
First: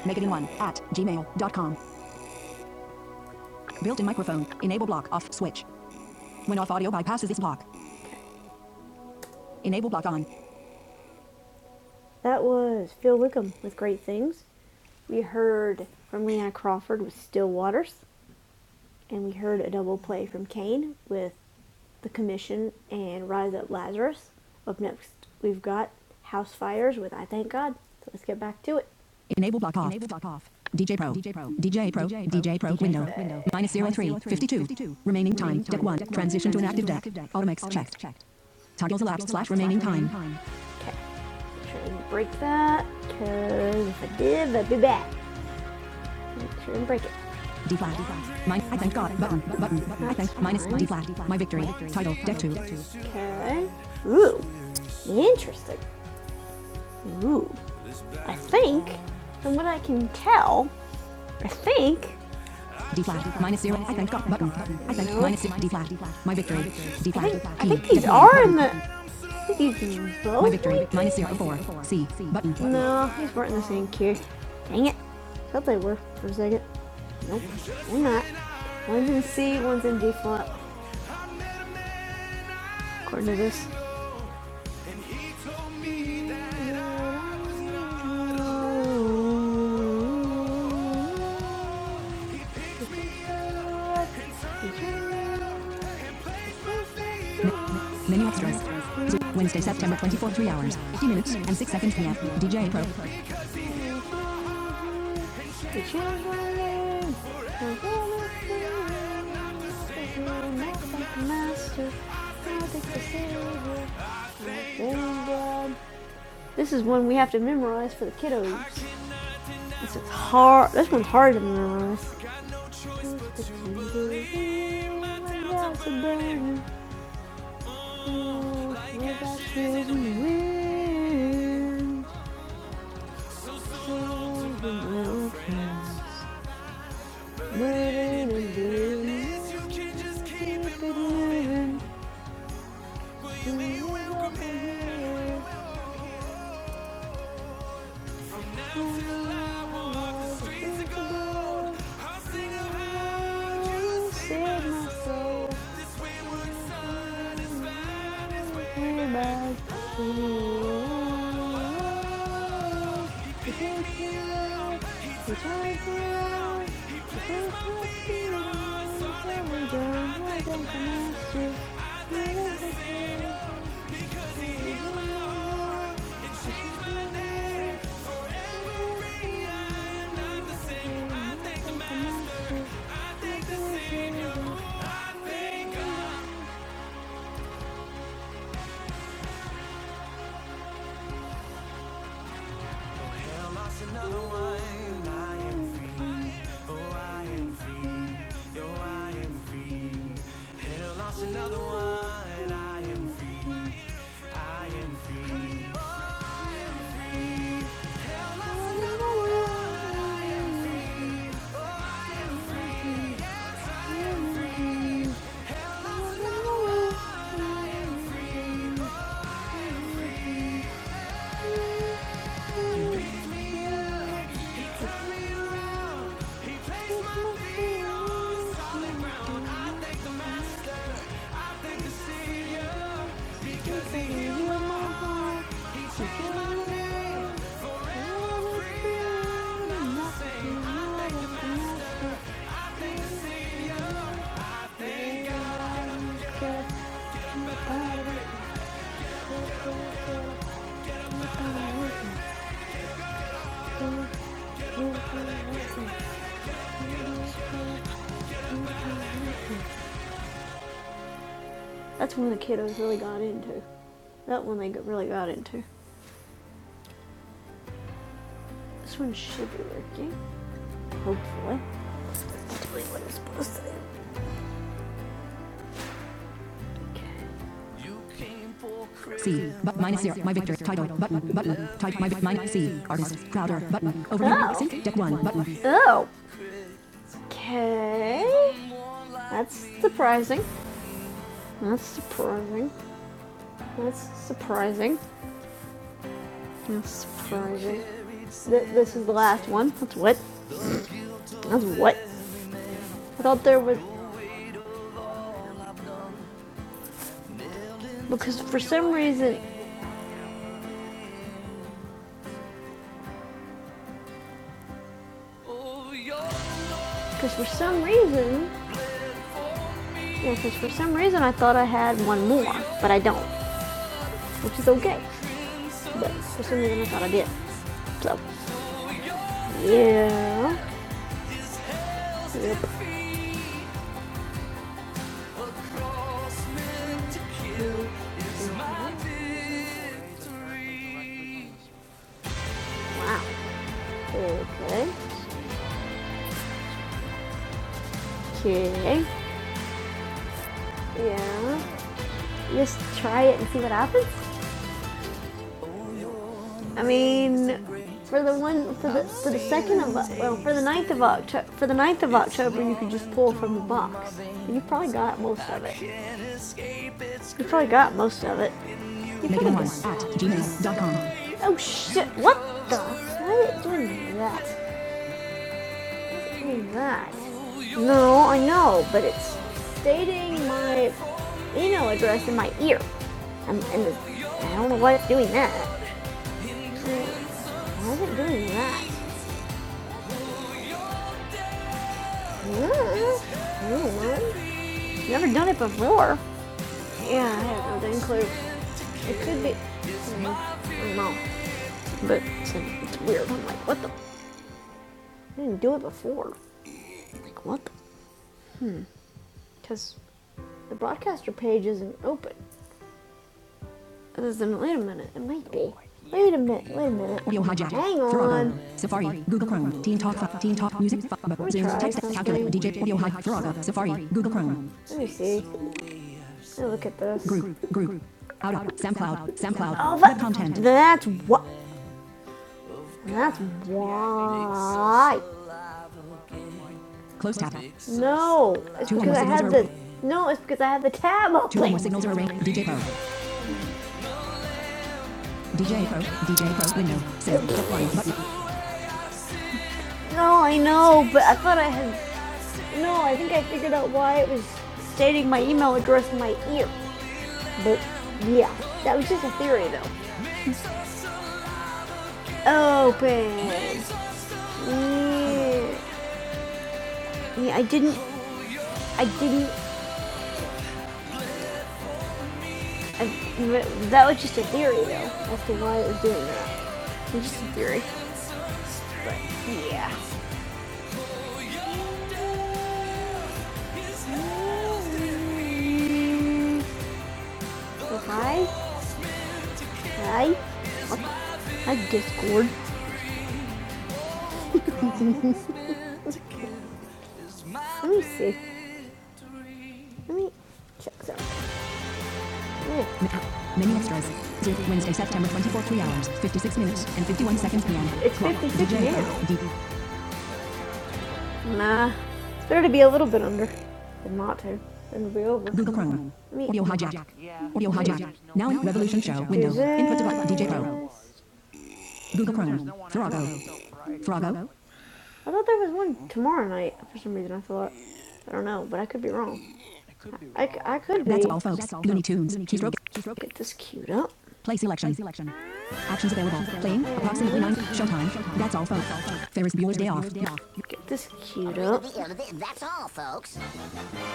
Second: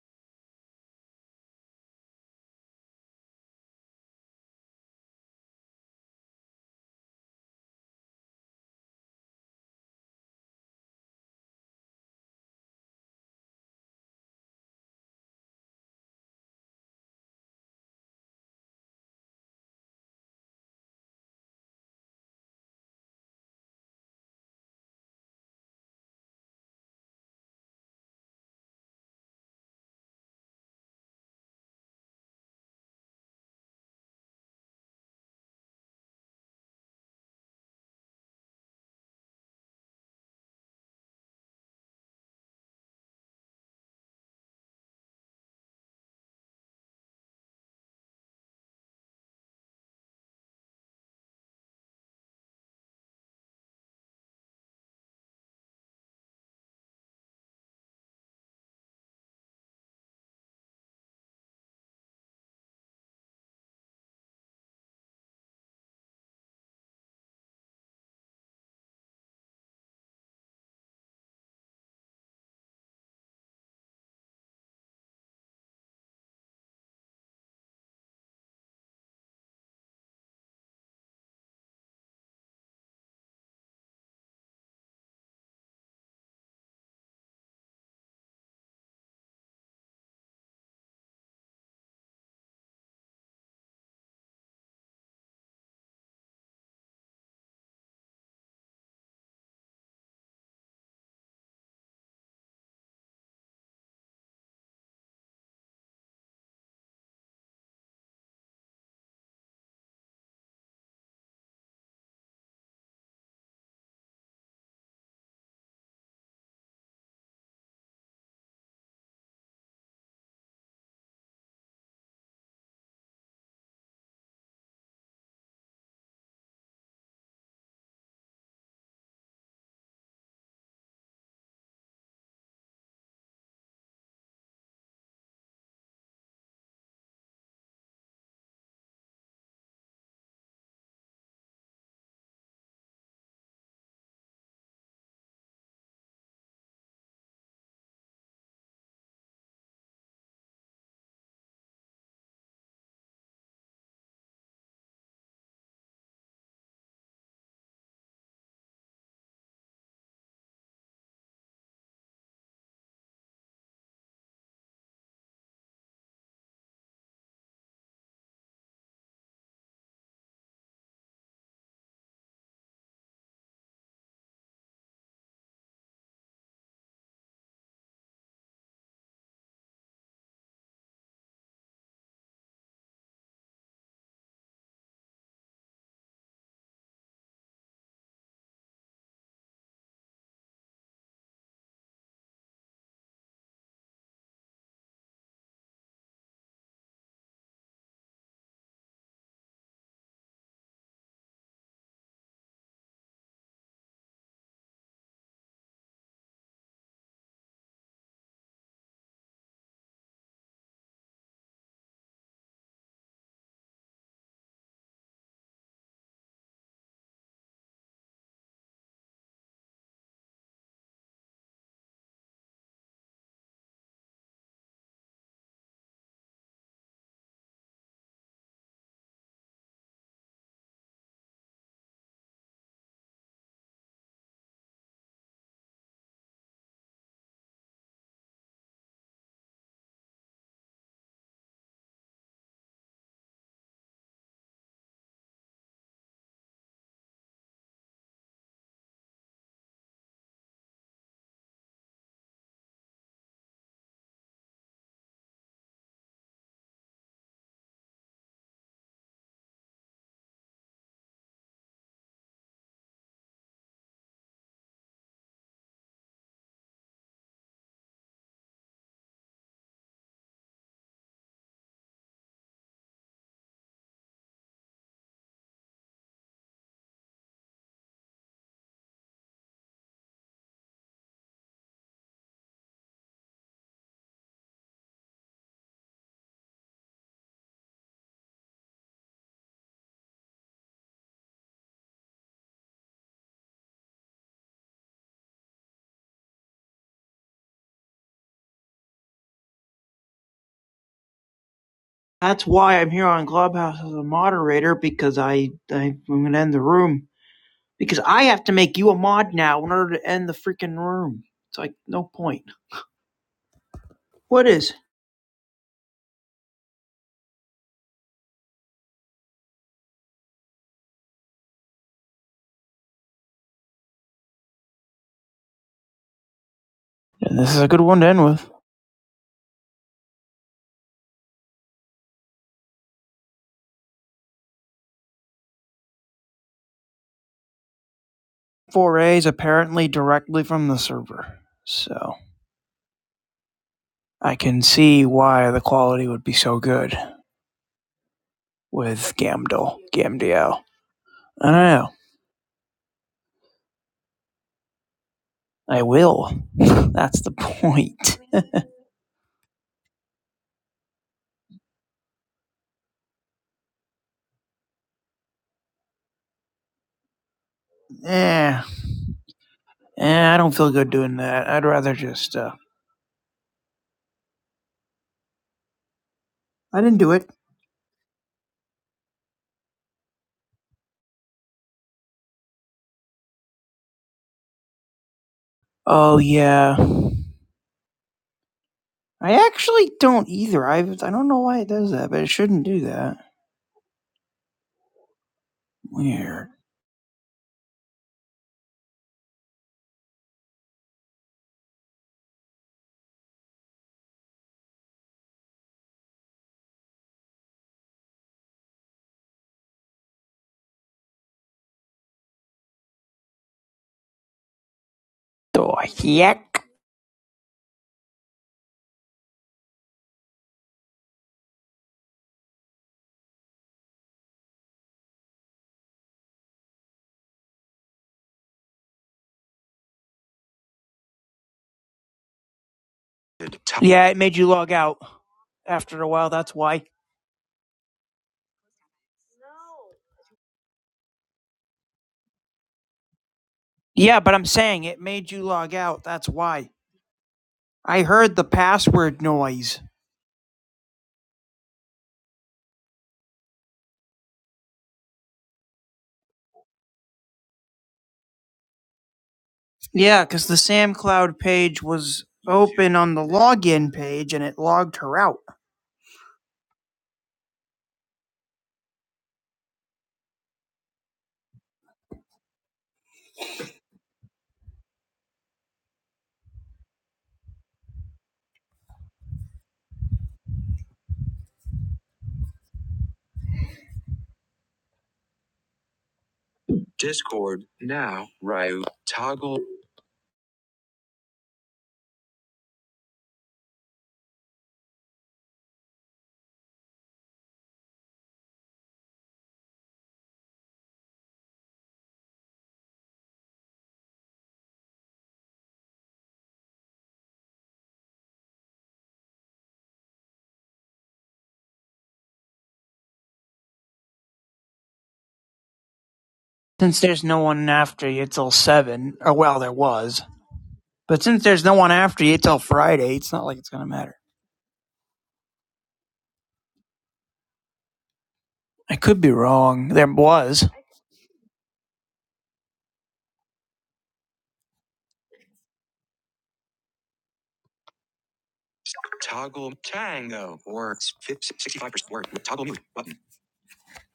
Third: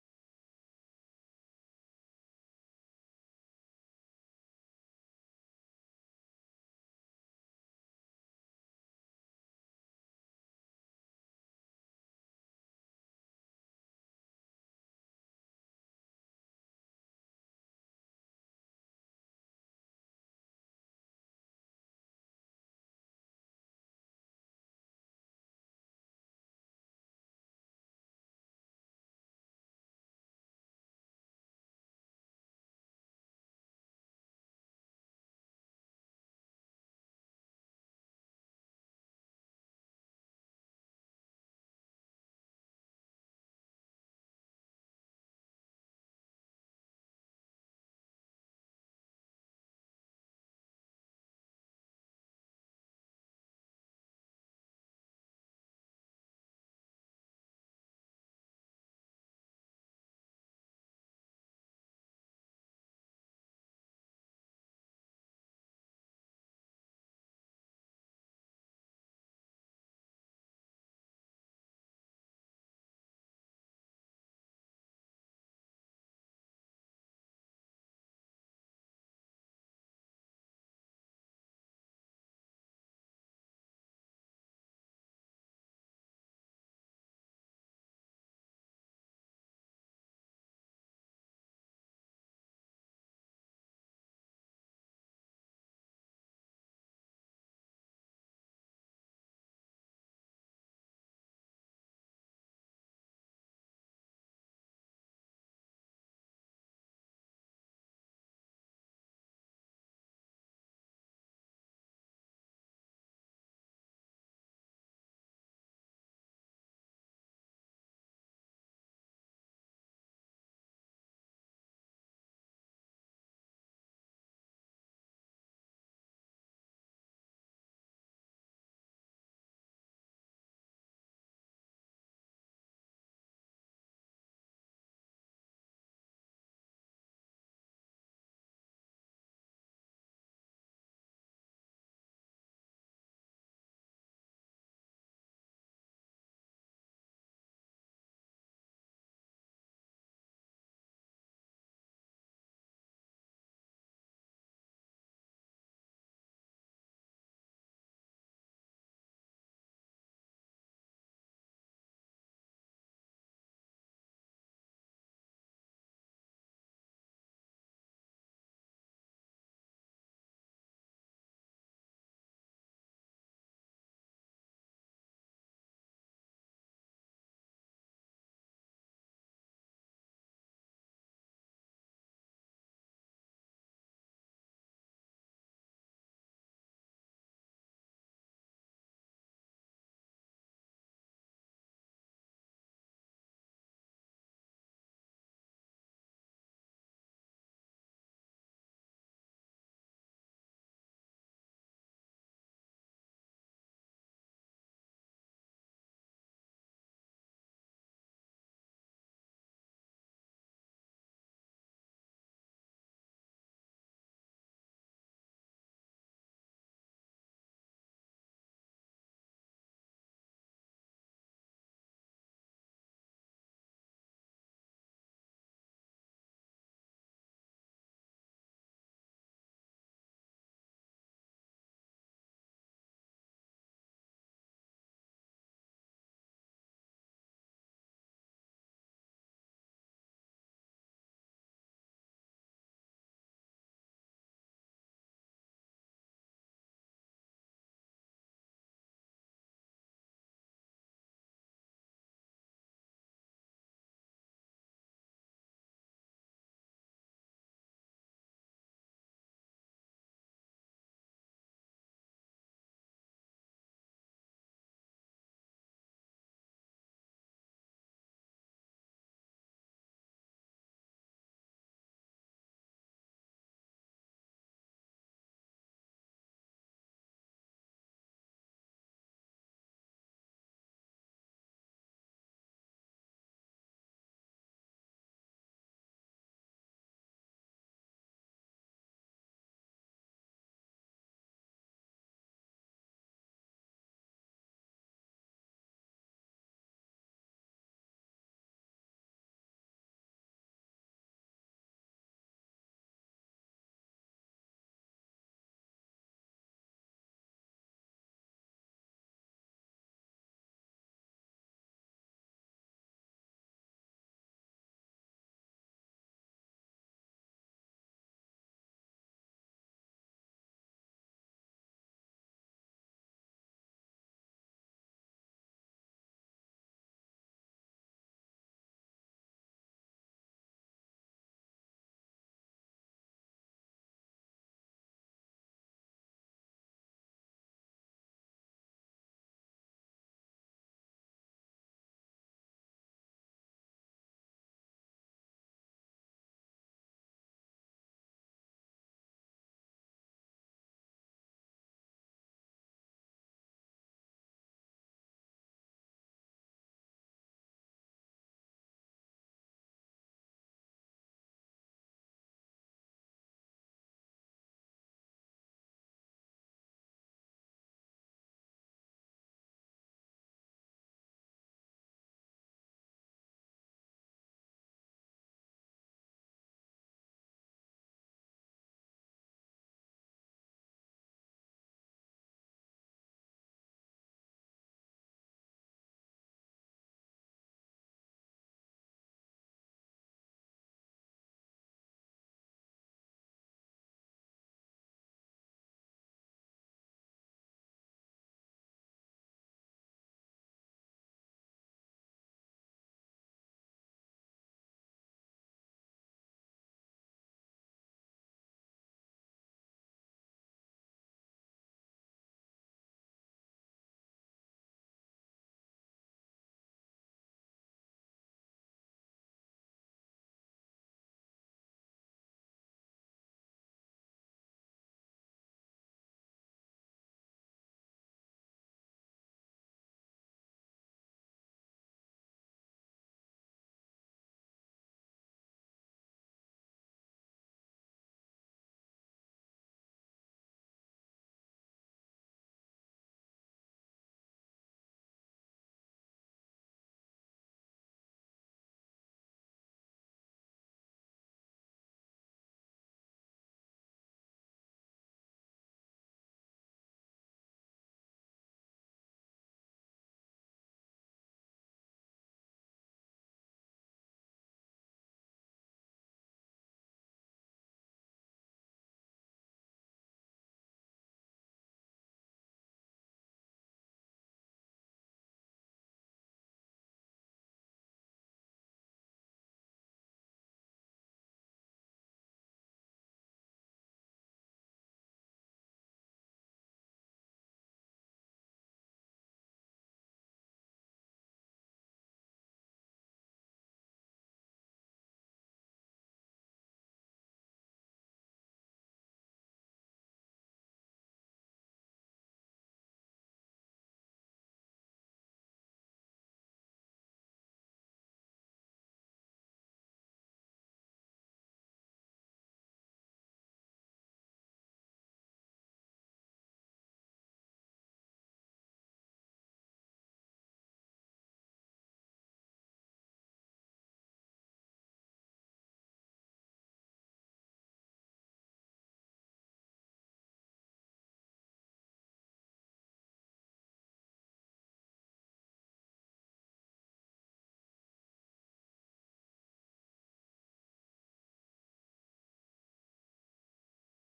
Megaden1 at gmail.com. Built in microphone. Enable block off switch. When off audio bypasses this block. Enable block on. That was Phil Wickham with Great Things. We heard from Leon Crawford with Still Waters, and we heard a double play from Kane with The Commission, and Rise Up Lazarus. Up next, we've got House Fires with I Thank God. So let's get back to it. Enable block off. Enable block off. DJ Pro. DJ Pro. DJ Pro. DJ Pro. Window. Window. Minus zero 03. 52. Remaining time. Deck 1. Transition to an active deck. Automax checked. Toggles elapsed slash remaining time. Okay, make sure I didn't break that, because if I did, i would be back and break it. D flat. My I thank God. Button. Button. I thank minus D flat. My victory. Title. Deck two. Okay. Ooh, interesting. Ooh, I think, from what I can tell, I think D flat. Minus zero. I thank God. Button. I thank minus six. D flat. My victory. D flat. think, E. think these are in the. I think these both. My victory. right? Minus zero four. C. Button. No, these weren't in the same queue. Dang it. I Thought they were for a second. Nope, they're not. One's in C, one's in D flat, according to this. Menu extras. Wednesday, September 24, 3 hours, 50 minutes, and 6 seconds PM. DJ Pro. Master, This is one we have to memorize for the kiddos. This is hard. This one's hard to memorize. I'm still alive. We'll walk the streets of gold. I'll sing about you, save my soul. This wayward son is finding his way back home. He picked me up. He turned me around. He turned my fear around. So I don't run down the streets. I'm living in yours. He healed my heart and changed my name. Solid ground, I thank the master. That's when the kiddos really got into. That one they really got into. This one should be working, hopefully. Okay. C. But minus zero. My victory. Title. Button. Button. Type. My. vic- C. Artist. Crowder. Button. Overview. Oh. Sync. Deck one. Button. Oh, okay. That's surprising. That's surprising. That's surprising. That's surprising. Th- this is the last one. That's what? That's what? That's why I'm here I on thought there was Clubhouse as a moderator because I, I I'm gonna end the room because I because have to for make you some a mod reason, now in order to end the freaking room. It's like no point. What is? because for some reason, yeah, because for some reason I thought I had one more, but I don't, which is okay. But for some reason I thought I did. And this is a good one to end So with. Yeah. Yep. Mm-hmm. Four A's apparently directly from the server, so Wow. I can Okay. see why the quality would be so good. Okay. with Gamdol, Gamdiel. I don't Yeah. know. Just try it and see what happens. I will. I That's the mean, point. for the one for the for the second of well for the ninth of October for the ninth of October you could just pull from the box. You probably got most of it. You probably got most of it. Yeah. You probably Megan at Eh, I don't feel good doing gmail.com. that. Oh I'd rather shit! just. What Uh, the? Why are you doing that? I didn't do that. it. No, I know, but it's stating my email address in my ear. I'm, and the, I don't know why it's doing that. Oh yeah. Why is it doing that? I actually don't either. I I don't know why it does that, but it shouldn't do that. Hmm, I don't know. I've Never done it before. Weird. Yeah, I have no dang clue. It could be. I don't know. But it's, it's weird. I'm like, what the? I didn't do it before. Like, what the? Because the broadcaster page isn't open. Wait a minute, it might be. Oh Wait a heck. minute, wait a minute. Audio hijack. Hang on. Safari. Google Chrome. Teen Talk. Fi- Teen Talk. Music. Zoom. Text. Calculator. DJ. Audio hijack. Throga. Safari. Google Chrome. Let me see. Let me look at this. Group. Group. Out. out. SoundCloud. SoundCloud. Oh, Web content. that's what. That's Yeah, it made you log out why. after a while. That's why. Close tab. No, it's because I more had the. No, it's because I had the tab open. Two more signals are arranged. DJ Pro. Yeah, but I'm saying it made you log DJ Pro. out. That's DJ Pro. why. Window. Save. I heard the password noise. No, I know, but I thought I had. No, I think I figured out why it was stating my email address in my ear. But yeah, that was just a theory though. Yeah, because the Sam Cloud page was open on the Open. login page and it logged her out. Yeah, yeah I didn't. I didn't. I, that was just a theory though, as to why it was doing that. It's just a theory. Yeah. Discord So now. hi, Ryu toggle. hi, hi Discord. Let me see. Let me check something. Mi- Many extras. Wednesday, September twenty 3 hours, 56 minutes, and 51 seconds p.m. It's 56 minutes. Nah. It's better to be a little bit under than not to. Then we will be over. Google Chrome. Me. Audio Since hijack. there's no Yeah. one Audio hijack. Yeah. after you Now till in Revolution seven, Show or window. well, there Input device was, DJ Pro. but since there's no one after Google you till Chrome. Friday, Frogo. it's not like it's gonna matter. Frogo. I thought there was one tomorrow night for some reason. I thought. I don't know, but I I could be could be wrong. wrong. There I, c- was. I could be. That's all, folks. Looney Tunes. Keystroke. Keystroke. Get this queued up. Play selection. Play selection. Actions available. Playing. Approximately 9. Showtime. Showtime. That's all, folks. Ferris Toggle Bueller's Day Off. tango Get or this queued up. 65% work. with Toggle mute button.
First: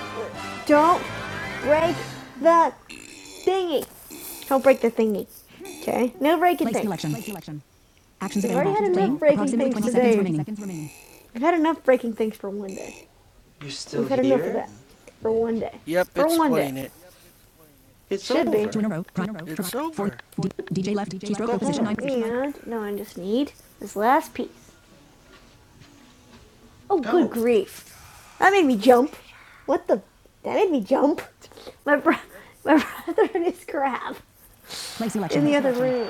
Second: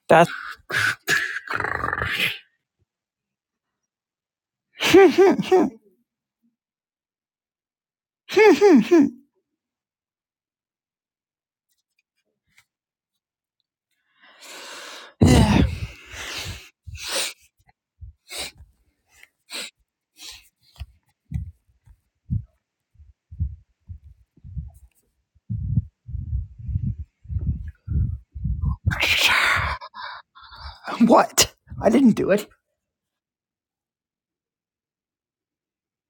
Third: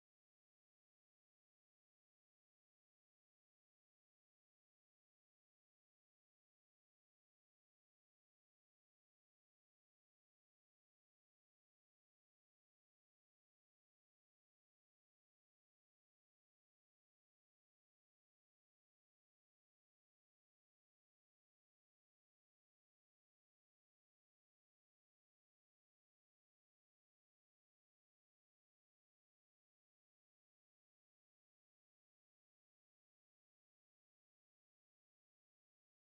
That's Don't break the thingy. Don't break the thingy. Okay. No breaking things. selection. Play selection. Actions available. We've already available. had enough Playing. breaking Approximately things seconds today. remaining. We've had enough breaking things for one day. You're still here? We've had here? enough of that for one day. Yep, for it's playing it. It's Should be. Two in a row. It's over. DJ left. Keystroke. Position nine. And now I just need this last piece. Oh, good Oh. grief! That made me jump. What the? That made me jump. what? I My didn't bro, do it. my brother and his crap. in the other room.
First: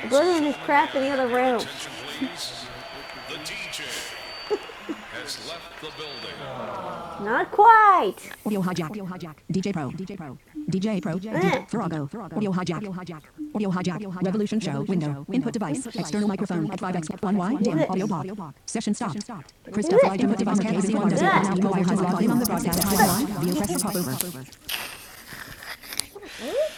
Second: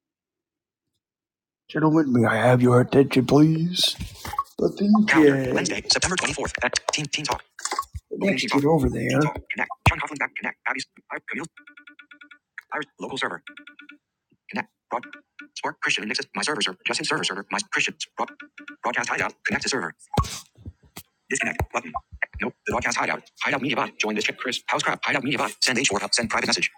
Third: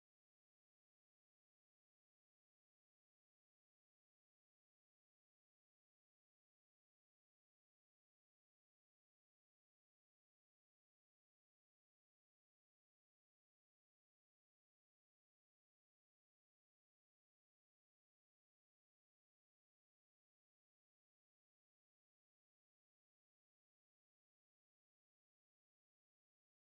My brother and his crap in the other room. Gentlemen, may I have your attention, please? The thing Calendar. is, Wednesday, September 24th at Team Team Talk. Not quite. let's Team get Audio Talk. over hijack. Audio there. hijack. Connect. DJ Pro. John DJ Coughlin back. Pro. Connect. Abby's. DJ Pro. I, DJ Camille. Eh. Audio hijack. Iris. Audio Local hijack. server. Revolution Connect. show. Broad. Window. Input Spark. device. Christian. Nixon. External My server microphone server. at Justin 5x. server server. My 1Y. Dim. Christian. Audio Broad, block. Session broadcast stopped. hideout. Connect to Chris server. Is Input device. KC1 does it? Disconnect. Mobile Button. has logged on the Nope. The broadcast. broadcast hideout. Timeline. Hideout Video media press bot. pop Join over. this chat. Chris. House crowd. Hideout media bot. Send H4 up. Send private message.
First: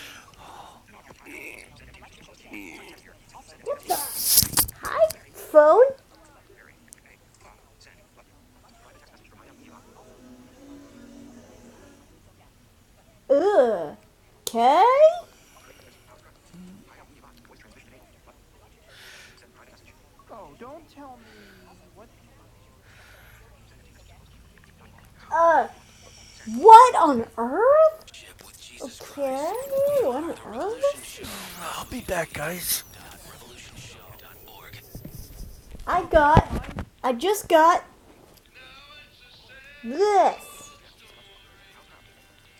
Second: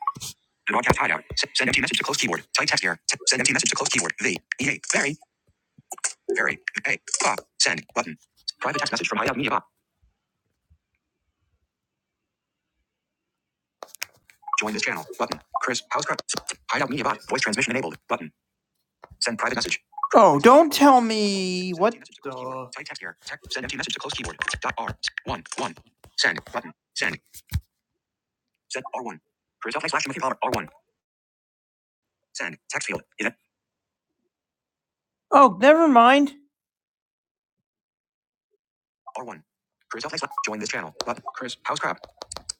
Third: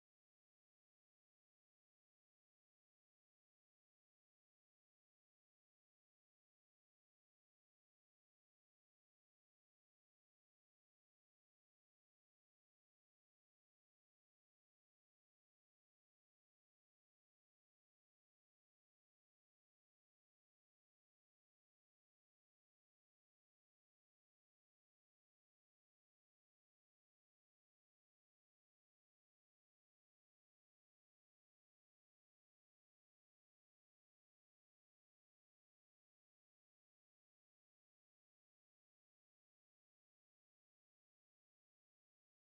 The broadcast hideout. S- send empty message to close keyboard. Type text here. S- send empty message to close keyboard. V. E. A. Hi, Very. phone. Very. A. Fuck. Send. Button. Private text message from Hideout Media Bot. Ugh. Join this Okay. channel. Button. Chris. House. Pro- Hideout Media Bot. Voice transmission enabled. Button. Send private message. Oh, don't tell me what. empty Type text here. Text. Send empty message to close keyboard. Dot R. One. Uh, One. Send. Button. what Send. on earth? Send R one. Okay. Chris L. slash Timothy What on Palmer. R one. earth? I'll be back, Send. guys. Text field. Is it? Oh, never I mind. got. I just got R one. Chris L. slash- Join this this. channel. Button. Chris. House crab?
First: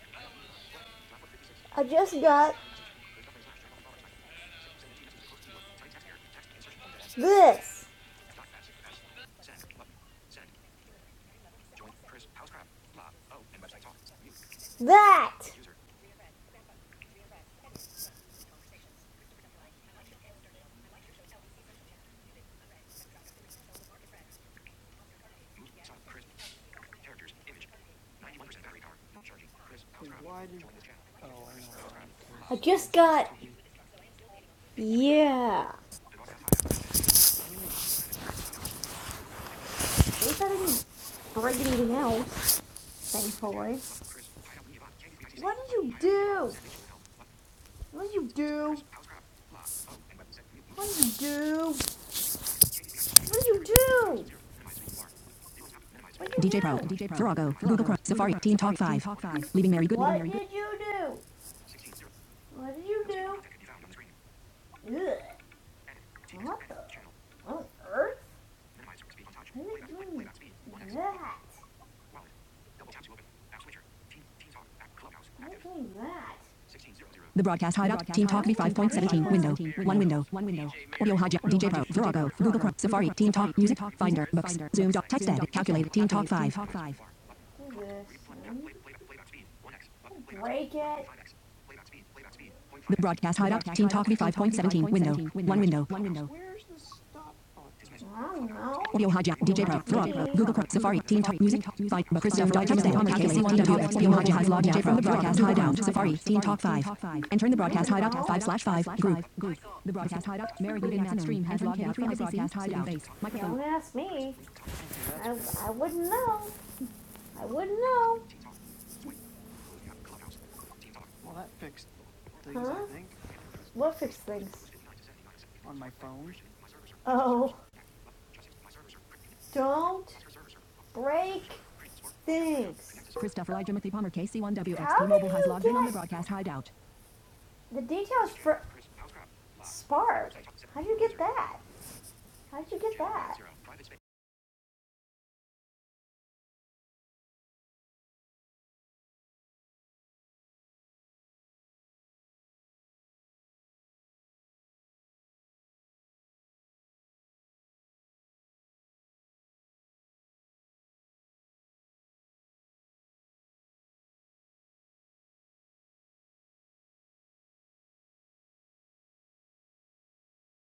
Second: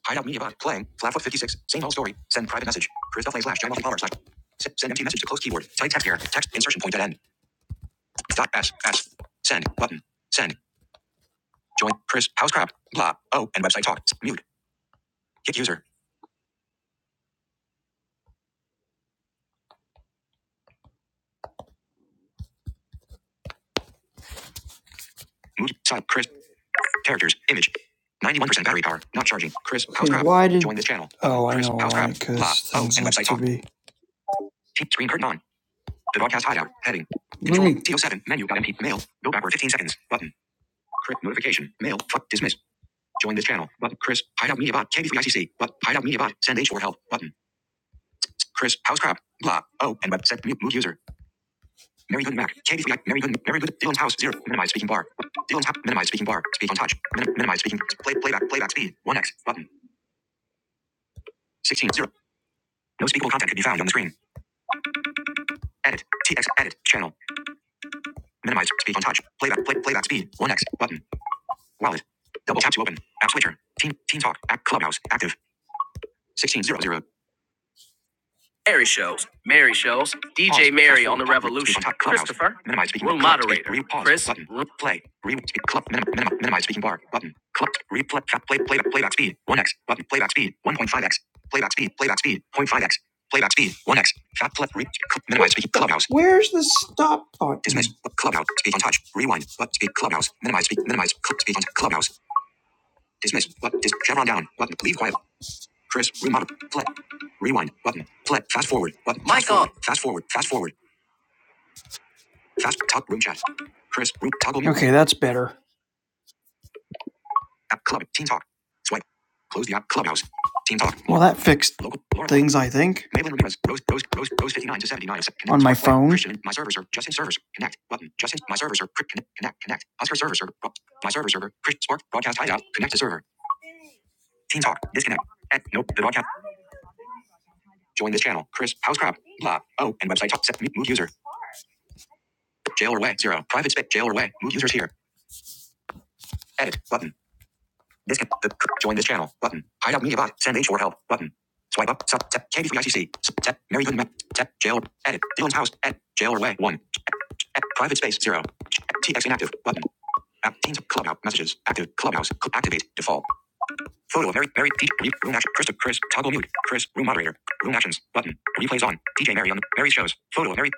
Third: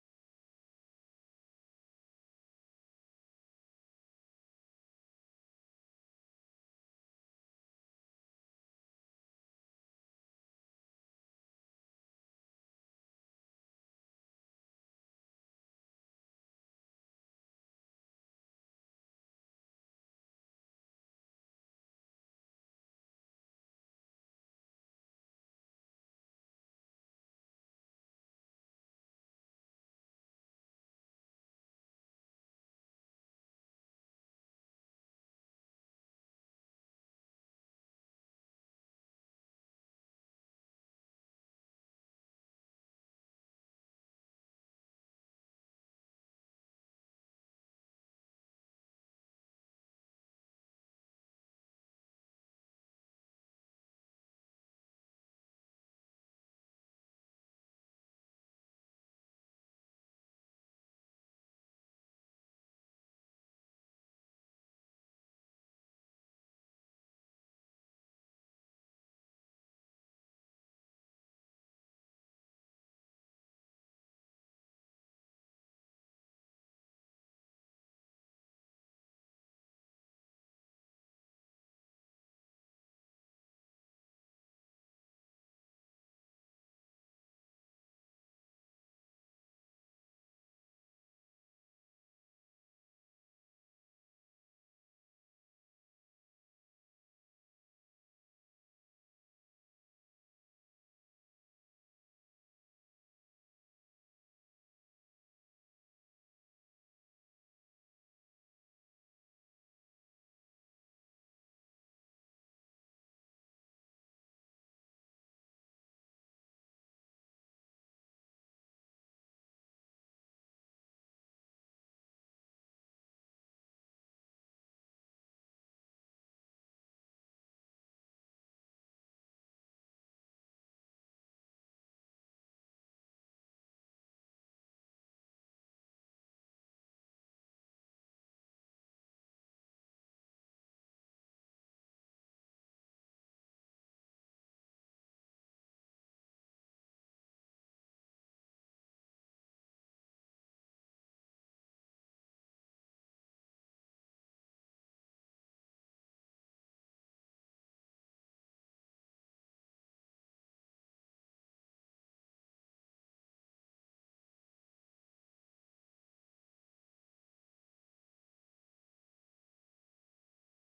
Hideout Media Bot. Playing. Flatfoot 56. Same I old story. just Send got private message. Chris L. slash John Mickey Palmer slash. Send empty message to close keyboard. Type text here. Text insertion point at end. this. Dot S S. Send button. Send. Join Chris House crap. Blah. Oh, and website talk. Mute. That. Hit user. Mute. Sub. Chris. Characters. Image. Ninety-one percent battery power. Not charging. Chris House Okay, why did? Join this channel. Oh, I Chris know House why. I Because Oh, just and website to got, talk. be. Keep screen curtain on. yeah. The broadcast hideout. Heading. Control. TO7. Menu. got MP. Mail. Go backward 15 seconds. At Button. least I didn't Chris. break Notification. anything Mail. Fuck. Dismiss. else, Join this channel. thankfully. Button. Chris. Hideout Media Bot. KB3 ICC. What But. did you Hideout Media Bot. do? Send H4 help. Button. What did you Chris. do? House crap. Blah. Oh, and website. Mute. Move What user. did you do? Mary Good Mac. Candy free. Mary What Good. did Mary you Good. Dylan's house. do? Zero. Minimize speaking bar. Dylan's house. Minimize speaking did bar. you DJ Speak on Pro, touch. DJ Pro, Minim- Virago, minimize speaking. Google Chrome, Play Safari, playback. Team Playback Talk speed. One X 5, button. Leaving Mary Good, Leaving What Mary did you do? 16. Zero. What did you No speakable content could do? be found on the screen. Ugh. Edit. TX. What the Edit. Channel. on earth? Minimize. Speak on touch. Why Playback. Play did you playback do speed. that? One X button. Wallet. Double tap to open. App switcher. Teen. Teen talk. App clubhouse. Active. Why did you do that? 1600. The broadcast hideout, Team Talk Mary shows. V5.17, window, Mary one shows. window, one DJ window. Fast Mary Audio on hijack, the DJ Revolution. Pro, Virago, Christopher. Google Chrome, Minimize speaking. Safari, Room Club Team Talk, moderator, Music, speak. Re pause. Chris. Finder, Button. Books, Room. Zoom, Play. Doc, Text Re speak. Club. Calculate, Minim, Team Talk minimize, 5. minimize speaking bar. Button. Club. Replay. Fa- play. Playback. Playback speed. One x. Button. Playback speed. break One point five it. x. Playback speed. Playback speed. zero point 0.5 The x. broadcast Playback hideout, speed. Team One Talk x. Fat play. Re. V5.17, window, minimize one speaking. window, one Clubhouse. window. Where's the stop button? Dismiss. clubhouse. Speak on touch. Audio hijack, Rewind. DJ But Pro, speak Frog clubhouse. Google Minimize Chrome, speak. Safari, Minimize. Team Talk, Club speak Music, on touch. Fight, clubhouse. but Christoph Digest, and Thomas Casey, Dismiss. But dis DWX, Audio chevron down. hijack, log Button. DJ from Leave the quiet. broadcast hideout, Chris, Safari, Team remote, Talk Play. 5, and turn the Rewind broadcast button. hideout at Play. 5 slash Fast 5, forward button. group, Fast Michael. forward. The Fast forward. broadcast Fast hideout, forward. Mary Good and Matt Stream has logged out from the broadcast Fast hideout. talk room chat. Microphone. Don't ask Chris, room me. toggle mute. Okay, that's I, better. I wouldn't know. I wouldn't App club. know. Team talk. Swipe. Close the app. Clubhouse. Team talk. Well, Well, that that fixed fixed Local. Laura. things, things, I Huh? I think, think, Maven Ramirez. Rose. What Rose. fixed Rose. Rose. things? 59 to 79. Connect. on my on Swipe my phone. phone. Christian. My server server. Justin servers. Oh, Connect. Button. Justin. My server server. Connect. Connect. Connect. don't Oscar server server. My server Break server. Chris. Spark. Broadcast hideout. Connect to stinks. server. Christopher I. Timothy Palmer Team talk. KC1WXP Disconnect. Mobile has Eh, logged in on nope. the The broadcast. broadcast hideout. The Join this details channel. for Chris. House crab. Blah. Oh. And website Spark. talk. Set. Mute. How'd Move you user. get that? How'd you Jail get or way. that? Zero. Private space. Jail or way. Move users here. Edit. Button. This can, the, join this channel. Button. Hideout media bot. Send H4 help. Button. Swipe up. Sub. Tap. Candy free ICC. Sub. Tap. Mary Good Map. Tap. Jail. Edit. Dylan's house. Edit. Jail or way. One. Edit. Private space. Zero. TX inactive. Button. App. Teams. Clubhouse. Messages. Active. Clubhouse. Cl- activate. Default. Photo of Mary. Mary. P. room action. Chris. Chris. Toggle mute. Chris. Room moderator. Room actions. Button. Replays on. DJ Mary on. Mary shows. Photo of Mary.